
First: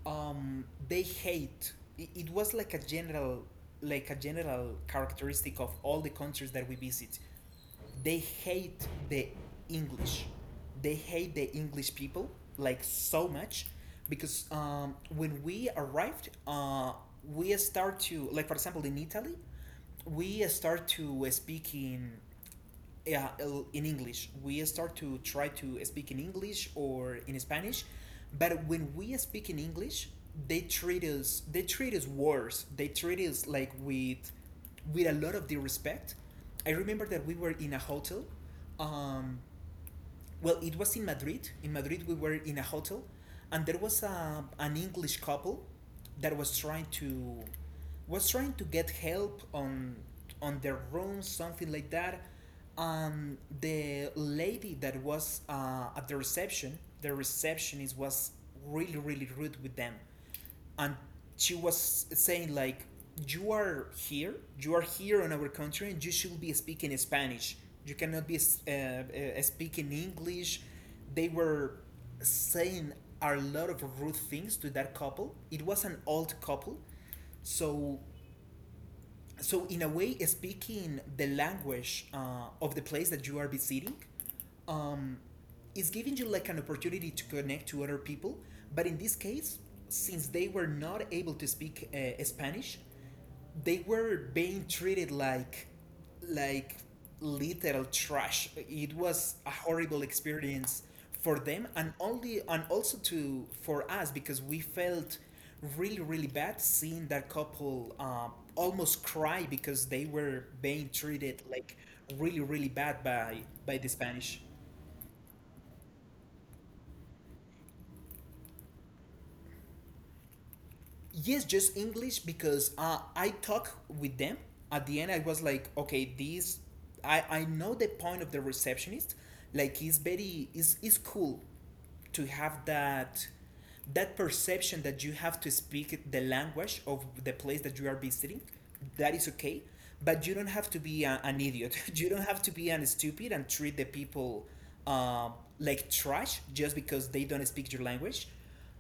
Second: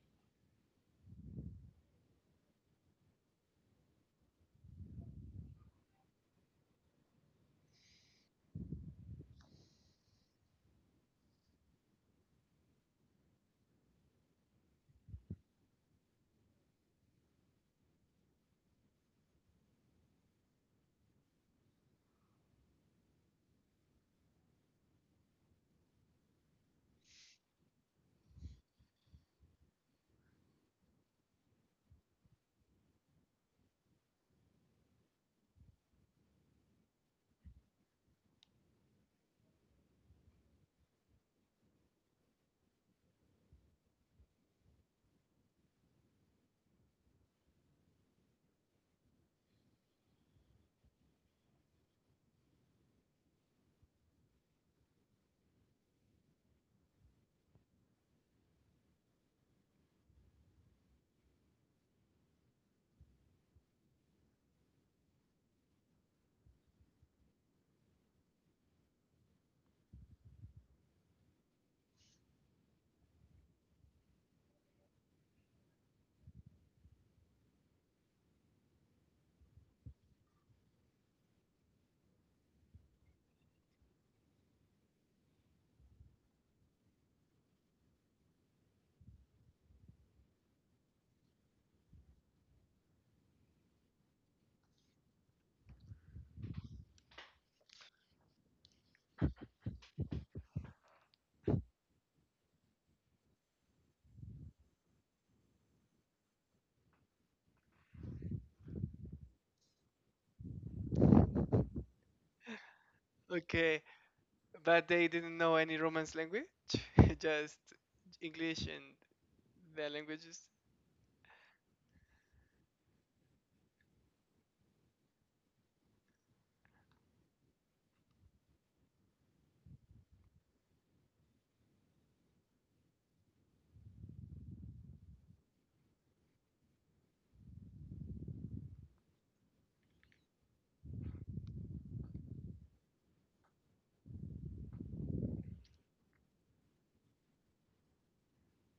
S1: it was like a general characteristic of all the countries that we visit. They hate the English. They hate the English people like so much, because when we arrived, we start to, like for example in Italy, we start to speak in, yeah, in English. We start to try to speak in English or in Spanish, but when we speak in English, they treat us worse. They treat us like with a lot of disrespect. I remember that we were in a hotel, um, well, it was in Madrid. In Madrid, we were in a hotel, and there was an English couple that was trying to get help on their room, something like that. And the lady that was at the reception, the receptionist was really, really rude with them, and she was saying like, you are here, you are here in our country and you should be speaking spanish. You cannot be speaking english. They were saying a lot of rude things to that couple. It was an old couple. So, so in a way, speaking the language of the place that you are visiting um, is giving you like an opportunity to connect to other people, but in this case, since they were not able to speak spanish, they were being treated like literal trash. It was a horrible experience for them, and only, and also to for us, because we felt really really bad seeing that couple almost cry because they were being treated like really really bad by
S2: Okay,
S1: the Spanish.
S2: but they didn't know any Romance language, just English and their languages.
S1: Yes, just english, because I talk with them, at the end I was like, okay, this I know the point of the receptionist, like he's very is cool to have that, that perception that you have to speak the language of the place that you are visiting, that is okay. But you don't have to be an idiot you don't have to be an stupid and treat the people uh, like trash just because they don't speak your language.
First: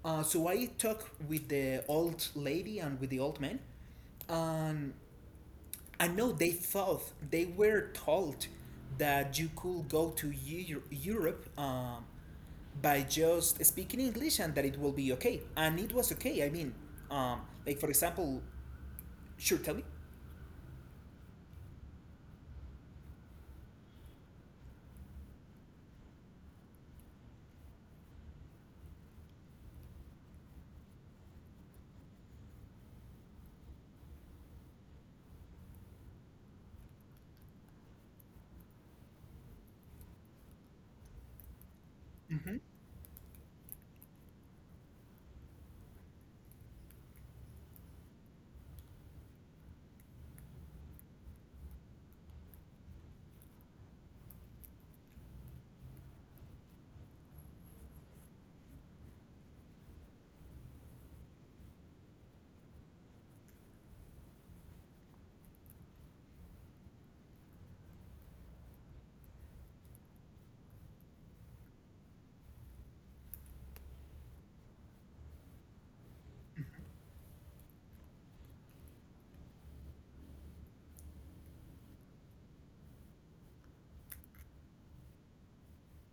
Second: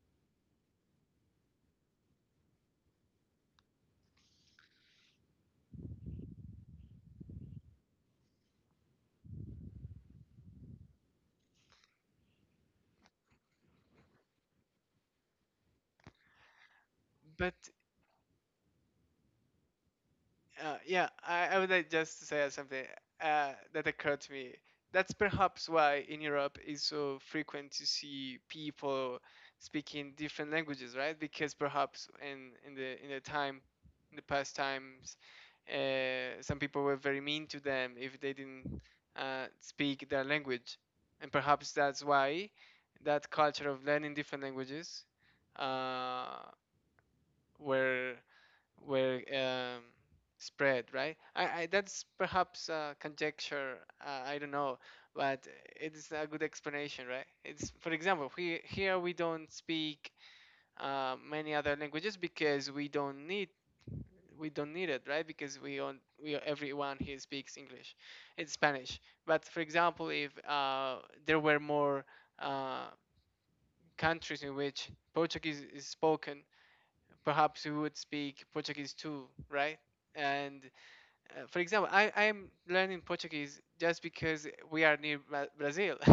S1: Uh, so I talked with the old lady and with the old man, and I know they thought, they were told that you could go to europe by just speaking English, and that it will be okay. And it was okay. I mean, um,
S2: But
S1: like for example, sure, tell me.
S2: Yeah, I would like just to say something that occurred to me. That's perhaps why in Europe it's so frequent to see people speaking different languages, right? Because perhaps in the time, in the past times, some people were very mean to them if they didn't speak their language, and perhaps that's why
S1: Hmm.
S2: that culture of learning different languages uh, were were spread, right? That's perhaps conjecture. I don't know, but it's a good explanation, right? It's for example, here we don't speak many other languages because we don't need it, right? Because we on we everyone here speaks English, it's Spanish. But for example, if there were more uh, countries in which Portuguese is spoken, perhaps we would speak Portuguese too, right? And for example, I'm learning Portuguese just because we are near Brazil,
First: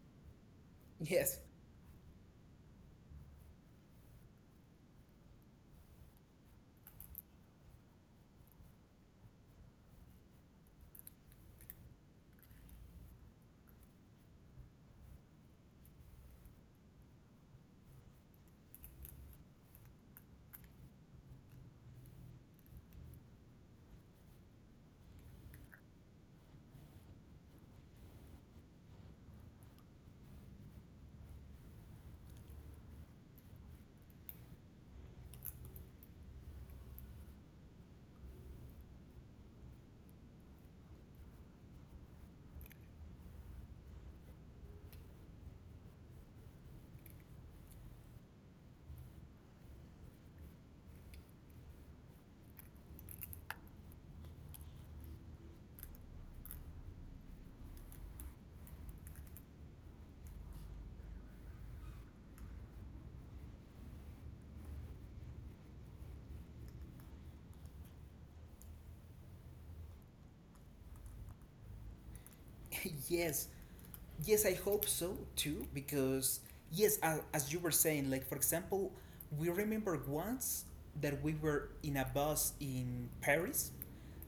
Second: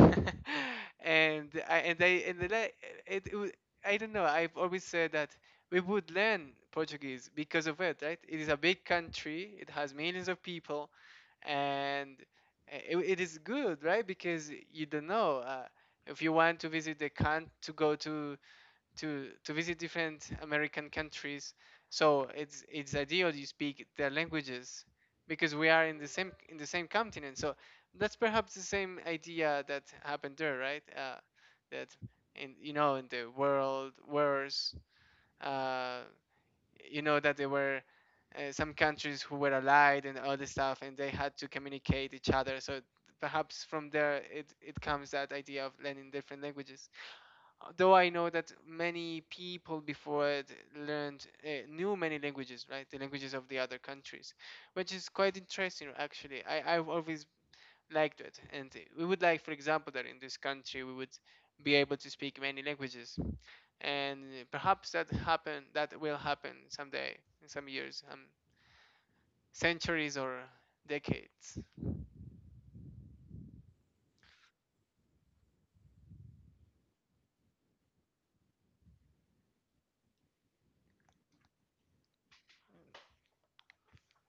S1: Yes,
S2: and I and I and the la- it, it wa- I don't know. I've always said that we would learn Portuguese because of it, right? It is a big country. It has millions of people, and it is good, right? Because you don't know if you want to visit the country to go to to visit different American countries. So it's ideal you speak their languages because we are in the same continent. So that's perhaps the same idea that happened there, right? That in you know in the world wars, uh, you know that there were some countries who were allied and all this stuff, and they had to communicate each other. So perhaps from there it comes that idea of learning different languages though I know that many people before it learned knew many languages, right? The languages of the other countries, which is quite interesting actually. I I've always liked it, and we would like, for example, that in this country we would be able to speak many languages, and perhaps that happen that will happen someday in some years, centuries or decades.
S1: yes, yes. I hope so too because yes, as you were saying, like for example, we remember once that we were in a bus in Paris,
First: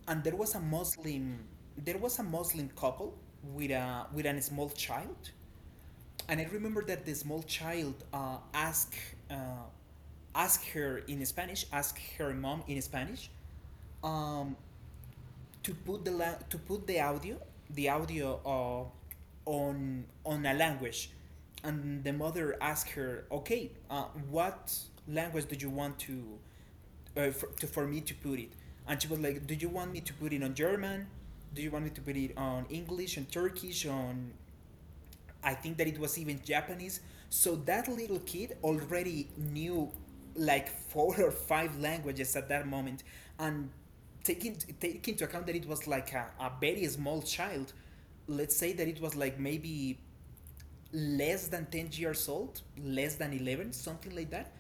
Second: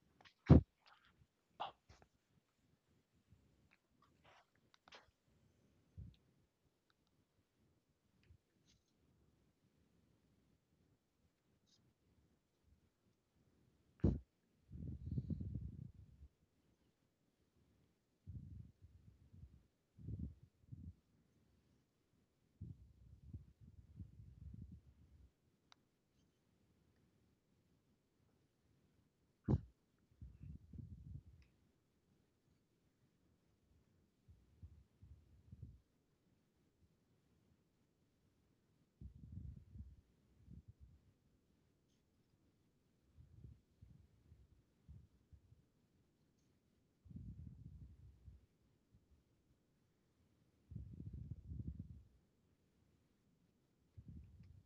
S1: and there was a Muslim, there was a Muslim couple with a small child, and I remember that the small child uh, asked her in Spanish, asked her mom in Spanish, um, to put the to put the audio on a language, and the mother asked her, okay, what language do you want to for me to put it? And she was like, do you want me to put it on German? Do you want me to put it on English, on Turkish, on, I think that it was even Japanese. So that little kid already knew like 4 or 5 languages at that moment. And taking into account that it was like a very small child, let's say that it was like maybe less than 10 years old, less than 11, something like that.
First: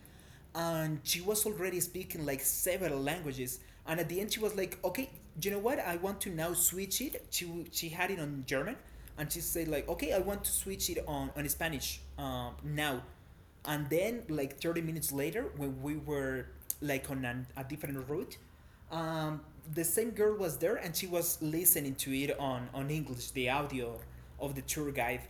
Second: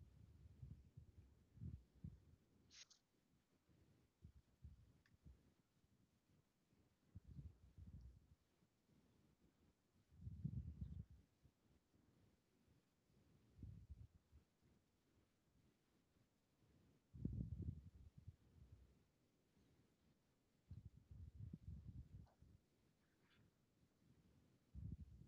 S1: And she was already speaking like several languages. And at the end, she was like, okay, you know what? I want to now switch it. She had it on German. And she said, like, okay, I want to switch it on Spanish now. And then, like 30 minutes later, when we were like on a different route, um, the same girl was there and she was listening to it on English, the audio of the tour guide.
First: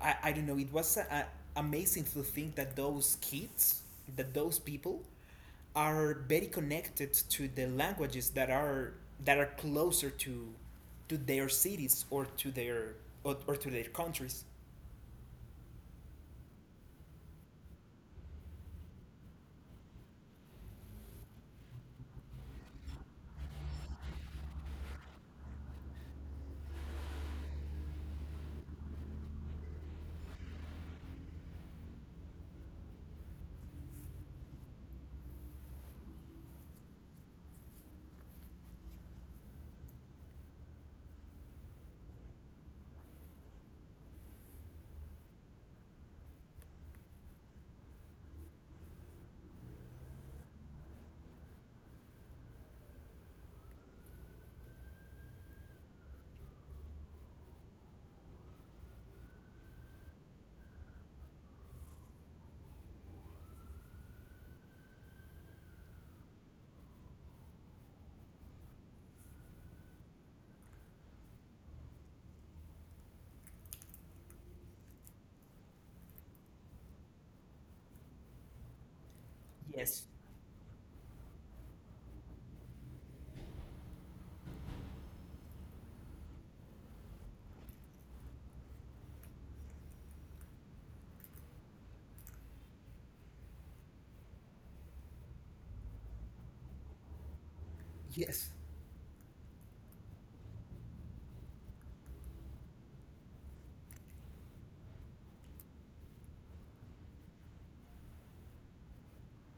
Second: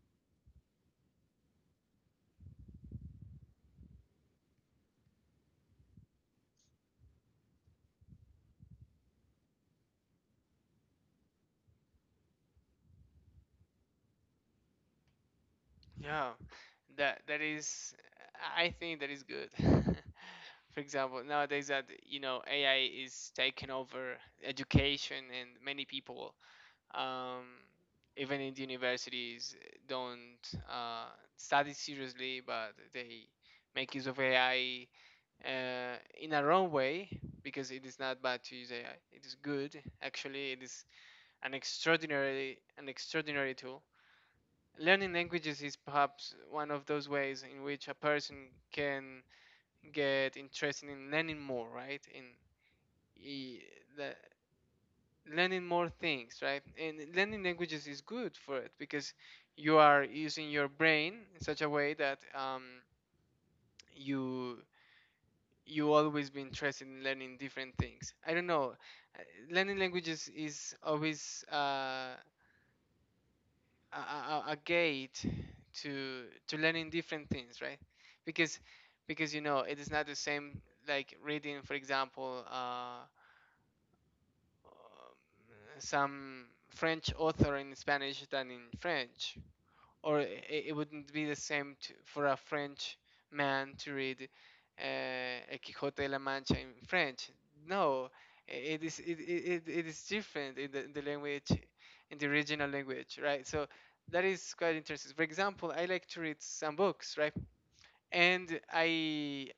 S1: I don't know. It was amazing to think that those kids, that those people, are very connected to the languages that are closer to their cities or to their countries.
S2: Yeah, that is, I think that is good. For example, nowadays that you know AI is taking over education, and many people, um, even in the universities, don't uh, study seriously, but they make use of AI uh, in a wrong way because it is not bad to use AI. It is good, actually. It is an extraordinary tool. Learning languages is perhaps one of those ways in which a person can get interested in learning more, right? E- the, Learning more things, right? And learning languages is good for it because you are using your brain in such a way that you always be interested in learning different things. I don't know. uh, Learning languages is always a gate to learning different things, right? Because you know it is
S1: Yes.
S2: not the same like reading, for example, um, some french author in spanish than in french. Or it wouldn't be the same to, for a French man to read El Quijote de la Mancha in French. No,
S1: Yes.
S2: it it is different in in the language, in the original language, right? So that is quite interesting. For example, I like to read some books, right? And I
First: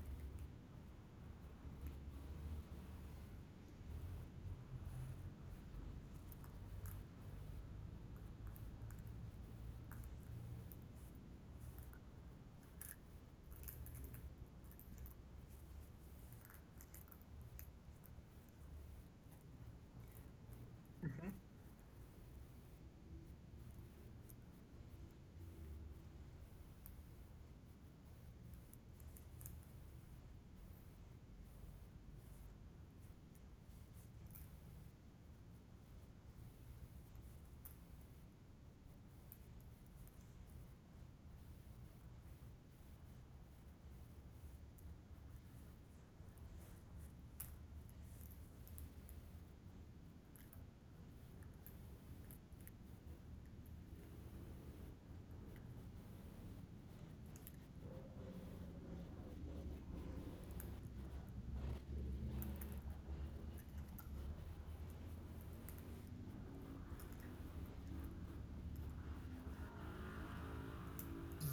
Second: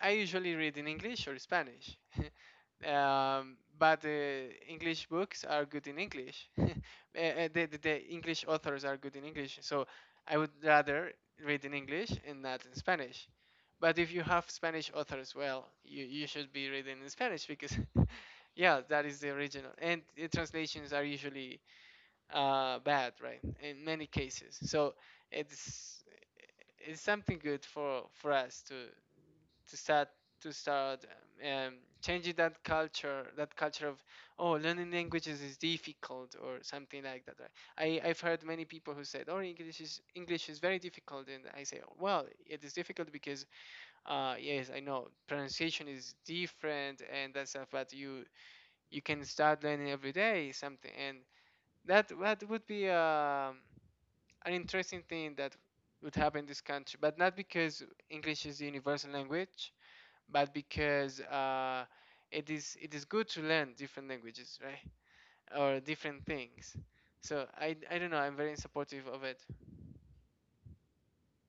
S2: I I usually read in English or Spanish. But English books are good in English. The English authors are good in English, so I would rather read in English and not in Spanish. But if you have Spanish authors, well, you should be reading in Spanish because, yeah, that is the original. And the translations are
S1: Mm-hmm.
S2: usually bad, right? In many cases. So it's it's something good for us to to start start um, changing that culture, that culture of, oh, learning languages is difficult or something like that, right? I've heard many people who said, oh, english is very difficult, and I say, well, it is difficult because yes, I know pronunciation is different and that stuff, but you can start learning every day something, and that would be an interesting thing that would happen in this country, but not because english is the universal language, but because it is good to learn different languages, right? Or different things. So I don't know. I'm very supportive of it.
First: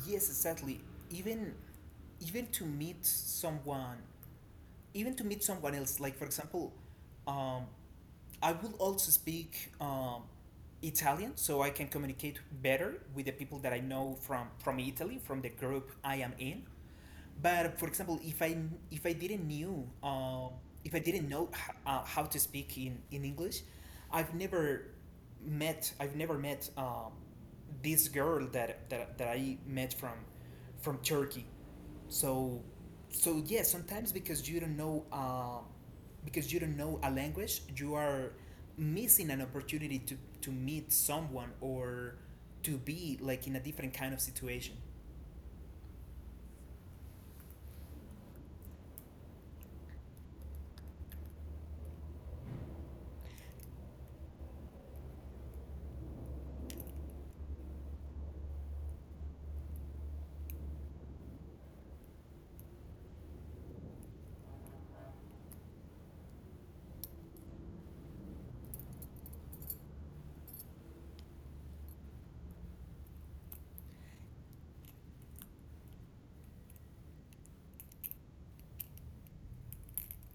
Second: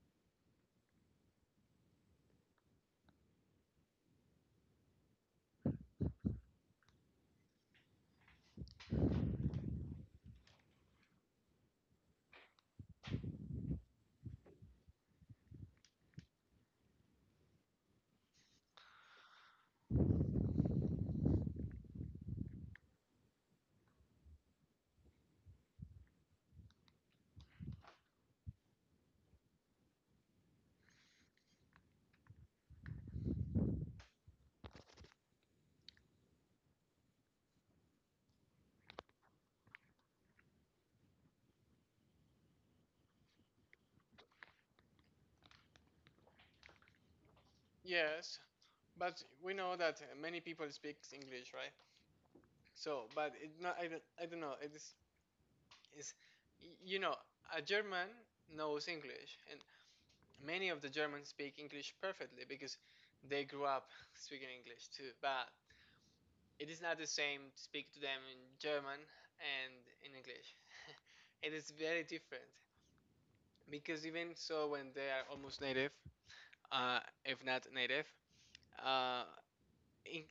S1: Yes, exactly. Even even to meet someone even to meet someone else, like for example, um, I will also speak italian, so I can communicate better with the people that I know from italy, from the group I am in. But for example, if i, if I didn't knew if I didn't know how to speak in english, i've never I've never met this girl that I met from turkey. So so yeah, sometimes because you don't know because you don't know a language, you are missing an opportunity to meet someone or to be like in a different kind of situation.
S2: Yes, but we know that many people speak English, right? So, but it not, I don't know. It is is you know, a German knows English, and many of the Germans speak English perfectly because they grew up speaking English too. But it is not the same to speak to them in German and in English. It is very different because even so, when they are almost native, uh, if not native, uh, in, e-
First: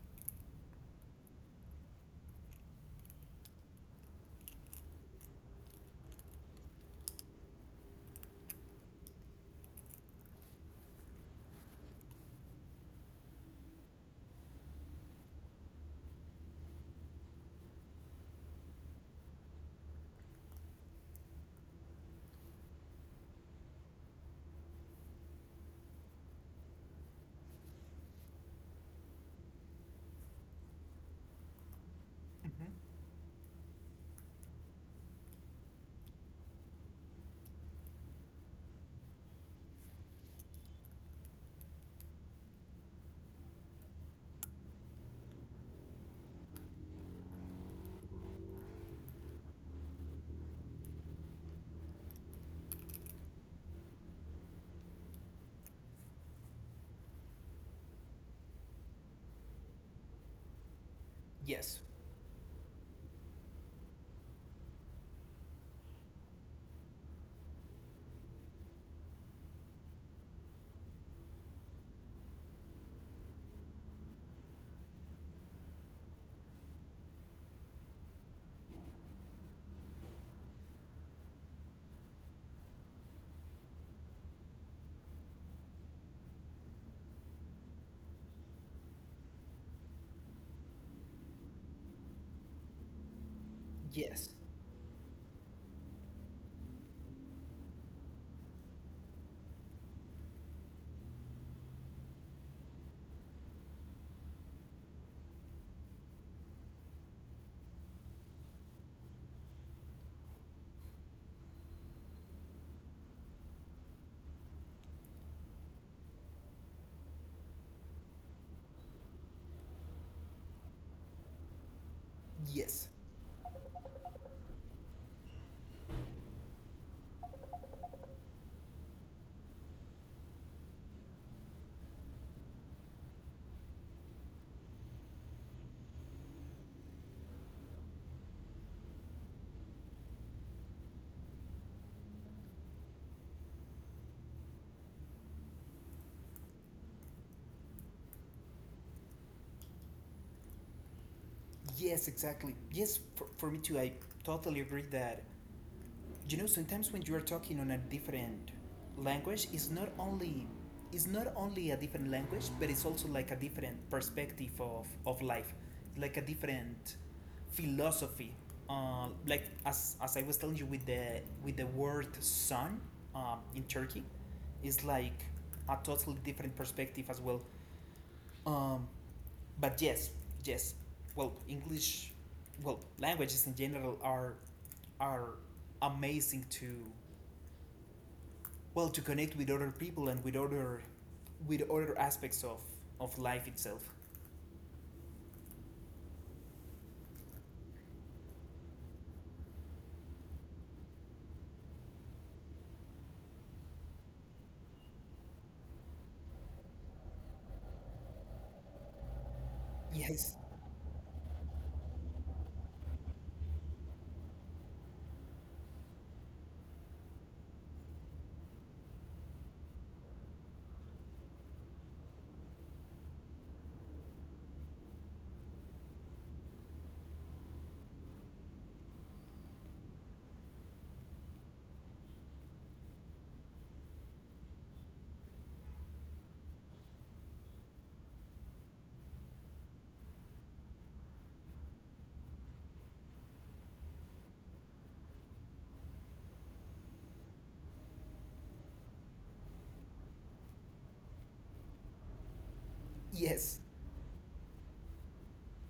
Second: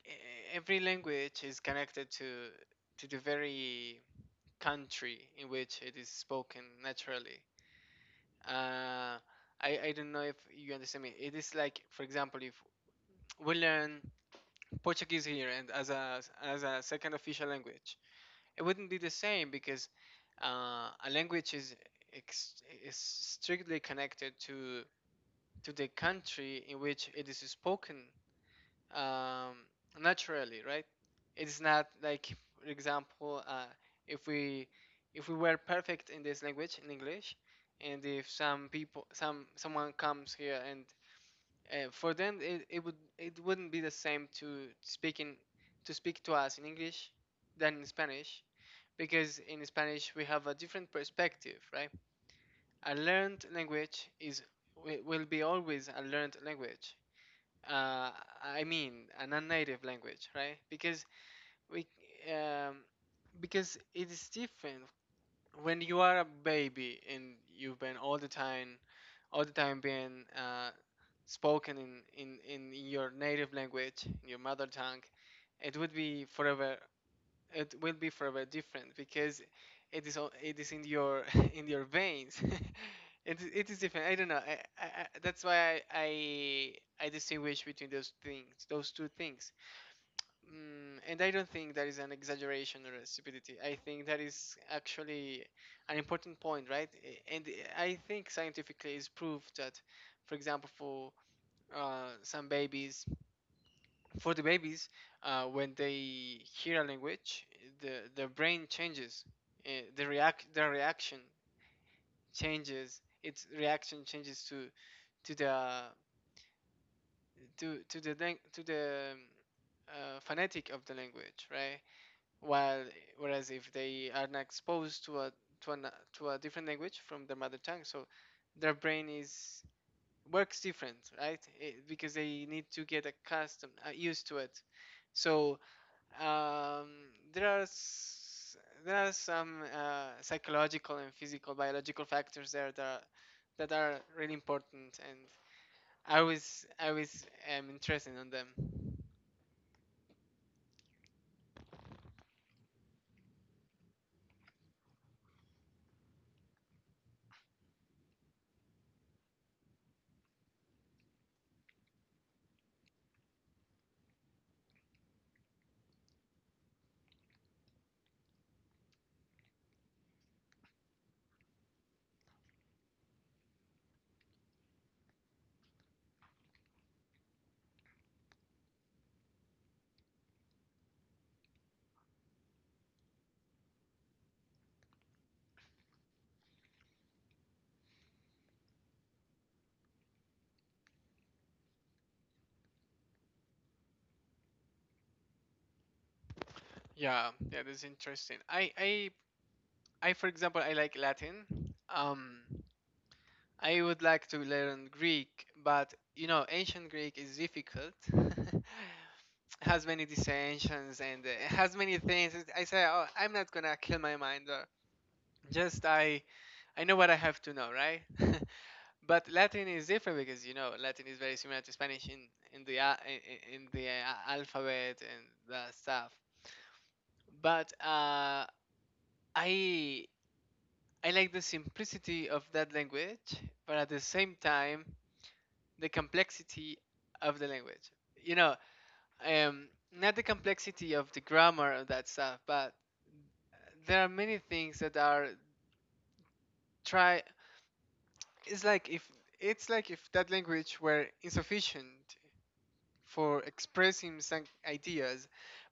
S2: every language is connected to the very country in which it is spoken naturally. Uh, I don't know if you understand me. It is like, for example, if we learn Portuguese here and as a second official language, it wouldn't be the same because a language is is strictly connected to the country in which it is spoken um, naturally, right? It's not like, for
S1: Hmm.
S2: example, if we if we were perfect in this language, in English, and if some people, someone comes here, and it would, it wouldn't be the same to speak in, to speak to us in English than in Spanish, because in Spanish we have a different perspective, right? A learned language is will be always a learned language, uh, I mean, a non-native language, right? Because
S1: Yes.
S2: we, um, because it is different when you are a baby and you've been all the time being spoken in your native language, in your mother tongue. It would be forever, it will be forever different because it is in your in your veins. It is different. I don't know. That's why I distinguish between those things, those two things. Mm, and I don't think that is an exaggeration or a stupidity. I think that
S1: Yes.
S2: is actually an important point, right? And I think scientifically it's proved that, for example, uh, some babies for the babies, when they hear a language, the brain changes, uh, the reaction changes. Its reaction changes to to the to the phonetic of the language, right? While
S1: Yes,
S2: whereas if they are not exposed to a to a different language from their mother tongue, so their brain is works different, right? Eh, because they need to get accustomed, used to it. So Um, there are s- there are some psychological and physical biological factors there that are really important, and I was interested in them.
S1: yes, exactly. Yes, for me too. I totally agree that, you know, sometimes when you are talking on a different language, it's not only a different language, but it's also like a different perspective of life, like a different philosophy. Like as I was telling you with the word son in Turkey, it's like a totally different perspective as well. Um, but yes, yes, well english, well languages in general are amazing to, well, to connect with other people and with other aspects of life itself.
S2: Yeah, yeah, that's interesting. I for example, I like Latin. Um, I would like to learn Greek, but you know, ancient Greek is difficult. Has many
S1: Yes,
S2: dissensions and has many things. I say, oh, I'm not gonna kill my mind. Or just I know what I have to know, right? But Latin is different because you know Latin is very similar to Spanish in in the alphabet and the stuff. But I I like the simplicity of that language, but at the same time the complexity of the language. You know, um, not the complexity of the grammar of that stuff, but there are many things that are try. It's like if it's like if that language were insufficient for
S1: yes,
S2: expressing some ideas,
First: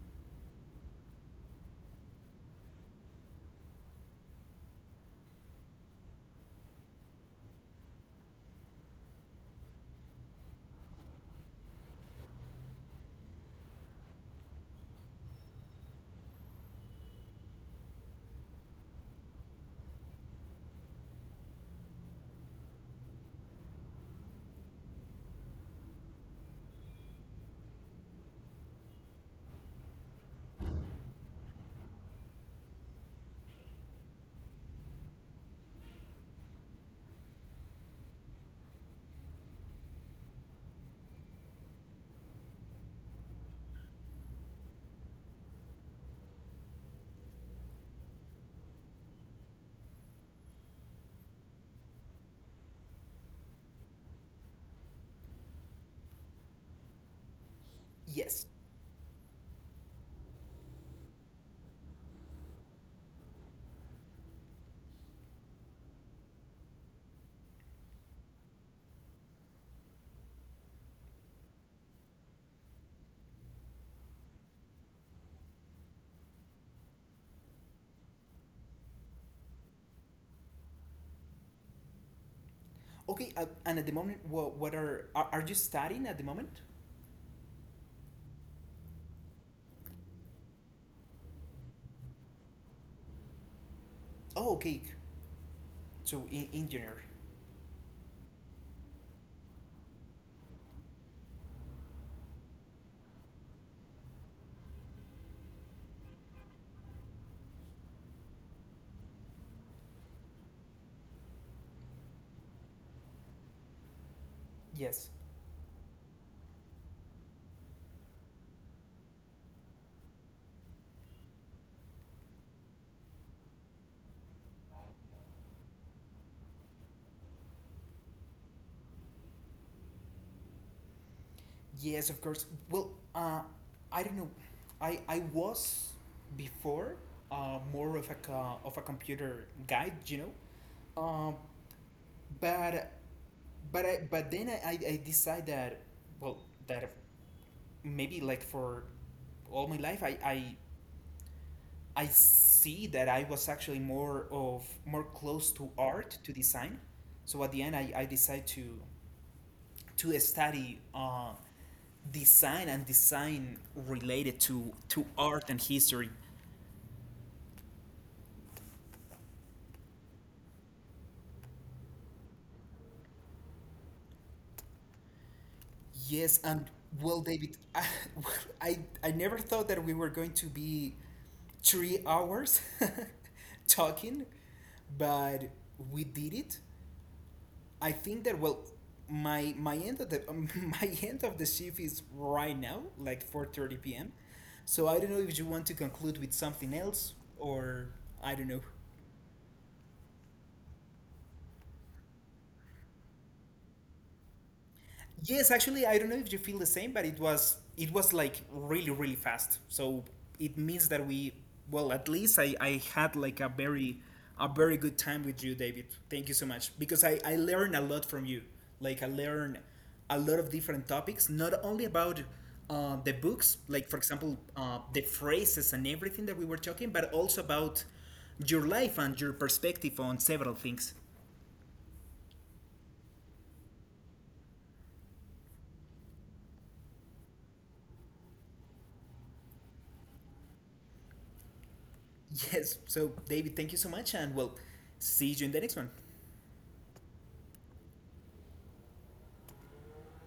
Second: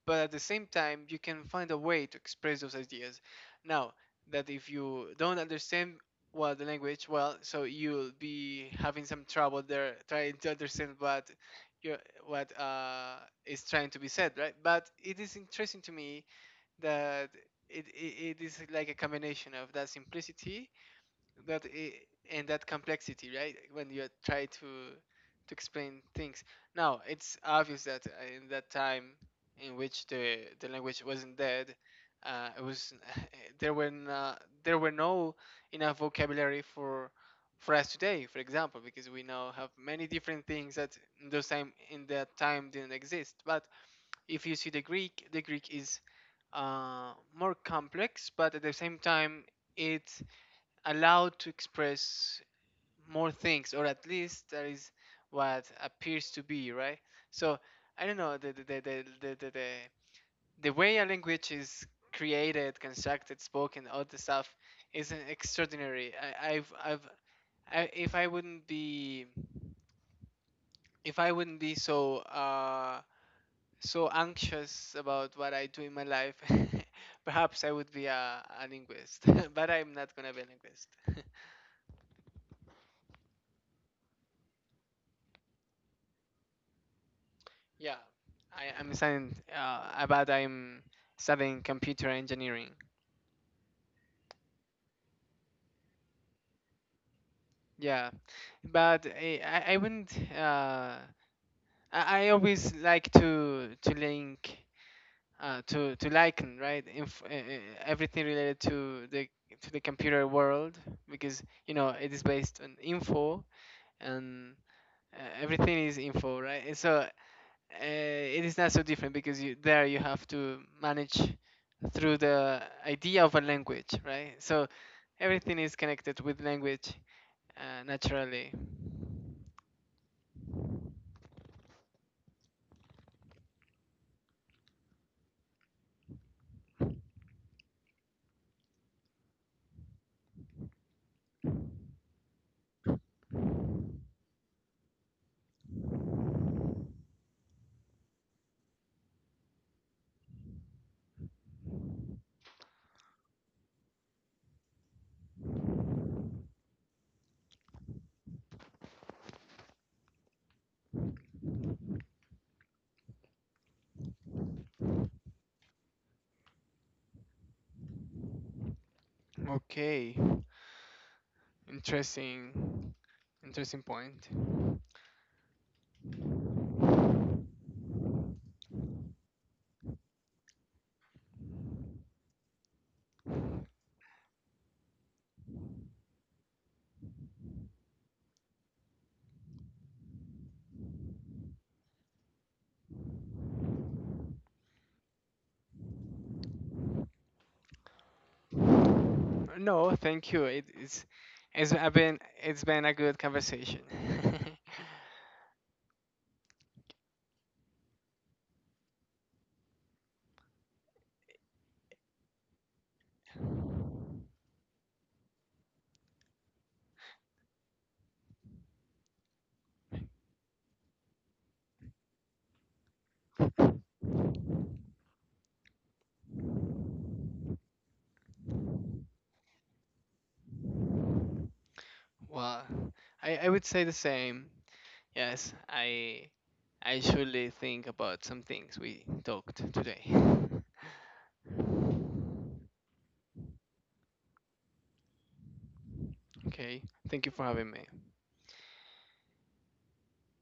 S2: but at the same time, you can find a way to express those ideas. Now, that if you don't understand well the language, well, so you'll be having some trouble there trying to understand what you what is trying to be said, right? But it is interesting to me that it is like a combination of that simplicity that i- and that complexity, right, when you try to explain things. Now it's obvious that in that time in which the language wasn't dead, it was there were not, there were no enough vocabulary for us today, for example, because we now have many different things that in those time in that time didn't exist, but if you see the greek is more complex, but at the same time it allowed to express more things, or at least that is what appears to be, right? So I don't know,
S1: yes.
S2: the the way a language is created, constructed, spoken, all the stuff is extraordinary. I've if I wouldn't be, if I wouldn't be so uh, so anxious about what I do in my life, perhaps I would be a linguist. But I'm not gonna be a linguist.
S1: Okay, and at the moment what, are you studying at the moment?
S2: Yeah, I'm studying about I'm studying computer engineering.
S1: Oh, okay. So in engineer.
S2: Yeah, but I wouldn't. I always like to link, to liken right Inf- everything related to the computer world because you know it is based on info, and
S1: Yes.
S2: everything is info, right. And so it is not so different because there you have to manage through the idea of a language, right? So everything is connected with language, naturally.
S1: Yes, of course. Well, I don't know. I was before more of a computer guy, you know. Um, but then I decide that well that maybe like for all my life I see that I was actually more of more close to art, to design. So at the end I decide to study design and design related to art and history.
S2: Okay, interesting, interesting point.
S1: Yes, and well, David, I never thought that we were going to be 3 hours talking, but we did it. I think that, well, my end of the my end of the shift is right now, like 4:30 p.m. So I don't know if you want to conclude with something else or I don't know.
S2: No, thank you. It's I've been it's been a good conversation.
S1: Yes, actually, I don't know if you feel the same, but it was like really really fast. So it means that we, well, at least I had like a very good time with you, David. Thank you so much, because I learned a lot from you. Like I learned a lot of different topics, not only about the books, like for example the phrases and everything that we were talking, but also about your life and your perspective on several things.
S2: Well, I would say the same. Yes, I surely think about some things we talked today.
S1: Yes. So, David, thank you so much, and well, see you in the next one.
S2: Okay, thank you for having me.